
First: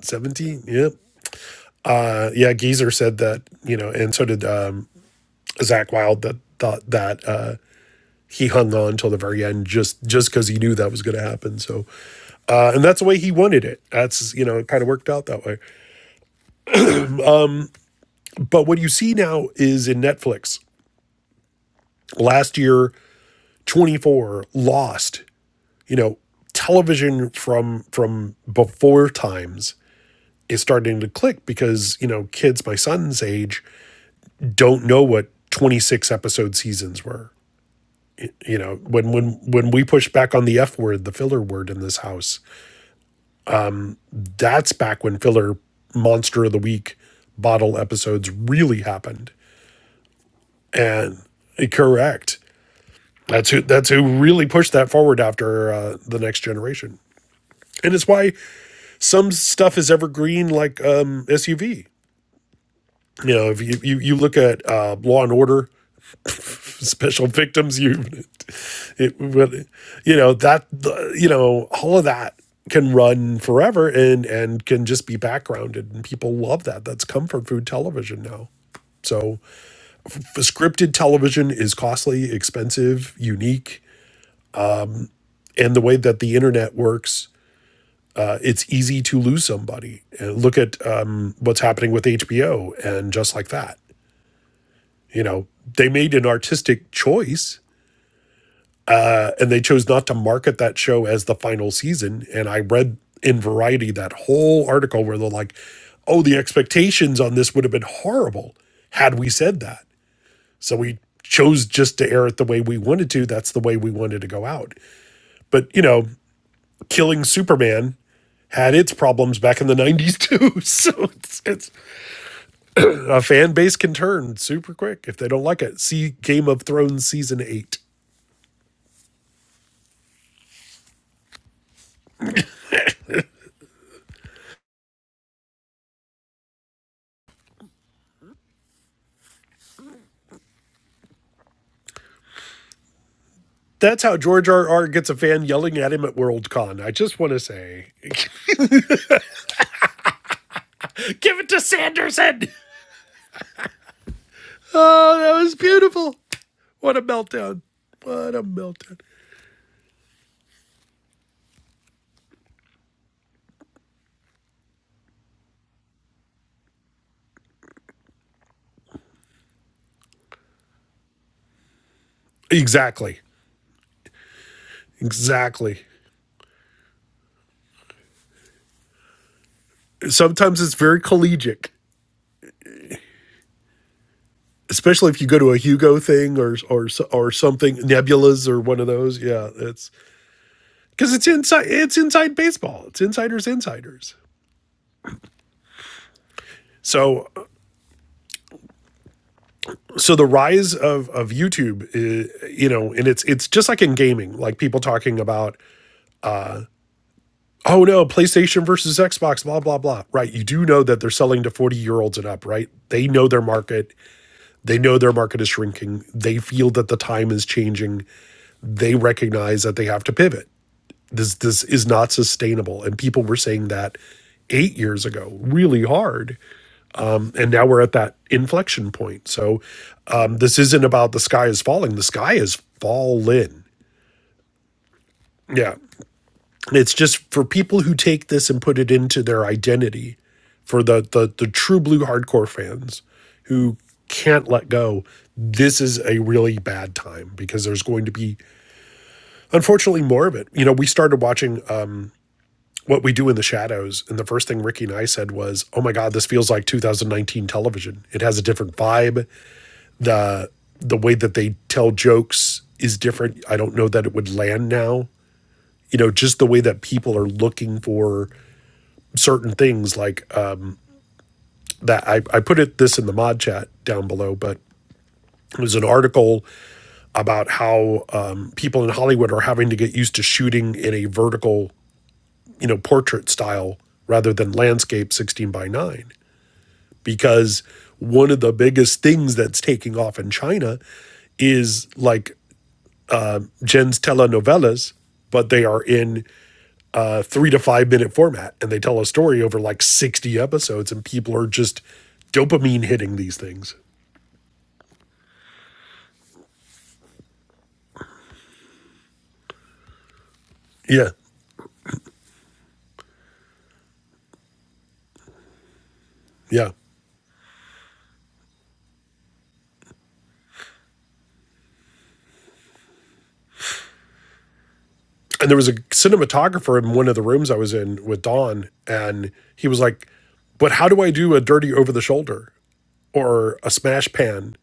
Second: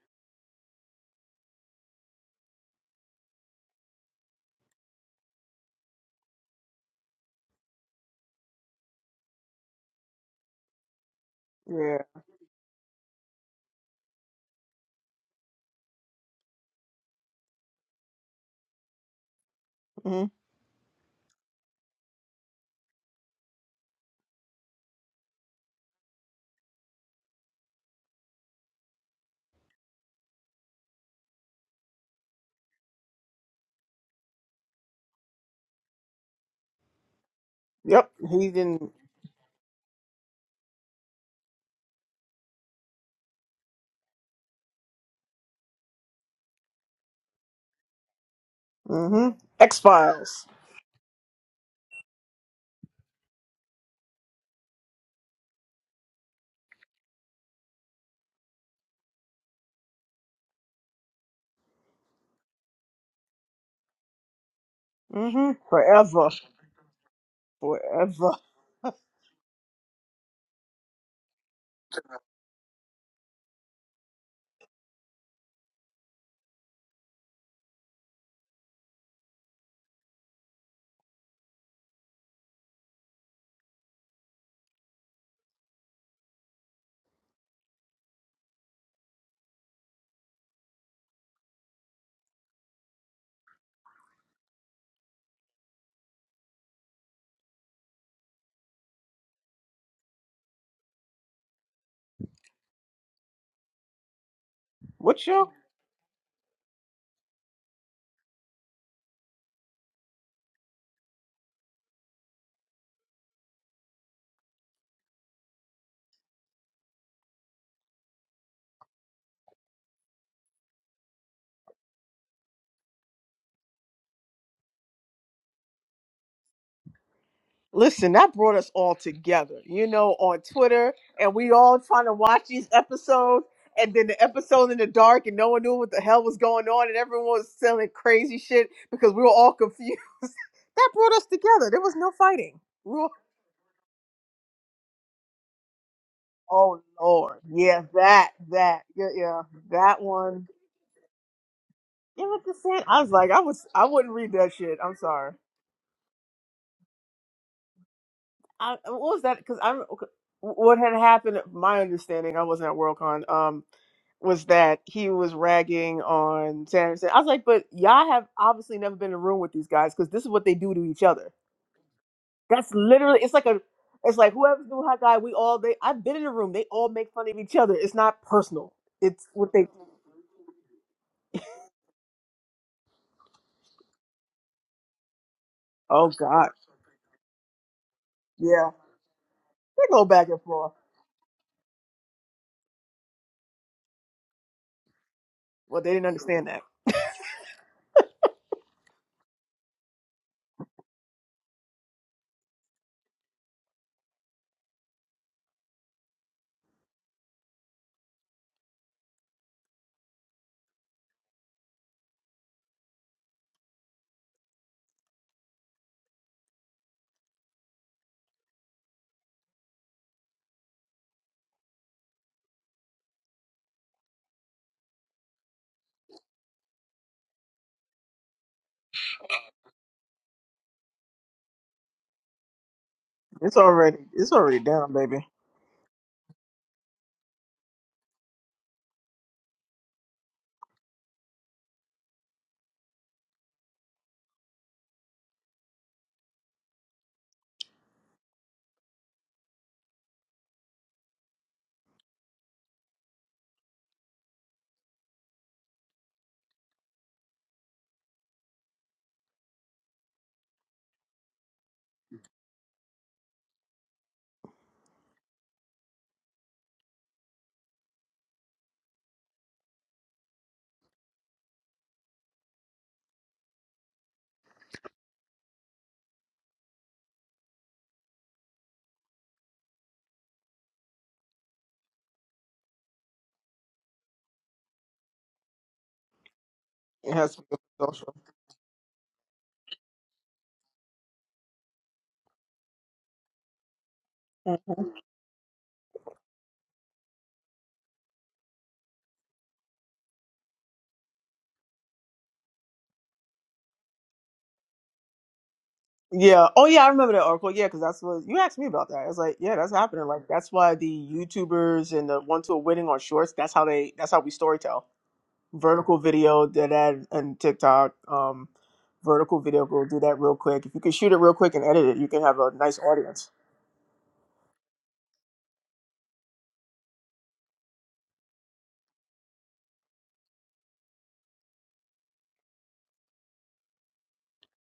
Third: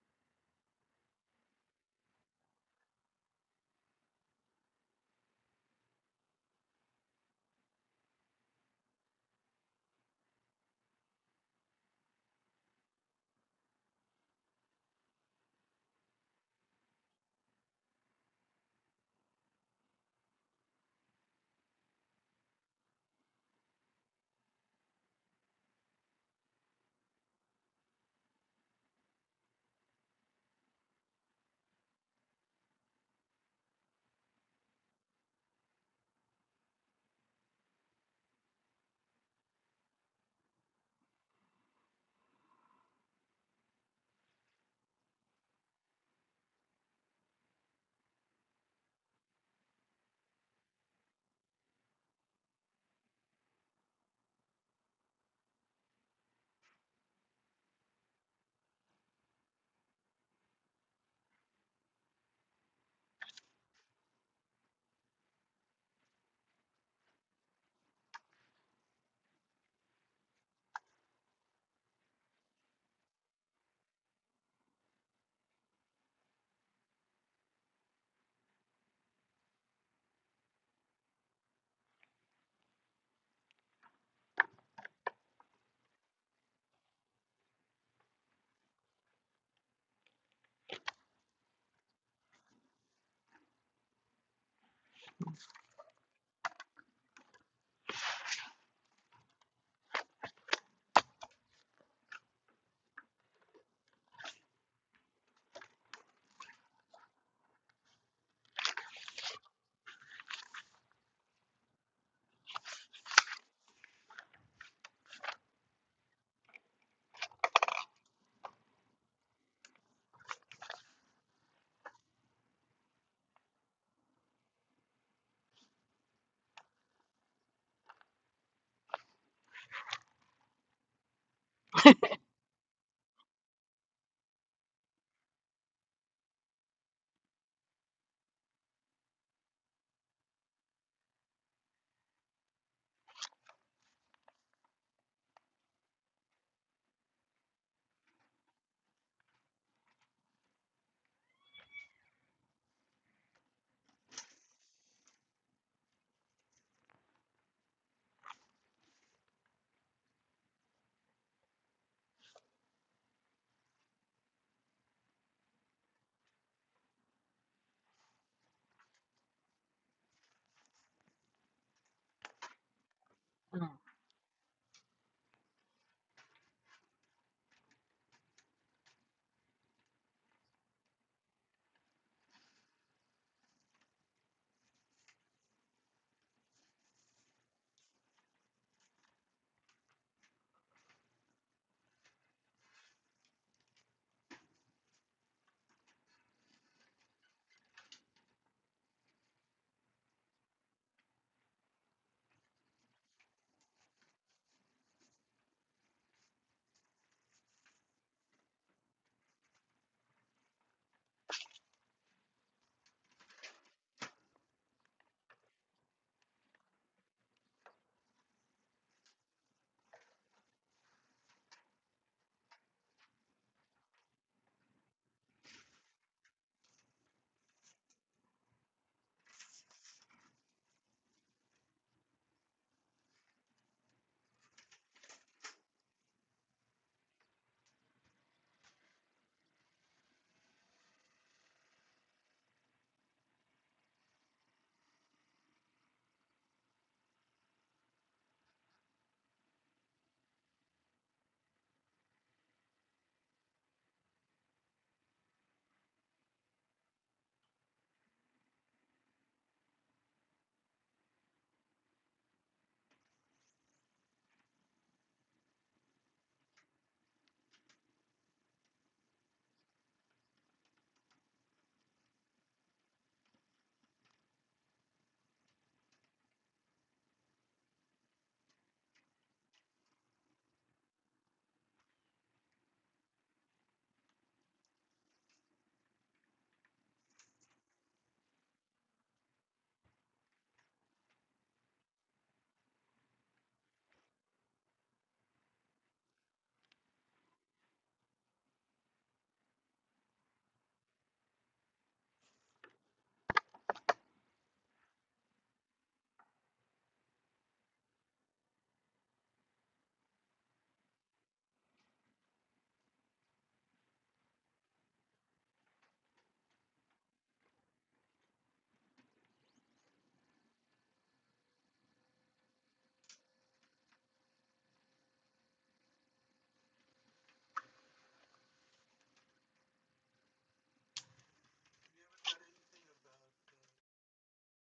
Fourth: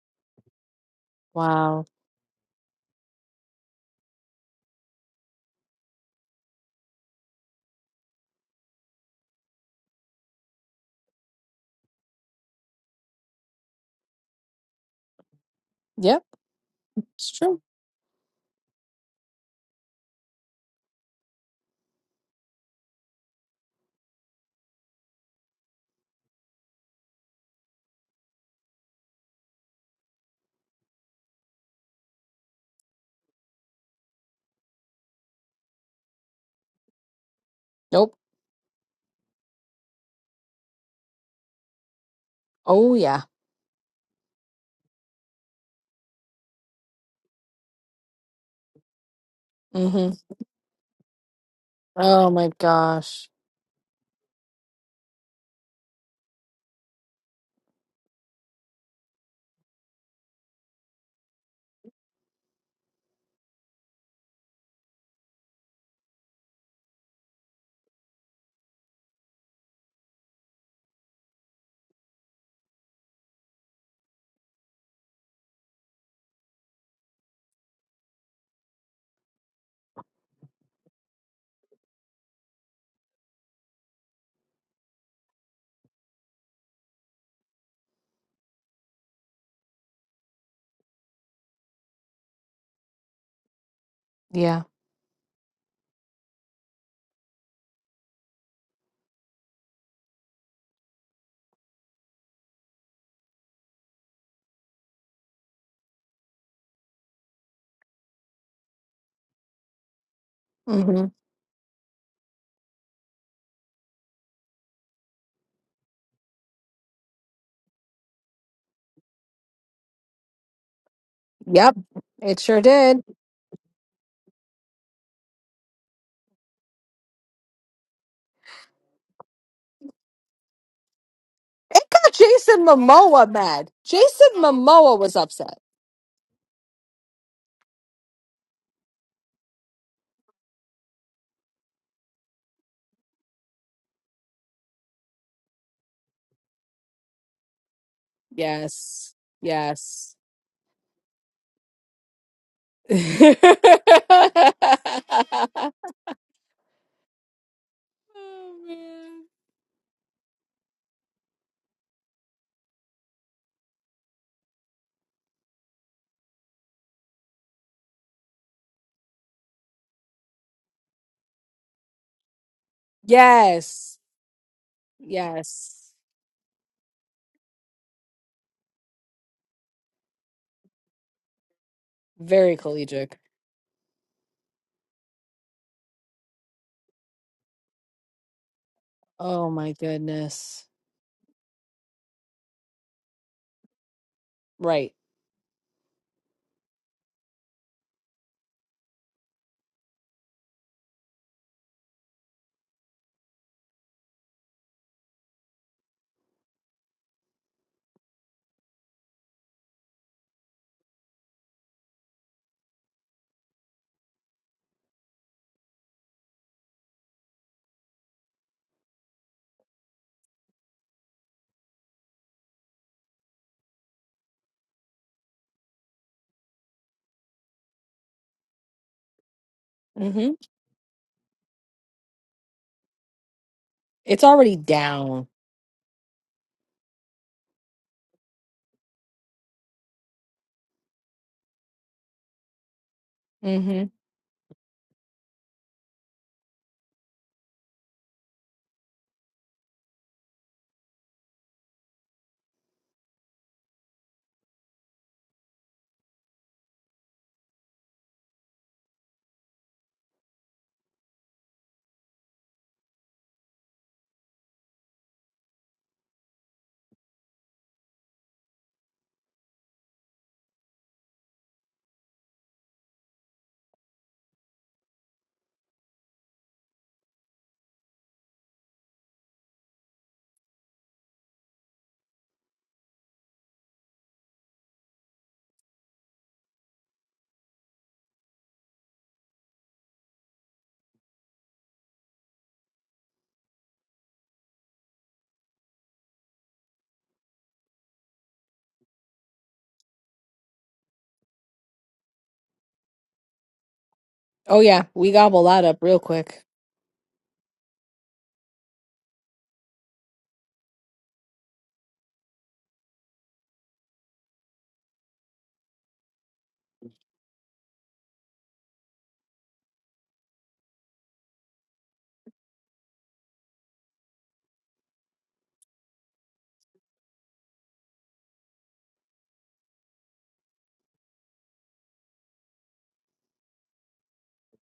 D: 17. Yep.
A: Wow.
D: Uh, yeah. Geezer said that, you know, and so did um, Zach Wild that thought that uh, he hung on till the very end just just because he knew that was going to happen. So,
B: yeah,
D: uh, and that's the way he wanted it. That's, you know, it kind of worked out that way.
A: Yep. It's true.
D: But what you see now is in
B: hmm
D: Netflix last year, 24 lost, you know, television from from before times is starting to click because, you know, kids my son's age don't know what 26 episode seasons were.
B: yep,
A: Nope.
B: he
D: You know,
B: didn't.
D: when when when we pushed back on the F word, the filler word in this house,
A: Oh yeah.
D: that's back when filler monster of the week bottle episodes really
B: hmm
D: happened.
B: X
A: Mm-hmm.
B: Files,
D: And eh,
A: Oh
D: correct.
A: my gosh.
D: That's who that's who really pushed that forward after uh, the next generation. And it's why some stuff is evergreen like um SUV. You know, if you you, you look at uh Law and
B: hmm
D: Order
B: forever,
D: special victims unit.
B: forever.
D: It, really, you know that you know all of that can run forever and and can just be backgrounded and people love that. That's comfort food television now. So scripted television is costly, expensive, unique, and the way that the internet works, uh, it's easy to lose somebody. And look at um, what's happening with HBO and just like that.
A: Yeah.
D: You know, they made an artistic choice and they chose not to market that show as the final season. And I read in Variety that whole article where
B: What
D: they're
B: show?
D: like, oh, the expectations on this would have been horrible had we said that. So we
A: hmm
D: chose just to air it the way we wanted to. That's the way we wanted to go out. But, you know, killing Superman had its problems back in the 90s too. So it's, it's
A: Yep. It sure did.
D: a fan base can turn super quick if they don't like it. See Game of Thrones season 8.
B: Listen, that brought us all together, you know, on Twitter, and we all
A: It
B: trying
A: got
B: to watch
A: Jason
B: these
A: Momoa
B: episodes,
A: mad.
B: and then the
A: Jason
B: episode in the
A: Momoa was
B: dark, and no
A: upset.
B: one knew what the hell was going on, and everyone was selling crazy shit because we were all confused. that brought us together. There was no fighting. We were-
D: That's how George R. R. gets a fan yelling at him at
B: oh
D: Worldcon. I just want
B: Lord,
D: to
B: yeah,
D: say,
B: that, that, yeah,
A: Yes.
B: yeah, that
A: Yes.
B: one.
D: give it to
B: You know what
D: Sanderson.
B: I'm saying? I was like, I was, I
A: oh,
B: wouldn't read that shit. I'm
D: Oh,
B: sorry.
D: that was beautiful. What a meltdown. What a
B: I, what
D: meltdown.
B: was
A: man.
B: that? Because I'm, what had happened? My understanding, I wasn't at Worldcon. Um, was that he was ragging on Sanderson. I was like, but y'all have obviously never been in a room with these guys because this is what they do to each other. That's
D: Exactly.
B: literally it's like a
C: mm,
A: Yes.
B: it's like whoever's doing hot guy, we all they
D: Exactly.
A: Yes.
B: I've been in a room. They all make fun of each other. It's not personal. It's what they
D: Sometimes it's very collegiate,
A: Very collegic.
D: especially if you go to a Hugo
B: Oh
D: thing
B: God.
D: or or so, or something Nebulas or
B: Yeah.
D: one of those. Yeah,
A: Oh my
B: They
D: it's
B: go back and
A: goodness.
B: forth.
D: cuz it's inside it's inside baseball. It's insiders insiders.
A: Right.
B: Well they didn't understand that.
D: So so the rise of of YouTube, uh, you know, and it's it's just like in gaming, like people talking about, oh no, PlayStation versus Xbox, blah blah blah. Right? You do know that they're selling to forty year olds and up, right? They know their market. They know their market is shrinking. They feel that the time is changing. They recognize that they have to pivot. This this is not sustainable, and people were saying that eight years ago really hard and now we're at that inflection point so
A: Mm-hmm.
D: um, this isn't about the sky is falling the sky is
B: It's
D: fallen
B: already
A: It's
B: it's
A: already
B: already down, baby.
A: down.
D: Yeah. It's just for people who take this and put it into their identity, for the the, the true blue hardcore fans who
A: Mm-hmm.
D: can't let go, this is a really bad time because there's going to be unfortunately more of it. You know, we started watching um, what we do in the shadows, and the first thing Ricky and I said was, Oh my god, this feels like 2019 television. It has a different vibe. The the way that they tell jokes is different. I don't know that it would land now. You know, just the way that people are looking for certain things like uh, that. I, I put it this in the mod chat down below, but it was an article about how um, people in Hollywood are having to get used to shooting in a vertical, you know, portrait style rather than landscape 16 by 9
B: It has to be
D: because
B: social.
D: one of the biggest things that's taking off in China is like Jen's telenovelas, but they are in a three to five minute format and they tell a story over like 60 episodes, and people are just dopamine hitting these things.
A: Oh yeah, we gobble that up real quick.
B: Yeah. Oh, yeah. I remember that article. Yeah, because that's what you asked me about that. I was like, yeah, that's happening. Like that's why the
D: Yeah.
B: YouTubers and the ones who are winning on Shorts. That's how they. That's how we storytell. Vertical video did
D: Yeah.
B: that and TikTok. Um, vertical video go do that real quick. If you can shoot it real quick and edit it, you can have a nice audience.
D: And there was a cinematographer in one of the rooms I was in with Don, and he was like, But how do I do a dirty over the shoulder or a smash pan?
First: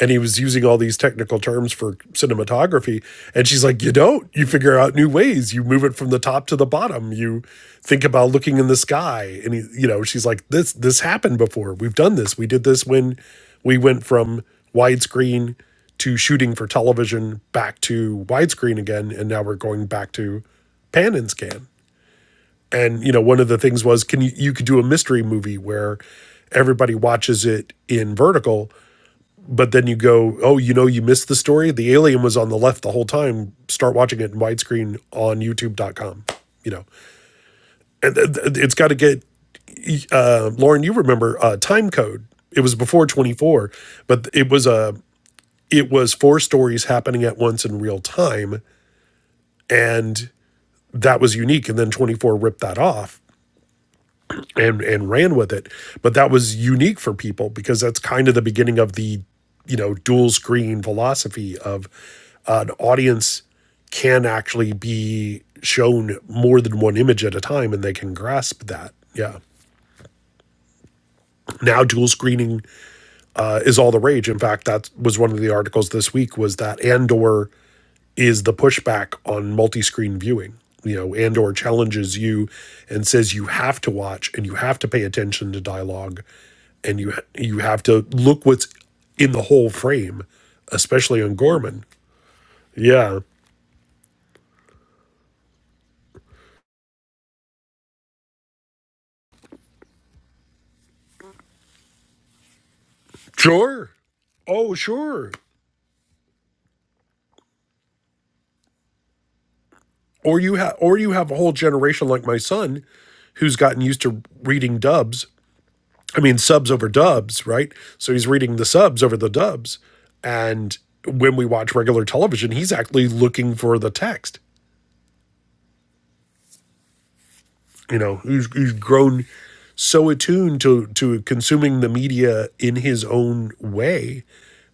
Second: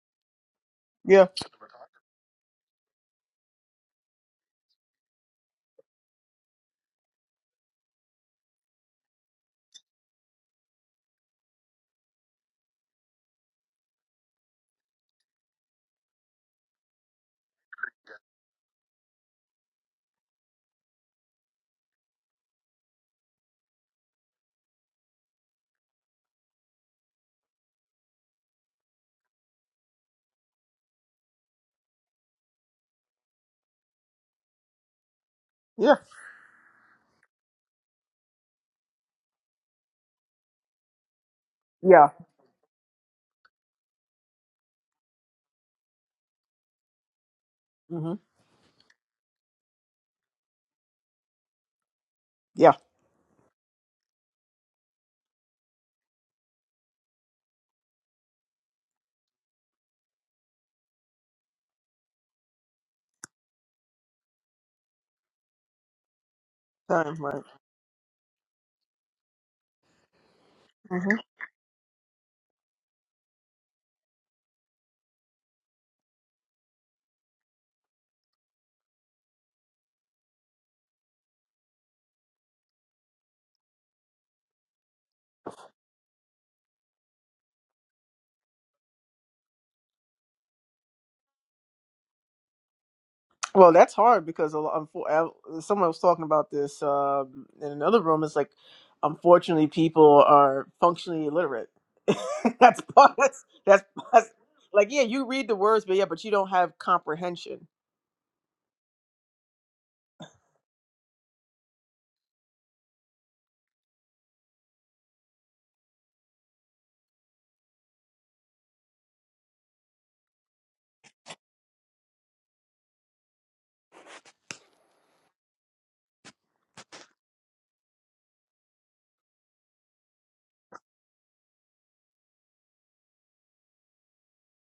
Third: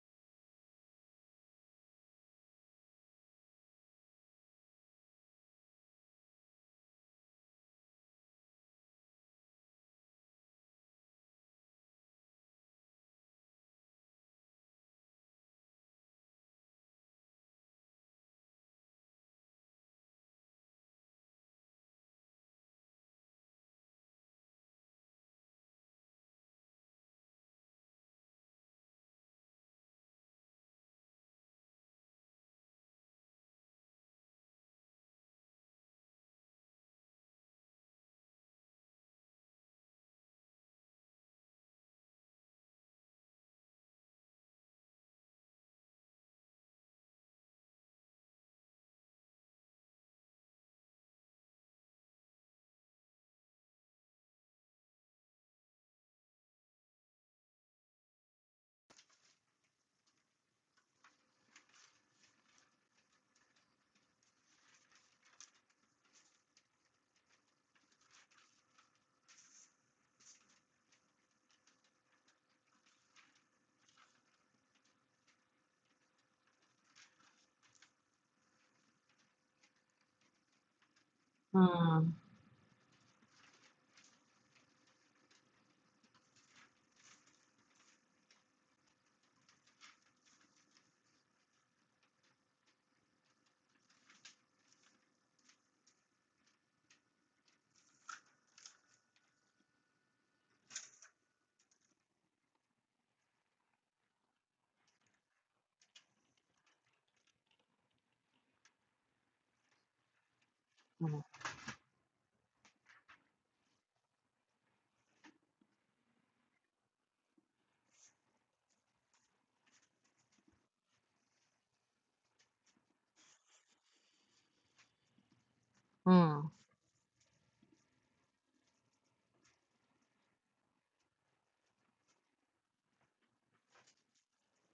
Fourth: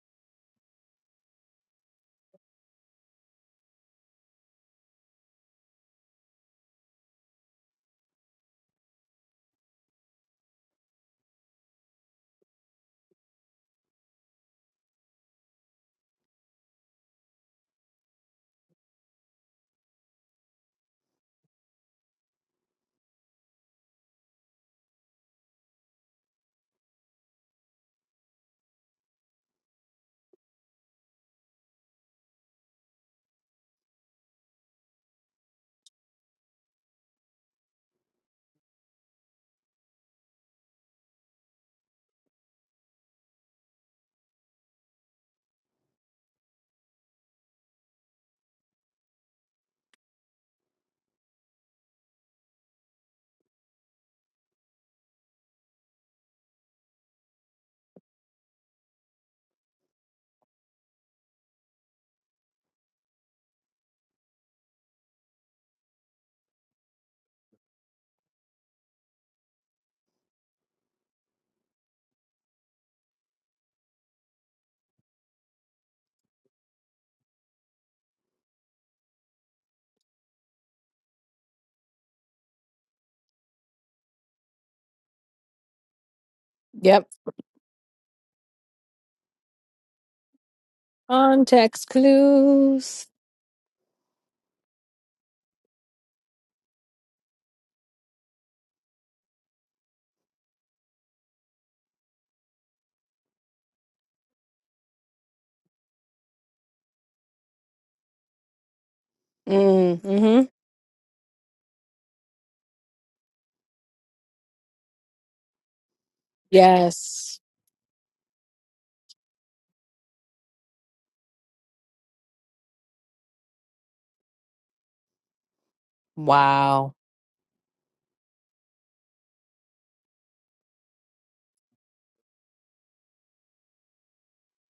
D: and he was using all these
B: Yeah.
D: technical terms for cinematography and she's like you don't you figure out new ways you move it from the top to the bottom you think about looking in the sky and he, you know she's like this this happened before we've done this we did this when we went from widescreen to shooting for television back to widescreen again and now we're going back to pan and scan and you know one of the things was can you you could do a mystery movie where everybody watches it in vertical but then you go, oh, you know, you missed the story. The alien was on the left the whole time. Start watching it in widescreen on
B: Yeah.
D: YouTube.com. You know, and it's got to get uh, Lauren. You remember uh, time
B: Yeah.
D: code? It was before twenty four, but it was a it was four stories happening at once in real
B: hmm
D: time, and that was unique. And then twenty four ripped
B: Yeah.
D: that off, and and ran with it. But that was unique for people because that's kind of the beginning of the you know dual screen philosophy of uh, an audience can actually be shown more than one
B: Time,
D: image at a
B: right.
D: time and they can grasp that. Yeah.
B: Mm-hmm.
D: Now dual screening uh, is all the rage. In fact, that was one of the articles this week was that Andor is the pushback on multi-screen viewing you know and or
C: mm,
D: challenges you and says you have to watch and you have to pay attention to dialogue and
A: Yep.
D: you you have to look what's in the whole frame especially on gorman
A: Context clues.
D: yeah
B: Well, that's hard because a lo- unfo- I- someone was talking about this um, in another room. It's like, unfortunately, people are functionally illiterate. that's part. That's, that's
D: sure
B: that's
D: oh
B: like yeah, you
D: sure
B: read the words, but yeah, but you don't have comprehension.
A: Mm,
D: or
A: Mm-hmm.
D: you have or you have a whole generation like my son who's gotten used to reading dubs I mean, subs over
A: Yes.
D: dubs, right? So he's reading the subs over the dubs. And when we watch regular television, he's actually looking for the text.
C: mm,
A: Wow.
D: You know, he's, he's grown so attuned to, to consuming the media in his own way.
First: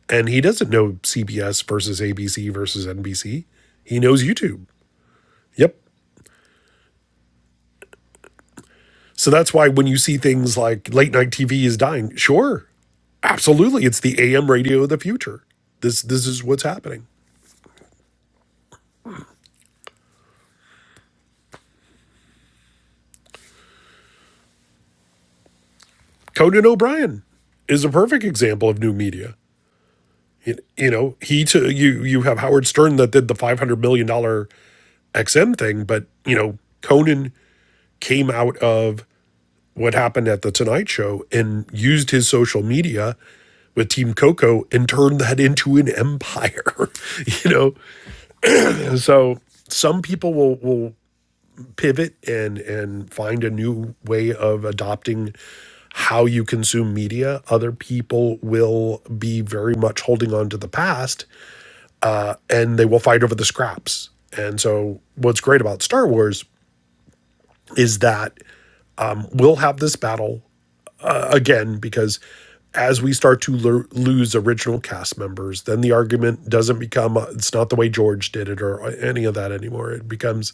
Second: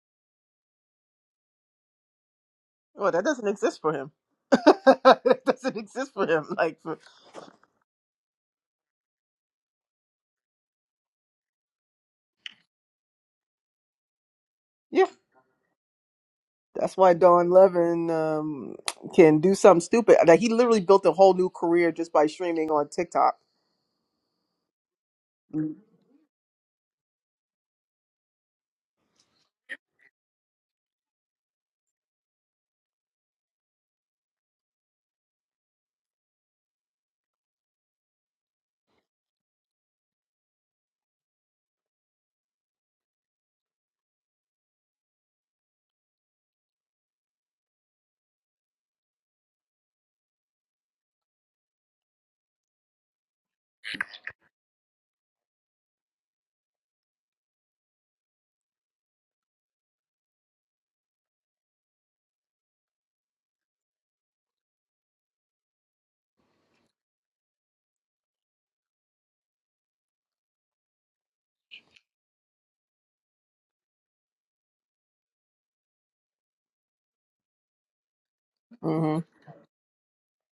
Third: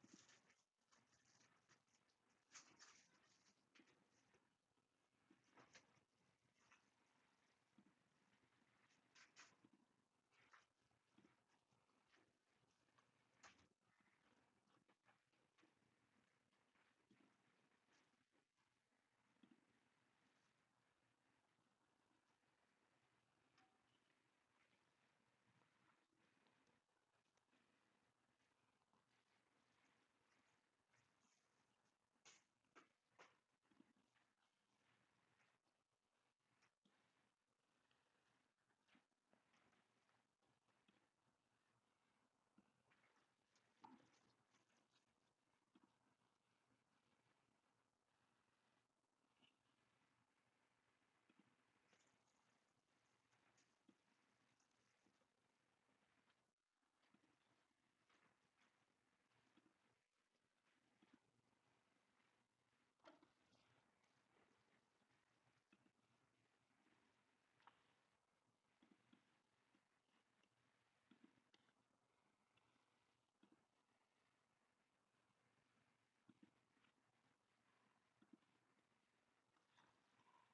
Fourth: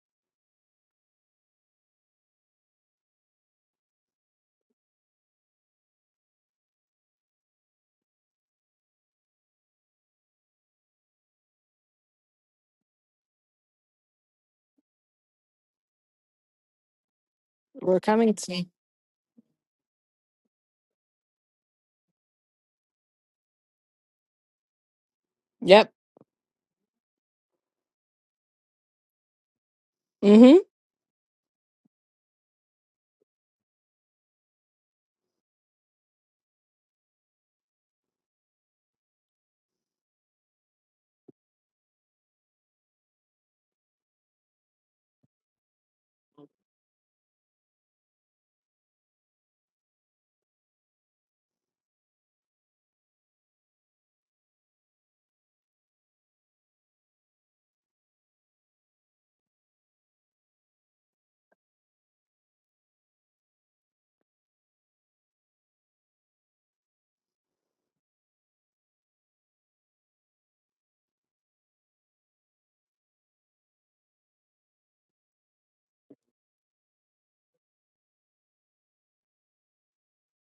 D: And he doesn't know CBS versus ABC versus
B: Well, that
D: NBC.
B: doesn't exist for
D: He
B: him.
D: knows YouTube.
B: that
D: Yep.
B: doesn't exist for him. Like for,
D: So that's why when you see things like late night TV is dying, sure, absolutely, it's the AM radio of the
B: yeah,
D: future. This this is what's
B: that's
D: happening.
B: why Don
A: We're
B: Levin
A: coming to.
B: um, can do something stupid. Like he literally built a whole new career just by streaming on TikTok.
A: Yep.
D: Conan O'Brien is a perfect example of new media.
A: Mm-hmm.
D: You, you know, he to you you have Howard Stern that did the five hundred million dollar XM thing, but you know, Conan came out of what happened at the Tonight Show and used his social media with Team Coco and turned that into an empire. you know, and so some people will will pivot and and find a new way of adopting how you consume media other people will be very much holding on to the past and they will fight over the scraps and so what's great about star wars is that um, we'll have this battle again because as we start to lo- lose original cast members, then the argument doesn't become uh, it's not the way George did it or
B: Mhm.
D: any of that anymore. It becomes,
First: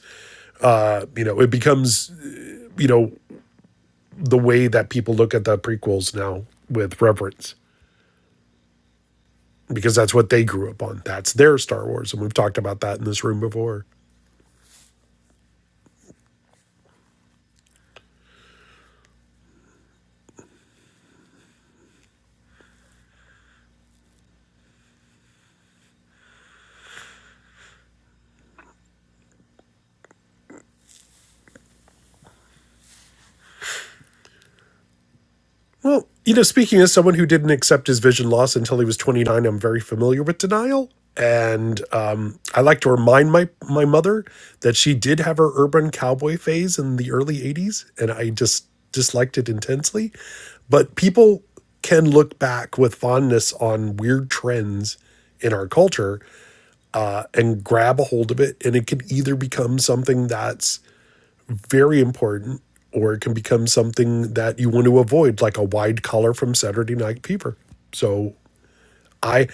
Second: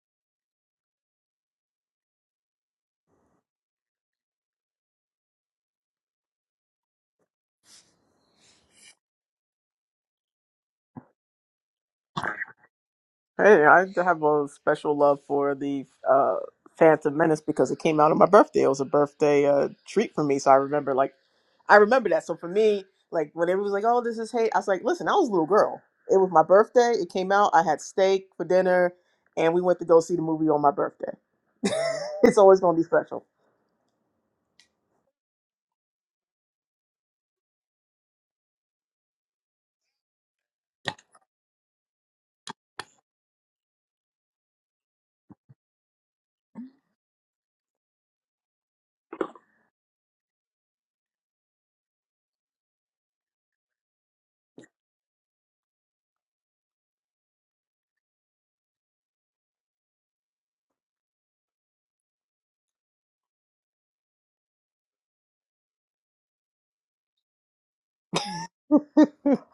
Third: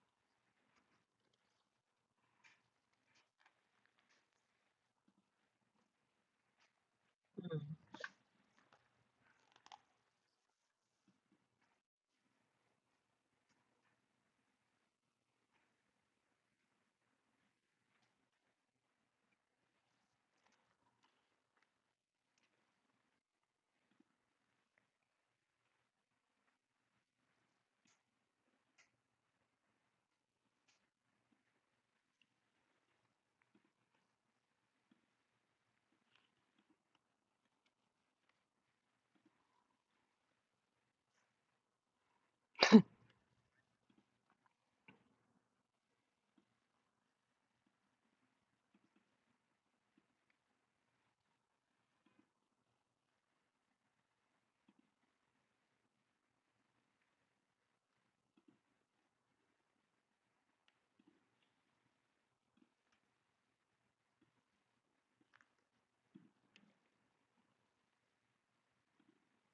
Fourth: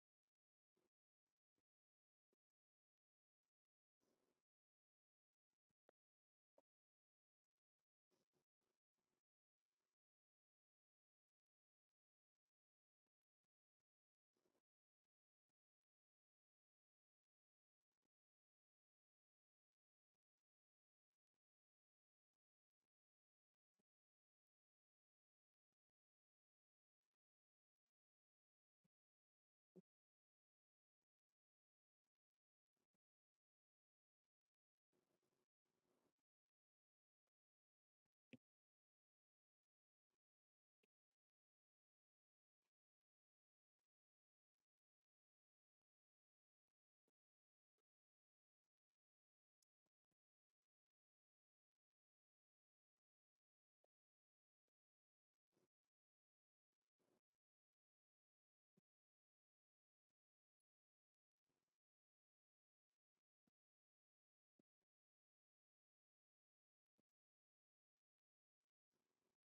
D: uh, you know, it becomes, you know, the way that people look at the prequels now with reverence because that's what they grew up on. That's their Star Wars. And we've talked about that in this room
B: Hey, I
D: before.
B: have a special love for the uh, Phantom Menace because it came out on my birthday. It was a birthday uh, treat for me, so I remember like I remember that. So for me, like when everyone was like, "Oh, this is hate," I was like, "Listen, I was a little girl. It was my birthday. It came out. I had steak for dinner, and we went to go see the movie on my birthday. It's always gonna be special.
D: Well, you know, speaking as someone who didn't accept his vision loss until he was 29, I'm very familiar with denial. And um, I like to remind my, my mother that she did have her urban cowboy phase in the early 80s, and I just disliked it intensely. But people can look back with fondness on weird trends in our culture and grab a hold of it. And it can either become something that's very important or it can become something that you want to avoid, like a wide collar from Saturday Night Fever. So I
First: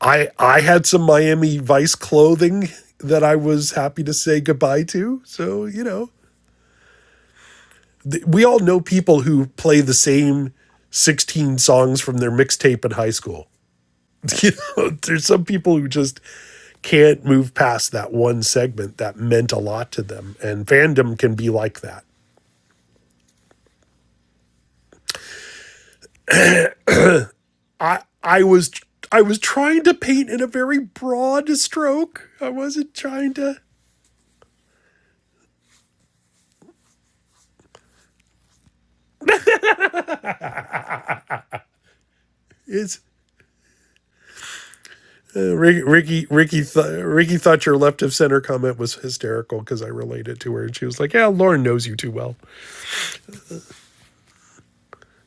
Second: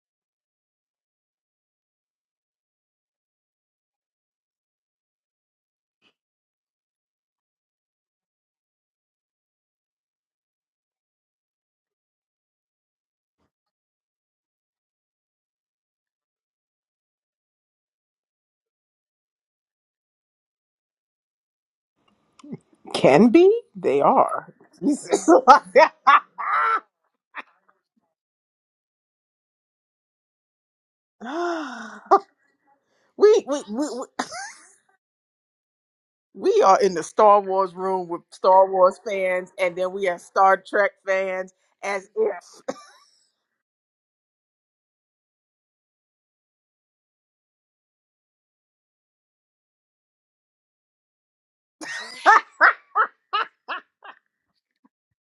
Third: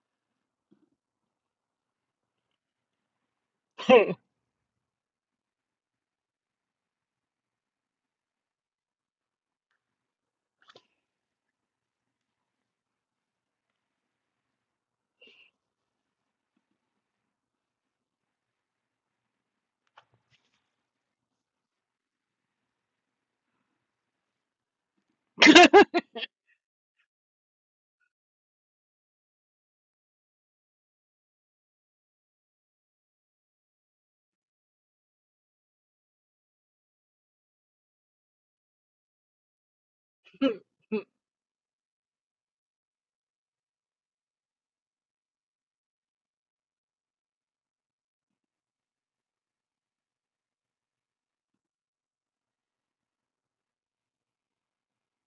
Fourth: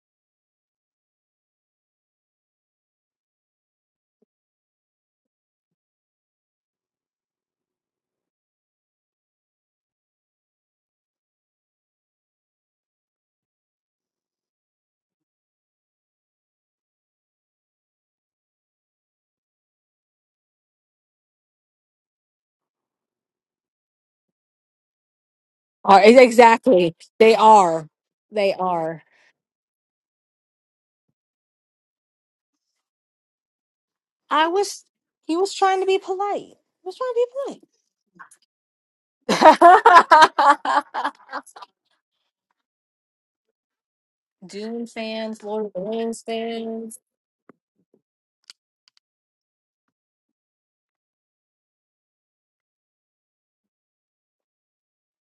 D: I I had some Miami Vice clothing that I was happy to say goodbye to. So, you know, th- we all know people who play the same 16 songs from their mixtape in high school. You know, there's some people who just can't move past that one segment that meant a lot to them and fandom can be like that
B: Can be. They are. Jesus.
A: Are, ex- exactly. They are.
D: i
A: They
D: was
A: are.
D: i was trying to paint in a very broad stroke i wasn't trying
B: we,
D: to
B: we, we,
A: I was, he was trying to be polite. He
B: we are in
A: was
B: the Star
A: trying
B: Wars room with Star Wars fans, and
A: to
B: then we have Star
A: be
B: Trek
C: mm,
A: polite.
B: fans as if.
D: it's
A: Dune fans,
D: uh,
A: Lord of the
D: Rick-
A: Rings
D: Ricky Ricky
A: fans.
D: Th- Ricky thought your left of center comment was hysterical because I related to her and she was like, "Yeah, Lauren knows you too well."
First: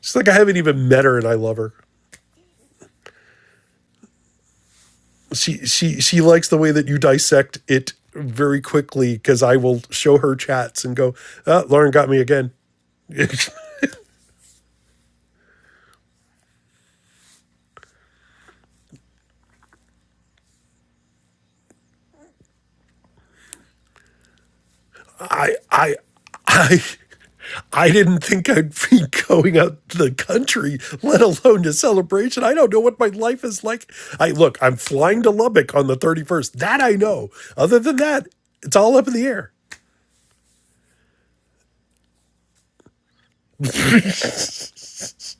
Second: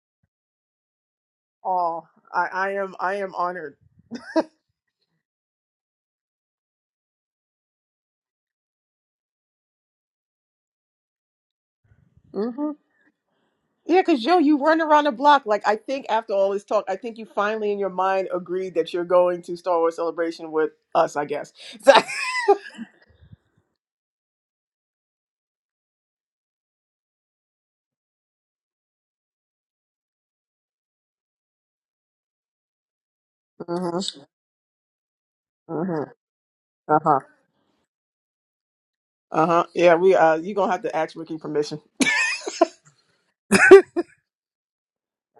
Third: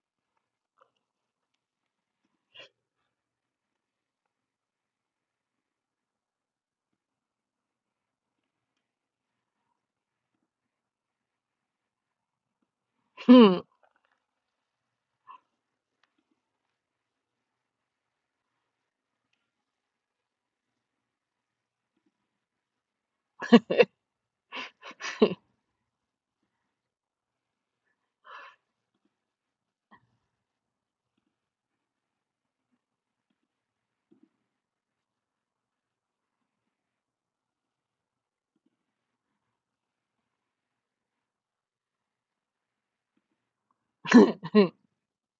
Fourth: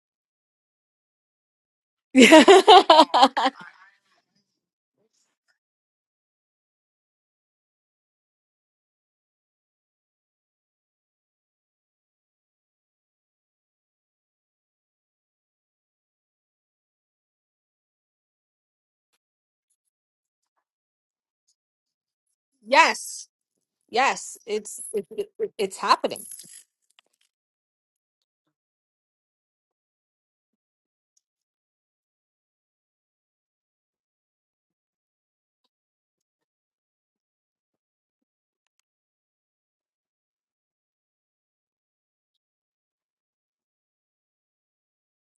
D: She's like, "I haven't even met her and I love her."
B: oh, I, I am I am
A: yes.
B: honored.
D: She she she likes the way that you dissect it very quickly because I will show her chats and go, oh, "Lauren got me again."
B: hmm
C: mm,
B: Yeah, because Joe, you run around the block. Like I think after all this talk, I think you finally in your mind agreed that you're going to Star Wars Celebration with us. I guess.
A: Yes. It's it, it-
D: I
A: it's
D: I
A: happening.
D: I I didn't think I'd be going out to the country, let alone to celebration. I don't know what my life is
B: So,
D: like.
B: hmm
D: I look, I'm flying to Lubbock on the
B: hmm
D: 31st. That I
B: Uh-huh.
D: know. Other than that, it's all up in the air.
B: Uh-huh. Yeah, we uh you're gonna have to ask Ricky permission.
C: mm.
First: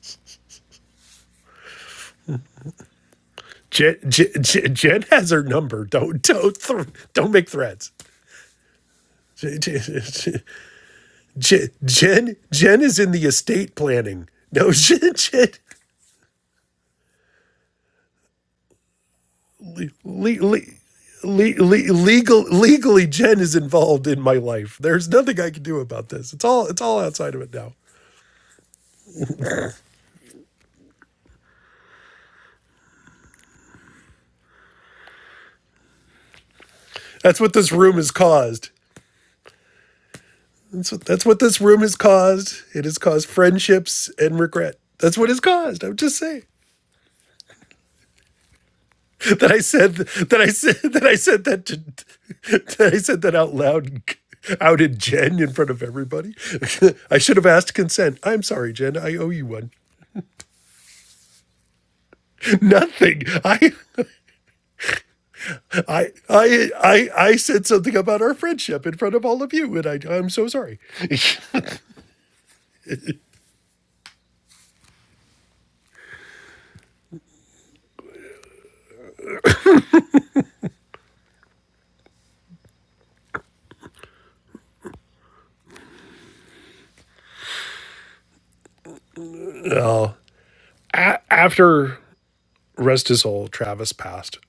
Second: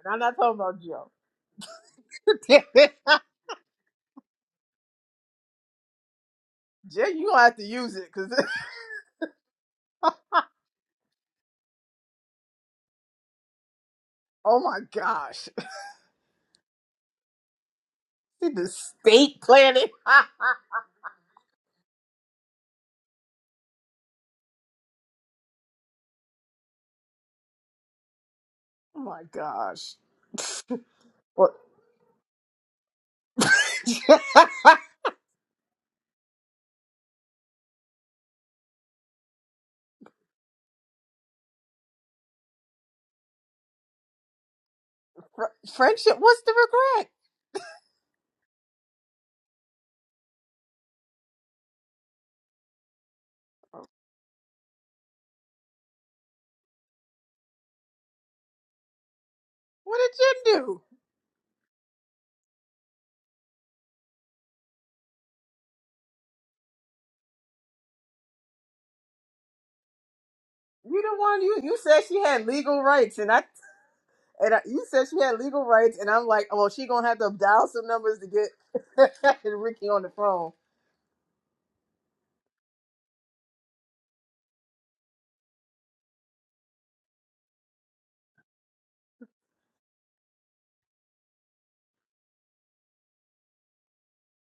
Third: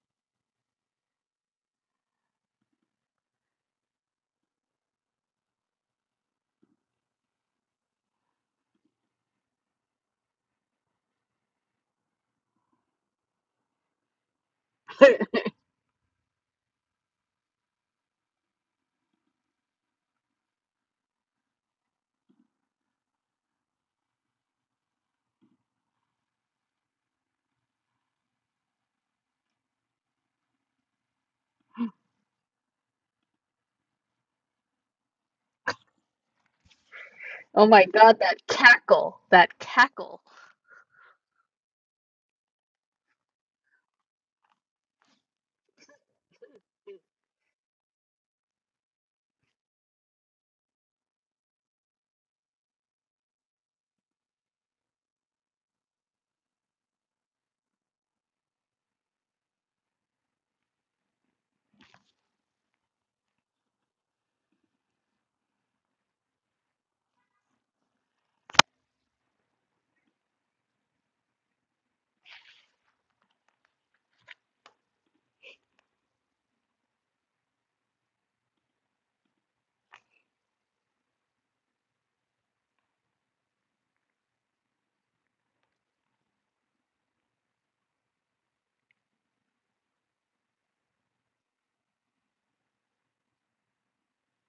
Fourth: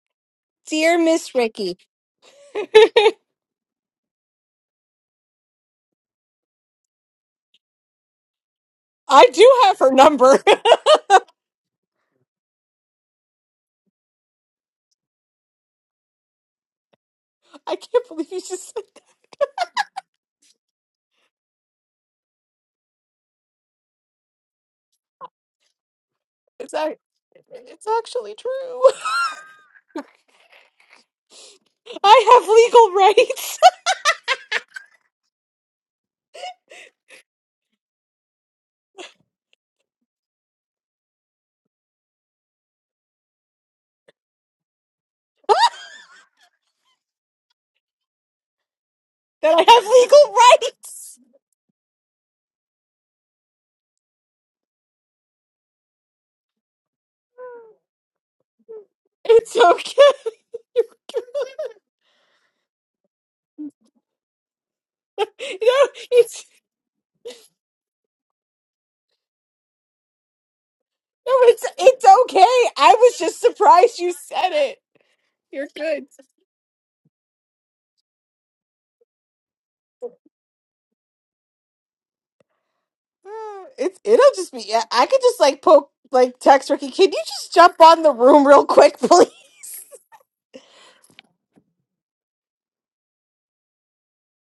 B: And I'm not talking about
A: Dear Miss Ricky,
B: Joe.
D: Jen, Jen, Jen Jen has her number. Don't don't th-
B: Jay, you
D: don't
B: gonna
D: make
B: have to
D: threats.
B: use it because
A: I
D: Jen,
A: do have her
D: Jen
A: number.
D: Jen Jen is in the estate planning.
B: oh
D: No,
B: my
D: Jen,
B: gosh,
D: Jen.
A: I can't believe you
B: see
A: just
B: the
A: said that.
B: state planning.
D: le- le-
B: oh
D: le- le- le- legal legally Jen is involved in my life. There's nothing I can do about this. It's all
A: It's,
D: it's
A: ac-
D: all outside of it now.
A: it's actually true.
B: my gosh, what
A: I have legal rights.
D: That's what
C: Oh
D: this
C: my
D: room has
C: God, that
D: caused.
C: cackle, that cackle.
D: That's what, that's what this room has caused. It has caused friendships and regret. That's what it's
B: Fr-
D: caused. I'm
B: friendship?
D: just
B: What's
D: saying
B: the regret?
D: that
A: That
D: I
A: I have
D: said
A: legal
D: that I said that I
A: rights.
D: said that to, that I said that out loud. Outed Jen in front of everybody. I should have asked consent. I'm sorry, Jen. I owe you
A: It's
D: one.
B: What
A: okay.
B: did Jen do?
D: Nothing. I
A: no,
D: I
A: it's
D: I I I said something about our friendship in front of all of you, and I I'm so sorry.
B: You the
A: no,
B: one you
A: it's
B: you said
A: it's
B: she had
A: okay.
B: legal
A: I was
B: rights, and
A: just
B: I
A: surprised you said
B: and I,
A: it.
B: you said she had legal
A: You're
B: rights, and
A: good.
B: I'm like, oh, she gonna have to dial some numbers to get Ricky on the phone.
A: Eh, It's it'll just be. I I could just like poke, like text Ricky. Can you just jump on the room real quick, please?
D: A- after rest his soul, Travis passed,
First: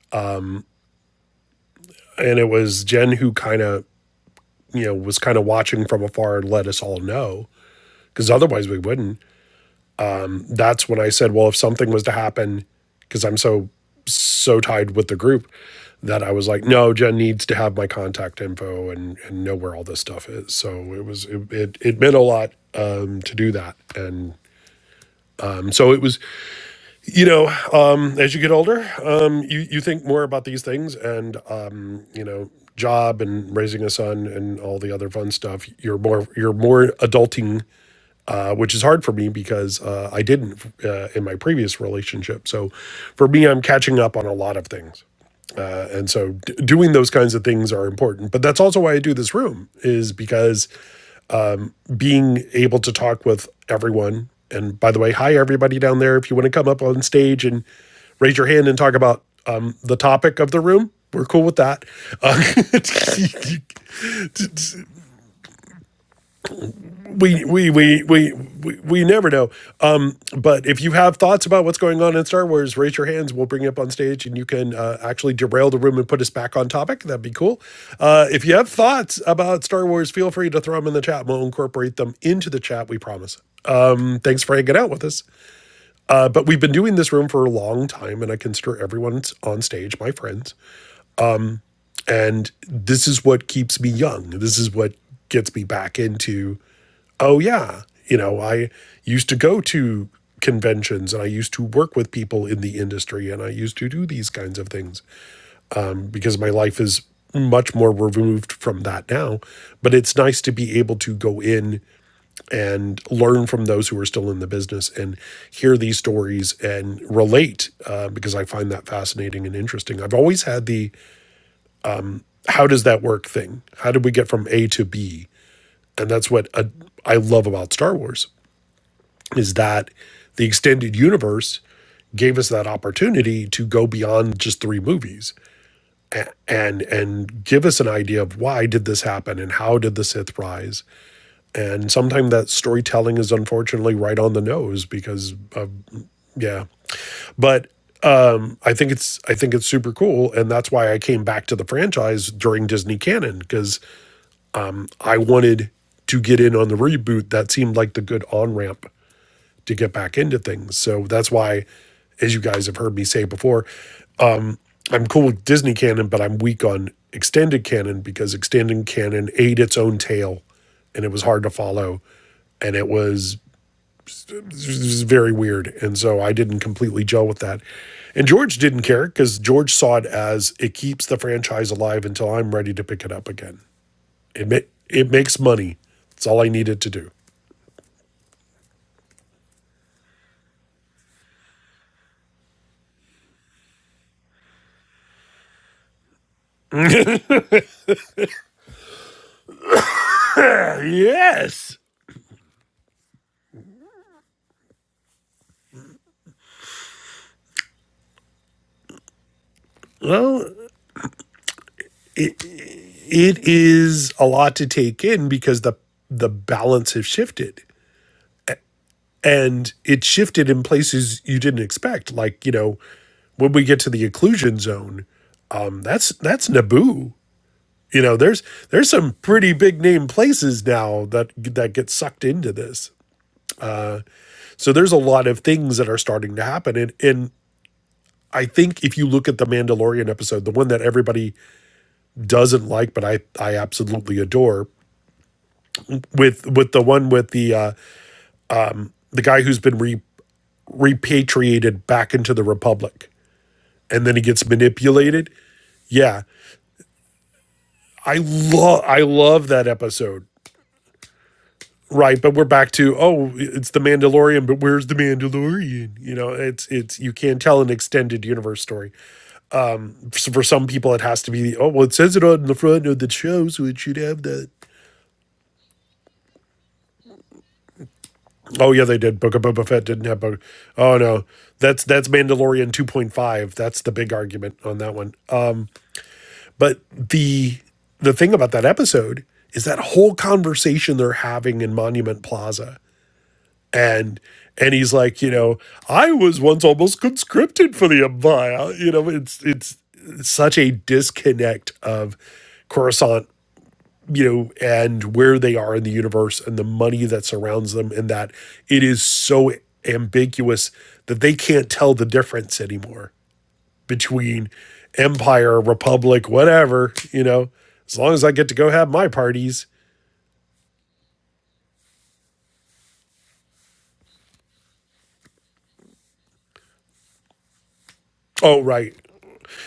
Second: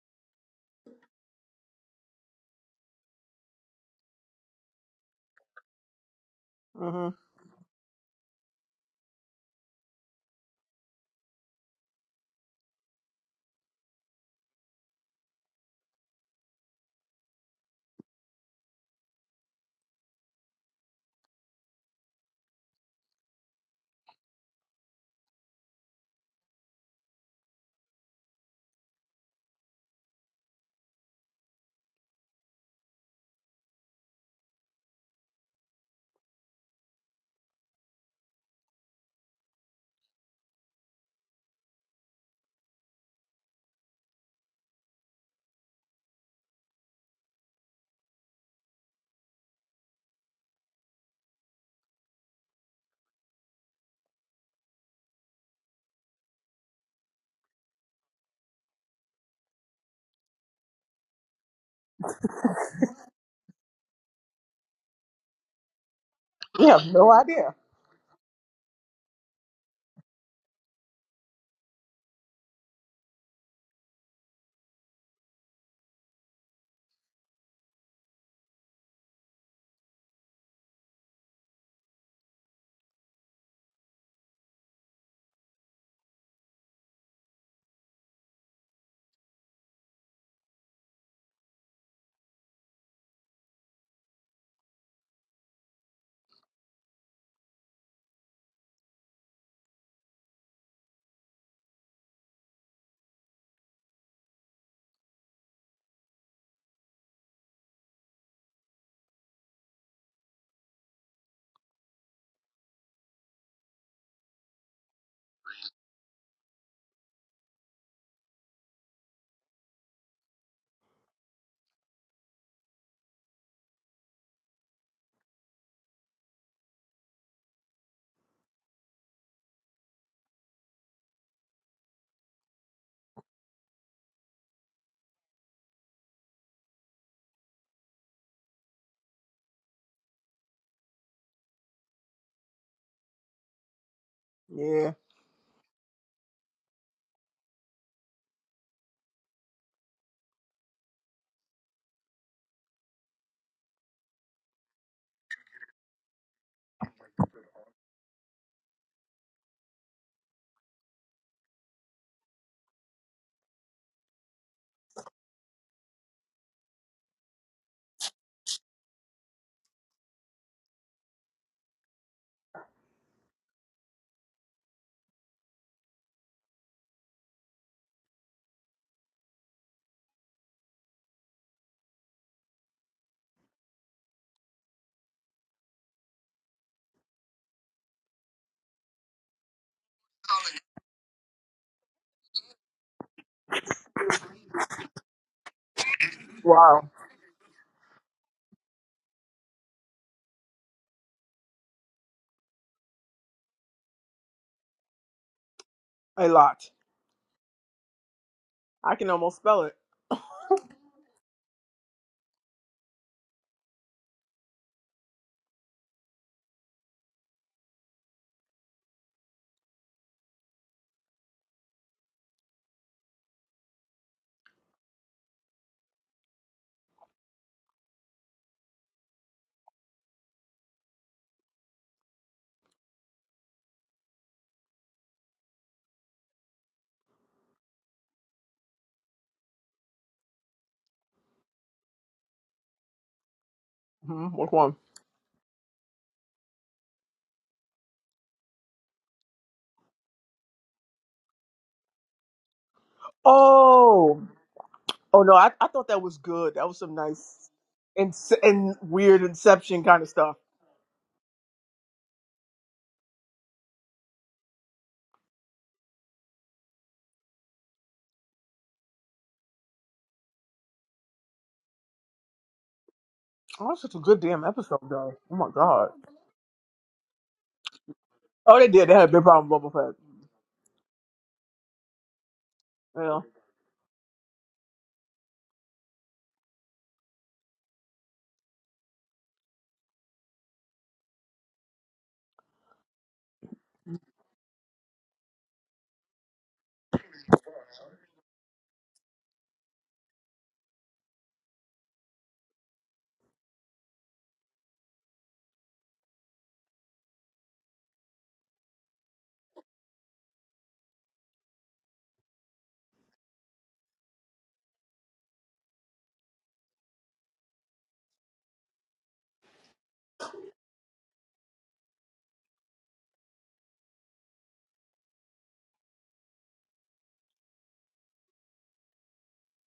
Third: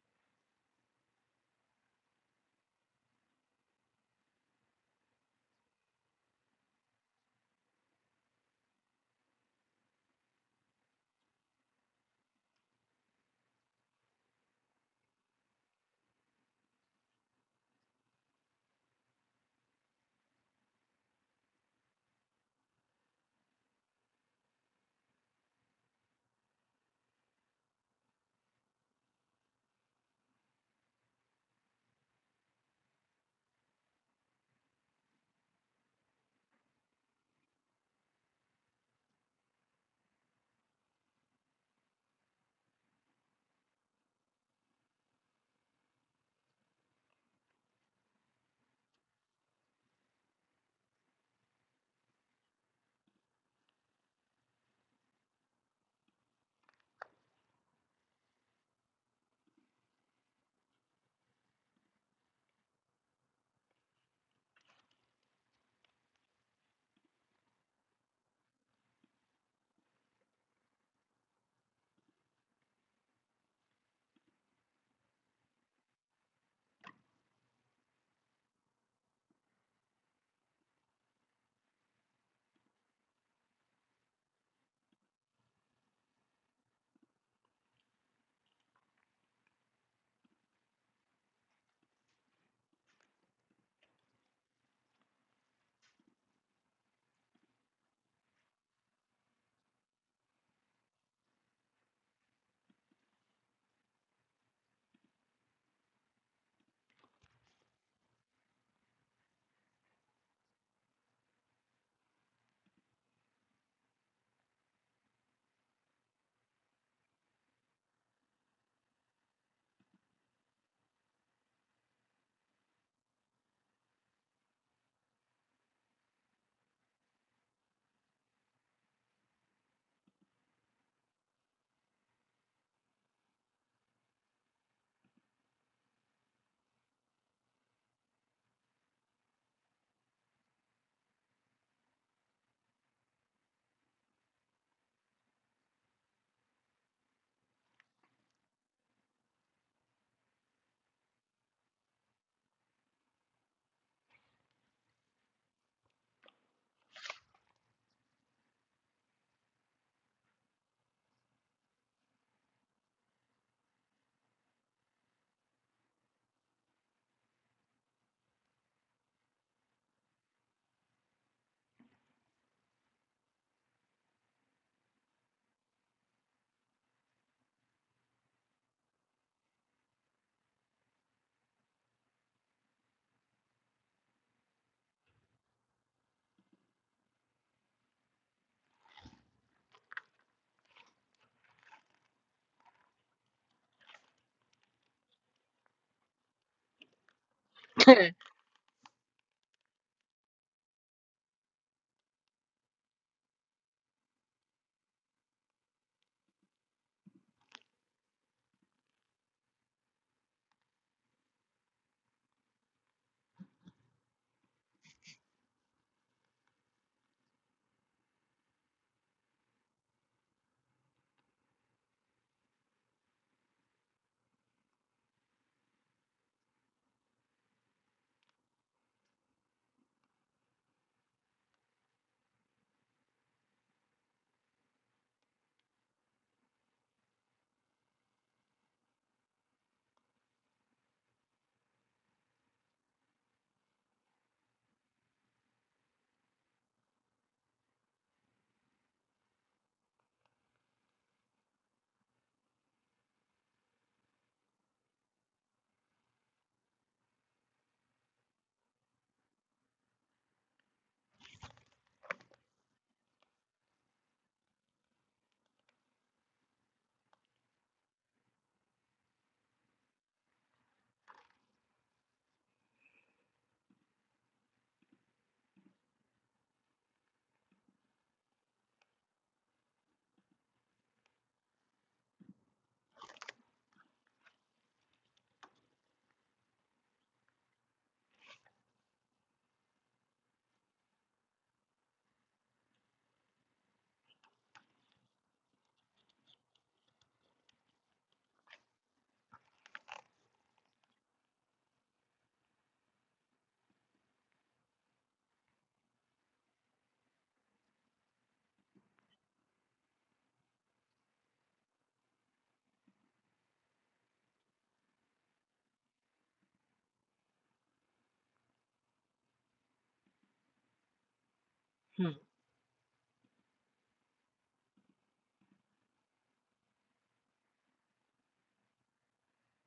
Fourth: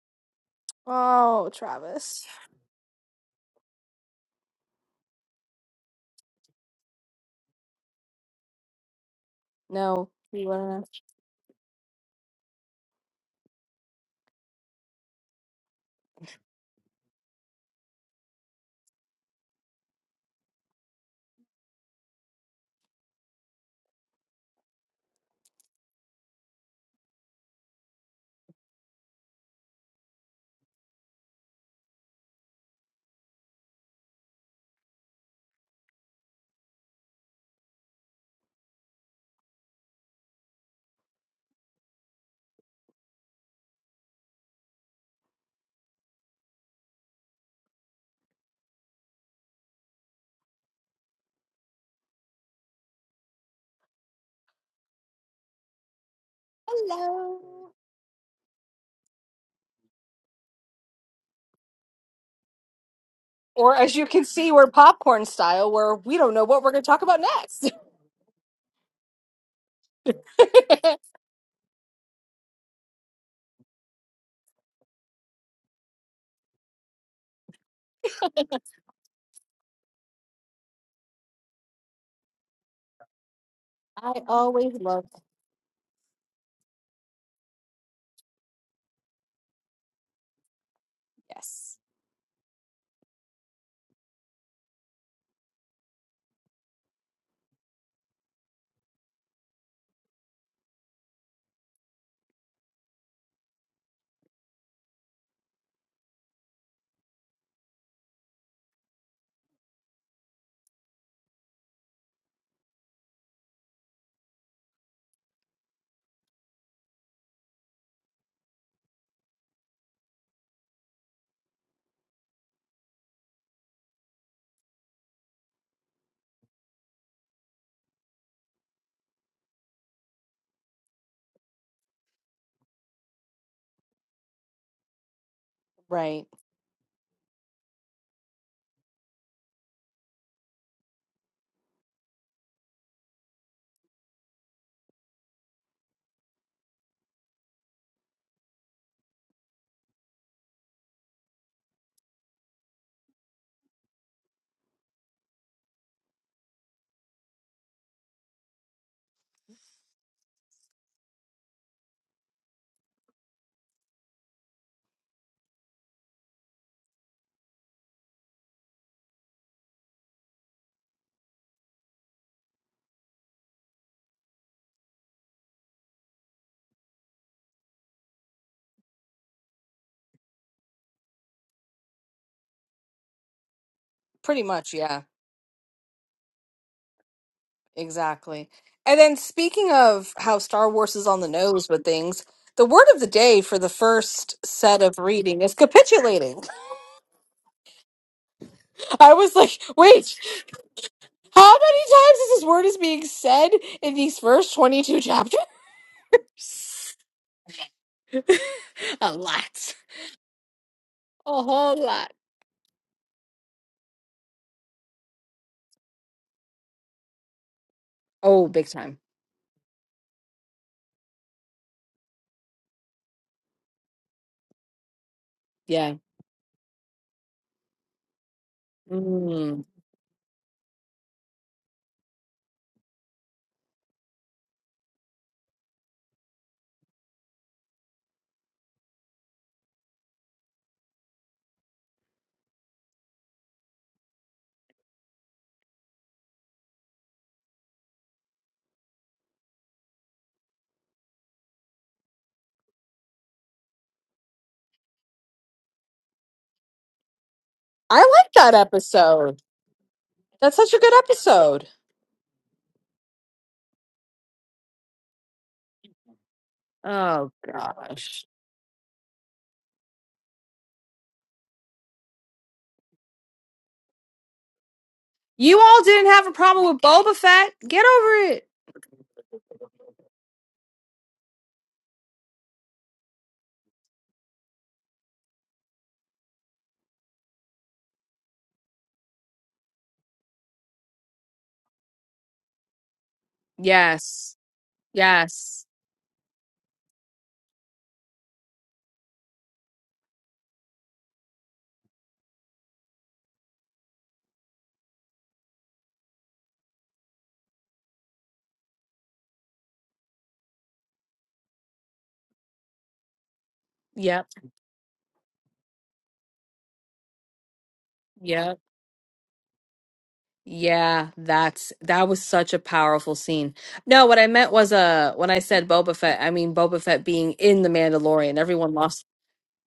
A: Oh, Travis.
D: and it was Jen who kind of you know was kind of watching from afar and let us all
B: hmm
D: know because otherwise we wouldn't.
A: No, you wouldn't.
D: That's when I said, well, if something was to happen, because I'm so so tied with the group that I was like, no, Jen needs to have my contact info and and know where all this stuff is. So it was it it, it meant a lot um, to do that, and um, so it was you know, um, as you get older, um, you you think more about these things, and um, you know, job and raising a son and all the other fun stuff. You're more you're more adulting, uh, which is hard for me because uh, I didn't uh, in my previous relationship. So, for me, I'm catching up on a lot of things, uh, and so d- doing those kinds of things are important. But that's also why I do this room is because being able to talk with everyone. And by the way, hi everybody down there. If you want to come up on
A: Hello.
D: stage and raise your hand and talk about um, the topic of the room, we're cool with that. Uh, you
A: Or as you can see, we're popcorn style, where we don't know what
B: You
A: we're going
B: have
A: to talk
B: no
A: about
D: we
B: idea.
A: next.
D: we we we we, we never know. Um, but if you have thoughts about what's going on in Star Wars, raise your hands. We'll bring you up on stage, and you can uh, actually derail the room and put us back on topic. That'd be cool. Uh, if you have thoughts about Star Wars, feel free to throw them in the chat. We'll incorporate them into the chat. We promise. Um,
A: I
D: thanks for
A: always
D: hanging out with
A: love.
D: us. Uh, but we've been doing this room for a long time, and I consider everyone on stage my friends. And this is what keeps me young. This is what gets me back into oh yeah you know i used to go to conventions and i used to work with people in the industry and i used to do these kinds of things because my life is much more removed from that now but it's nice to be able to go in and learn from those who are still in the business and hear these stories and relate uh, because i find that fascinating and interesting i've always had the how does that work thing how did we get from a to b and that's what uh, i love about star wars is that the extended universe gave us that opportunity to go beyond just three movies
A: Right.
D: and and give us an idea of why did this happen and how did the Sith rise. And sometimes that storytelling is unfortunately right on the nose
B: Yeah.
D: because of yeah. But um I think it's I think it's super cool and that's why I came back to the franchise during Disney Canon because I wanted to get in on the reboot that seemed like the good on ramp to get back into things. So that's why, as you guys have heard me say before, I'm cool with Disney canon, but I'm weak on extended canon because extended canon ate its own tail and it was hard to follow and it was, it was very weird. And so I didn't completely gel with that. And George didn't care because George saw it as it keeps the franchise alive until I'm ready to pick it up again.
A: Pretty
D: It ma-
A: much. Yeah.
D: it makes money. That's all I needed to do.
A: Exactly. And then speaking of how Star Wars is on the nose with things. The word of the day for the first set of reading is capitulating.
B: Wow.
A: I was like, wait. How
D: Yes.
A: many times is this word is being said in these first 22 chapters?
B: A lot. I can
A: A
B: almost spell
A: lot.
B: it.
D: Well,
A: A lot.
D: it, it is a lot to take in because the the balance has shifted
A: Oh, big time.
D: and it shifted in places you didn't expect like you know when we get to the occlusion zone um
A: Yeah.
D: that's that's naboo you know there's there's some pretty
A: Mm.
D: big name places now that that get sucked into this so there's a lot of things that are starting to happen and and I think if you look at the Mandalorian episode, the one that everybody doesn't like, but I I absolutely
B: Mm-hmm.
D: adore,
B: One.
D: with with the one with the uh, the guy who's been re- repatriated back into the Republic and then
B: Oh.
D: he gets
B: Oh
D: manipulated.
B: no, I, I thought that was
D: Yeah.
B: good. That was some nice
A: I
B: and
D: I
A: like that
B: and
D: love I
B: weird
A: episode.
D: love that
B: Inception kind of
D: episode.
B: stuff.
A: That's such a good episode.
D: Right, but we're back to oh, it's the Mandalorian, but where's the Mandalorian? You know, it's it's you
A: Oh,
D: can't tell an
A: gosh.
D: extended universe story. So for some people, it has to be oh well, it says it on the front of the show, so
B: Oh,
D: it
B: that's such
D: should
B: a good
D: have
B: damn
D: that.
B: episode, though. Oh my
A: You all
B: god.
A: didn't have a problem with Boba Fett. Get over it.
B: Oh, they
D: Oh yeah,
B: did. They
D: they
B: had a
D: did.
B: big
D: Book of
B: problem
D: Boba
B: with
D: Fett
B: Boba
D: didn't have Book. Oh no, that's that's Mandalorian two
B: Fett.
D: point
B: Yeah.
D: five. That's the big argument on that one. But the the thing about that episode is that whole conversation they're having in Monument Plaza. And
A: Yes.
D: and he's like, you know,
A: Yes.
D: I was once almost conscripted for the Empire. You know, it's it's such a disconnect of Coruscant, you know, and where they are in the universe and the money that surrounds them, and that it is so ambiguous that they can't tell the difference anymore
A: Yep.
D: between empire, republic, whatever, you know, as long as I get to
A: Yep.
D: go have my parties.
A: Yeah, that's that was such a powerful scene. No, what I meant was uh when I said Boba Fett, I mean Boba Fett being in the Mandalorian.
D: Oh,
A: Everyone
D: right.
A: lost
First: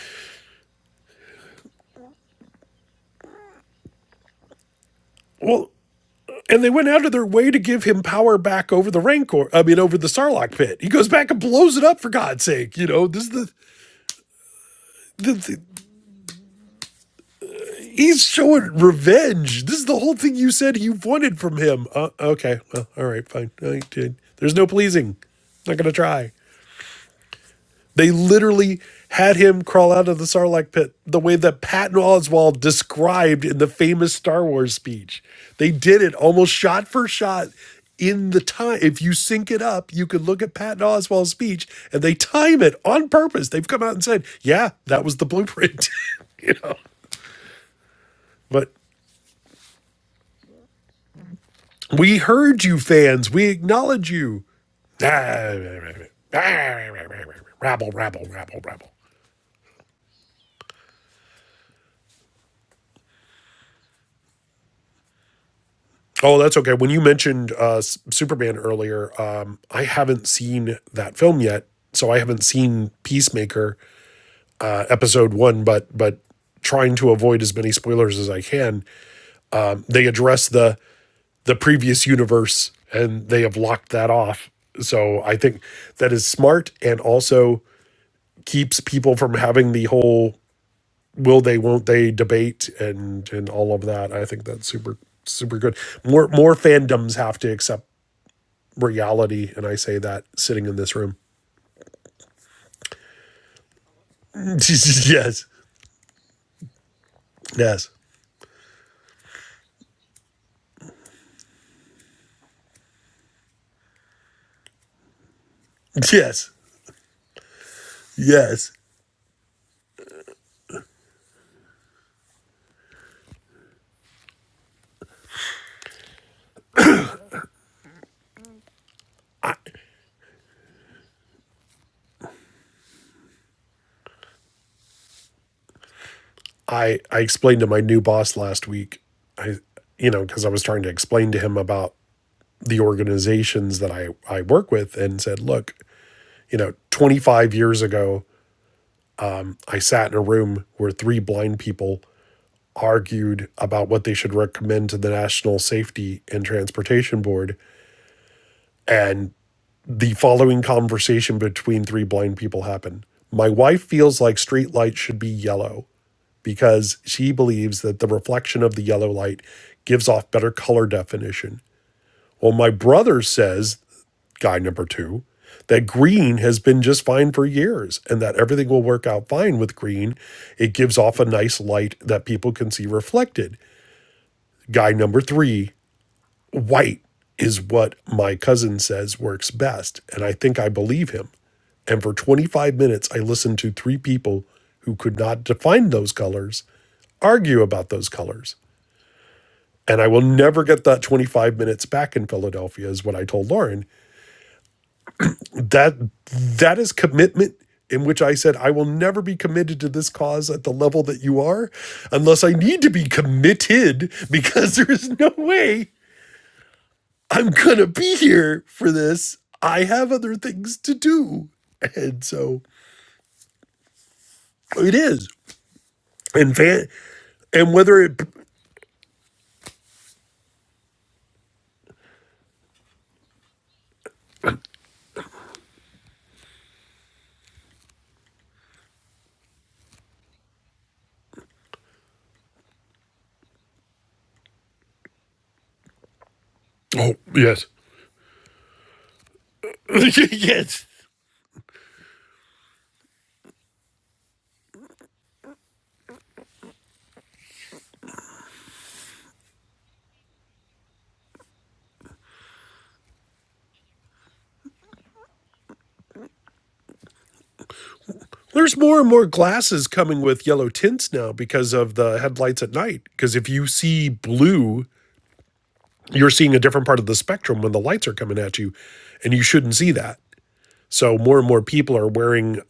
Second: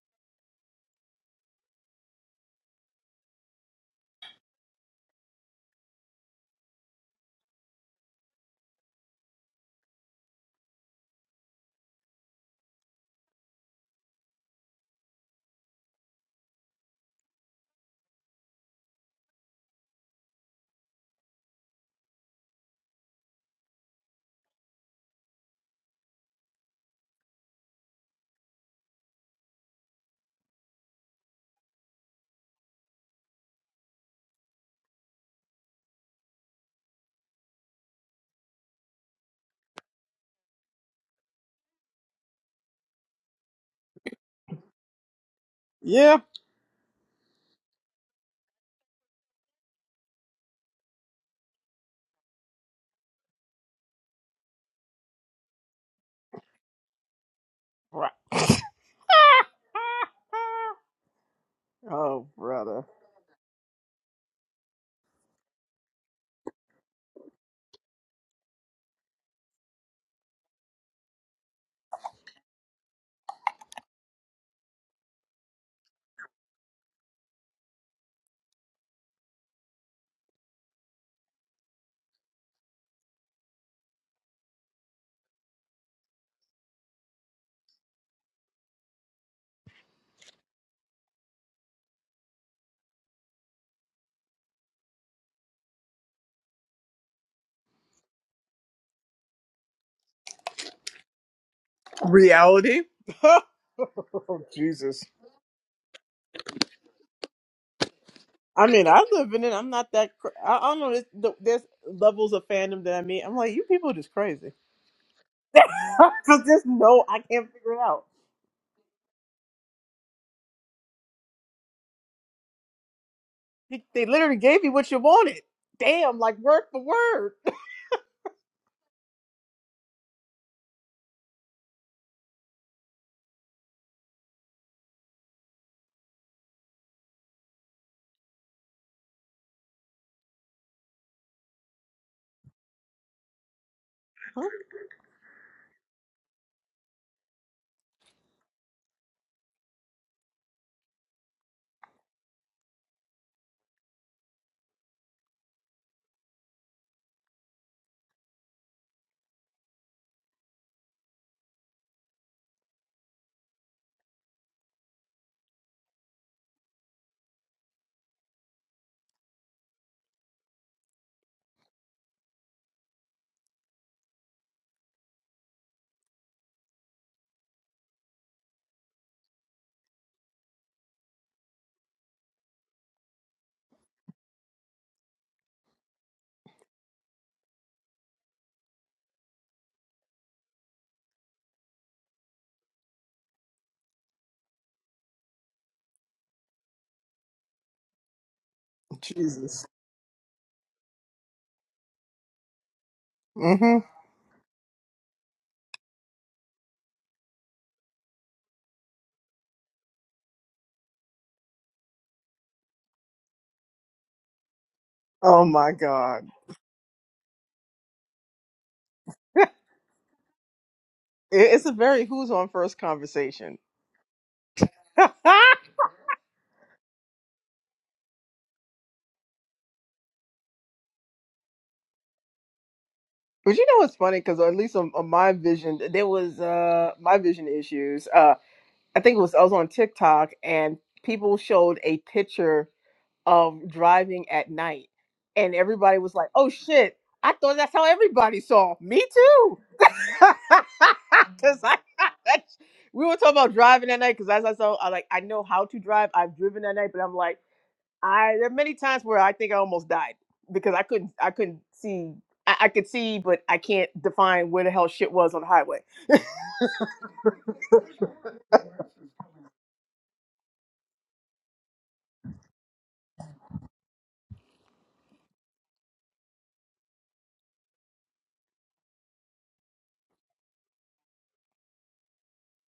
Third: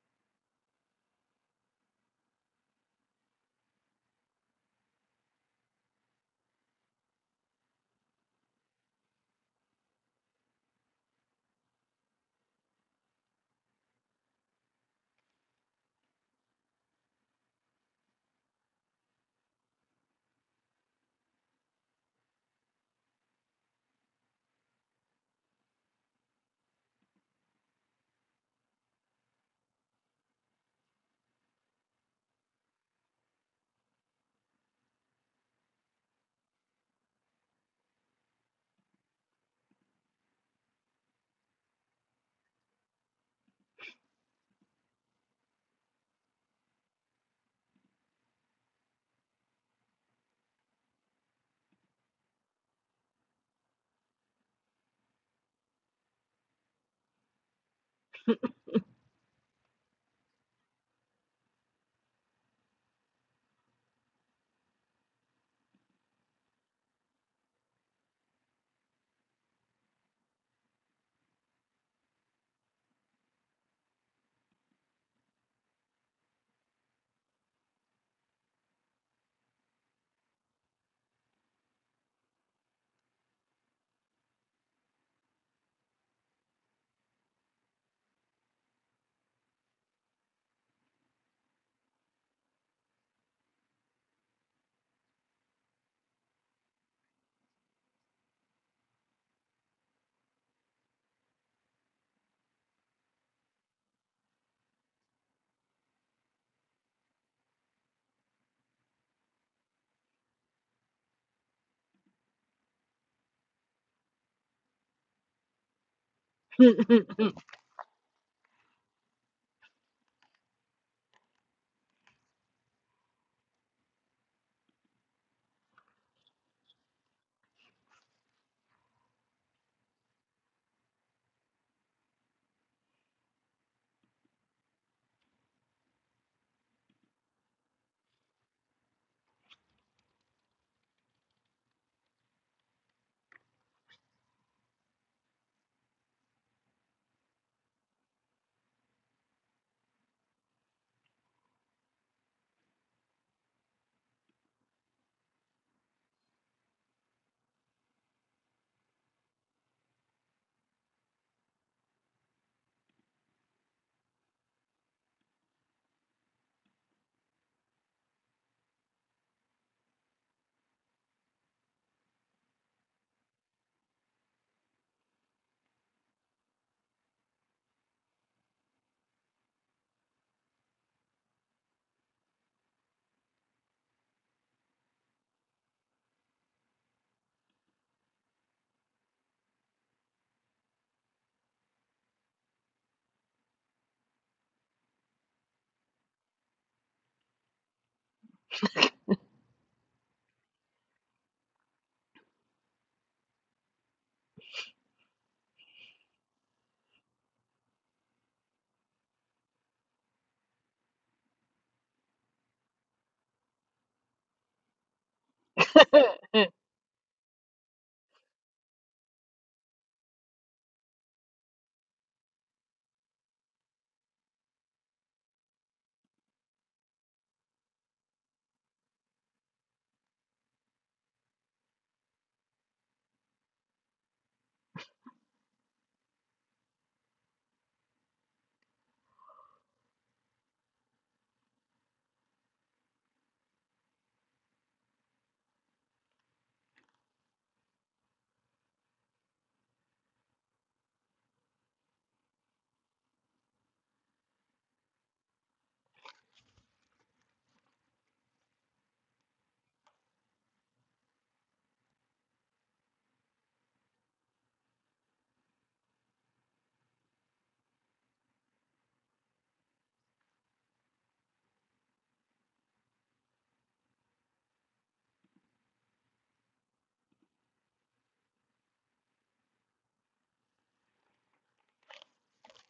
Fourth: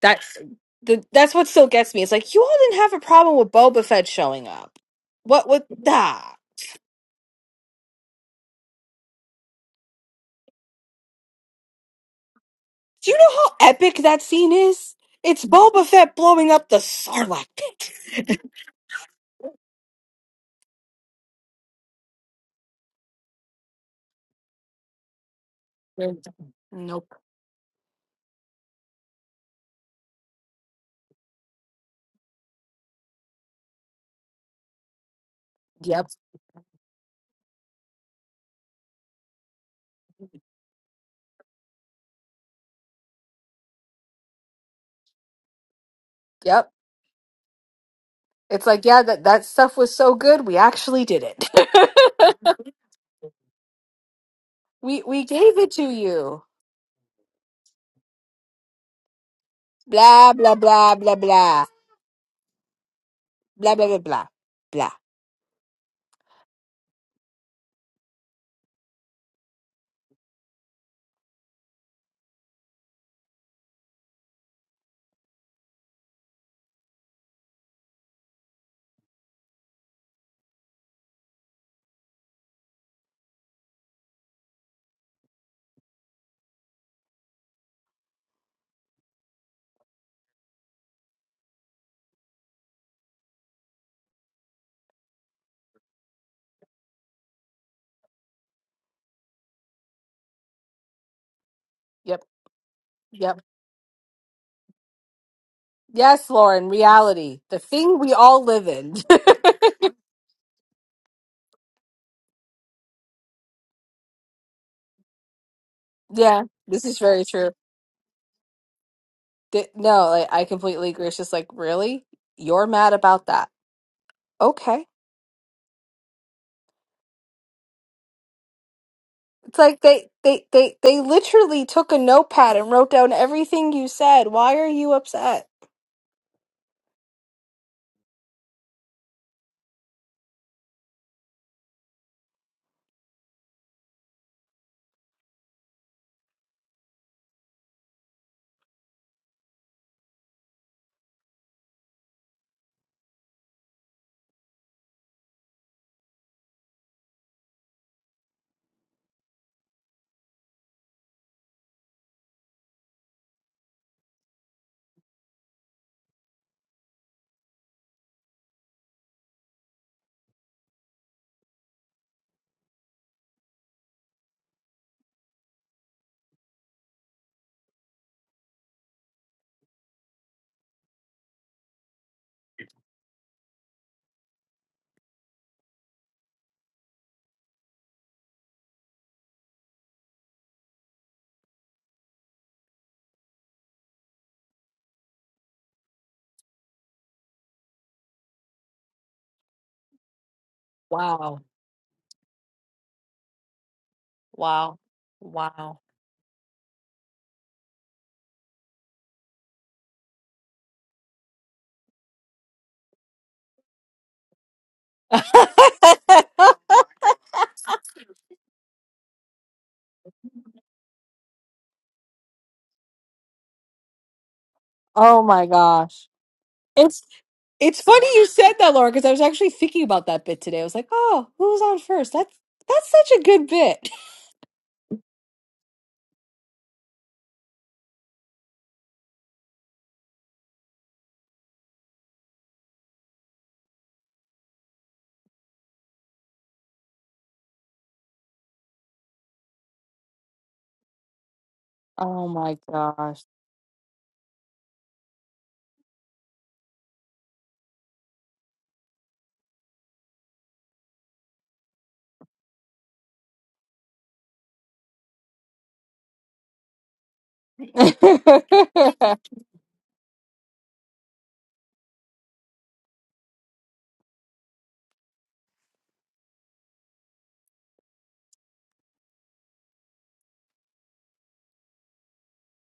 A: That's the that's what still gets me. It's like you all didn't have a problem with Boba Fett showing up. What what
D: Well,
A: nah.
D: and they went out of their way to give him power back over the Rancor, I mean, over the Sarlacc pit. He goes back and blows it up for God's sake. You know,
A: Do you
D: this is
A: know
D: the,
A: how epic that scene is?
D: the,
A: It's
D: the
A: Boba Fett blowing up the Sarlacc
D: he's
A: pit.
D: showing revenge. This is the whole thing you said you wanted from him. Uh, okay. Well, all right, fine. I did. There's no pleasing. Not going to try.
A: Nope.
D: They literally had him crawl out of the Sarlacc pit the way that Patton Oswalt described in the famous Star Wars speech. They did
A: Yep.
D: it almost shot for shot in the time. If you sync it up, you could look at Patton Oswalt's speech and they time it on purpose. They've come out and said, yeah, that was the blueprint.
B: Yeah.
A: Yep. It's
D: but
A: like, yeah, that, that stuff was so good, we actually did
D: we
A: it.
D: heard you, fans. We acknowledge you.
A: we we gave it to you.
D: Rabble,
B: Right.
D: rabble, rabble, rabble.
A: Blah blah blah blah blah.
B: Oh, brother.
A: Blah blah blah blah. Blah.
D: Oh, that's okay. When you mentioned uh, S- Superman earlier, um, I haven't seen that film yet, so I haven't seen Peacemaker uh, episode one. But but trying to avoid as many spoilers as I can, they address the the previous universe and they have locked that off. So I think that is smart and also keeps people from having the whole will they won't they debate and and all of that. I think that's super super good. More more fandoms have to accept reality, and I say that sitting in this room.
A: Yep.
B: Reality.
A: Yep.
B: oh Jesus.
D: yes. Yes.
A: Yes, Lauren, reality, the thing we all
B: I
A: live
B: mean,
A: in.
B: I live in it. I'm not that. Cr- I, I don't know. There's, th- there's levels of fandom that I mean. I'm like, you people are just crazy. crazy.
A: Yeah,
B: 'Cause
D: Yes.
B: there's
A: this is
B: no. I
A: very true.
B: can't figure it out.
D: Yes.
A: Th- no, like, I completely agree. It's just like, really? You're mad about that.
B: They they literally gave you
A: Okay.
B: what you wanted. Damn, like word for word.
A: It's like they, they, they, they literally took a notepad and wrote down everything you said. Why are you upset?
D: I I explained to my new boss last week. I you know because I was trying to explain to him about the organizations that I I work with and said, look, you know, 25 years ago, I sat in a room where three blind people argued about what they should recommend to the National Safety and Transportation Board and the following conversation between three blind people happened. My wife feels like street lights should be yellow because she believes that the reflection of the yellow light gives off better color definition. Well, my brother says, guy number two, that green has been just fine for years and that everything will work out fine with green. It gives off a nice light that people can see reflected. Guy number three White is what my cousin says works best. And I think I believe him. And for 25 minutes, I listened to three people who could not define those colors argue about those colors.
B: Jesus.
D: And I will never get that
A: Wow.
D: 25 minutes back in Philadelphia, is what I told
B: hmm
D: Lauren.
A: Wow. Wow.
D: That that is commitment in which I said, I will never be committed to this cause at the level that you are, unless I need to be committed, because there is no
B: Oh my
D: way
B: God.
D: I'm gonna be here for this. I have other things to do.
B: It- It's a very
D: And
B: who's on
D: so
B: first conversation.
D: it
B: but
A: Oh
D: is.
A: my
B: you
A: gosh.
D: And fan
A: It's
D: and
A: it's
D: whether
A: funny
D: it
A: you said that, Laura, because I was actually thinking about that bit today. I was like, oh, who was on first? That's that's such a good
B: know
A: bit.
B: what's funny? Because at least on, on my vision, there was uh my vision issues. Uh, I think it was I was on TikTok and people showed a picture of driving at night. And everybody was like, oh shit,
D: oh
B: I thought
D: yes.
B: that's how everybody saw. Me too.
D: yes.
B: Because I,
A: Oh my
B: we were
A: gosh.
B: talking about driving at night. Because as I saw, I like, I know how to drive. I've driven at night, but I'm like, I, there are many times where I think I almost died because I couldn't, I couldn't see. I, I could see, but I can't define where the hell shit was on the highway.
D: There's more and more glasses coming with yellow tints now because of the headlights at night. Because if you see blue, you're seeing a different part of the spectrum when the lights are coming at you, and you shouldn't see that. So more and more people are wearing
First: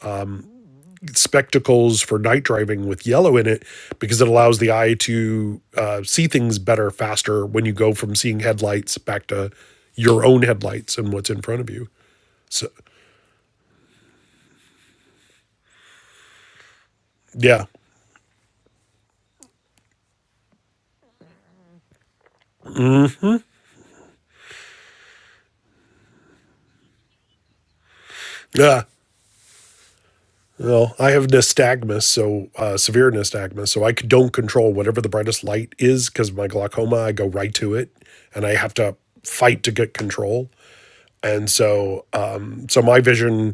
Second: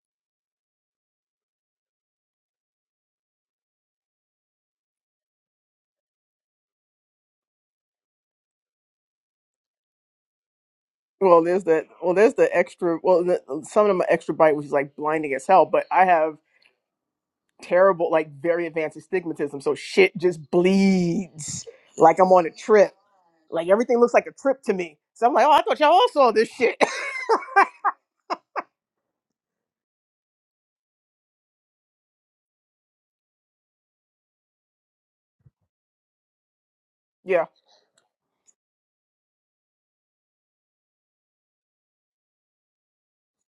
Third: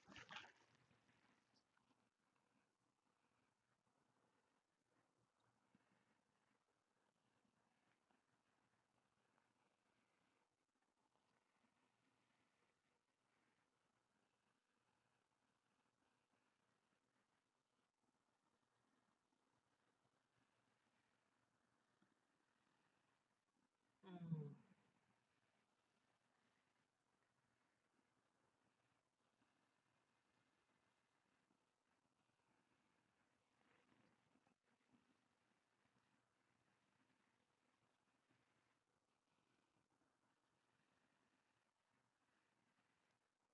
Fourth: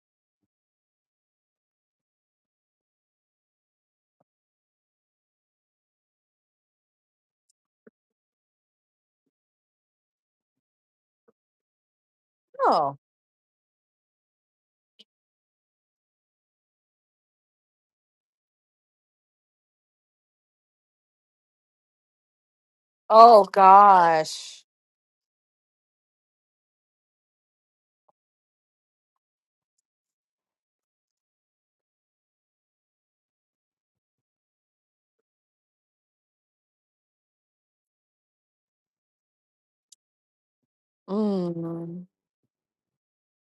D: spectacles for night driving with yellow in it because it allows the eye to uh, see things better faster when you go from seeing headlights back to your own headlights and what's in
B: Well,
D: front
B: there's
D: of
B: the
D: you.
B: Well, there's the
D: So
A: oh.
B: extra. Well, the, some of them are extra bite, which is like blinding as hell. But I have.
D: yeah,
B: terrible, like very advanced astigmatism. So shit just bleeds like I'm on a trip.
A: Oh
B: Like everything looks like a trip
A: gosh.
B: to me. So I'm like, oh, I thought y'all all saw this shit.
D: yeah. Well, I have nystagmus, so uh, severe nystagmus, so I c- don't control whatever the brightest light is because of my glaucoma. I go
B: yeah,
D: right to it, and I have to fight to get control. And
A: Mm,
D: so, um, so my vision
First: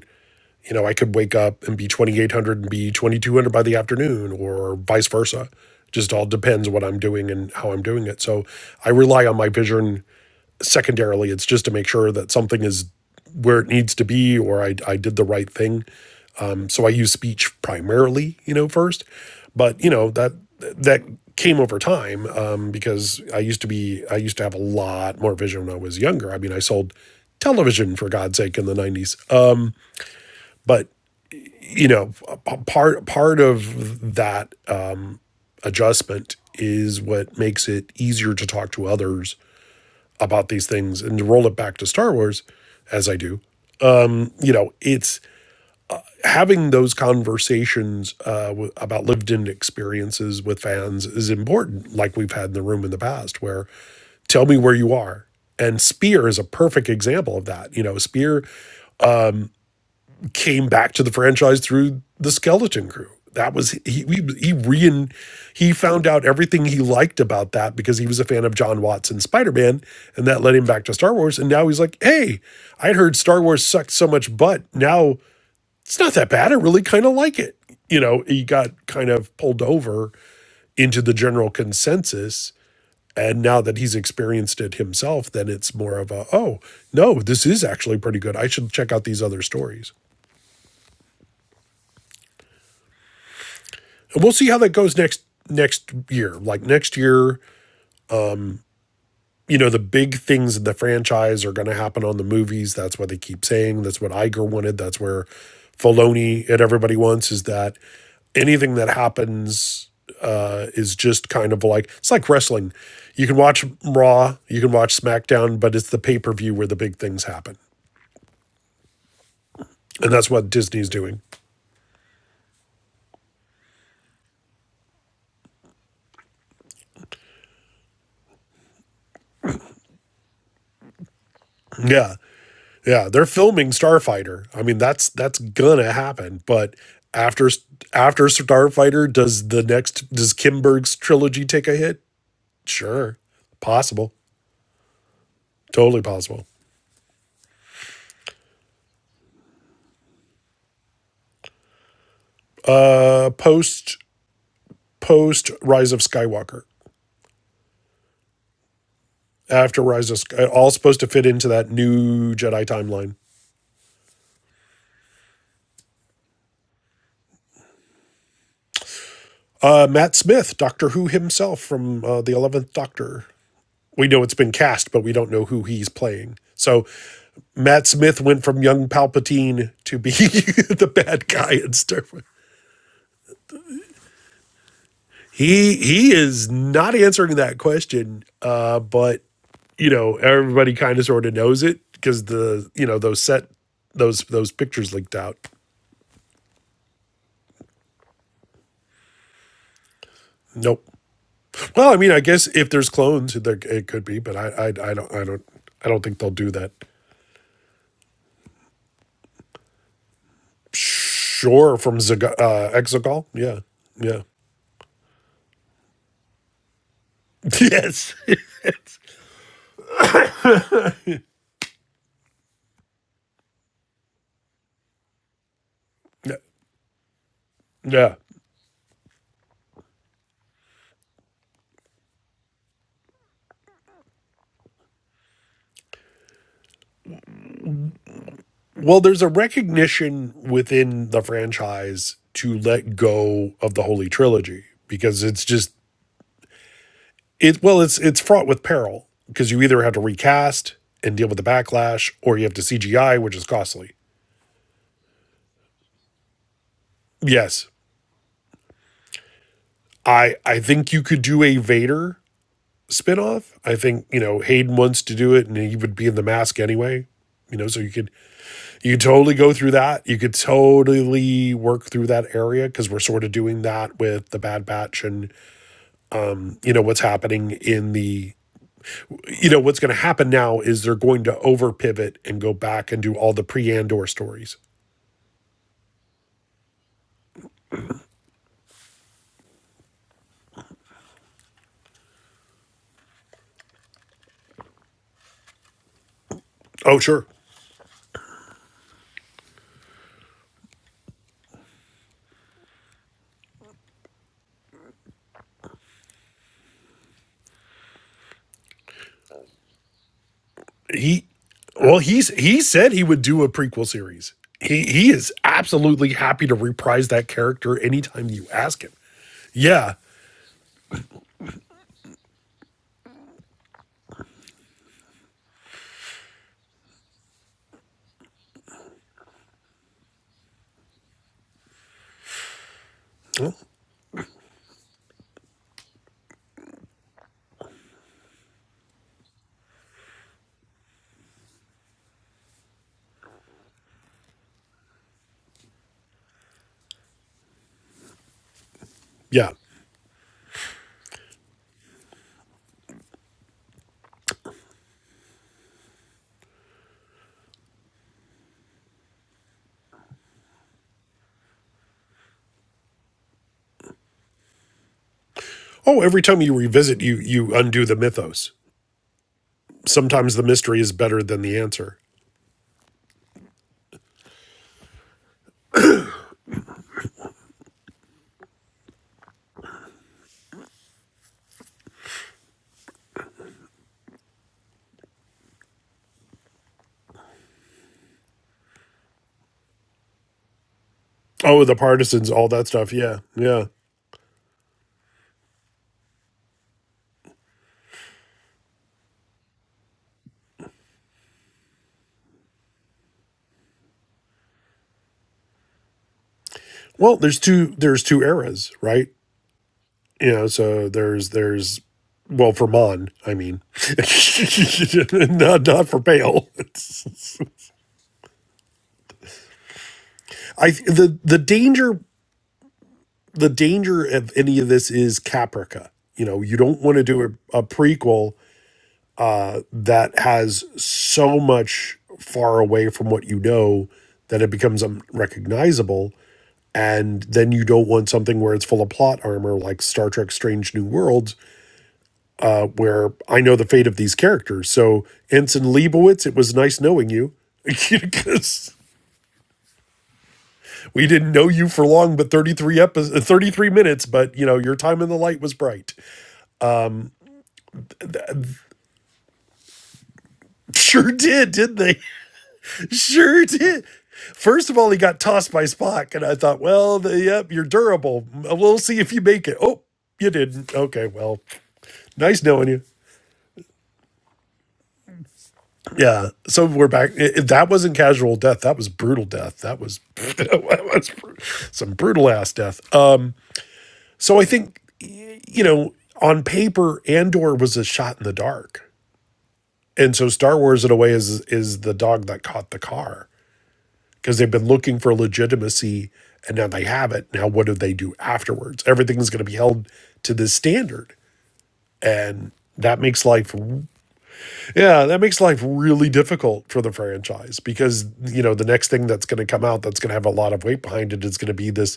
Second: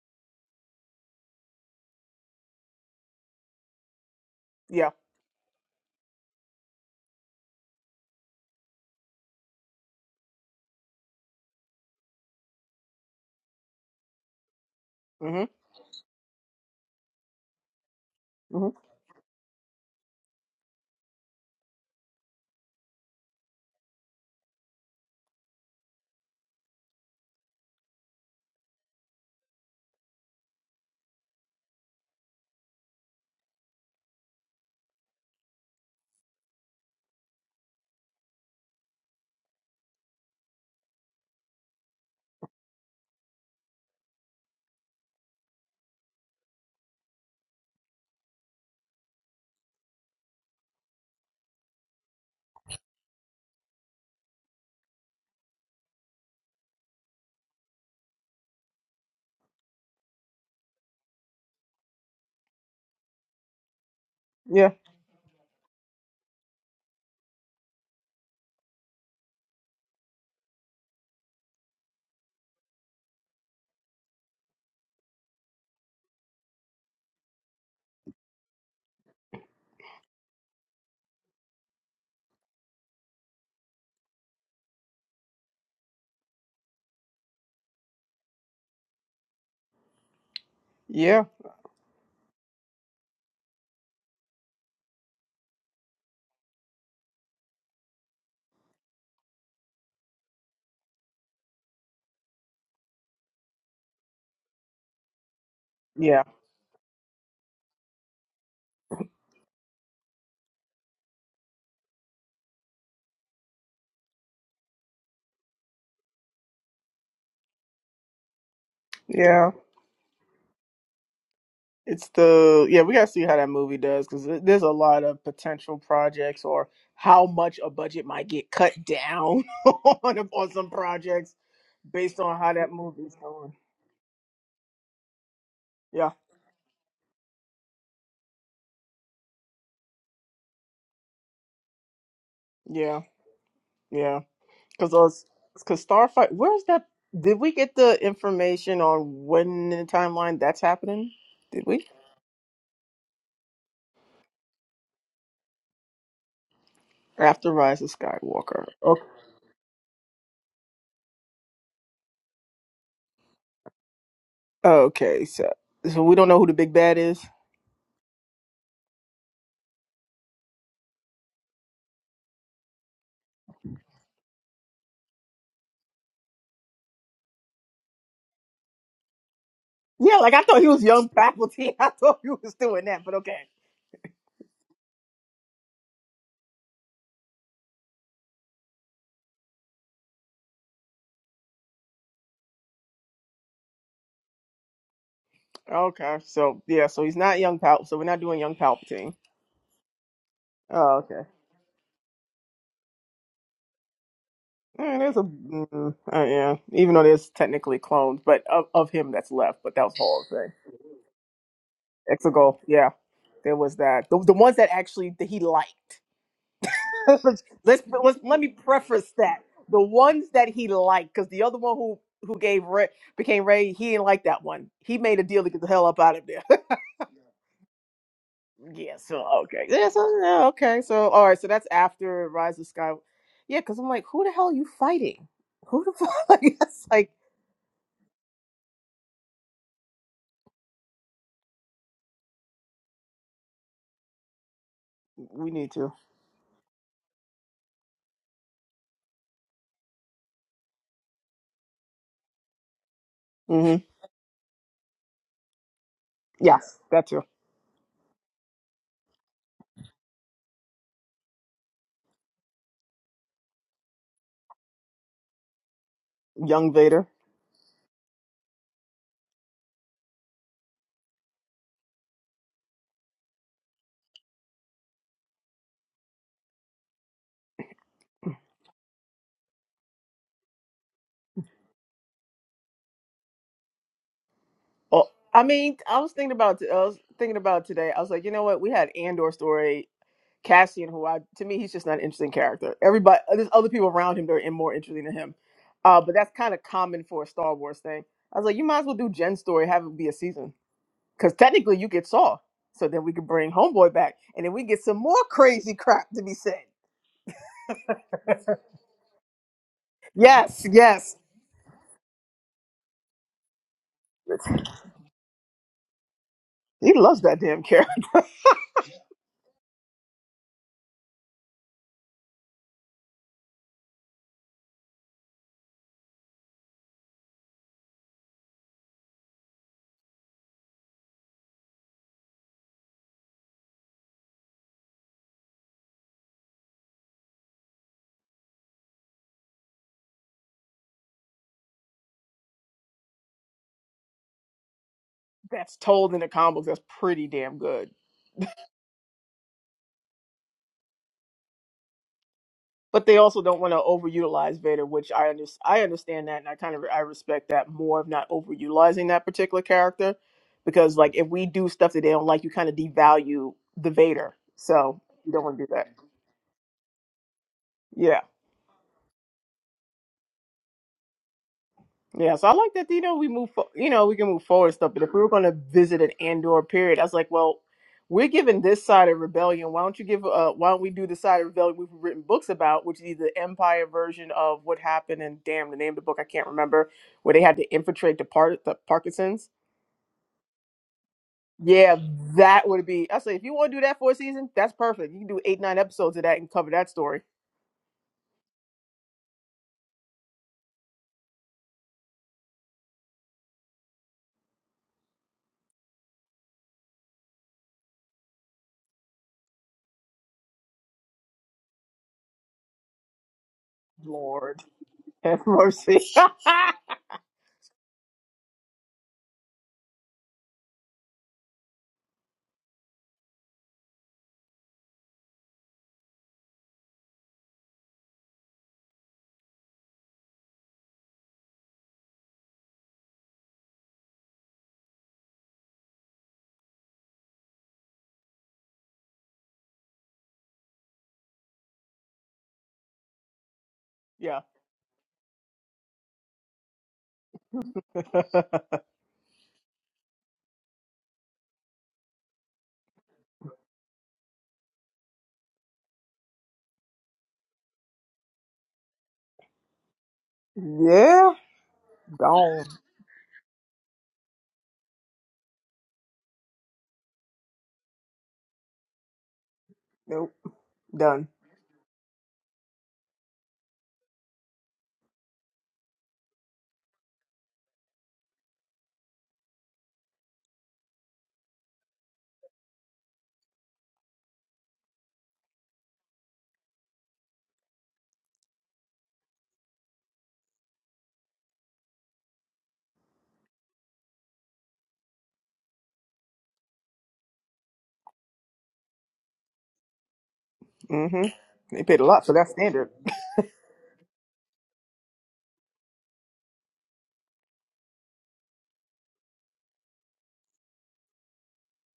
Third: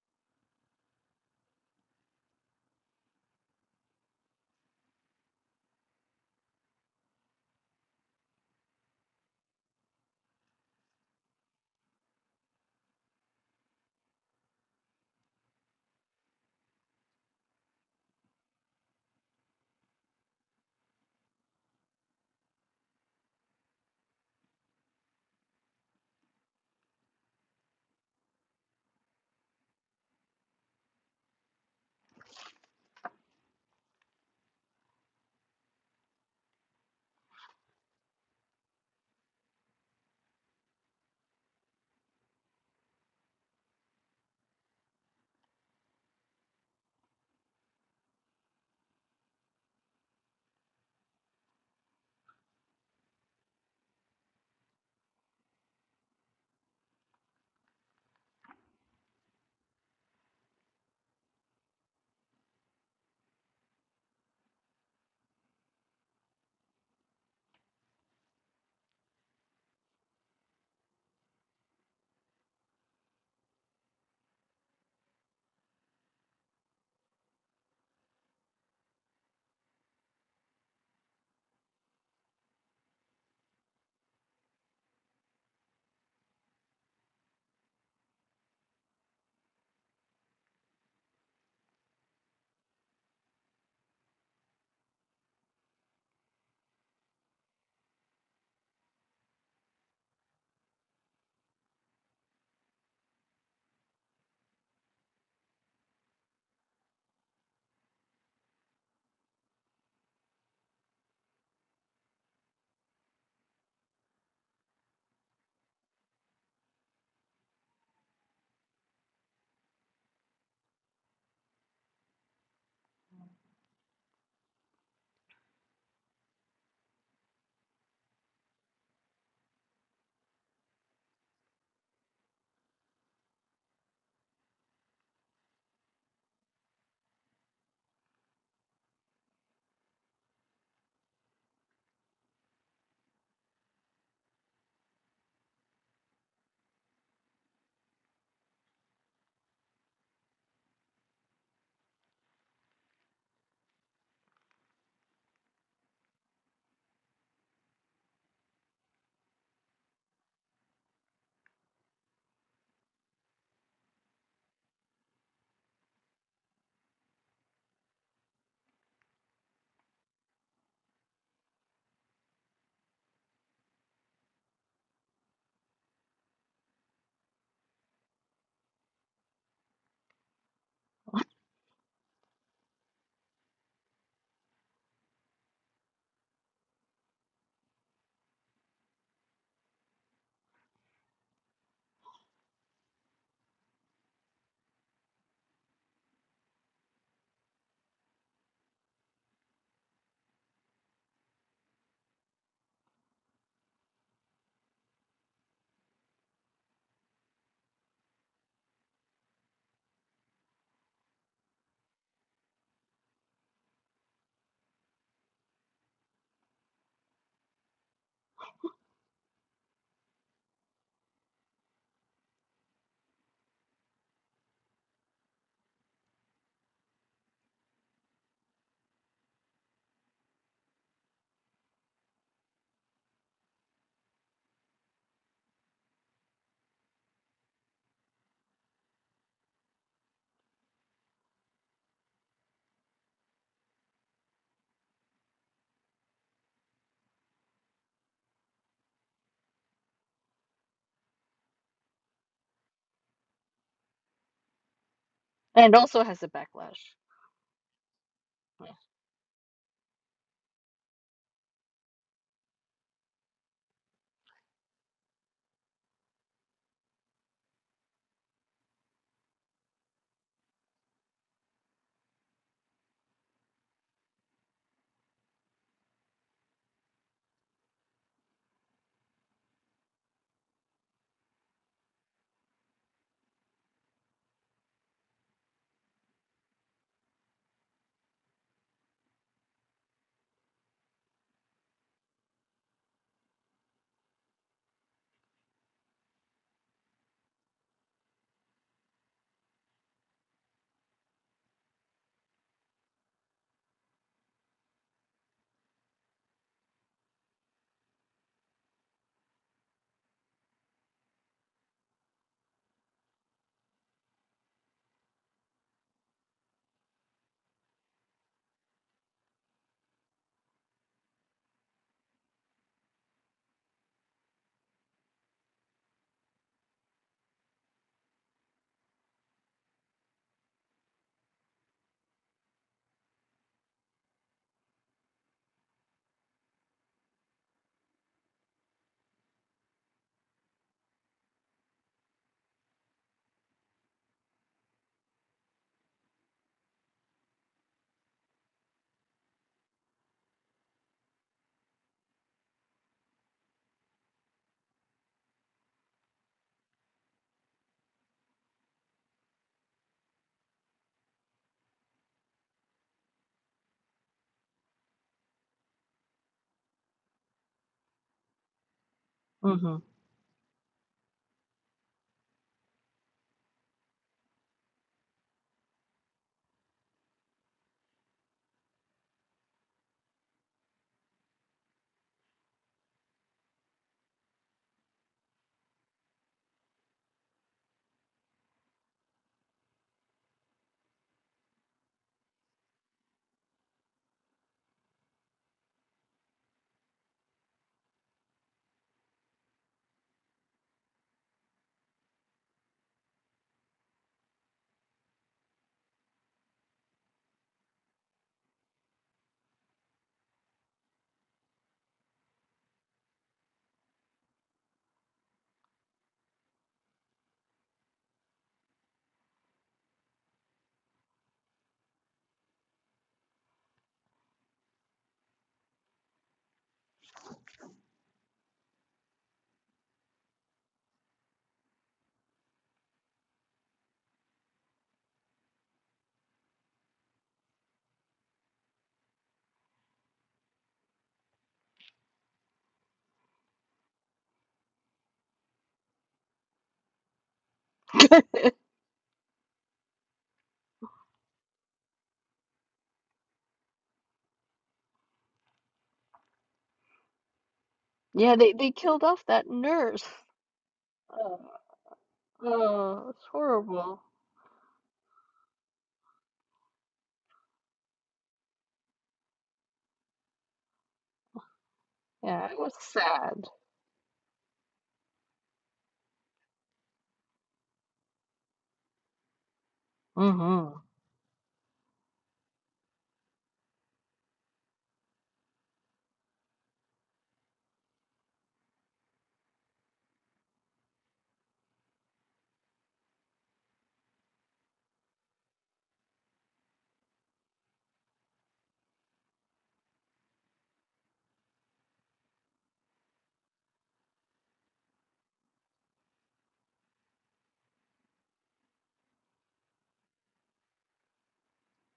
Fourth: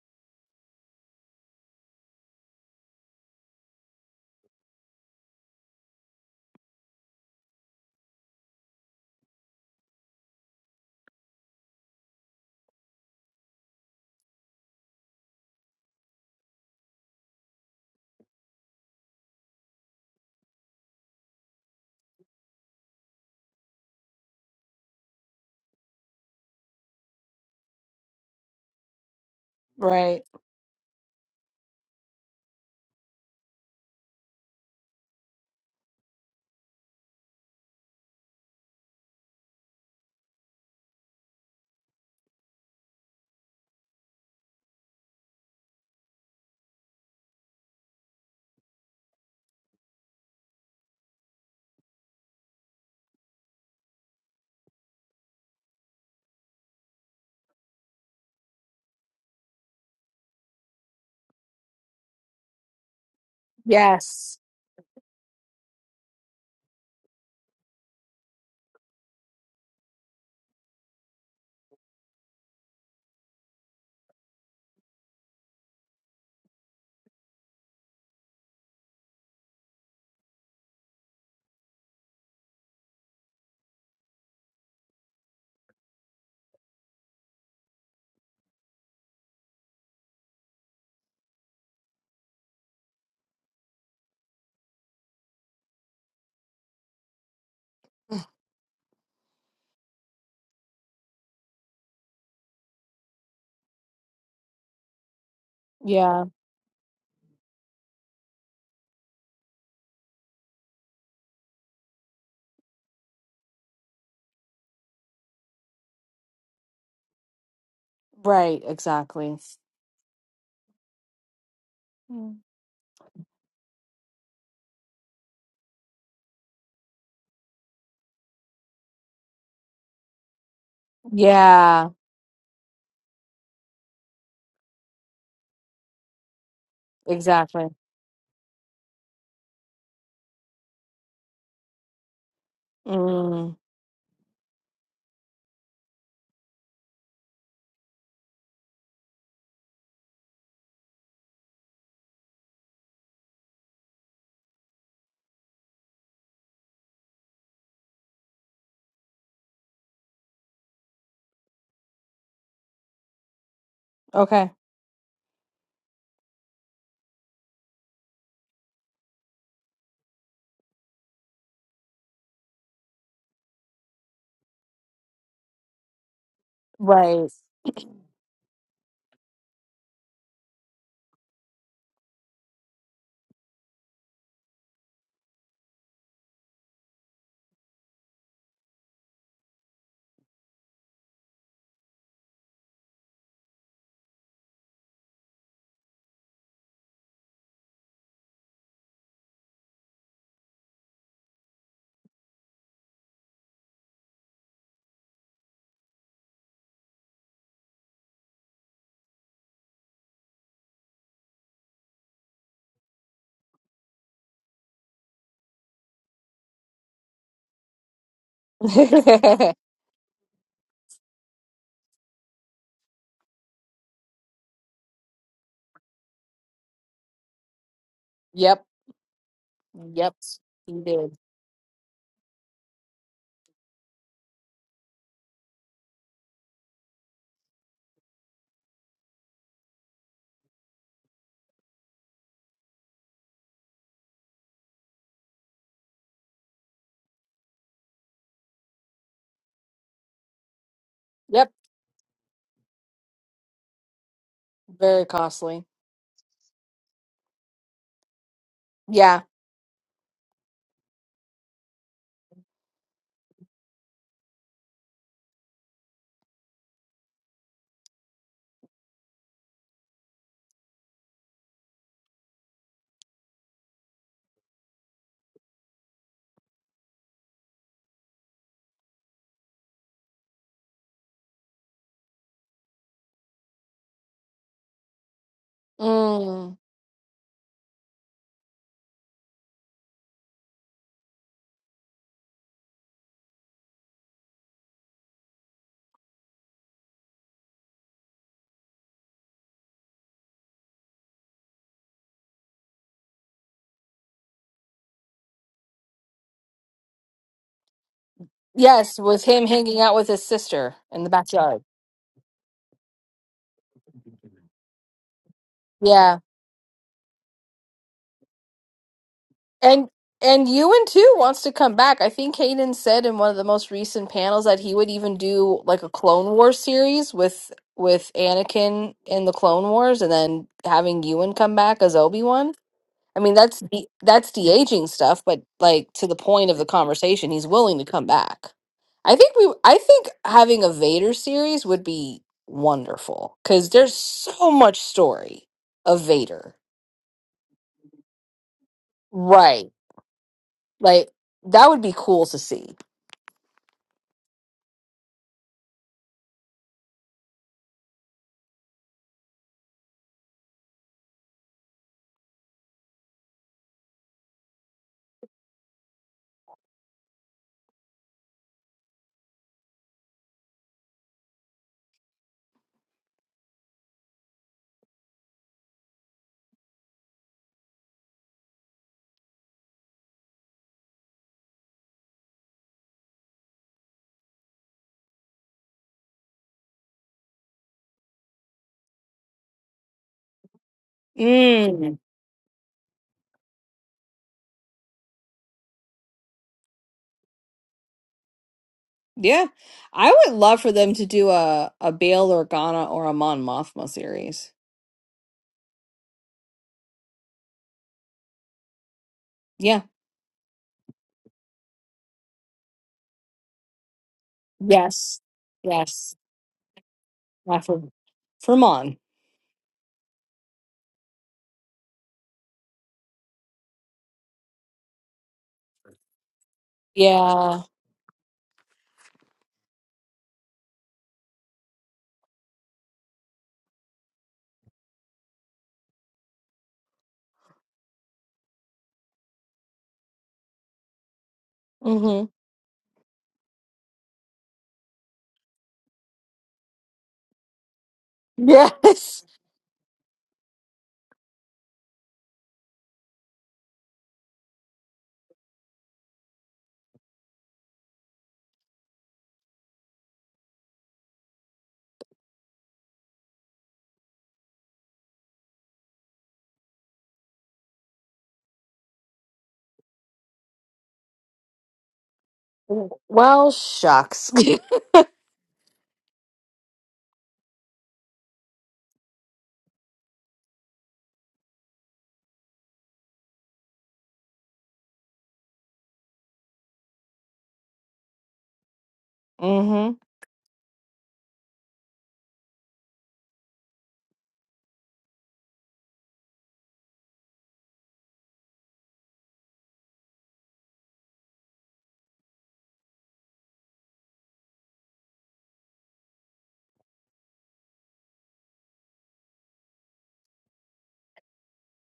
D: You know, I could wake up and be 2800 and be 2200 by the afternoon or
B: yeah,
D: vice versa. Just all depends what I'm doing and how I'm doing it. So I rely on my vision secondarily. It's just to make sure that something is where it needs to be or I, I did the right
B: mm-hmm,
D: thing. Um, so I use speech primarily, you know,
B: mm-hmm,
D: first. But, you know, that that came over time um, because I used to be, I used to have a lot more vision when I was younger. I mean, I sold television for God's sake in the 90s. Um,
A: right.
D: but you know, part part of that uh, adjustment is what makes it easier to talk to others about these things and to roll it back to Star Wars, as I do. You know, it's having those conversations uh, about lived-in experiences with fans is important, like we've had in the room in the past, where tell me where you are. And Spear is a perfect example of that. You know, Spear came back to the franchise through the Skeleton Crew. That was he he,
A: Yes.
D: he
B: yeah,
D: re he found out everything he liked about that because he was a fan of John Watson's Spider Man, and that led him back to Star Wars. And now he's like, hey, I'd heard Star Wars sucked so much butt. Now it's not that bad. I really kind of like it. You know, he got kind of pulled over into the general consensus. And now that he's experienced it himself, then it's more of a, oh, no, this is actually pretty good. I should check out these other stories.
B: yeah,
D: And we'll see how that goes next next year. Like next year, you know, the big things in the franchise are going to happen on the movies. That's what they keep saying. That's what Iger wanted. That's where
A: Yeah.
B: yeah,
D: Filoni and everybody wants is that anything that happens uh, is just kind of like it's like wrestling. You can watch Raw, you can watch SmackDown, but it's the pay per view where the big things happen,
A: Right. Exactly.
B: yeah.
D: and that's what Disney's doing.
B: It's
A: Mm.
B: the yeah. We gotta see how that movie does because there's a lot of potential projects or how much a budget might get cut down on on some projects
A: Yeah.
D: Yeah.
B: based on how that
D: Yeah,
B: movie's
D: they're
B: going.
D: filming Starfighter. I mean, that's that's gonna
B: Yeah,
D: happen. But after
A: Exactly.
D: after Starfighter, does the next does Kimberg's trilogy take a hit?
B: yeah,
D: Sure,
A: Mm,
B: yeah.
D: possible,
B: Because us, because
D: totally
B: Starfight,
D: possible.
B: where's that? Did we get the information on when in the timeline that's happening? Did we?
D: Uh, post post Rise of Skywalker.
B: After Rise of Skywalker. Okay.
D: After Rise of Sky, all supposed to fit into that new Jedi timeline.
A: okay.
B: Okay. So so we don't know who the big bad is.
D: Uh, Matt Smith, Doctor Who himself from uh, the Eleventh Doctor. We know it's been cast, but we don't know who he's playing. So
A: Right.
D: Matt Smith went from young Palpatine to be
B: Yeah, like I thought he was
D: the
B: young
D: bad guy in
B: faculty. I
D: Star
B: thought
D: Wars.
B: he was doing that, but okay.
D: He he is not answering that question, uh, but you know everybody kind of sort of knows it because the you know those set those those pictures leaked out.
B: Okay. So yeah, so he's not young Pal. So we're not doing young Palpatine.
D: Nope.
B: Oh, okay.
D: Well, I mean, I guess if there's clones, there it could be, but I I, I
B: Eh,
D: don't
B: there's a
D: I don't I
B: mm,
D: don't think
B: uh,
D: they'll do
B: yeah.
D: that.
B: Even though there's technically clones, but of, of him that's left. But that was Hall's thing.
D: Sure, from Zaga,
B: Exegol,
D: uh,
B: yeah,
D: Exegol,
B: there
D: yeah,
B: was that. The,
D: yeah,
B: the ones that actually that he liked. let's,
D: yes,
B: let's let me preface that the ones that he liked, because the other one who who gave Ray became Ray, he didn't like that one. He made a deal to get the hell up out of there.
D: yeah.
A: yep.
B: yeah. So okay. Yeah.
A: Yep.
B: So yeah,
A: He
B: okay. So
A: did.
B: all right. So that's after Rise of Sky. Yeah, because I'm like, who the hell are you fighting? Who the fuck? Like, that's like
D: Well, there's a recognition within the franchise to let go of the Holy Trilogy because it's
B: we
D: just
B: need to.
D: it well, it's it's fraught with peril because you either have to recast and deal with the
A: Yep.
D: backlash or you have to CGI, which is
B: hmm
D: costly.
A: Very costly.
C: And also has a backlash.
B: Yes, that too.
D: Yes.
A: Yeah.
D: I I think you could do a Vader spinoff. I think, you know, Hayden wants to do it and he would be in the mask
B: Young Vader.
D: anyway. You know, so you could you could totally go through that. You could totally work through that area because we're sort of doing that with the Bad Batch and you know what's happening in the you know what's going to happen now is they're going to over pivot and go back and do all the pre Andor stories.
B: Oh, I mean, I was thinking
A: Mm.
B: about I was thinking about today. I was like, you know what? We had Andor story, Cassian, who I to me he's just not an interesting character. Everybody, uh, there's other people around him that are in more interesting than him. Uh, but that's kind of
D: Oh
B: common for
D: sure,
B: a Star Wars thing. I was like, you might as well do Jen's story, have it be a season, because technically you get Saw, so then we could bring Homeboy back, and then we get some more crazy crap to be said.
A: Yes. Was him hanging out with his
B: Yes,
A: sister in the
B: yes.
D: he
A: backyard.
D: well he's he said he would do a prequel series. He he is
A: Yeah.
D: absolutely happy to
B: He
D: reprise
B: loves
D: that
B: that damn
D: character
B: character.
D: anytime you ask him.
A: And
D: Yeah,
A: and Ewan too wants to come back. I think Hayden said in one of the most recent panels that he would even do like a Clone Wars series with with Anakin in the Clone Wars, and then having Ewan come back as Obi Wan. I mean,
D: Well,
A: that's the that's de aging stuff, but like to the point of the conversation, he's willing to come back. I think we I think having a Vader series would be wonderful because there's so much story
B: That's
A: of
B: told in the
A: Vader.
B: comics. That's pretty damn good.
D: yeah.
A: Right. Like that would be cool to see.
B: but they also don't want to overutilize Vader, which I under- I understand that, and I kind of I respect that more of not overutilizing that particular character, because like if we do stuff that they don't like, you kind of devalue the Vader, so you don't want to do that.
D: Oh, every time you revisit, you you undo the
B: Yeah.
D: mythos.
C: hmm
D: Sometimes the mystery is better than the answer.
B: Yeah, so I like that. You know, we move. fo- You know, we can move forward stuff. But if we were going to visit an Andor period, I was like, well, we're given this side of rebellion. Why don't you give? Uh, why don't we do the side of rebellion we've written books about, which is either the Empire version of what happened and damn the name of the book I can't remember, where they had to infiltrate the part the Parkinsons.
D: Oh, the
B: Yeah,
A: Mm.
D: partisans, all
B: that
D: that
B: would
D: stuff.
B: be.
D: Yeah,
B: I say if you
D: yeah.
B: want to do that for a season, that's perfect. You can do eight nine episodes of that and cover that story.
A: Yeah. I would love for them to do a, a Bail Organa or a Mon Mothma series.
D: Well, there's two there's two eras, right?
A: Yeah.
D: you know so there's there's well for mon i mean
B: Lord
A: Yes.
B: have
D: not, not
B: mercy.
D: for
A: Yes.
D: pale
A: Yeah, for, for Mon.
D: i the the danger the danger of any of this is caprica you know you don't want to do a,
A: Yeah.
D: a prequel that has so much far away from what you know that it becomes unrecognizable and then you don't want something where it's full of plot armor like star trek strange new worlds
A: Mm-hmm.
D: where I know the fate of these
B: yeah.
D: characters. So, Ensign Leibowitz, it was nice knowing you because
A: Yes.
D: we didn't know you for long, but 33 episodes, 33 minutes, but you know, your time in the light was bright.
C: Yeah, they, they killed off that nurse.
D: Sure
B: yeah.
C: Oh,
D: did, didn't they?
B: Gone.
C: oh, it's
D: Sure did.
C: horrible.
D: First of all, he got tossed by Spock, and I thought, well, the, yep, you're durable. We'll see if you make it. Oh,
B: Nope.
D: you didn't. Okay,
B: Done.
D: well, nice
C: Yeah, it
D: knowing
C: was
D: you.
C: sad.
A: Well, shucks.
D: Yeah. So we're back. if that wasn't casual death. That was brutal death. That was,
C: Mm-hmm.
D: that was some brutal ass death. Uh, so I think, you know, on paper, Andor was a shot in the dark.
A: Mm-hmm.
D: And so Star Wars, in a way, is is the dog that caught the car because they've been looking for legitimacy and now they have it. Now, what do they do afterwards? Everything is going to be held to this
B: hmm
D: standard.
B: They paid a lot for that
D: And
B: standard.
D: that makes life Yeah, that makes life really difficult for the franchise because, you know, the next thing that's going to come out that's going to have a lot of weight behind it is going to be this,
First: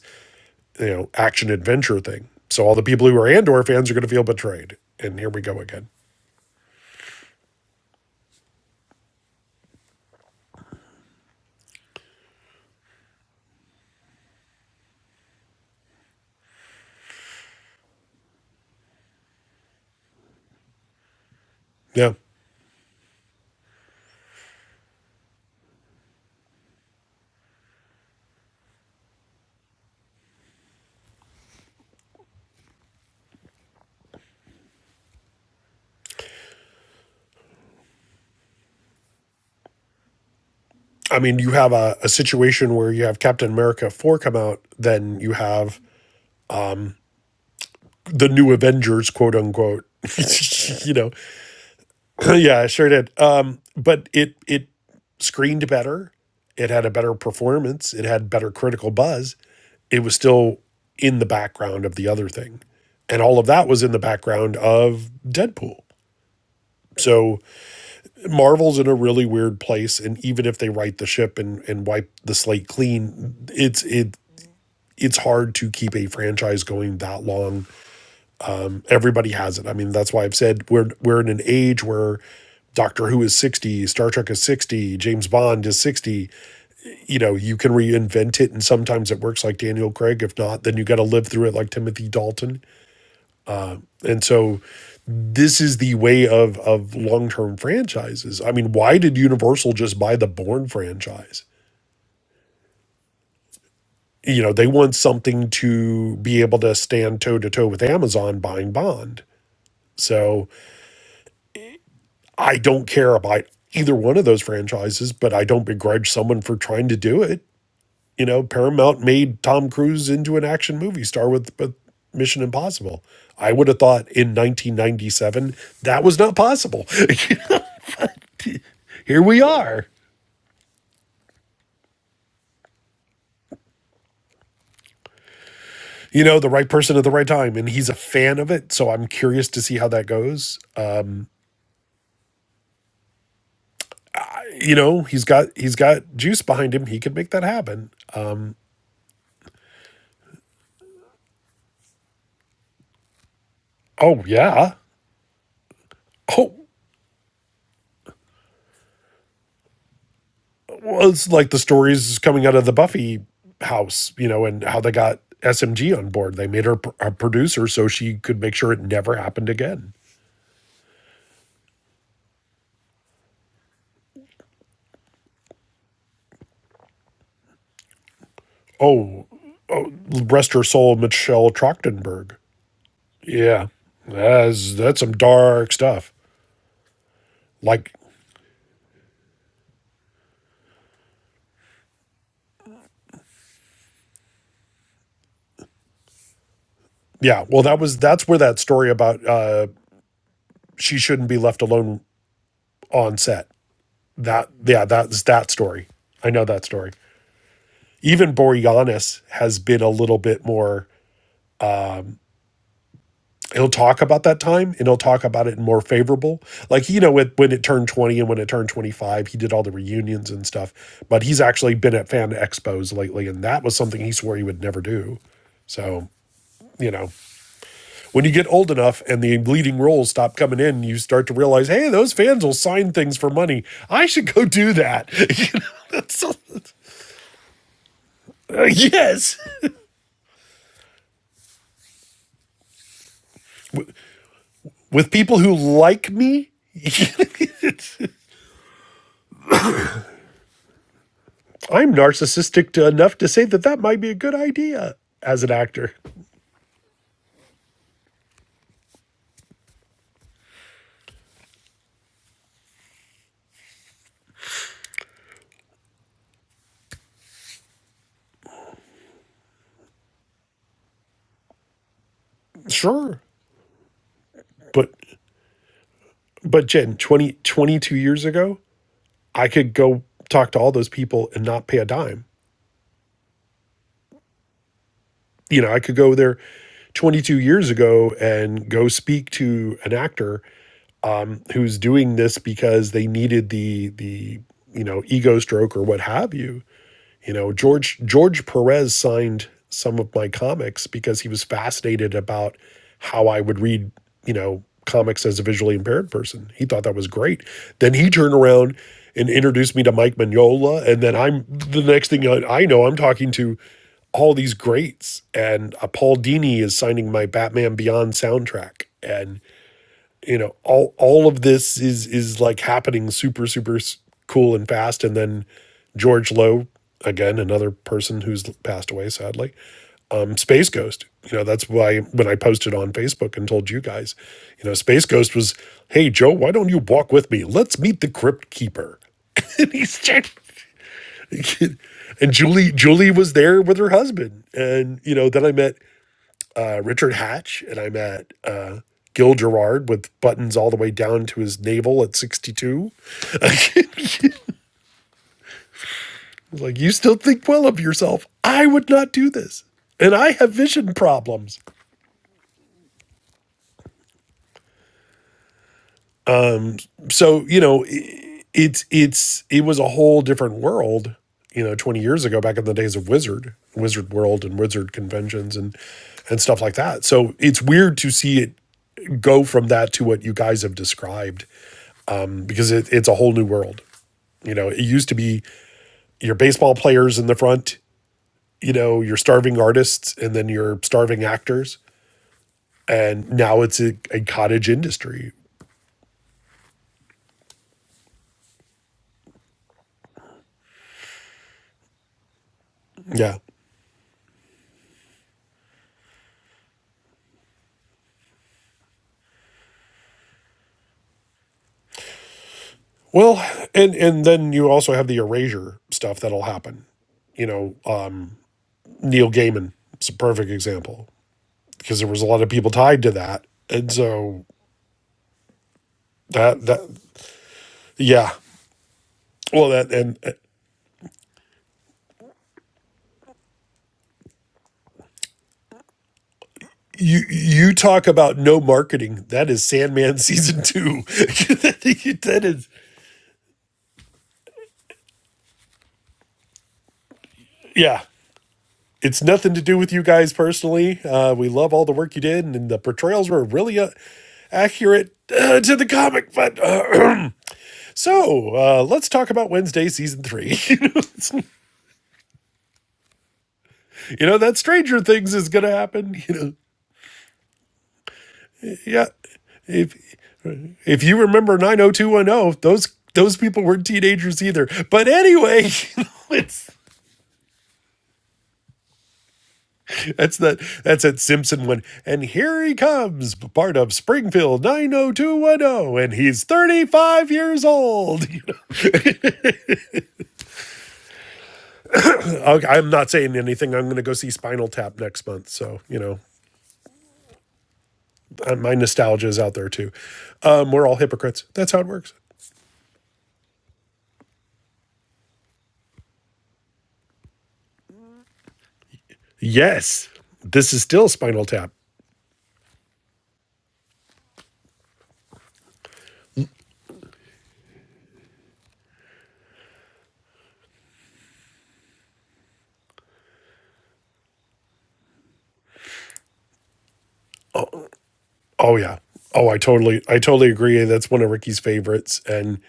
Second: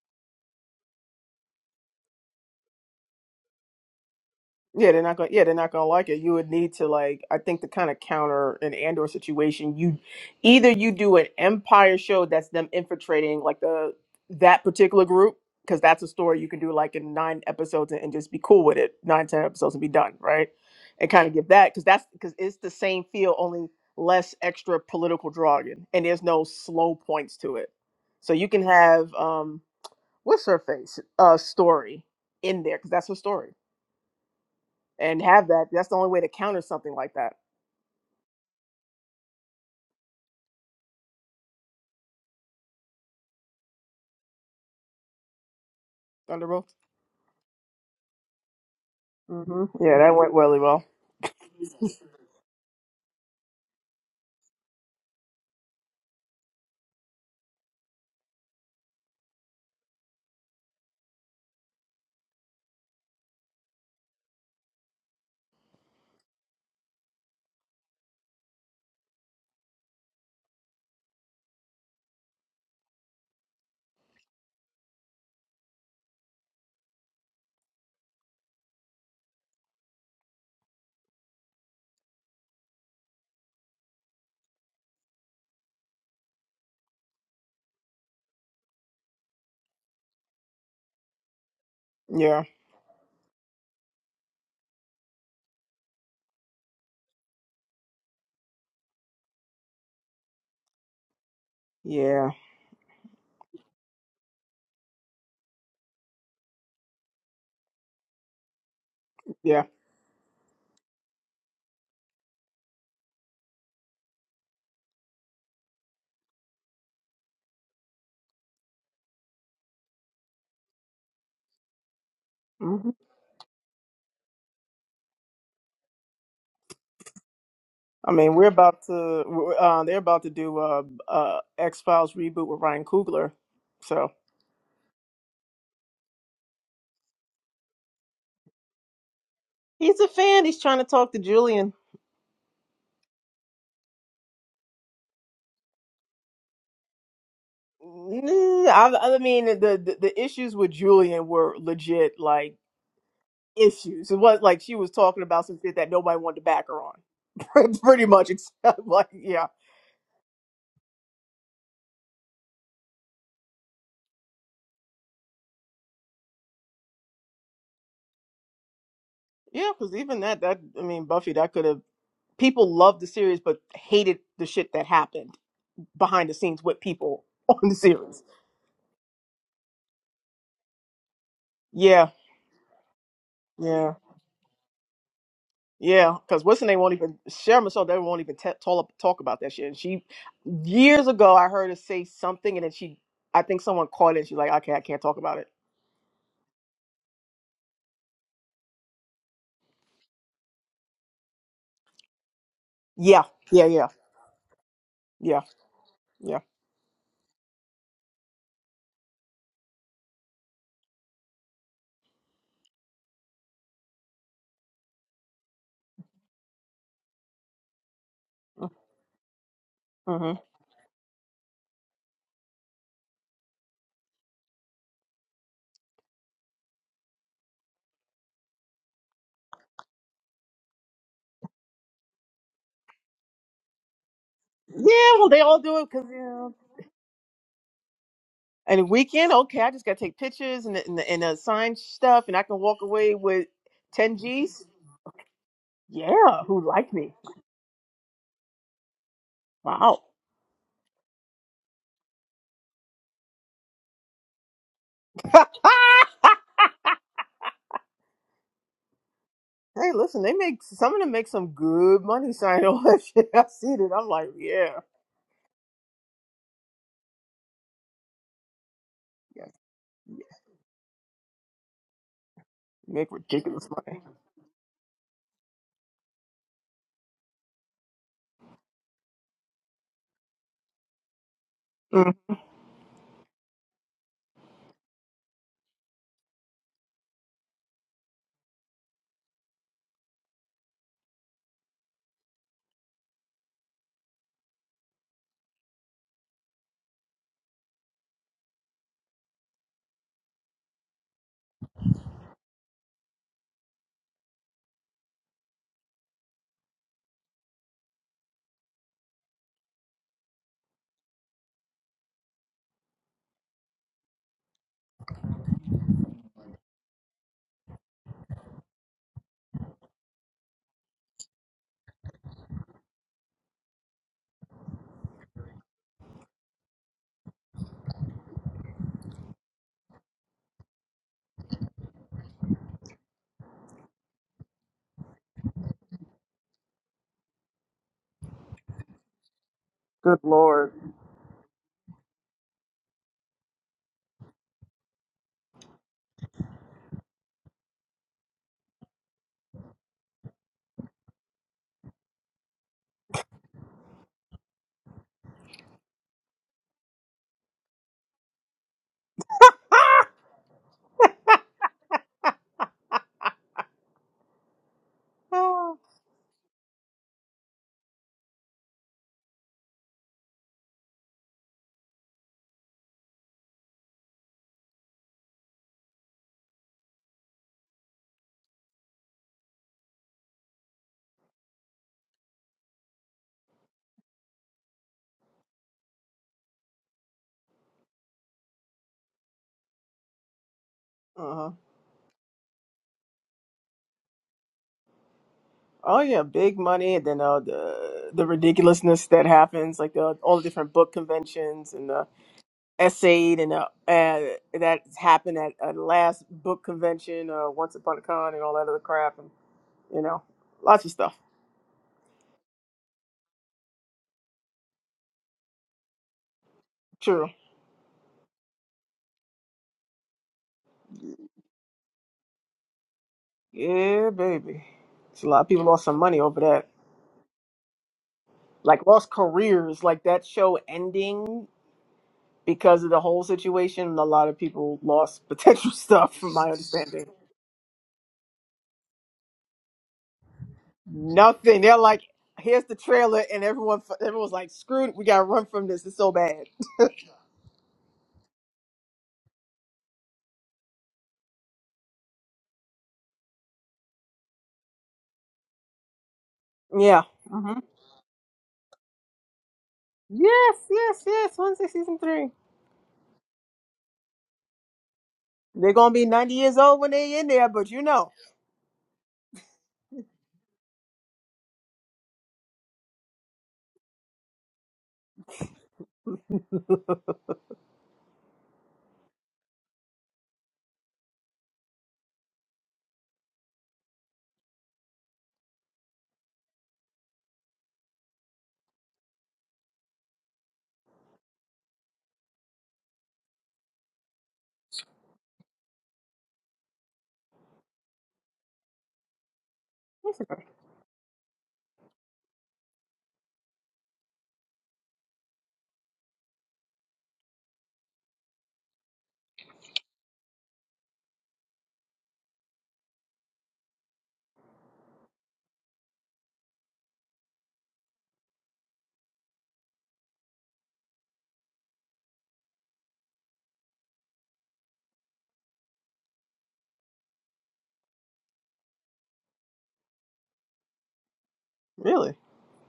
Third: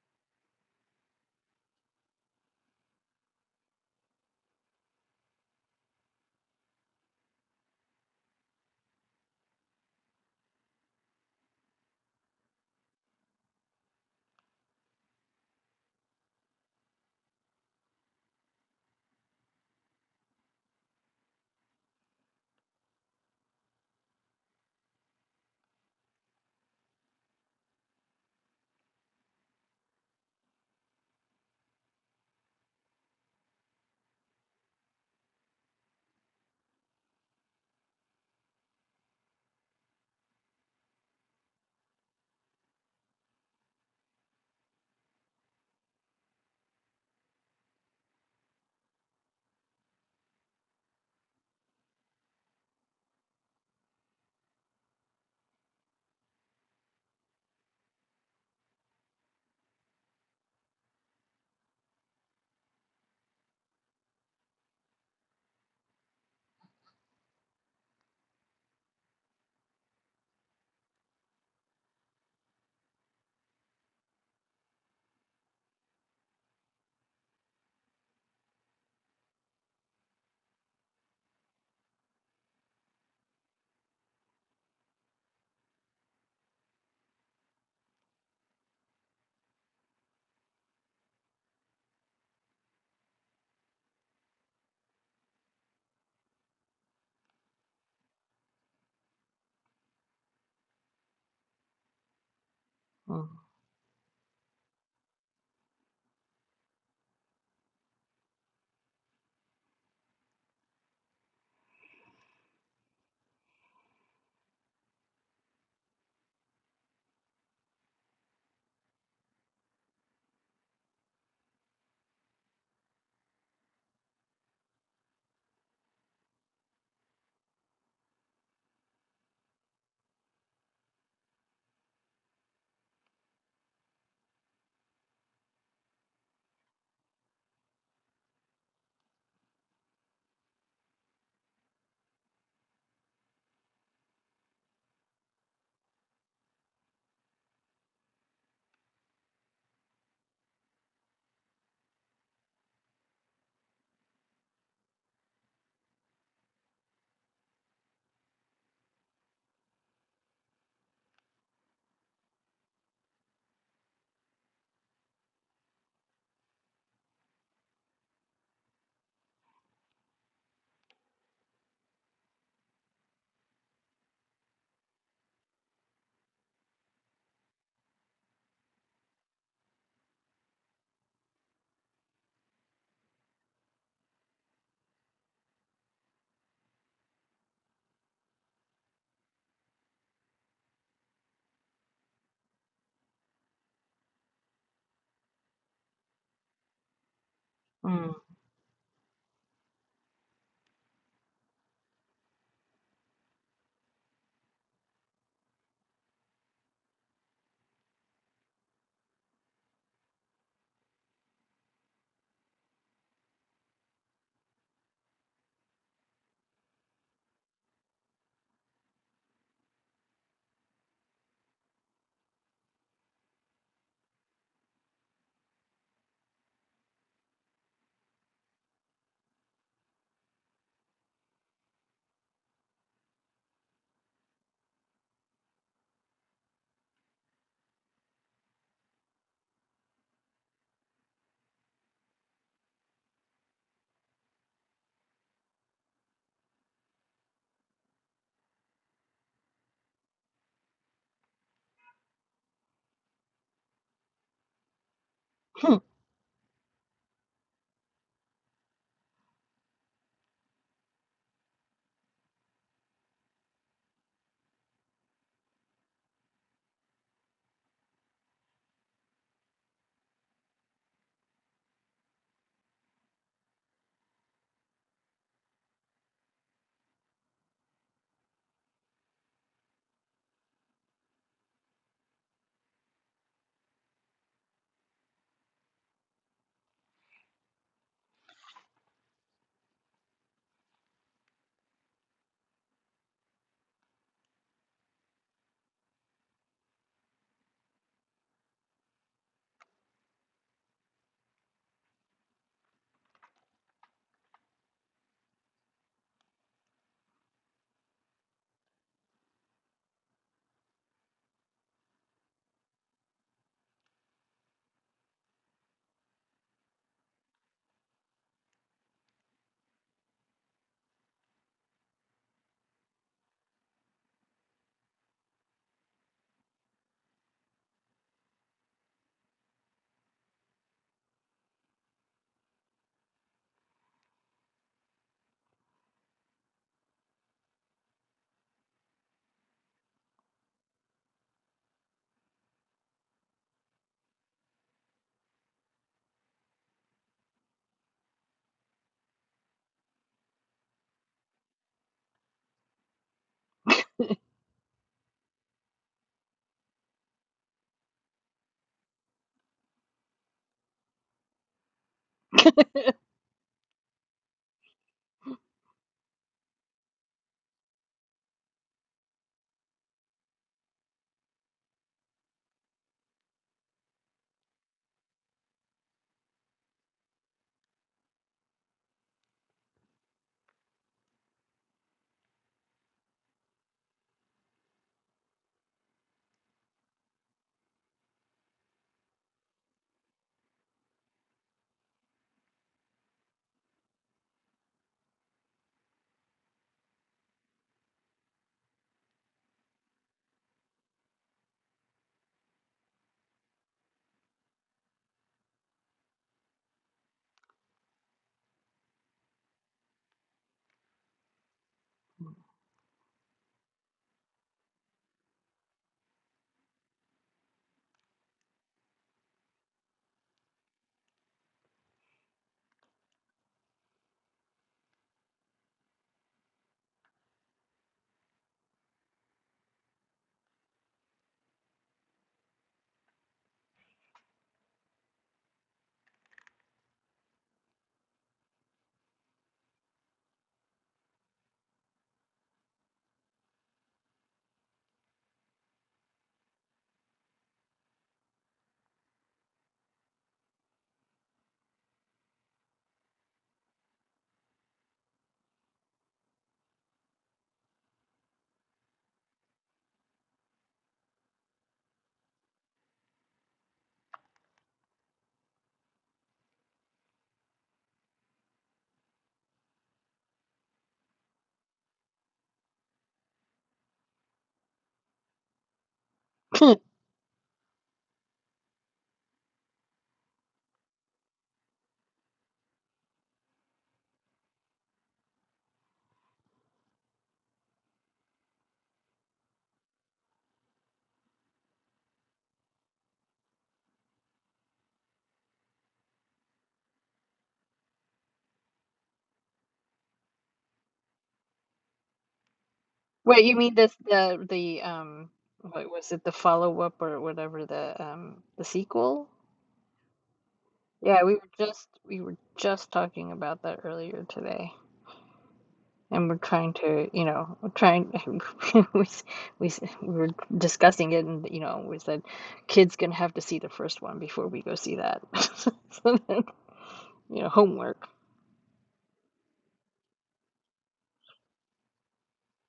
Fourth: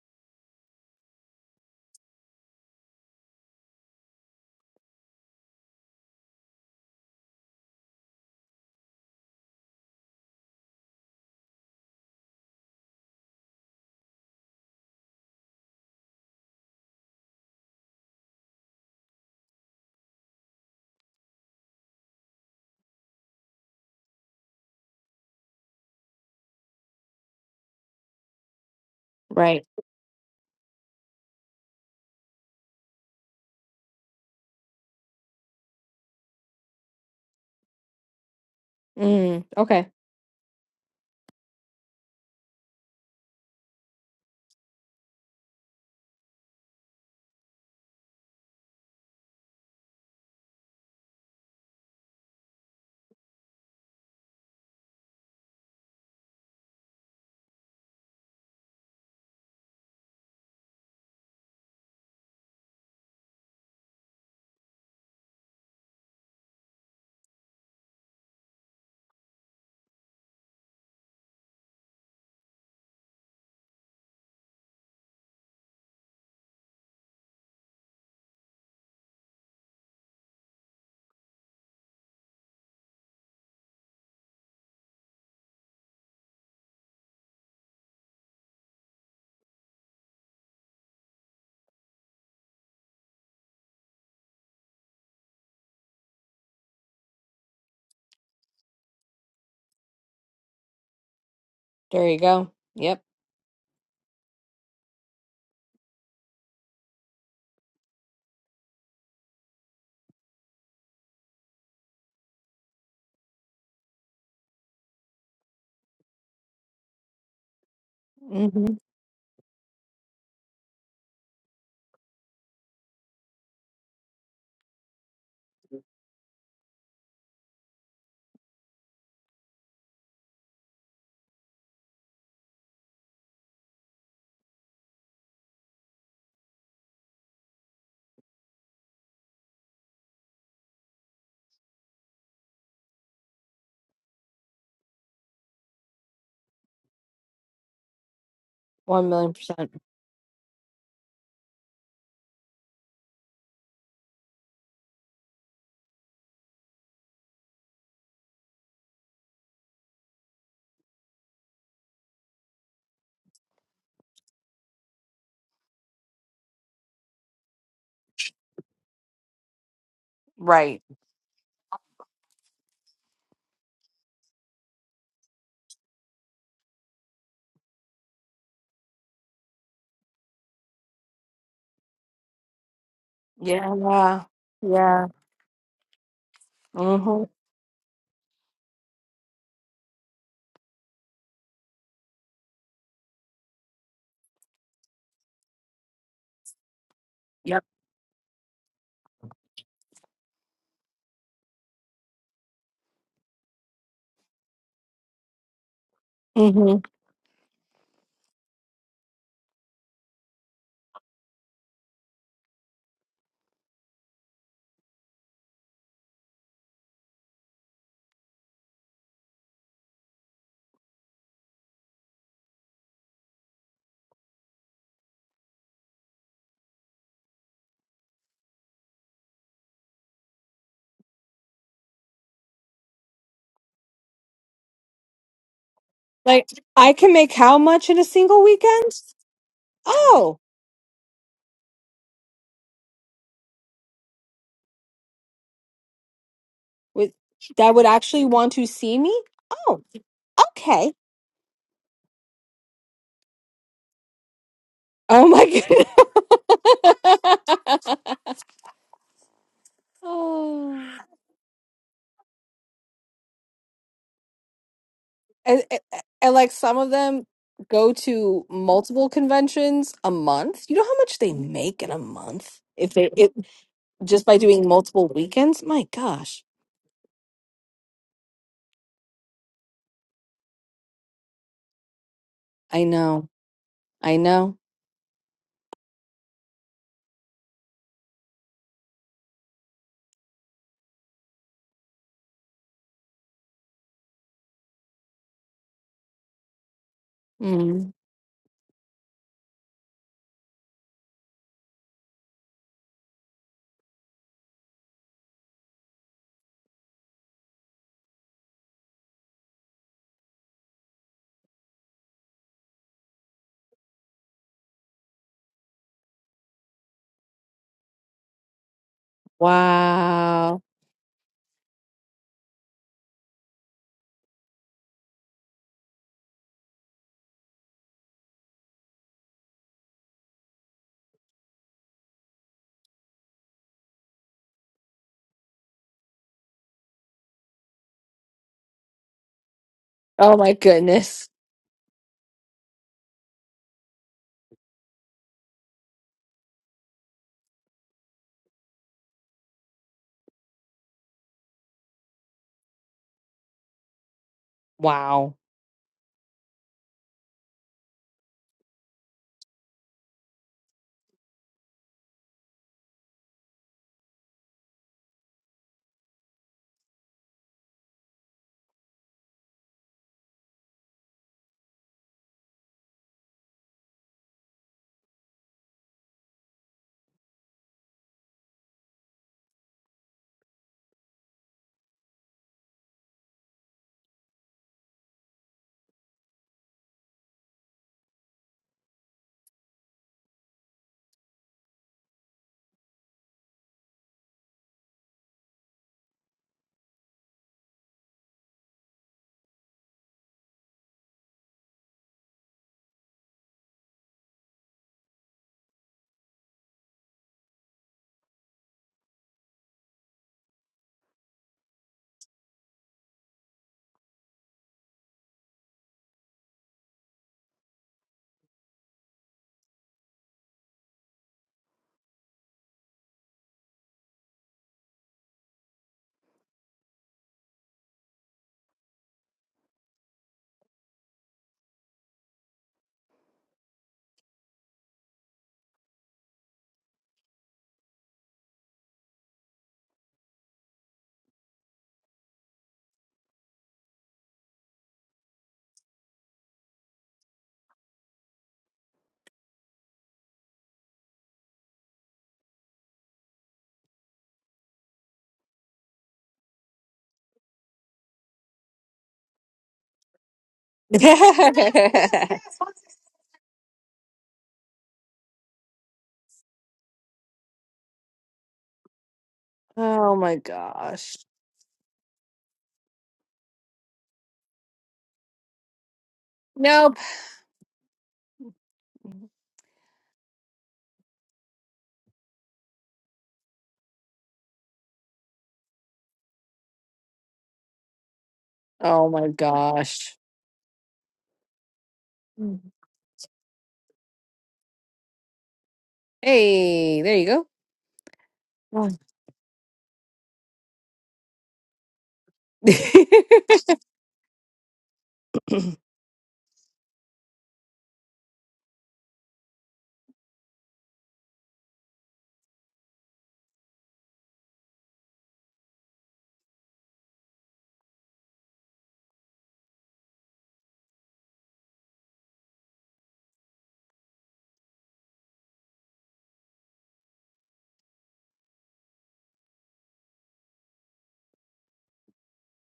D: you know, action adventure thing. So all the people who are Andor fans are going to feel betrayed.
B: Yeah, they're not
D: And
B: gonna.
D: here we
B: Yeah, they're
D: go
B: not gonna
D: again.
B: like it. You would need to like. I think to kind of counter an Andor situation, you either you do an Empire show that's them infiltrating like the that particular group because that's a story you can do like in nine episodes and, and just be cool with it, nine ten episodes and be done, right? And kind of give that because that's
D: Yeah.
B: because it's the same feel, only less extra political jargon, and there's no slow points to it. So you can have. um
A: Right.
B: what's her face uh story in there because that's her story and have that that's the only way to counter something like that
A: Mm. Okay.
D: I mean, you have a, a situation where you have Captain America 4 come out, then you have
B: thunderbolt
D: the new Avengers, quote
B: hmm
D: unquote.
B: yeah that went really well
D: you know, yeah, it sure did. Um, but it, it, screened better. It had a better performance. It had better critical buzz it was still in the background of the other thing. And all of that was in the background of Deadpool. So Marvel's in a really weird place. And even if they right the ship and, and wipe the slate clean, it's it it's hard to keep a franchise going that long. Everybody has it. I mean, that's why I've said we're we're in an age where Doctor Who is 60, Star Trek is 60, James Bond is 60. You know, you can reinvent it and sometimes it works like Daniel Craig. If not, then you got to live through it like Timothy
B: yeah
D: Dalton And so this is the way of of long-term franchises. I mean, why did Universal just buy the Bourne franchise?
A: There you
B: yeah
A: go. Yep.
D: You know, they want something to be able to stand toe to toe with Amazon buying Bond.
B: yeah
D: So I don't care about either one of those franchises, but I don't begrudge someone for trying to do it. You know,
A: Mm-hmm.
D: Paramount made Tom Cruise into an action movie star with, with Mission
B: hmm
D: Impossible. I would have thought in 1997 that was not possible.
B: i mean we're about
D: Here
B: to
D: we
B: we're- uh,
D: are.
B: they're about to do uh, uh x-files reboot with ryan Coogler. so
D: you know, the right person at the right time. And he's a fan of it, so I'm curious to see how
B: he's
D: that
B: a fan
D: goes.
B: he's trying
D: Uh,
B: to talk to julian
D: you know, he's got he's got juice behind him. He could make that happen.
B: Nah,
A: One
B: I, I
A: million
B: mean the,
A: percent.
B: the the issues with Julian were legit. Like issues. It
D: Oh
B: was like she
D: yeah.
B: was talking about some shit that nobody wanted to
D: Oh,
B: back her on. Pretty much, except like, yeah,
D: well, it's like the stories coming out of the Buffy house, you know, and how they got SMG on board. They made her pr- a producer so she could make sure it never happened
B: yeah.
D: again.
B: Because even that, that I
A: Right.
B: mean, Buffy, that could have people loved the series but hated the shit that happened behind the scenes with people on the series.
D: Oh, rest her soul, Michelle
B: Yeah,
D: Trachtenberg. Yeah,
B: yeah.
A: Yeah.
D: that's that's
A: Yeah.
D: some dark stuff.
B: Yeah, because what's her name won't even
A: Mm-hmm.
B: Sharon so
D: Like,
B: they won't even t- talk talk about that shit. And she years ago, I heard her say something, and then she, I think someone caught it. And she's like, okay, I can't talk about it.
D: yeah, well,
A: Yep.
D: that was
C: Hmm.
D: that's where that story about uh, she shouldn't be left alone on
B: Yeah,
D: set.
B: yeah, yeah,
D: That yeah, that's
B: yeah,
D: that story. I
B: yeah.
D: know that
A: Mm-hmm.
D: story. Even Boreanis has been a little bit more. He'll talk about that time and he'll talk about it in more favorable. Like, you know, with, when it turned 20 and when it turned 25, he did all the reunions
B: hmm
D: and stuff. But he's actually been at fan expos lately, and that was something he swore he would never do. So, you know, when you get old enough and the leading roles stop coming in, you start to realize, hey, those fans will sign things for money. I should go do that.
B: Yeah, well, they all
D: You know,
B: do it because you
D: that's-
A: Like
B: know.
D: uh,
A: I can make how much in a single
B: And the
A: weekend?
B: weekend,
D: yes.
B: okay, I just gotta take
A: Oh,
B: pictures and and, and uh, sign stuff, and I can walk away with ten G's.
D: With people who like
B: Yeah,
D: me,
B: who like
A: with
B: me?
A: that would actually want to see me? Oh,
B: Wow.
A: okay.
D: I'm narcissistic enough to say that that might be a good idea
A: Oh
D: as
A: my
D: an actor.
A: goodness.
B: Hey, listen, they make some of them make some good money signing on that shit. I've seen it. I'm like, yeah,
A: and, and and, like some of them go to multiple
B: yeah,
A: conventions a
B: yeah.
A: month. You know how much they make in a month if they
B: make
D: Sure.
A: it,
B: ridiculous money.
A: just by doing
D: But
A: multiple weekends. My gosh,
D: but Jen, 20 22 years ago, I could go talk to all those people and not pay a
B: Mm,
D: dime.
A: I know, I know.
D: You know, I could go there 22 years ago and go speak to an actor um, who's doing this because they needed the the you know ego stroke or what have you. You know,
A: Mm.
D: George George Perez signed some of my comics because he was fascinated about how I would read you know comics as a visually impaired person. He thought that was great. Then he turned around and introduced me to Mike Mignola, and then I'm the next thing I I know I'm talking to all these greats, and uh, Paul Dini is signing my Batman Beyond soundtrack. and you know
A: Wow.
D: all all of this is is like happening super super cool and fast and then george Low, again another person who's passed away sadly um space ghost you know that's why when i posted on facebook and told you guys you know space ghost was hey joe why don't you walk with me let's meet the crypt keeper and he's
B: good
D: just
A: Oh my
B: lord.
A: goodness.
D: and julie julie was there with her husband and you know then i met uh, Richard Hatch, and I met uh, Gil Gerard with buttons all the way down to his navel at 62.
A: Wow.
D: like, You still think well of yourself. I would not do this. And I have vision problems.
B: Oh,
D: So, you know, i- it's, it's, it was a whole different world, you know, 20 years ago, back in the days of Wizard, Wizard World and Wizard conventions and, and stuff like that. So it's weird to see it go from that to what you guys have described because it, it's a whole new world. You know, it used to be your baseball players in the front, you know, your starving artists, and then your starving
B: Uh-huh.
D: actors. And now it's a, a cottage industry.
B: Oh yeah, big money, and then uh, the the ridiculousness that happens, like the, all the different book conventions and the
D: Yeah.
B: essayed and uh, uh, that happened at uh, the last book convention, uh, Once Upon a Con, and all that other crap, and you know, lots of stuff.
D: Well, and and then you also have the erasure stuff that'll happen.
B: True.
D: You know, uh, Neil Gaiman is a perfect example because there was a lot of people tied to that, and
B: Yeah,
D: so
B: baby. So a lot of people lost some money over
D: that
B: that.
D: that yeah.
B: Like lost
D: Well,
B: careers,
D: that
B: like
D: and
B: that
D: uh,
B: show ending because of the whole situation. A lot of people lost potential stuff, from my understanding.
D: you you talk about no marketing. That is Sandman season two.
B: Nothing. They're like,
D: that
B: here's
D: is
B: the trailer, and everyone, everyone's like, screw it, we gotta run from this. It's so bad.
D: yeah. it's nothing to do with you guys personally. Uh, we love all the work you did, and the portrayals were really uh, accurate uh, to the comic. But
B: Yeah.
D: uh,
B: hmm
D: so uh, let's talk about Wednesday season three.
B: Yes,
D: you know,
B: yes, yes. Wednesday season three.
D: you know, that Stranger Things is going to
B: They're gonna be
D: happen. You
B: ninety
D: know,
B: years old when they in there, but you know,
D: yeah. If
A: oh my
D: if
A: gosh.
D: you remember nine hundred two one zero, those those people weren't teenagers either. But anyway, it's
A: Nope.
D: That's that. That's that Simpson one. And here he comes, part of Springfield 90210, and he's 35 years old.
A: Oh my gosh.
D: Okay, I'm not saying anything. I'm going to go see Spinal Tap next month. So you know,
A: Hey, there you
D: uh, my
A: go.
D: nostalgia is out there too. Um, we're all hypocrites. That's how it works.
C: Wait, you mean this the the um what was it the follow up or whatever the um the sequel?
D: Yes, this is still
C: Yeah, we
D: Spinal
C: were
D: Tap.
C: just we were just talking about that earlier today, and we're trying to, you know, we're trying we s- we s- we were discussing it, and you know, we said kids gonna have to see the first one before we go see that. So then, you know, homework.
D: Oh yeah. Oh, I totally, I totally agree. That's one of Ricky's
B: really.
D: favorites. And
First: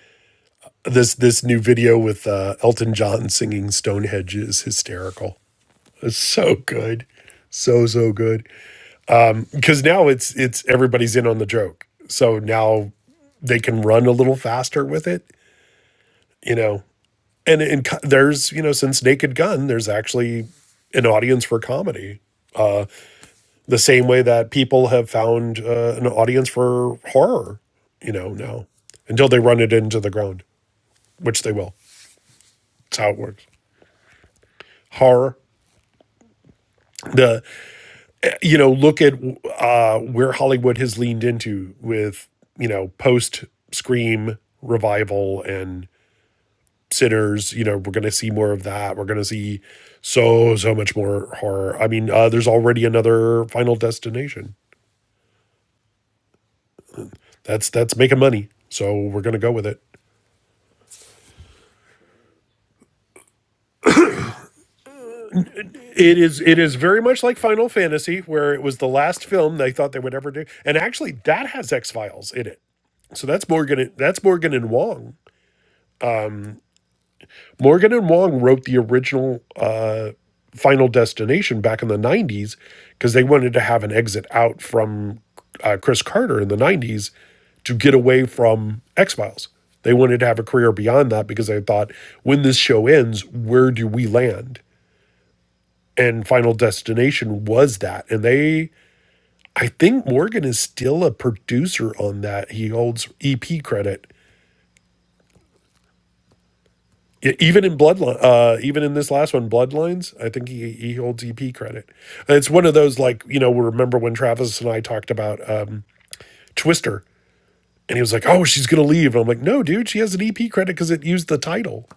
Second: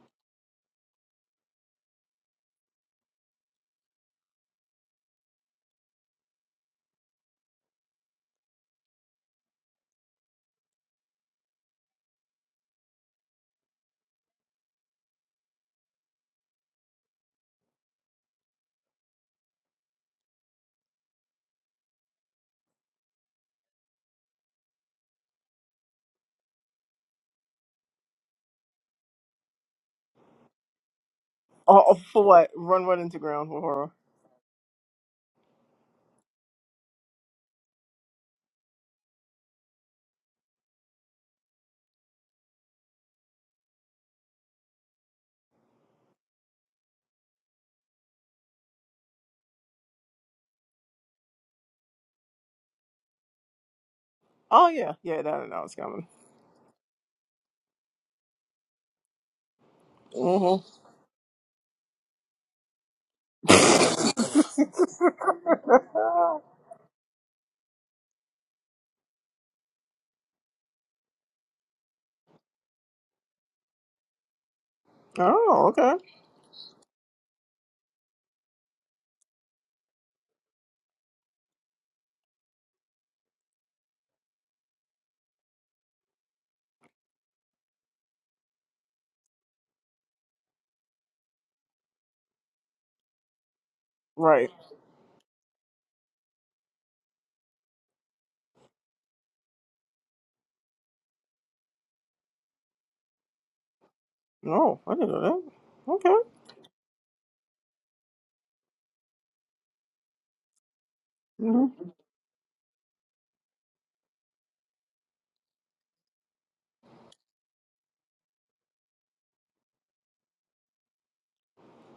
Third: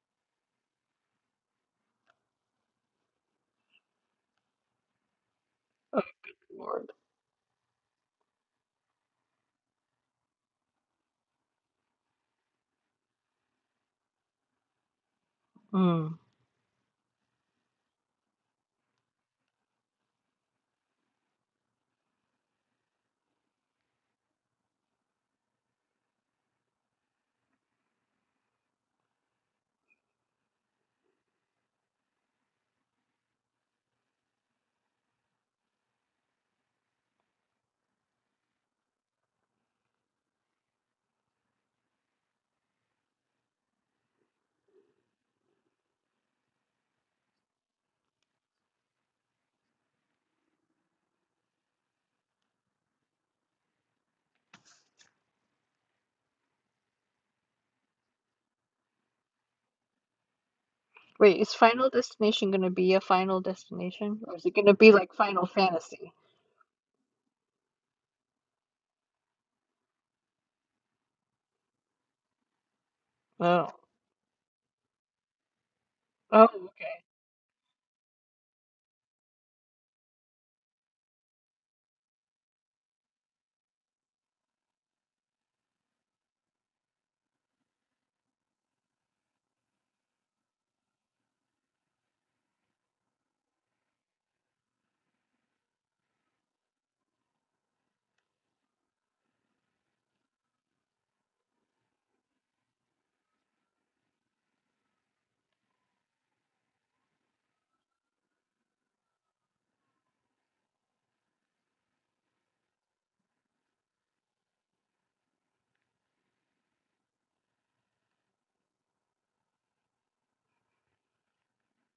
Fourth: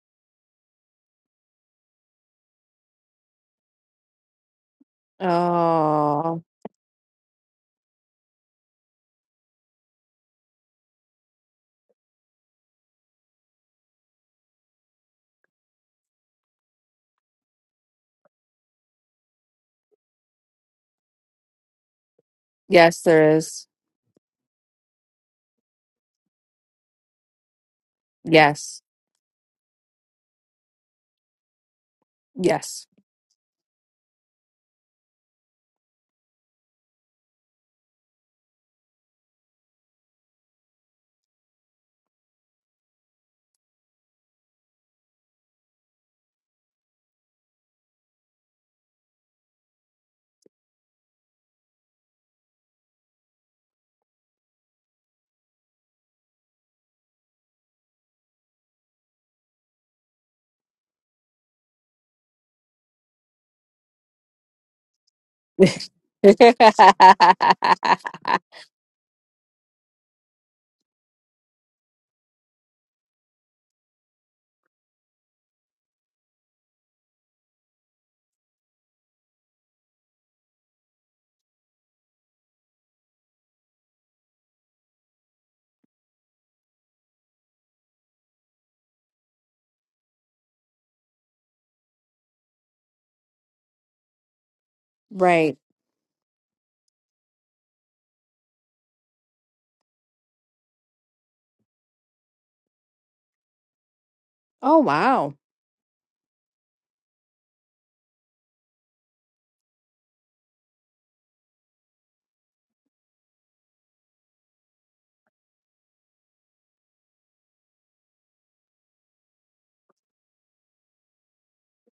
D: this this new video with uh, Elton John singing Stonehenge is hysterical.
A: Oh,
D: It's
A: Oh,
D: so
C: Lord.
D: good. So so good. Cuz now it's it's everybody's in on the joke. So now they can run a little faster with it,
C: Mm.
D: you know. And and there's, you know, since Naked Gun, there's actually an audience for comedy.
A: yes, there is.
D: The same way that people have found uh, an audience for horror, you know, now
A: Yes,
D: until they run it into the ground, which they will.
B: Oh, oh, for what?
A: yes.
B: Run,
D: That's
B: run
D: how
B: into
D: it works.
B: ground for horror.
D: Horror. The you know, look at uh, where Hollywood has leaned into with, you know, post Scream revival and Sinners. You know, we're going to see more of that. We're going to see so so much more horror. I mean, uh, there's already another Final Destination.
B: Oh yeah, yeah. That I know it's coming.
D: That's that's making money, so we're going to go with it.
B: Mm-hmm.
C: Wait, is Final Destination gonna be a Final Destination, or is it gonna be like Final Fantasy?
D: It is it is very much like Final Fantasy, where it was the last film they thought they would ever do, and actually that has X Files in it. So that's
C: Oh,
D: Morgan. That's Morgan and Wong
B: Oh, okay.
C: oh, okay.
D: Morgan and Wong wrote the original uh, Final Destination back in the 90s because they wanted to have an exit out from uh, Chris Carter in the 90s to get away from X Files. They wanted to have a career beyond that because they thought, when this show ends, where do we
B: Right.
D: land?
A: right.
D: And Final Destination was that. And they, I think Morgan is still a producer on that. He holds EP credit
A: Oh,
B: No, I didn't know
A: wow.
B: that. Okay.
D: E- Even in Bloodline, uh, even in this last one, Bloodlines, I think he, he holds EP
B: Mm-hmm.
D: credit. It's one of those like you know. Remember when Travis and I talked about um, Twister, and he was like, "Oh, she's gonna leave," and I'm like, "No, dude, she has an EP credit because it used the title.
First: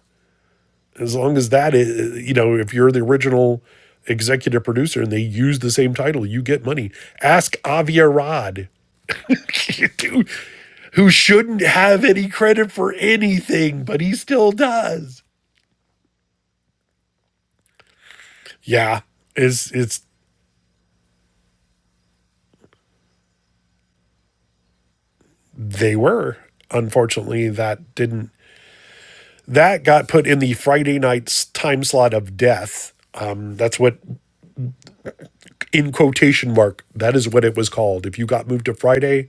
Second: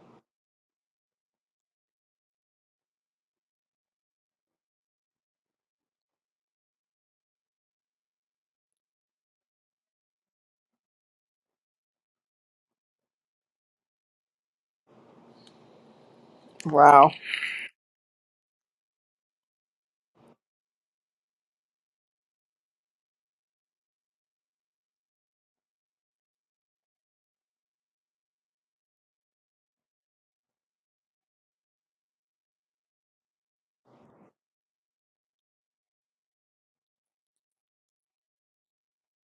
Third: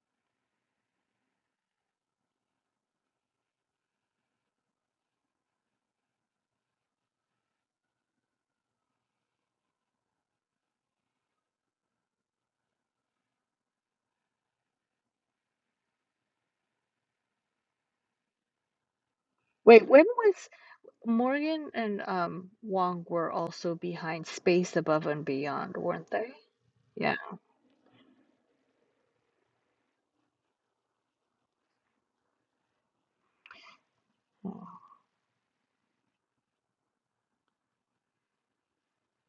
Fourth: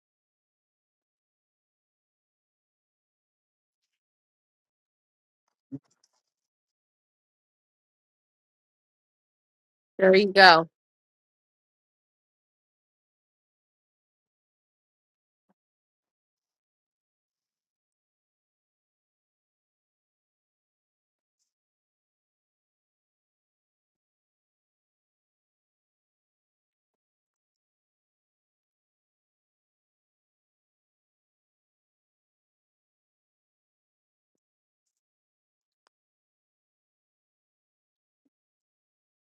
D: As long as that is, you know, if you're the original executive producer and they use the same title, you get money. Ask Avi Arad,
A: There you
D: dude,
A: go.
D: who shouldn't have any credit for anything, but he still does."
B: Wow.
D: Yeah, it's
C: Wait,
D: it's
C: when was Morgan and um Wong were also behind Space Above and Beyond,
D: They
C: weren't they?
D: were.
C: Yeah.
D: Unfortunately, that didn't. That got put in the Friday night's time slot of death. Um, that's what, in quotation mark, that is what it was called. If you got moved to Friday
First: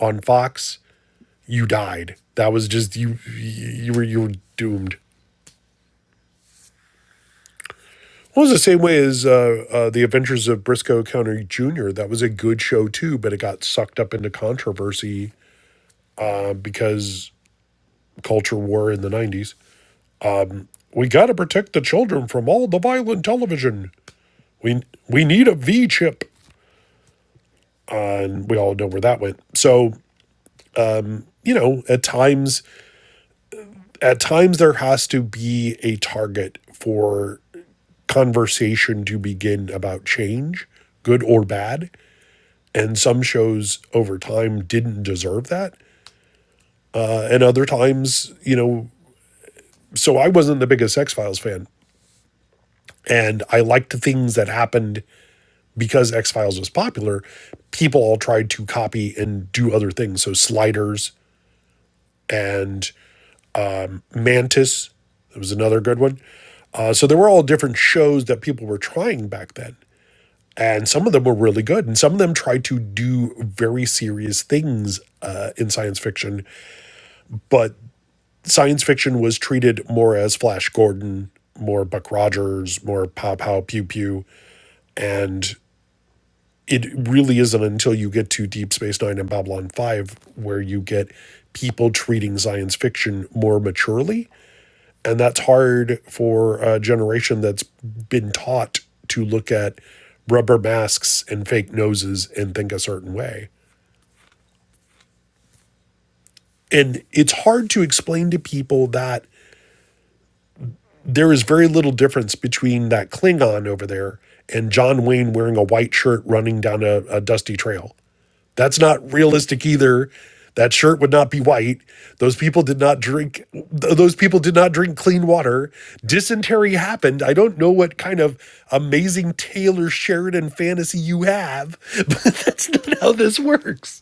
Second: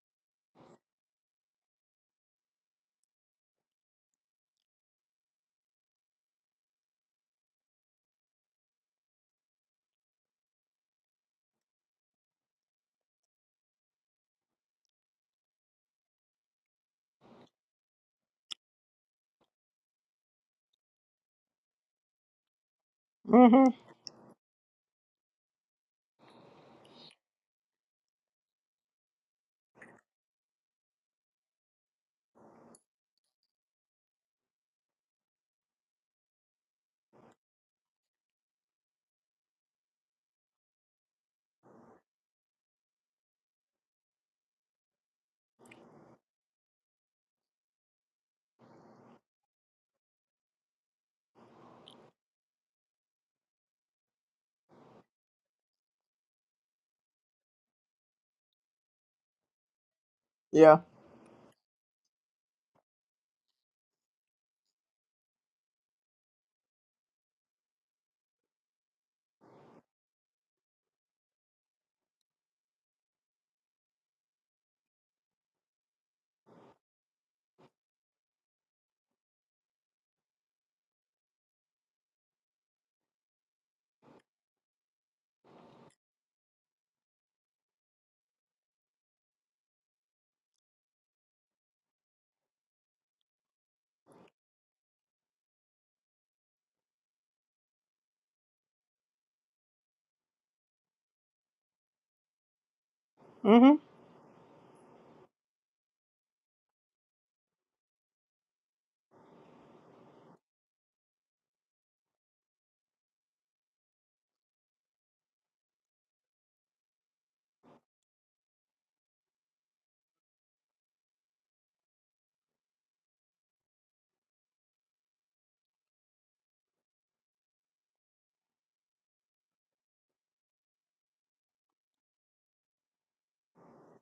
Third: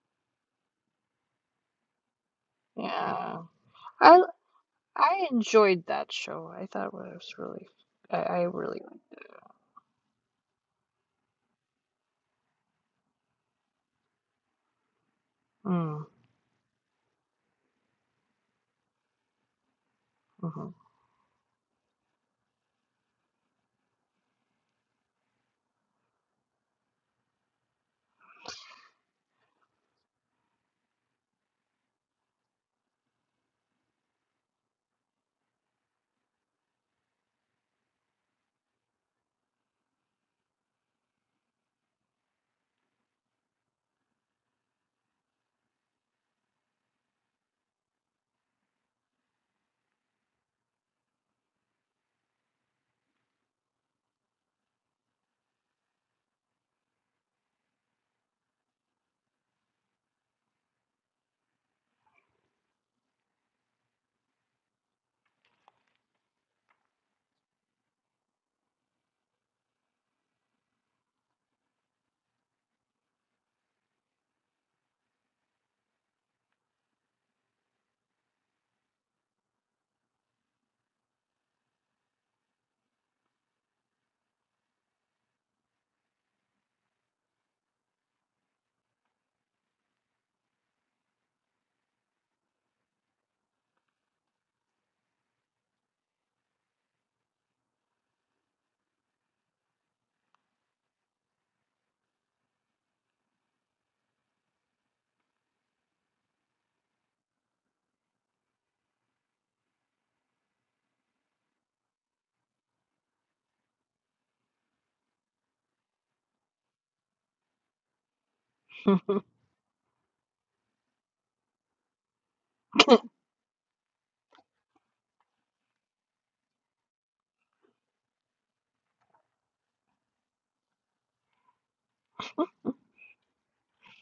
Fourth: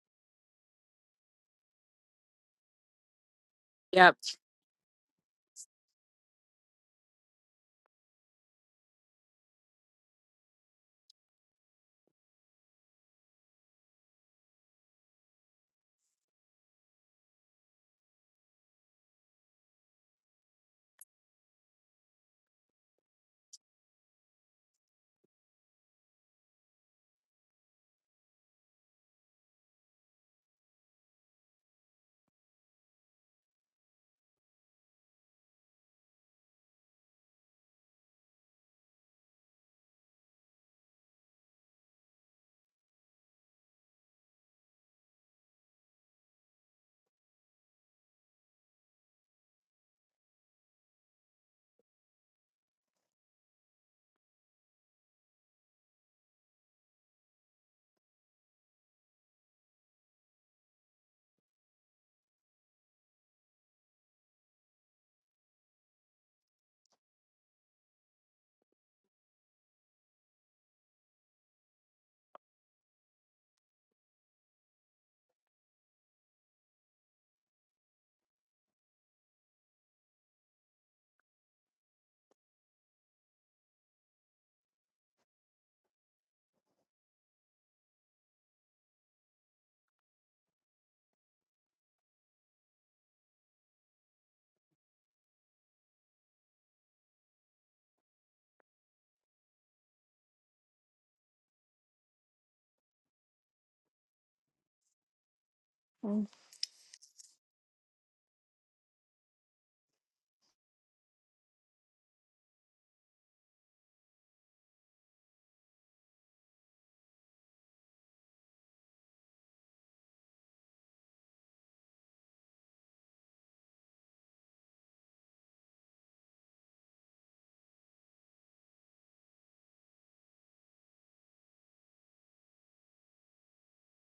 D: on Fox, you died. That was just you.
C: Yeah.
D: You were
A: Yep.
C: I
D: you were doomed.
C: I enjoyed that show. I thought it was really I, I
D: Well, it was the same
C: really
D: way as uh, uh, the Adventures of Briscoe County Jr. That was a good show too, but it got sucked up into controversy
C: mm,
D: uh, because culture war in the '90s.
C: mm-hmm.
D: We got to protect the children from all the violent
B: Mm-hmm.
D: television. we we need a V chip, uh, and we all know where that went. So you know, at times, at times there has to be a target for conversation to begin about change, good or bad. And some shows over time didn't deserve that, uh, and other times, you know. So I wasn't the biggest X Files fan, and I liked the things that happened because X Files was popular. People all tried to copy and do other things. So
B: Yeah.
D: sliders and Mantis. That was another good one. Uh, so there were all different shows that people were trying back then. And some of them were really good. And some of them tried to do very serious things uh, in science fiction. But science fiction was treated more as Flash Gordon, more Buck Rogers, more Pow Pow Pew Pew. And it really isn't until you get to Deep Space Nine and Babylon 5 where you get people treating science fiction more maturely and that's hard for a generation that's been taught to look at rubber masks and fake noses and think a certain way.
B: Mm-hmm.
D: And it's hard to explain to people that there is very little difference between that Klingon over there and John Wayne wearing a white shirt running down a, a dusty trail. That's not realistic either. That shirt would not be white. Those people did not drink th- those people did not drink clean water. Dysentery happened. I don't know what kind of amazing Taylor Sheridan fantasy you have. That's not how this works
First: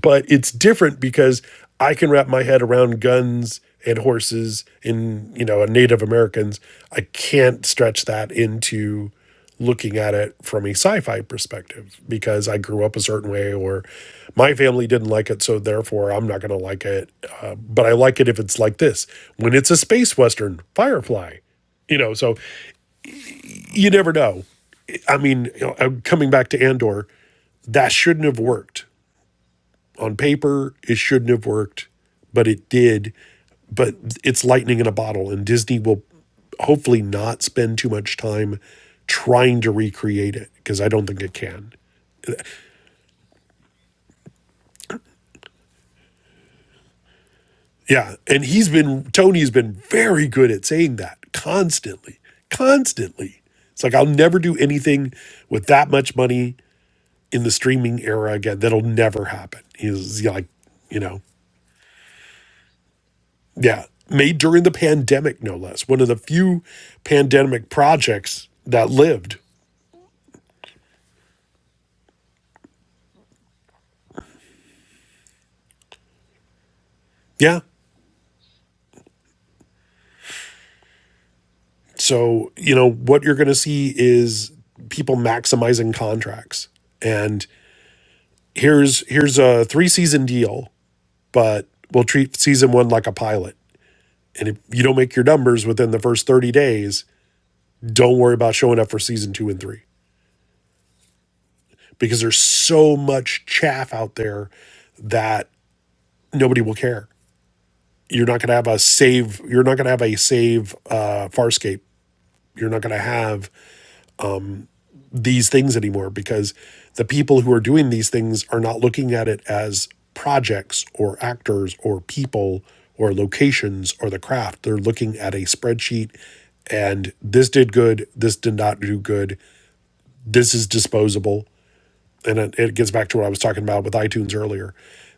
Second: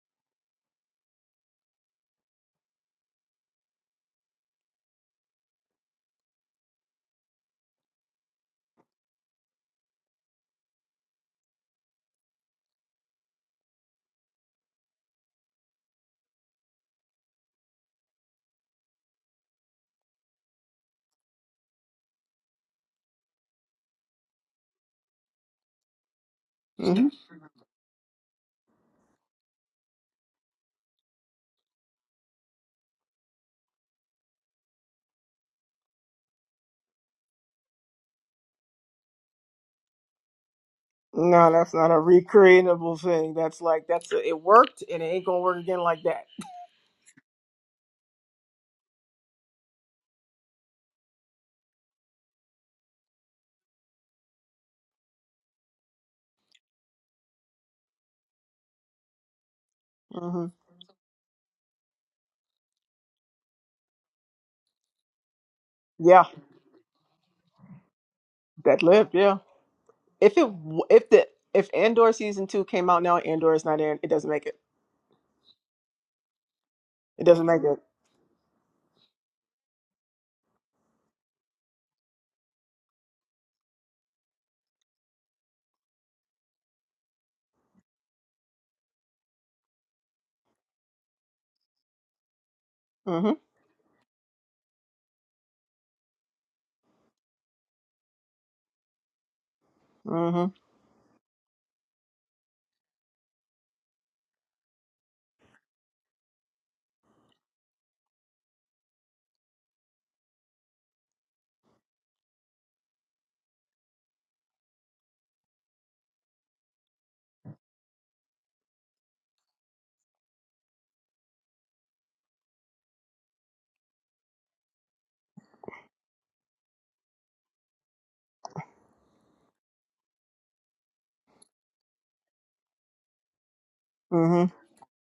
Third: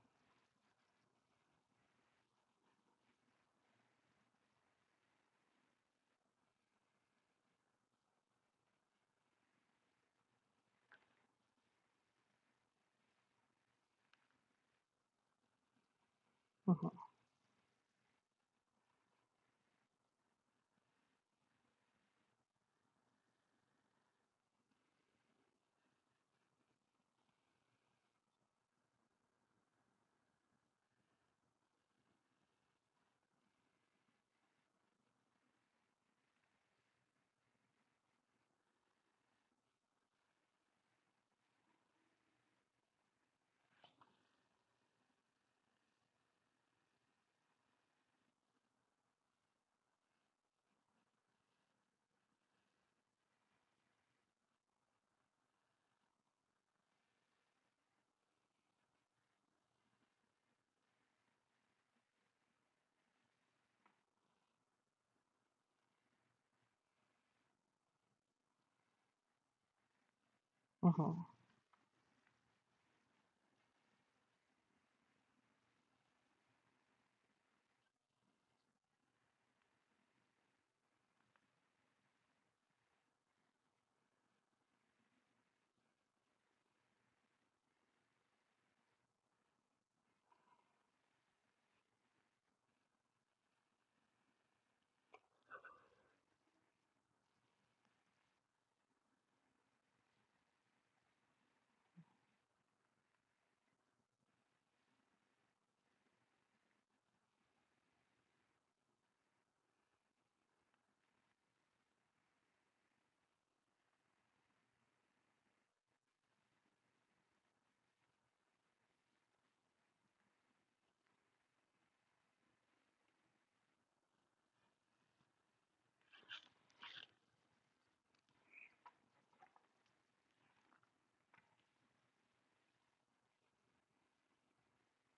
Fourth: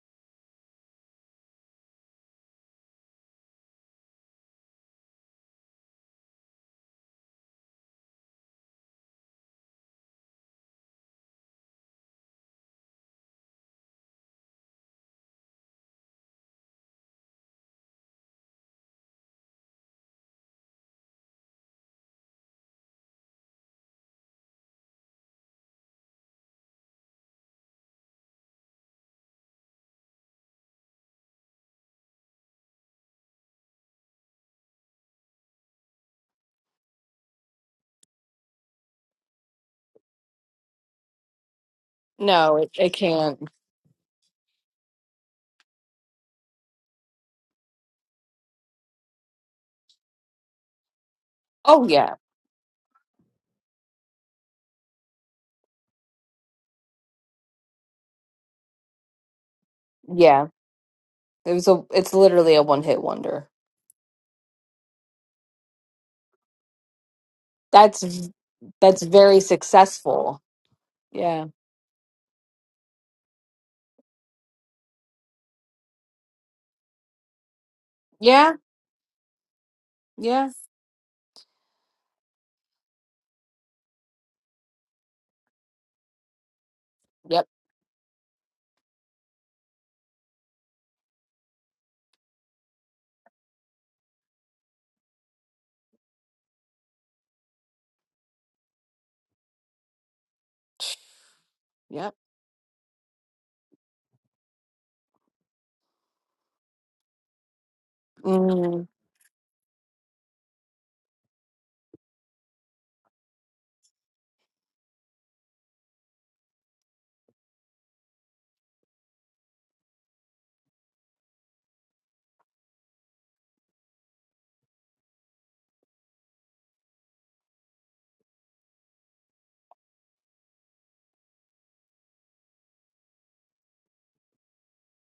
D: but it's different because I can wrap my head around guns and horses in you know Native Americans. I can't stretch that into looking at it from a sci-fi perspective because I grew up a certain way or my family didn't like it, so therefore I'm not going to like
C: mm-hmm.
D: it. Uh, but I like it if it's like this when it's a space western, Firefly. You know, so you never know. I mean, you know, uh, coming back to Andor,
B: Mm-hmm.
D: that shouldn't have worked on paper it shouldn't have worked but it did but it's lightning in a bottle and disney will hopefully not spend too much time trying to recreate it because i don't think it
B: No,
D: can
B: that's not a
A: No, it, it
B: recreatable thing.
A: can't.
B: That's like that's a, it worked and it ain't gonna work again like that.
D: yeah and he's been tony's been very good at saying that
A: Oh, yeah.
D: constantly constantly it's like i'll never do anything with that much money in the streaming era again that'll never happen he's
A: Yeah.
B: Mm-hmm.
D: like you know
A: It was a, it's literally a one hit wonder.
D: Yeah, made during the pandemic, no less. One of the
B: Yeah,
D: few pandemic
A: That's, v-
D: projects
B: that
D: that
A: that's
B: lived.
A: very
B: Yeah.
D: lived.
B: If
A: successful.
B: it w- if the
A: Yeah.
B: if Andor season two came out now, Andor is not in. It doesn't make it. It doesn't
D: Yeah.
B: make it.
A: Yeah. Yeah.
D: So, you know, what you're going to see is people maximizing contracts.
A: Yep.
D: And here's here's a three-season deal, but we'll treat season 1 like a
B: Mm-hmm.
D: pilot. And if you don't make your numbers within the first 30 days, don't worry about showing up for season 2 and 3
B: Mm-hmm.
A: Yep.
D: because there's so much chaff out there that nobody will care you're not going to have a
A: Mm,
D: save you're not going to have a save uh, farscape you're not going to have these things anymore because the people who are doing these things are not looking at it as projects or actors or people or locations or the craft they're looking at a spreadsheet and this did good this did not do good this is disposable and it, it gets back to what i was talking about with itunes
B: Mm-hmm.
D: earlier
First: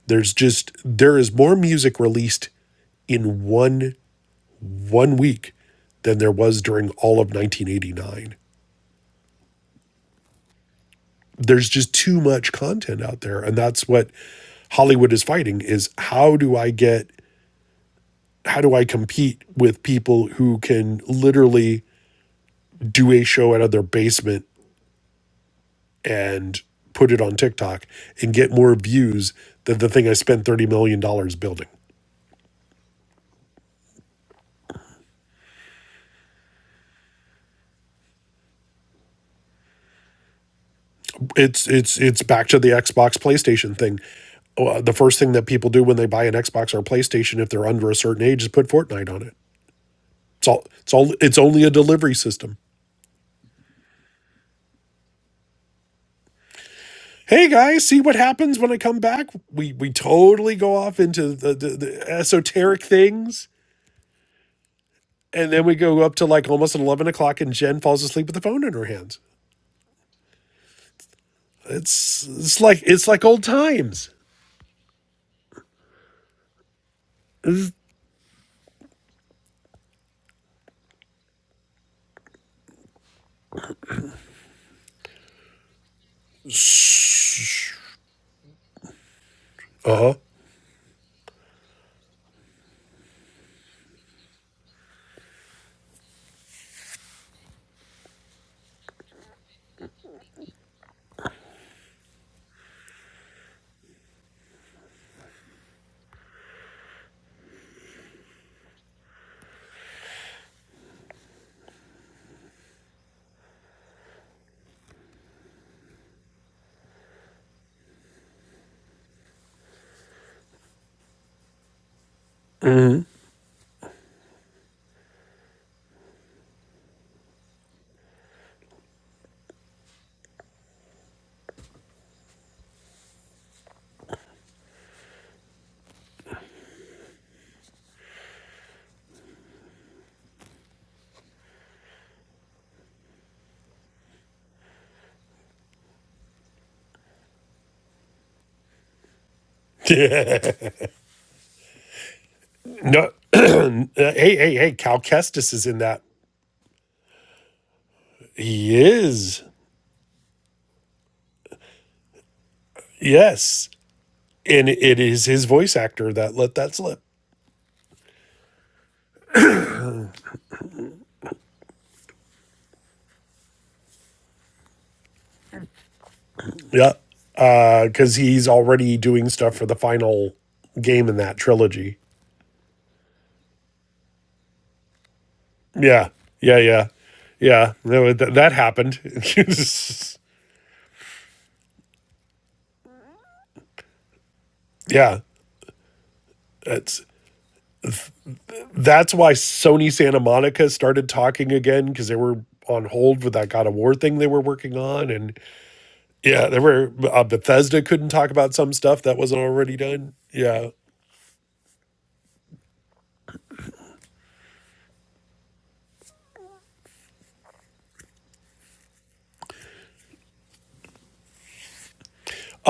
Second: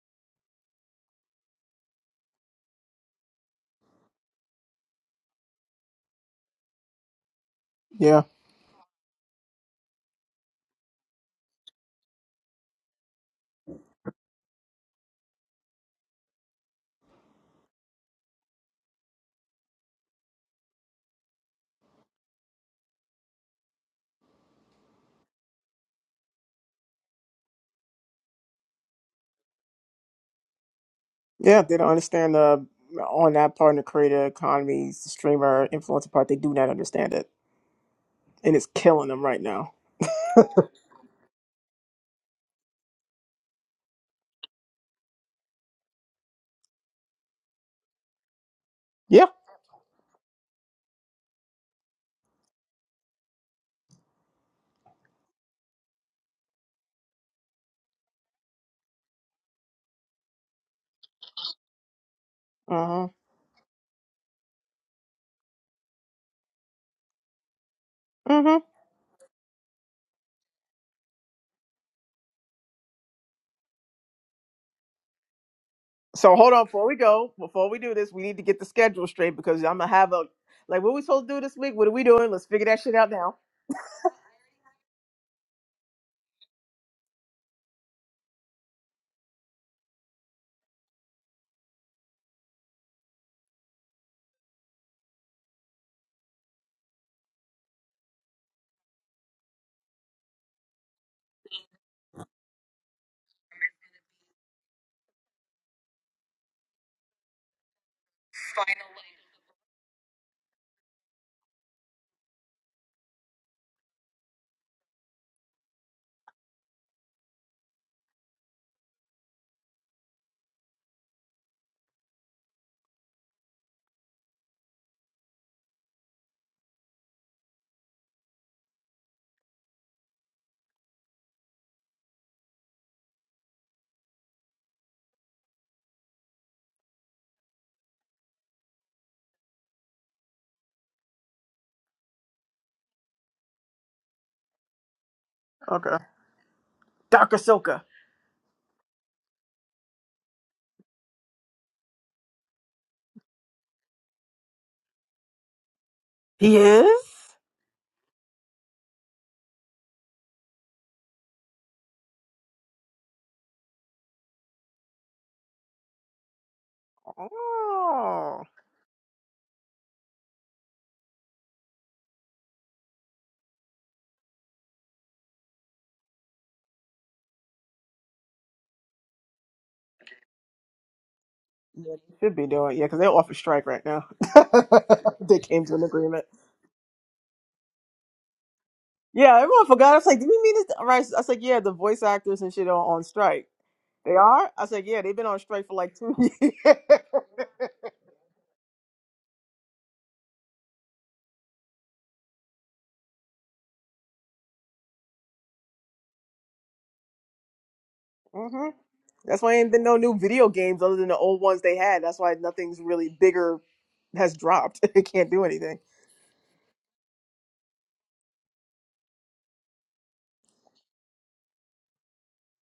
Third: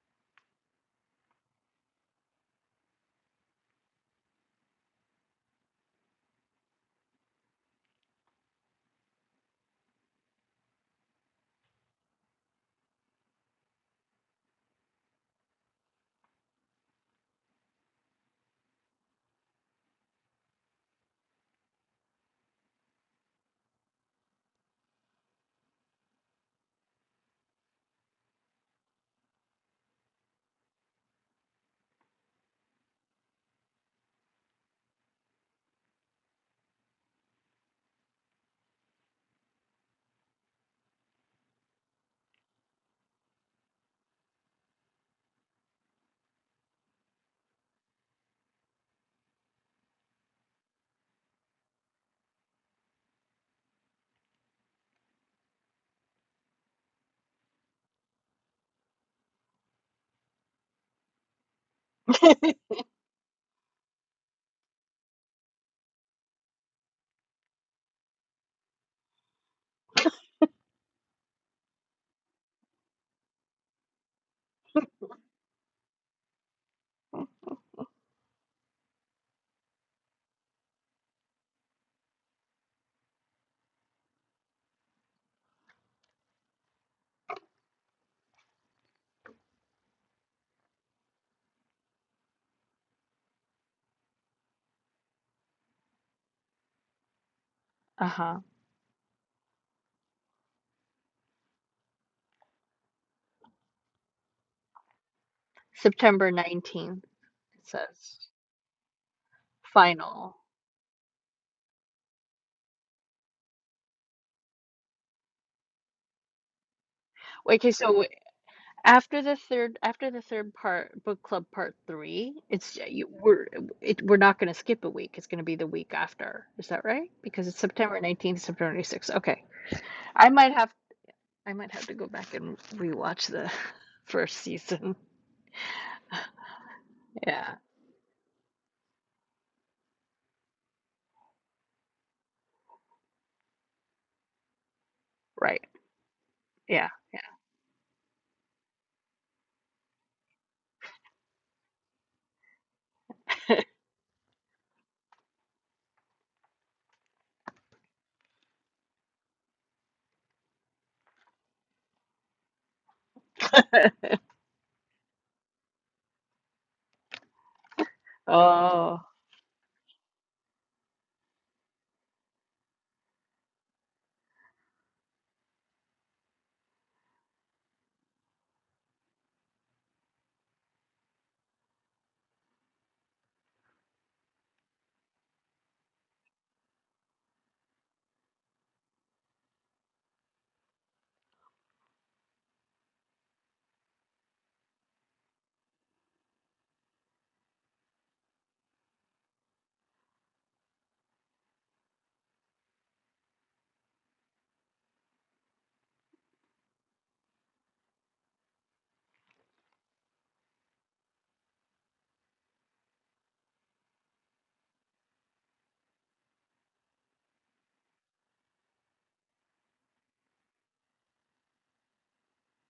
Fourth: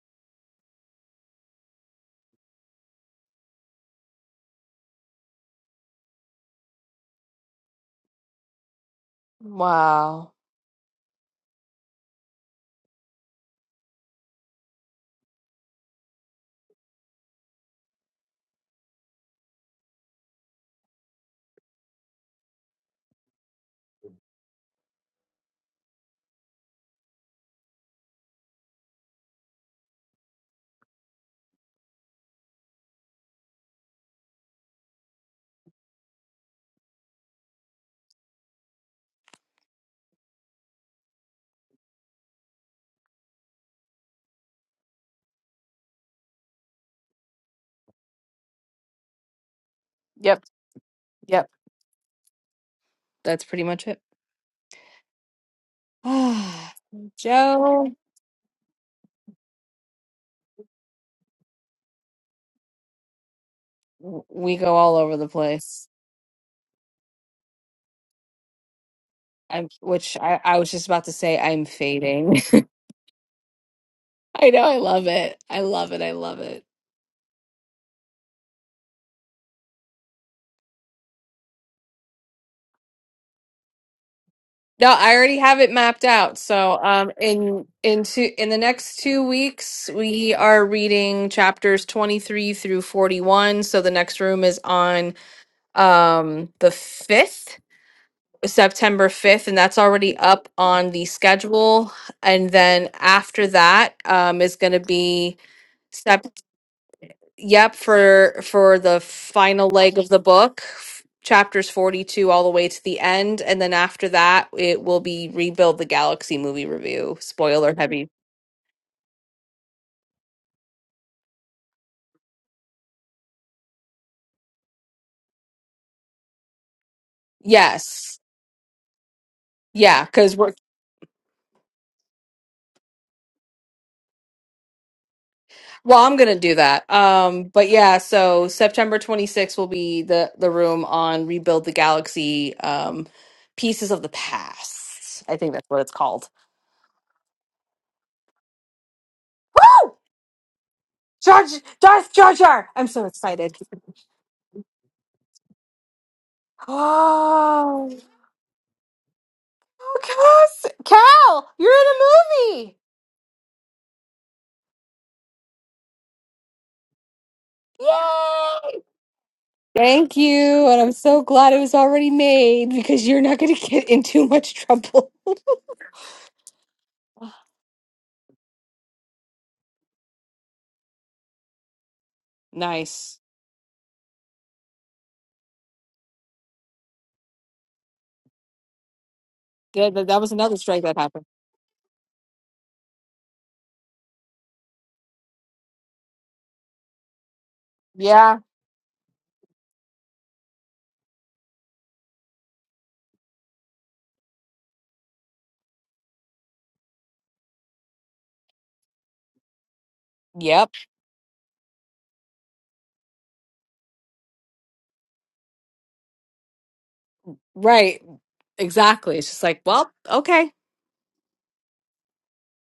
D: there's just there is more music released in one one week than there was during all of
B: Yeah.
D: 1989.
A: wow.
D: There's just too much content out there and that's what Hollywood is fighting is how do I get how do I compete with people who can literally do a show out of their basement and put it on TikTok and get more views than the thing I spent 30 million dollars
B: Yeah,
D: building.
B: they don't understand the on that part in the creator economies, the streamer influencer part. They do not understand it, and it's killing them right now.
D: It's it's it's back to the Xbox PlayStation thing. Uh, the first thing that people do when they buy an Xbox or PlayStation if they're under a certain age is put Fortnite on
B: Yeah.
D: it
A: Yep.
D: It's all it's all it's
A: Yep.
D: only a delivery system.
A: That's pretty much it.
D: Hey guys,
A: Joe,
D: see what happens when I come back? We we totally go off into the, the, the
C: mm-hmm.
D: esoteric
B: Uh huh.
D: things,
A: w- we go all over the
D: and then we
A: place.
D: go up to like almost at eleven o'clock, and Jen falls asleep with the
B: Mm-hmm.
D: phone in her hands.
A: I'm, which I, I was just about to say, I'm
D: It's
A: fading.
D: it's like it's like old times.
A: I know, I love it. I love it. I
B: So
A: love
B: hold
A: it.
B: on, before we go, before we do this, we need to get the schedule straight because I'm gonna have a like what we supposed to do this week. What are we doing? Let's figure that shit out now.
A: No, I already have it mapped out. So, um, in into in the next two weeks,
D: Uh huh.
A: we are reading chapters twenty three through forty one. So the next room is on um the fifth,
C: Uh-huh.
A: September fifth, and that's already up on the schedule. And then after that, um, is going to be step.
C: September 19th, it
A: Yep,
C: says.
A: for for the final leg of the
C: Final.
A: book, f- chapters 42 all the way to the end, and then after that it will be Rebuild the Galaxy movie review.
C: Okay,
A: Spoiler
C: so
A: heavy.
C: After the third, after the third part, book club part three, it's yeah, you, we're it, we're not going to skip a week. It's going to be the week after. Is that right? Because it's September
A: Yes.
C: 19th, September 26th. Okay,
A: Yeah,
C: I
A: cuz
C: might
A: we're
C: have I might have to go back and rewatch the first season.
A: well, I'm going to do that. Um
C: Yeah,
A: but yeah, so September 26th will be the the room on Rebuild the Galaxy um pieces of the past. I'm
C: right.
B: Okay.
C: Yeah,
B: Dr. Silka.
A: so
D: No, uh,
A: excited.
C: yeah.
D: hey hey hey, Cal Kestis is in that.
B: He is?
A: Oh,
D: He is
A: oh Cass, Cal, you're in a movie.
D: yes, and it is his voice actor that let that slip.
B: Oh.
A: Yay!
C: Oh,
A: Thank you. And I'm so glad it was already made because you're not going to get in too much trouble.
D: Yeah. Uh, cause he's already doing stuff for the final game in that
B: Yeah,
D: trilogy.
B: they should be doing yeah, because they're
A: Nice.
B: off a strike right now. they came to an
D: Yeah.
B: agreement.
D: Yeah. Yeah. Yeah. No, that, that happened.
B: Yeah, everyone forgot.
A: Good.
B: I was
A: That
B: like,
A: that
B: "Do
A: was
B: we mean
A: another
B: this?
A: strike
B: Right?
A: that
B: so I
A: happened.
B: was like, yeah, the voice actors and shit are on strike. They are? I was like, yeah, they've
D: yeah.
B: been on strike for like two years.
D: That's,
A: Yeah.
D: that's why Sony Santa Monica started talking again. Cause they were on hold with that God of War thing they were working on. And yeah, there were, uh, Bethesda couldn't talk about
B: hmm
D: some stuff that wasn't
B: That's why ain't
D: already
B: been no
D: done.
B: new video
D: Yeah.
A: Yep.
B: games other than the old ones they had. That's why nothing's really bigger has dropped. it can't do anything.
A: Right. Exactly. It's just like, well, okay.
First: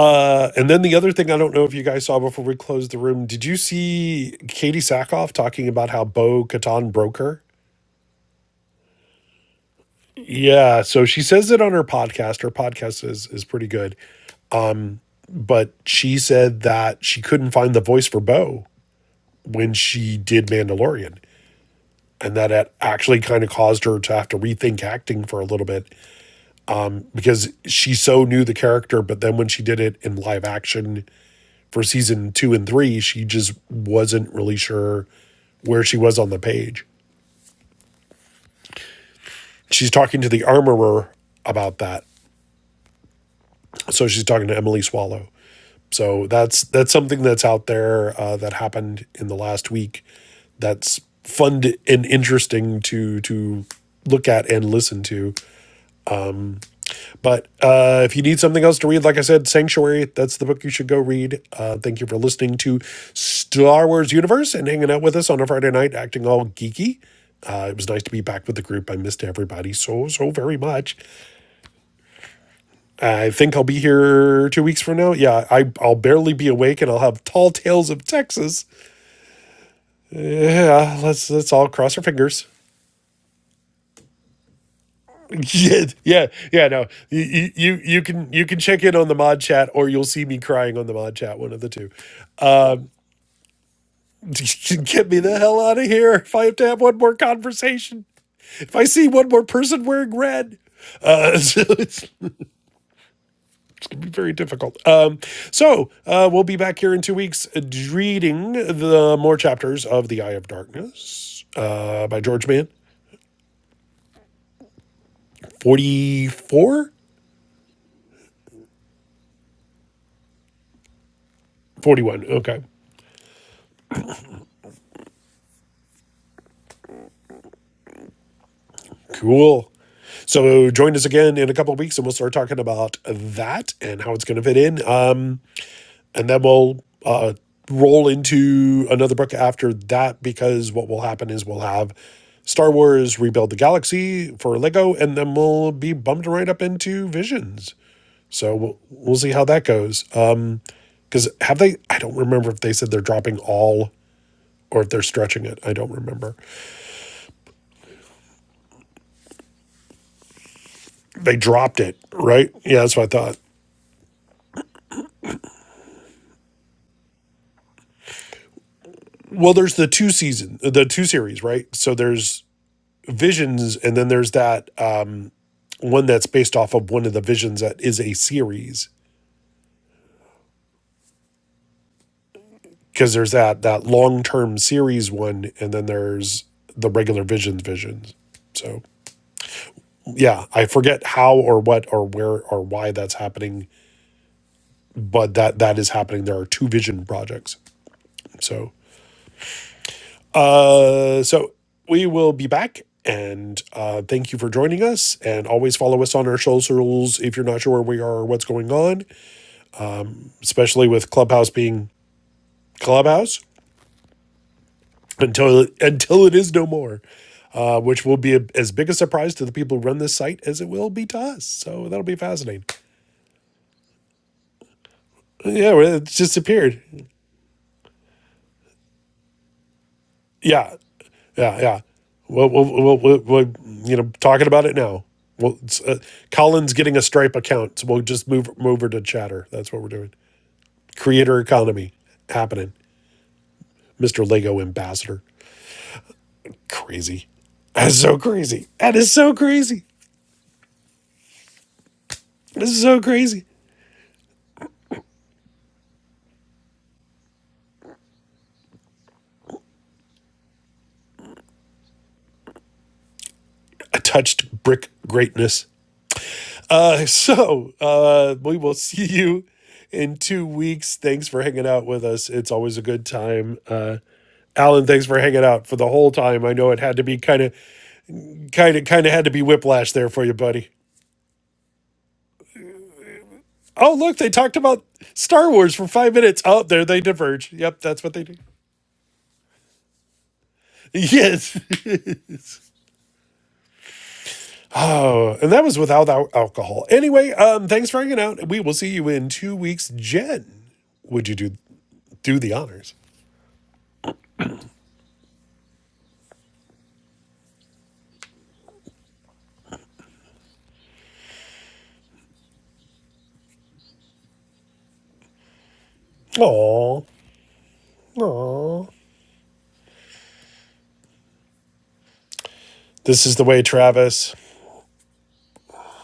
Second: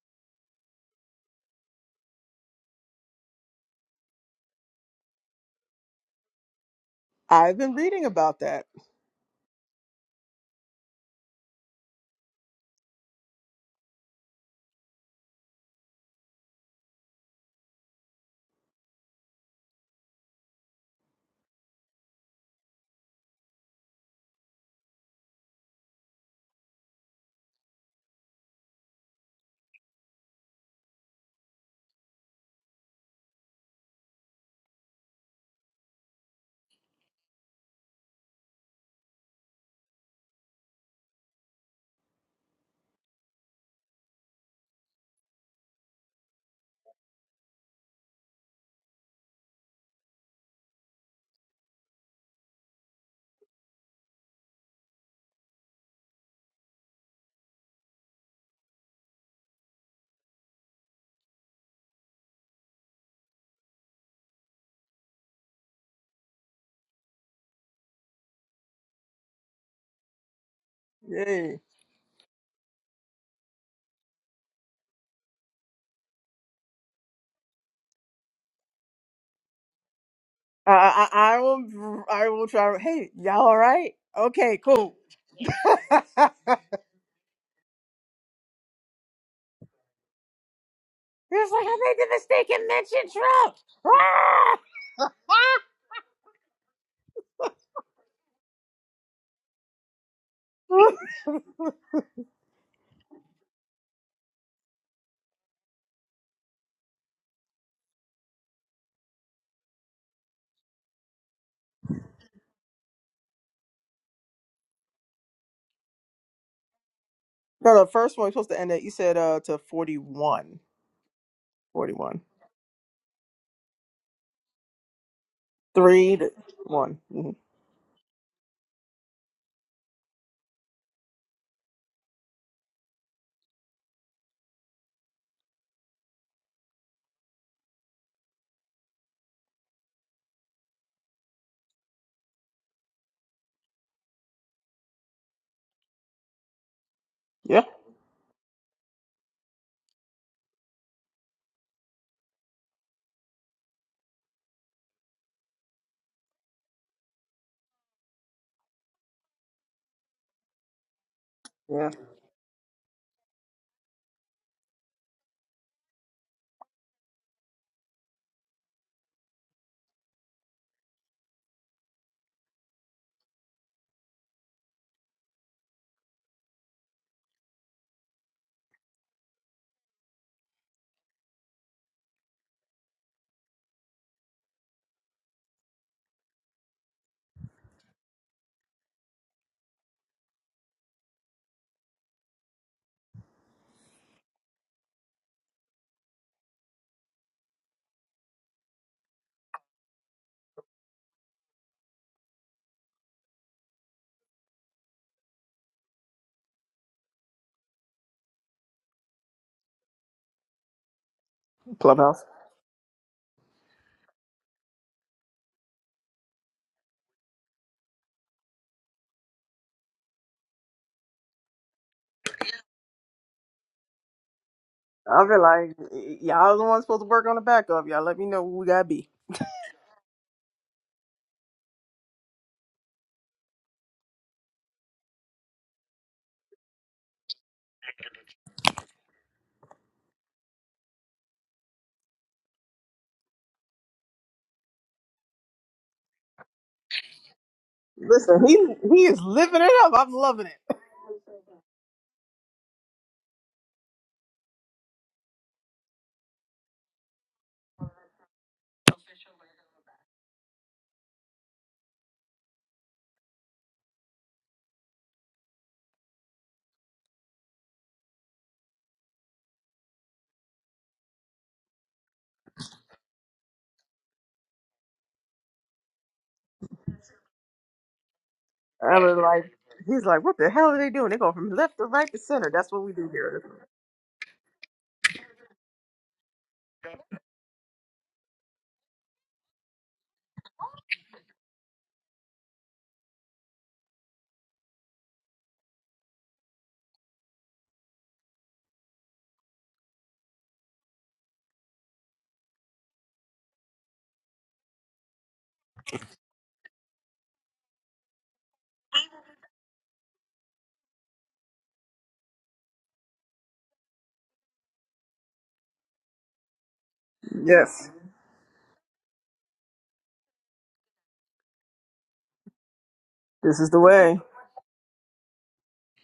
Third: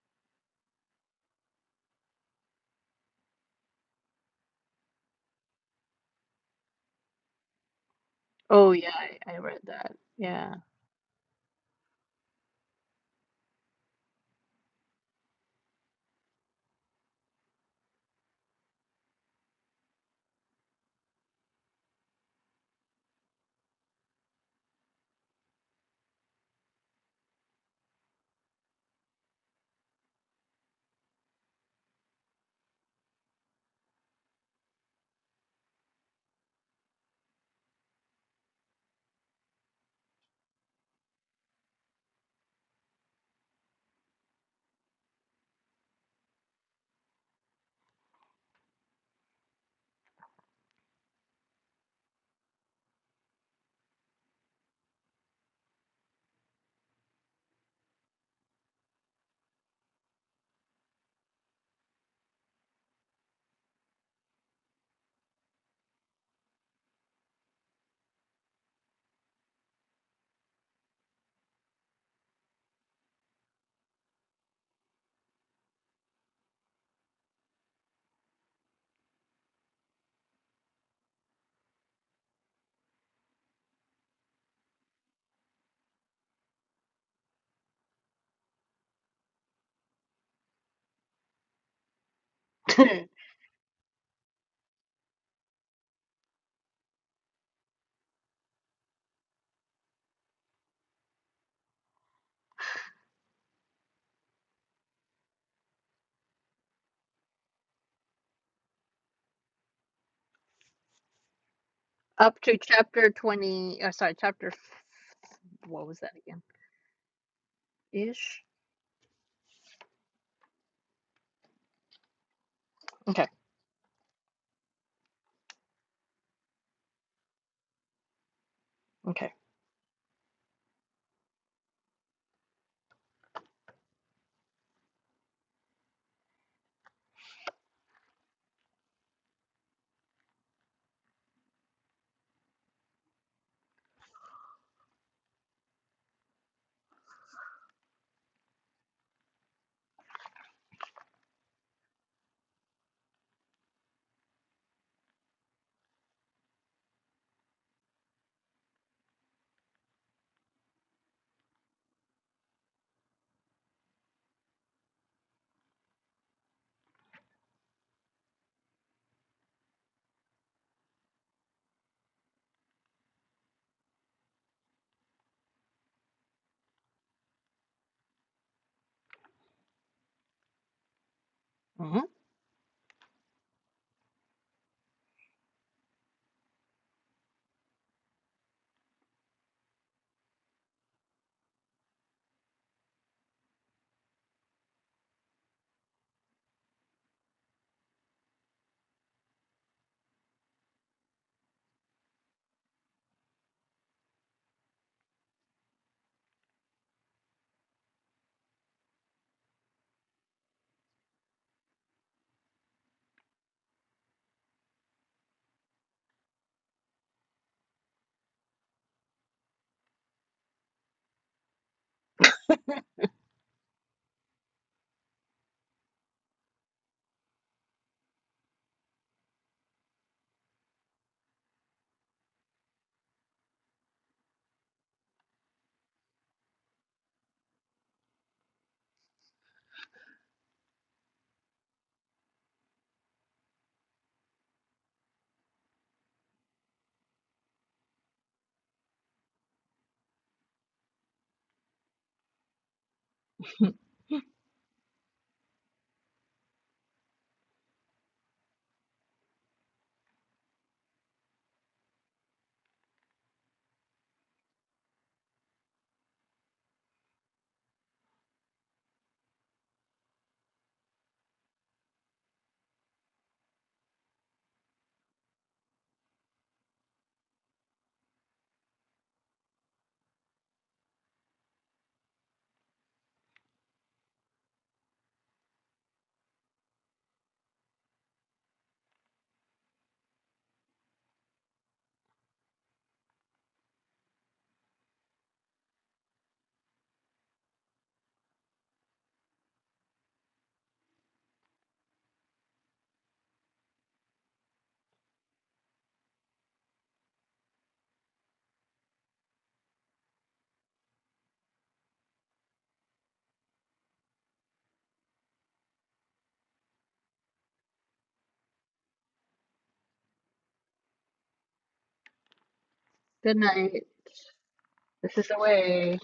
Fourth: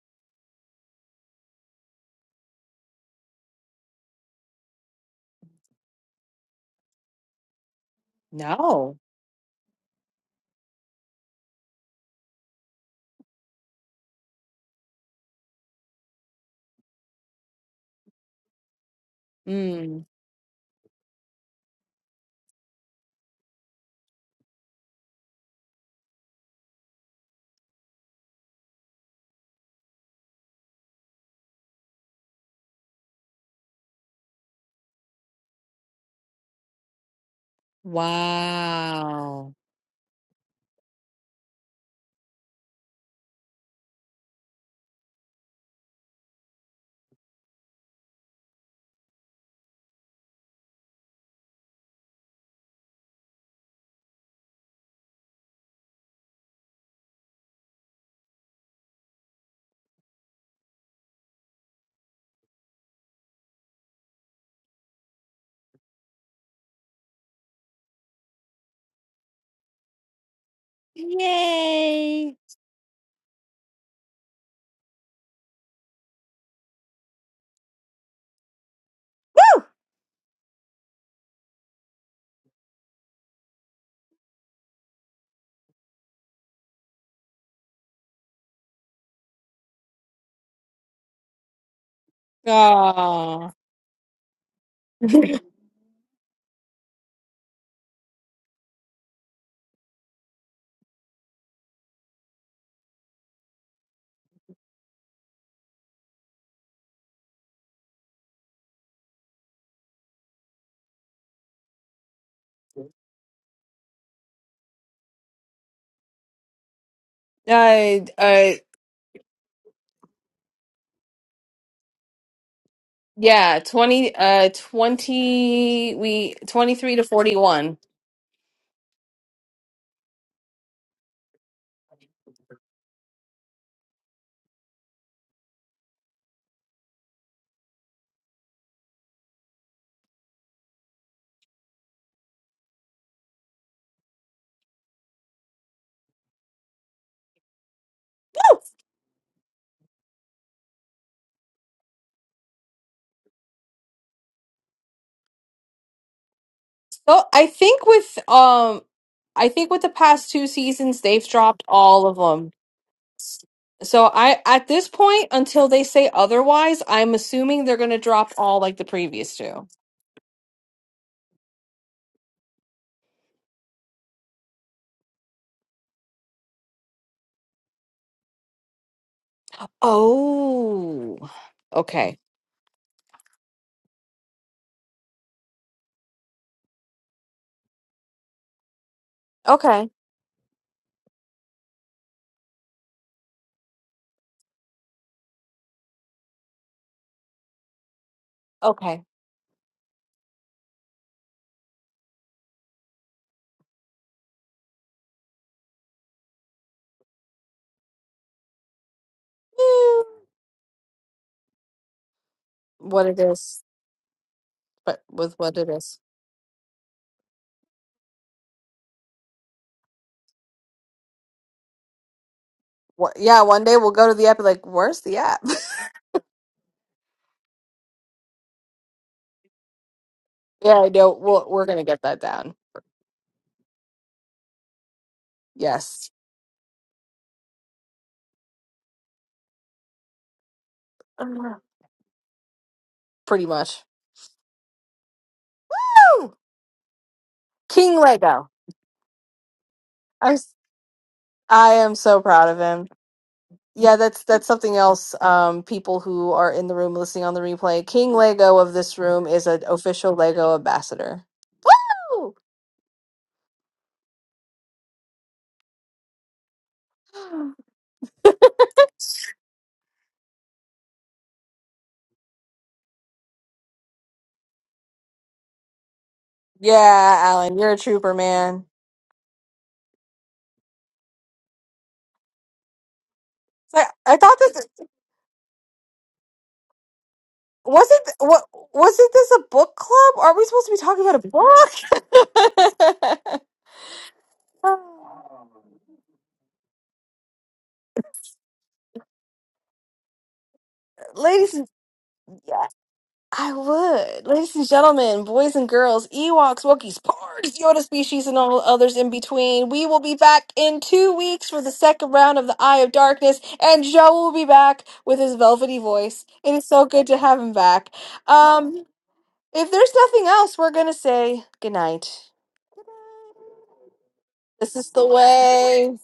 D: Uh, and then the other thing I don't know if you guys saw before we closed the room, did you see Katie Sackhoff talking about how Bo Katan broke her?
B: I've been reading about that.
C: oh yeah,
A: No.
C: I, I read that. Yeah.
D: Yeah, so she says it on her podcast. Her podcast is is pretty good, but she said that she couldn't find the voice for Bo when
A: Mm.
D: she did Mandalorian, and that it actually kind of caused her to have to rethink acting for a little bit because she so knew the character, but then when she did it in live action, for season two and three, she just wasn't really sure where she was on the page.
A: Wow.
D: She's talking to the armorer about that. So she's talking to Emily Swallow. So that's that's something that's out there uh, that happened in the last week. That's fun and interesting to to look at and listen to. But uh, if you need something else to read, like I said, Sanctuary, that's the book you should go read. Uh, thank you for listening to Star Wars Universe and hanging out with us on a Friday night, acting all geeky. Uh, it was nice to be back with the group. I missed everybody so, so very much.
B: Yay.
A: Yay.
D: I think I'll be here two weeks from now. Yeah, I, I'll barely be awake and I'll have tall tales of Texas. Yeah,
B: I,
D: let's,
B: I, I
D: let's all cross our
B: will I
D: fingers.
B: will try. Hey, y'all all right? Okay, cool.
D: Yeah, yeah, yeah. No, you, you you you can you can check in on the mod chat, or you'll see me crying on the mod chat.
B: It's
D: One of
B: like
D: the
B: I
D: two.
B: made the mistake and mentioned
A: Oh.
B: Trump.
D: Get me the hell
B: Ah!
D: out of here if I have to have one more conversation. If I see one more person wearing red. Uh, so it's very difficult. Um, so uh, we'll be back here in two weeks uh, reading the more chapters of The Eye of Darkness uh, by
C: Up
D: George
C: to
D: Mann.
C: chapter 20, oh, sorry, chapter, f- what was that again?
D: 44?
A: Uh,
B: No, the first one was
C: Ish.
B: supposed
A: uh,
B: to end at you said uh to 41. 41.
D: 41. Okay.
C: Okay,
A: yeah. 20, uh, 20,
B: Three to
A: we, 23
B: one.
A: to
B: hmm
A: 41.
C: okay.
D: Cool. So join us again in a couple of weeks and we'll start talking about that and how it's going to fit in. Um, and then we'll uh, roll into another book after that because what will happen is we'll have Star Wars Rebuild the Galaxy for Lego, and then we'll be bumped right up into
B: Yeah.
D: Visions. So we'll, we'll see how that goes. Because uh, have they? I don't remember if they said they're dropping all or if they're stretching it. I don't remember.
A: So I think with um I think with the past two seasons they've
D: They
A: dropped
D: dropped
B: Yeah.
D: it,
A: all of
D: right?
A: them.
D: Yeah, that's what I thought.
A: So I at this point until they say otherwise, I'm assuming they're going to drop all like the previous
D: Well,
A: two.
D: there's the two season, the two series, right? So there's Visions, and then there's that. Um, one that's based off of one of the visions that is a series
A: Oh.
C: Mhm.
A: Okay.
D: because there's that that long-term series one and then there's the regular visions visions so
A: Okay.
D: yeah i forget how or what or where or why that's happening but that that is happening there are two vision projects so
A: Okay.
D: uh so we will be back and uh, thank you for joining us and always follow us on our socials if you're not sure where we are or what's going on especially with clubhouse being
B: Clubhouse.
A: What it
D: clubhouse
A: is, but with what
D: until
A: it is.
D: until it is no more, uh, which will be a, as big a surprise to the people who run this site as it will be to us. So that'll be fascinating.
A: What, yeah, one day we'll go to the app and like, where's the
B: I
A: app?
B: feel
D: Yeah,
B: like
D: well, it's
B: y- y'all the
D: disappeared.
B: ones supposed to work on the back of y'all. Let me know who we gotta be.
D: Yeah,
A: yeah, I know. We'll,
D: yeah,
A: we're going
D: yeah.
A: to get that
D: Well,
A: down.
D: we'll we'll we'll, we'll you know, talking about it now. Well, it's, uh,
A: Yes.
D: Colin's getting a Stripe account, so we'll just move move her to Chatter. That's what we're doing. Creator economy happening.
A: Pretty much.
D: Mister Lego ambassador.
A: Woo!
D: Crazy. That's
A: King
D: so
B: Listen,
A: Lego.
B: he
D: crazy. That
B: he
D: is
B: is
D: so
B: living it
D: crazy.
B: up. I'm
A: I'm,
B: loving
A: s-
B: it.
A: I am so proud of
D: This
A: him.
D: is so crazy.
A: Yeah, that's that's something else. Um, people who are in the room listening on the replay, King Lego of this room is an official Lego ambassador. Woo!
D: I touched brick greatness. Uh, so uh, we will see you in two weeks. Thanks for hanging out with us. It's always a good time. Uh, Alan, thanks for hanging out for the whole time. I know
A: Yeah,
D: it had to be kind of,
A: Alan, you're a trooper, man.
D: kind of,
B: I
D: kind of
B: was
D: had to be
B: like,
D: whiplash
B: he's
D: there for
B: like,
D: you,
B: what the
D: buddy.
B: hell are they doing? They going from left to right to center. That's what we do here.
A: So I,
D: Oh,
A: I
D: look, they
A: thought
D: talked
A: this
D: about Star Wars for five minutes. Oh, there they diverge. Yep,
A: wasn't
D: that's what they do.
A: what wasn't this a book club? Are we supposed to be talking about
D: Yes.
A: a book?
D: oh, and that was without al- alcohol. Anyway, um, thanks for hanging out. We will see you in two weeks. Jen, would you do
A: Ladies,
D: do the
A: yeah.
D: honors?
A: I would. Ladies and gentlemen, boys and girls, Ewoks, Wookiees, Pards, Yoda species, and all others in between, we will be back in two weeks for the second round of the Eye of Darkness, and Joe will be back with his velvety voice. It is so good
D: Oh,
A: to have him back.
B: Yes.
A: Um,
D: oh.
A: if there's nothing else, we're going to say goodnight.
D: This is
C: Good
D: the
B: This
D: way,
B: is the
C: night.
B: way.
D: Travis.
A: This
C: This is the
A: is
C: way.